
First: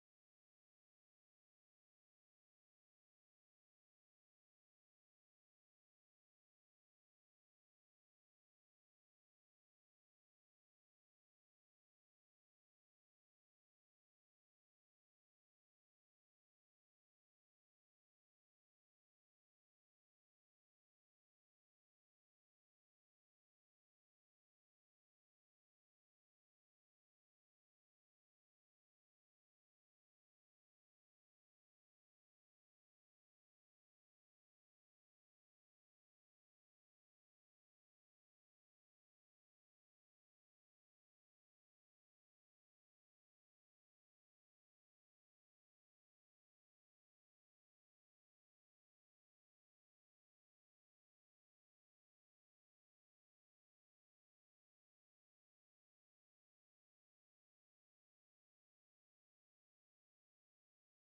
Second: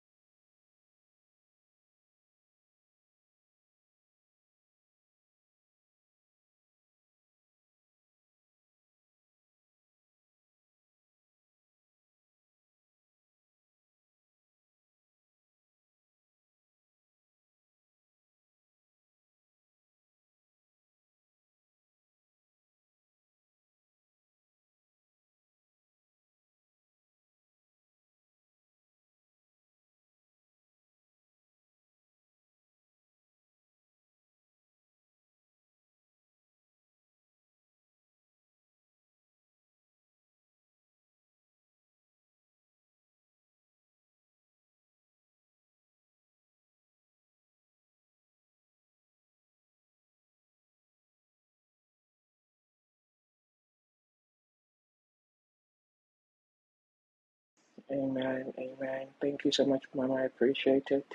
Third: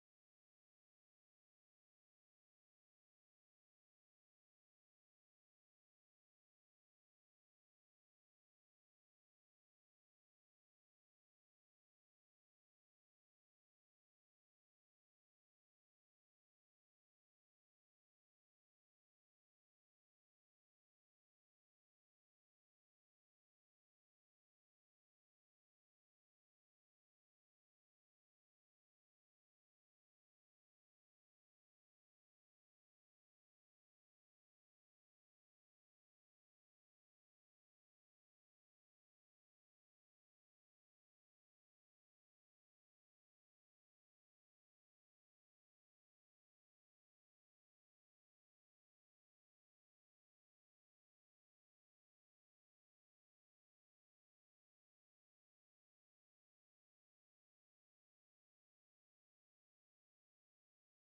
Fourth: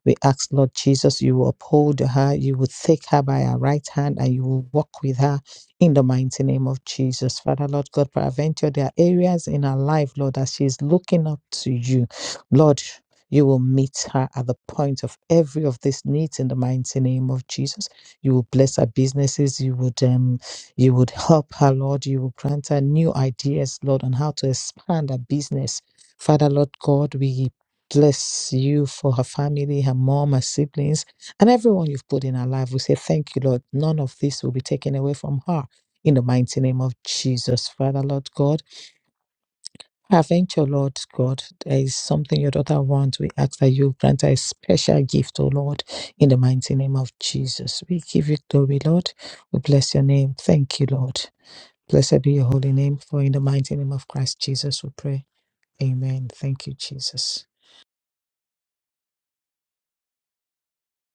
Speaker 1: We ask, Lord Jesus, you will uphold her, you will take her by her right hand, and you will walk with her in the mighty name of Jesus. Father, Lord God, for Adventure, there are areas in her life, Lord, that she's looking up to you. Lord, you will meet her at the point of every of these needs in the mighty name of Jesus. You will bless her businesses. You would um, you would help her, Lord. You will grant her new ideas, Lord, on how to expand her business. Father, Lord God, we bless you for her family, her mom, her siblings, and everyone you've put in her life. We say thank you, Lord. None of this will be taken away from her in the mighty name of Jesus. Father, Lord God, I venture, Lord God. There is something your daughter wants. We ask that you grant her a special gift, O Lord, in the mighty name of Jesus. We give you glory, Lord. We bless your name. Thank you, Lord. Blessed be your holy name, for in the mighty name of Christ Jesus we pray. Amen. Thank you, Jesus.
Speaker 3: Amen. Amen. Thank you so much, Mama. I appreciate it.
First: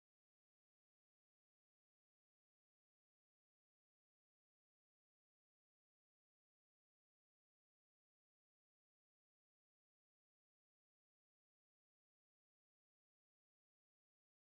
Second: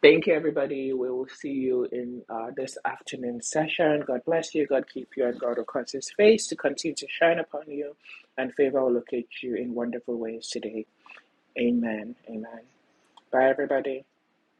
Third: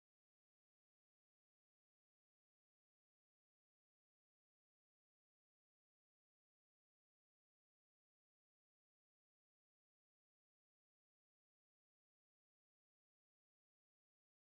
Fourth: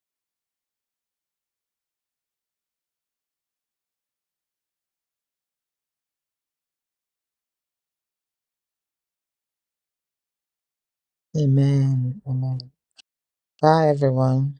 Speaker 3: Thank you, everybody. We will see you in uh, this afternoon session. God bless you. God keep you, and God will cause His face to continue to shine upon you, and favor will locate you in wonderful ways today. Amen.
Speaker 1: Amen. Amen.
Speaker 3: Amen. Bye,
Speaker 1: Bye,
Speaker 3: everybody.
Speaker 1: everyone.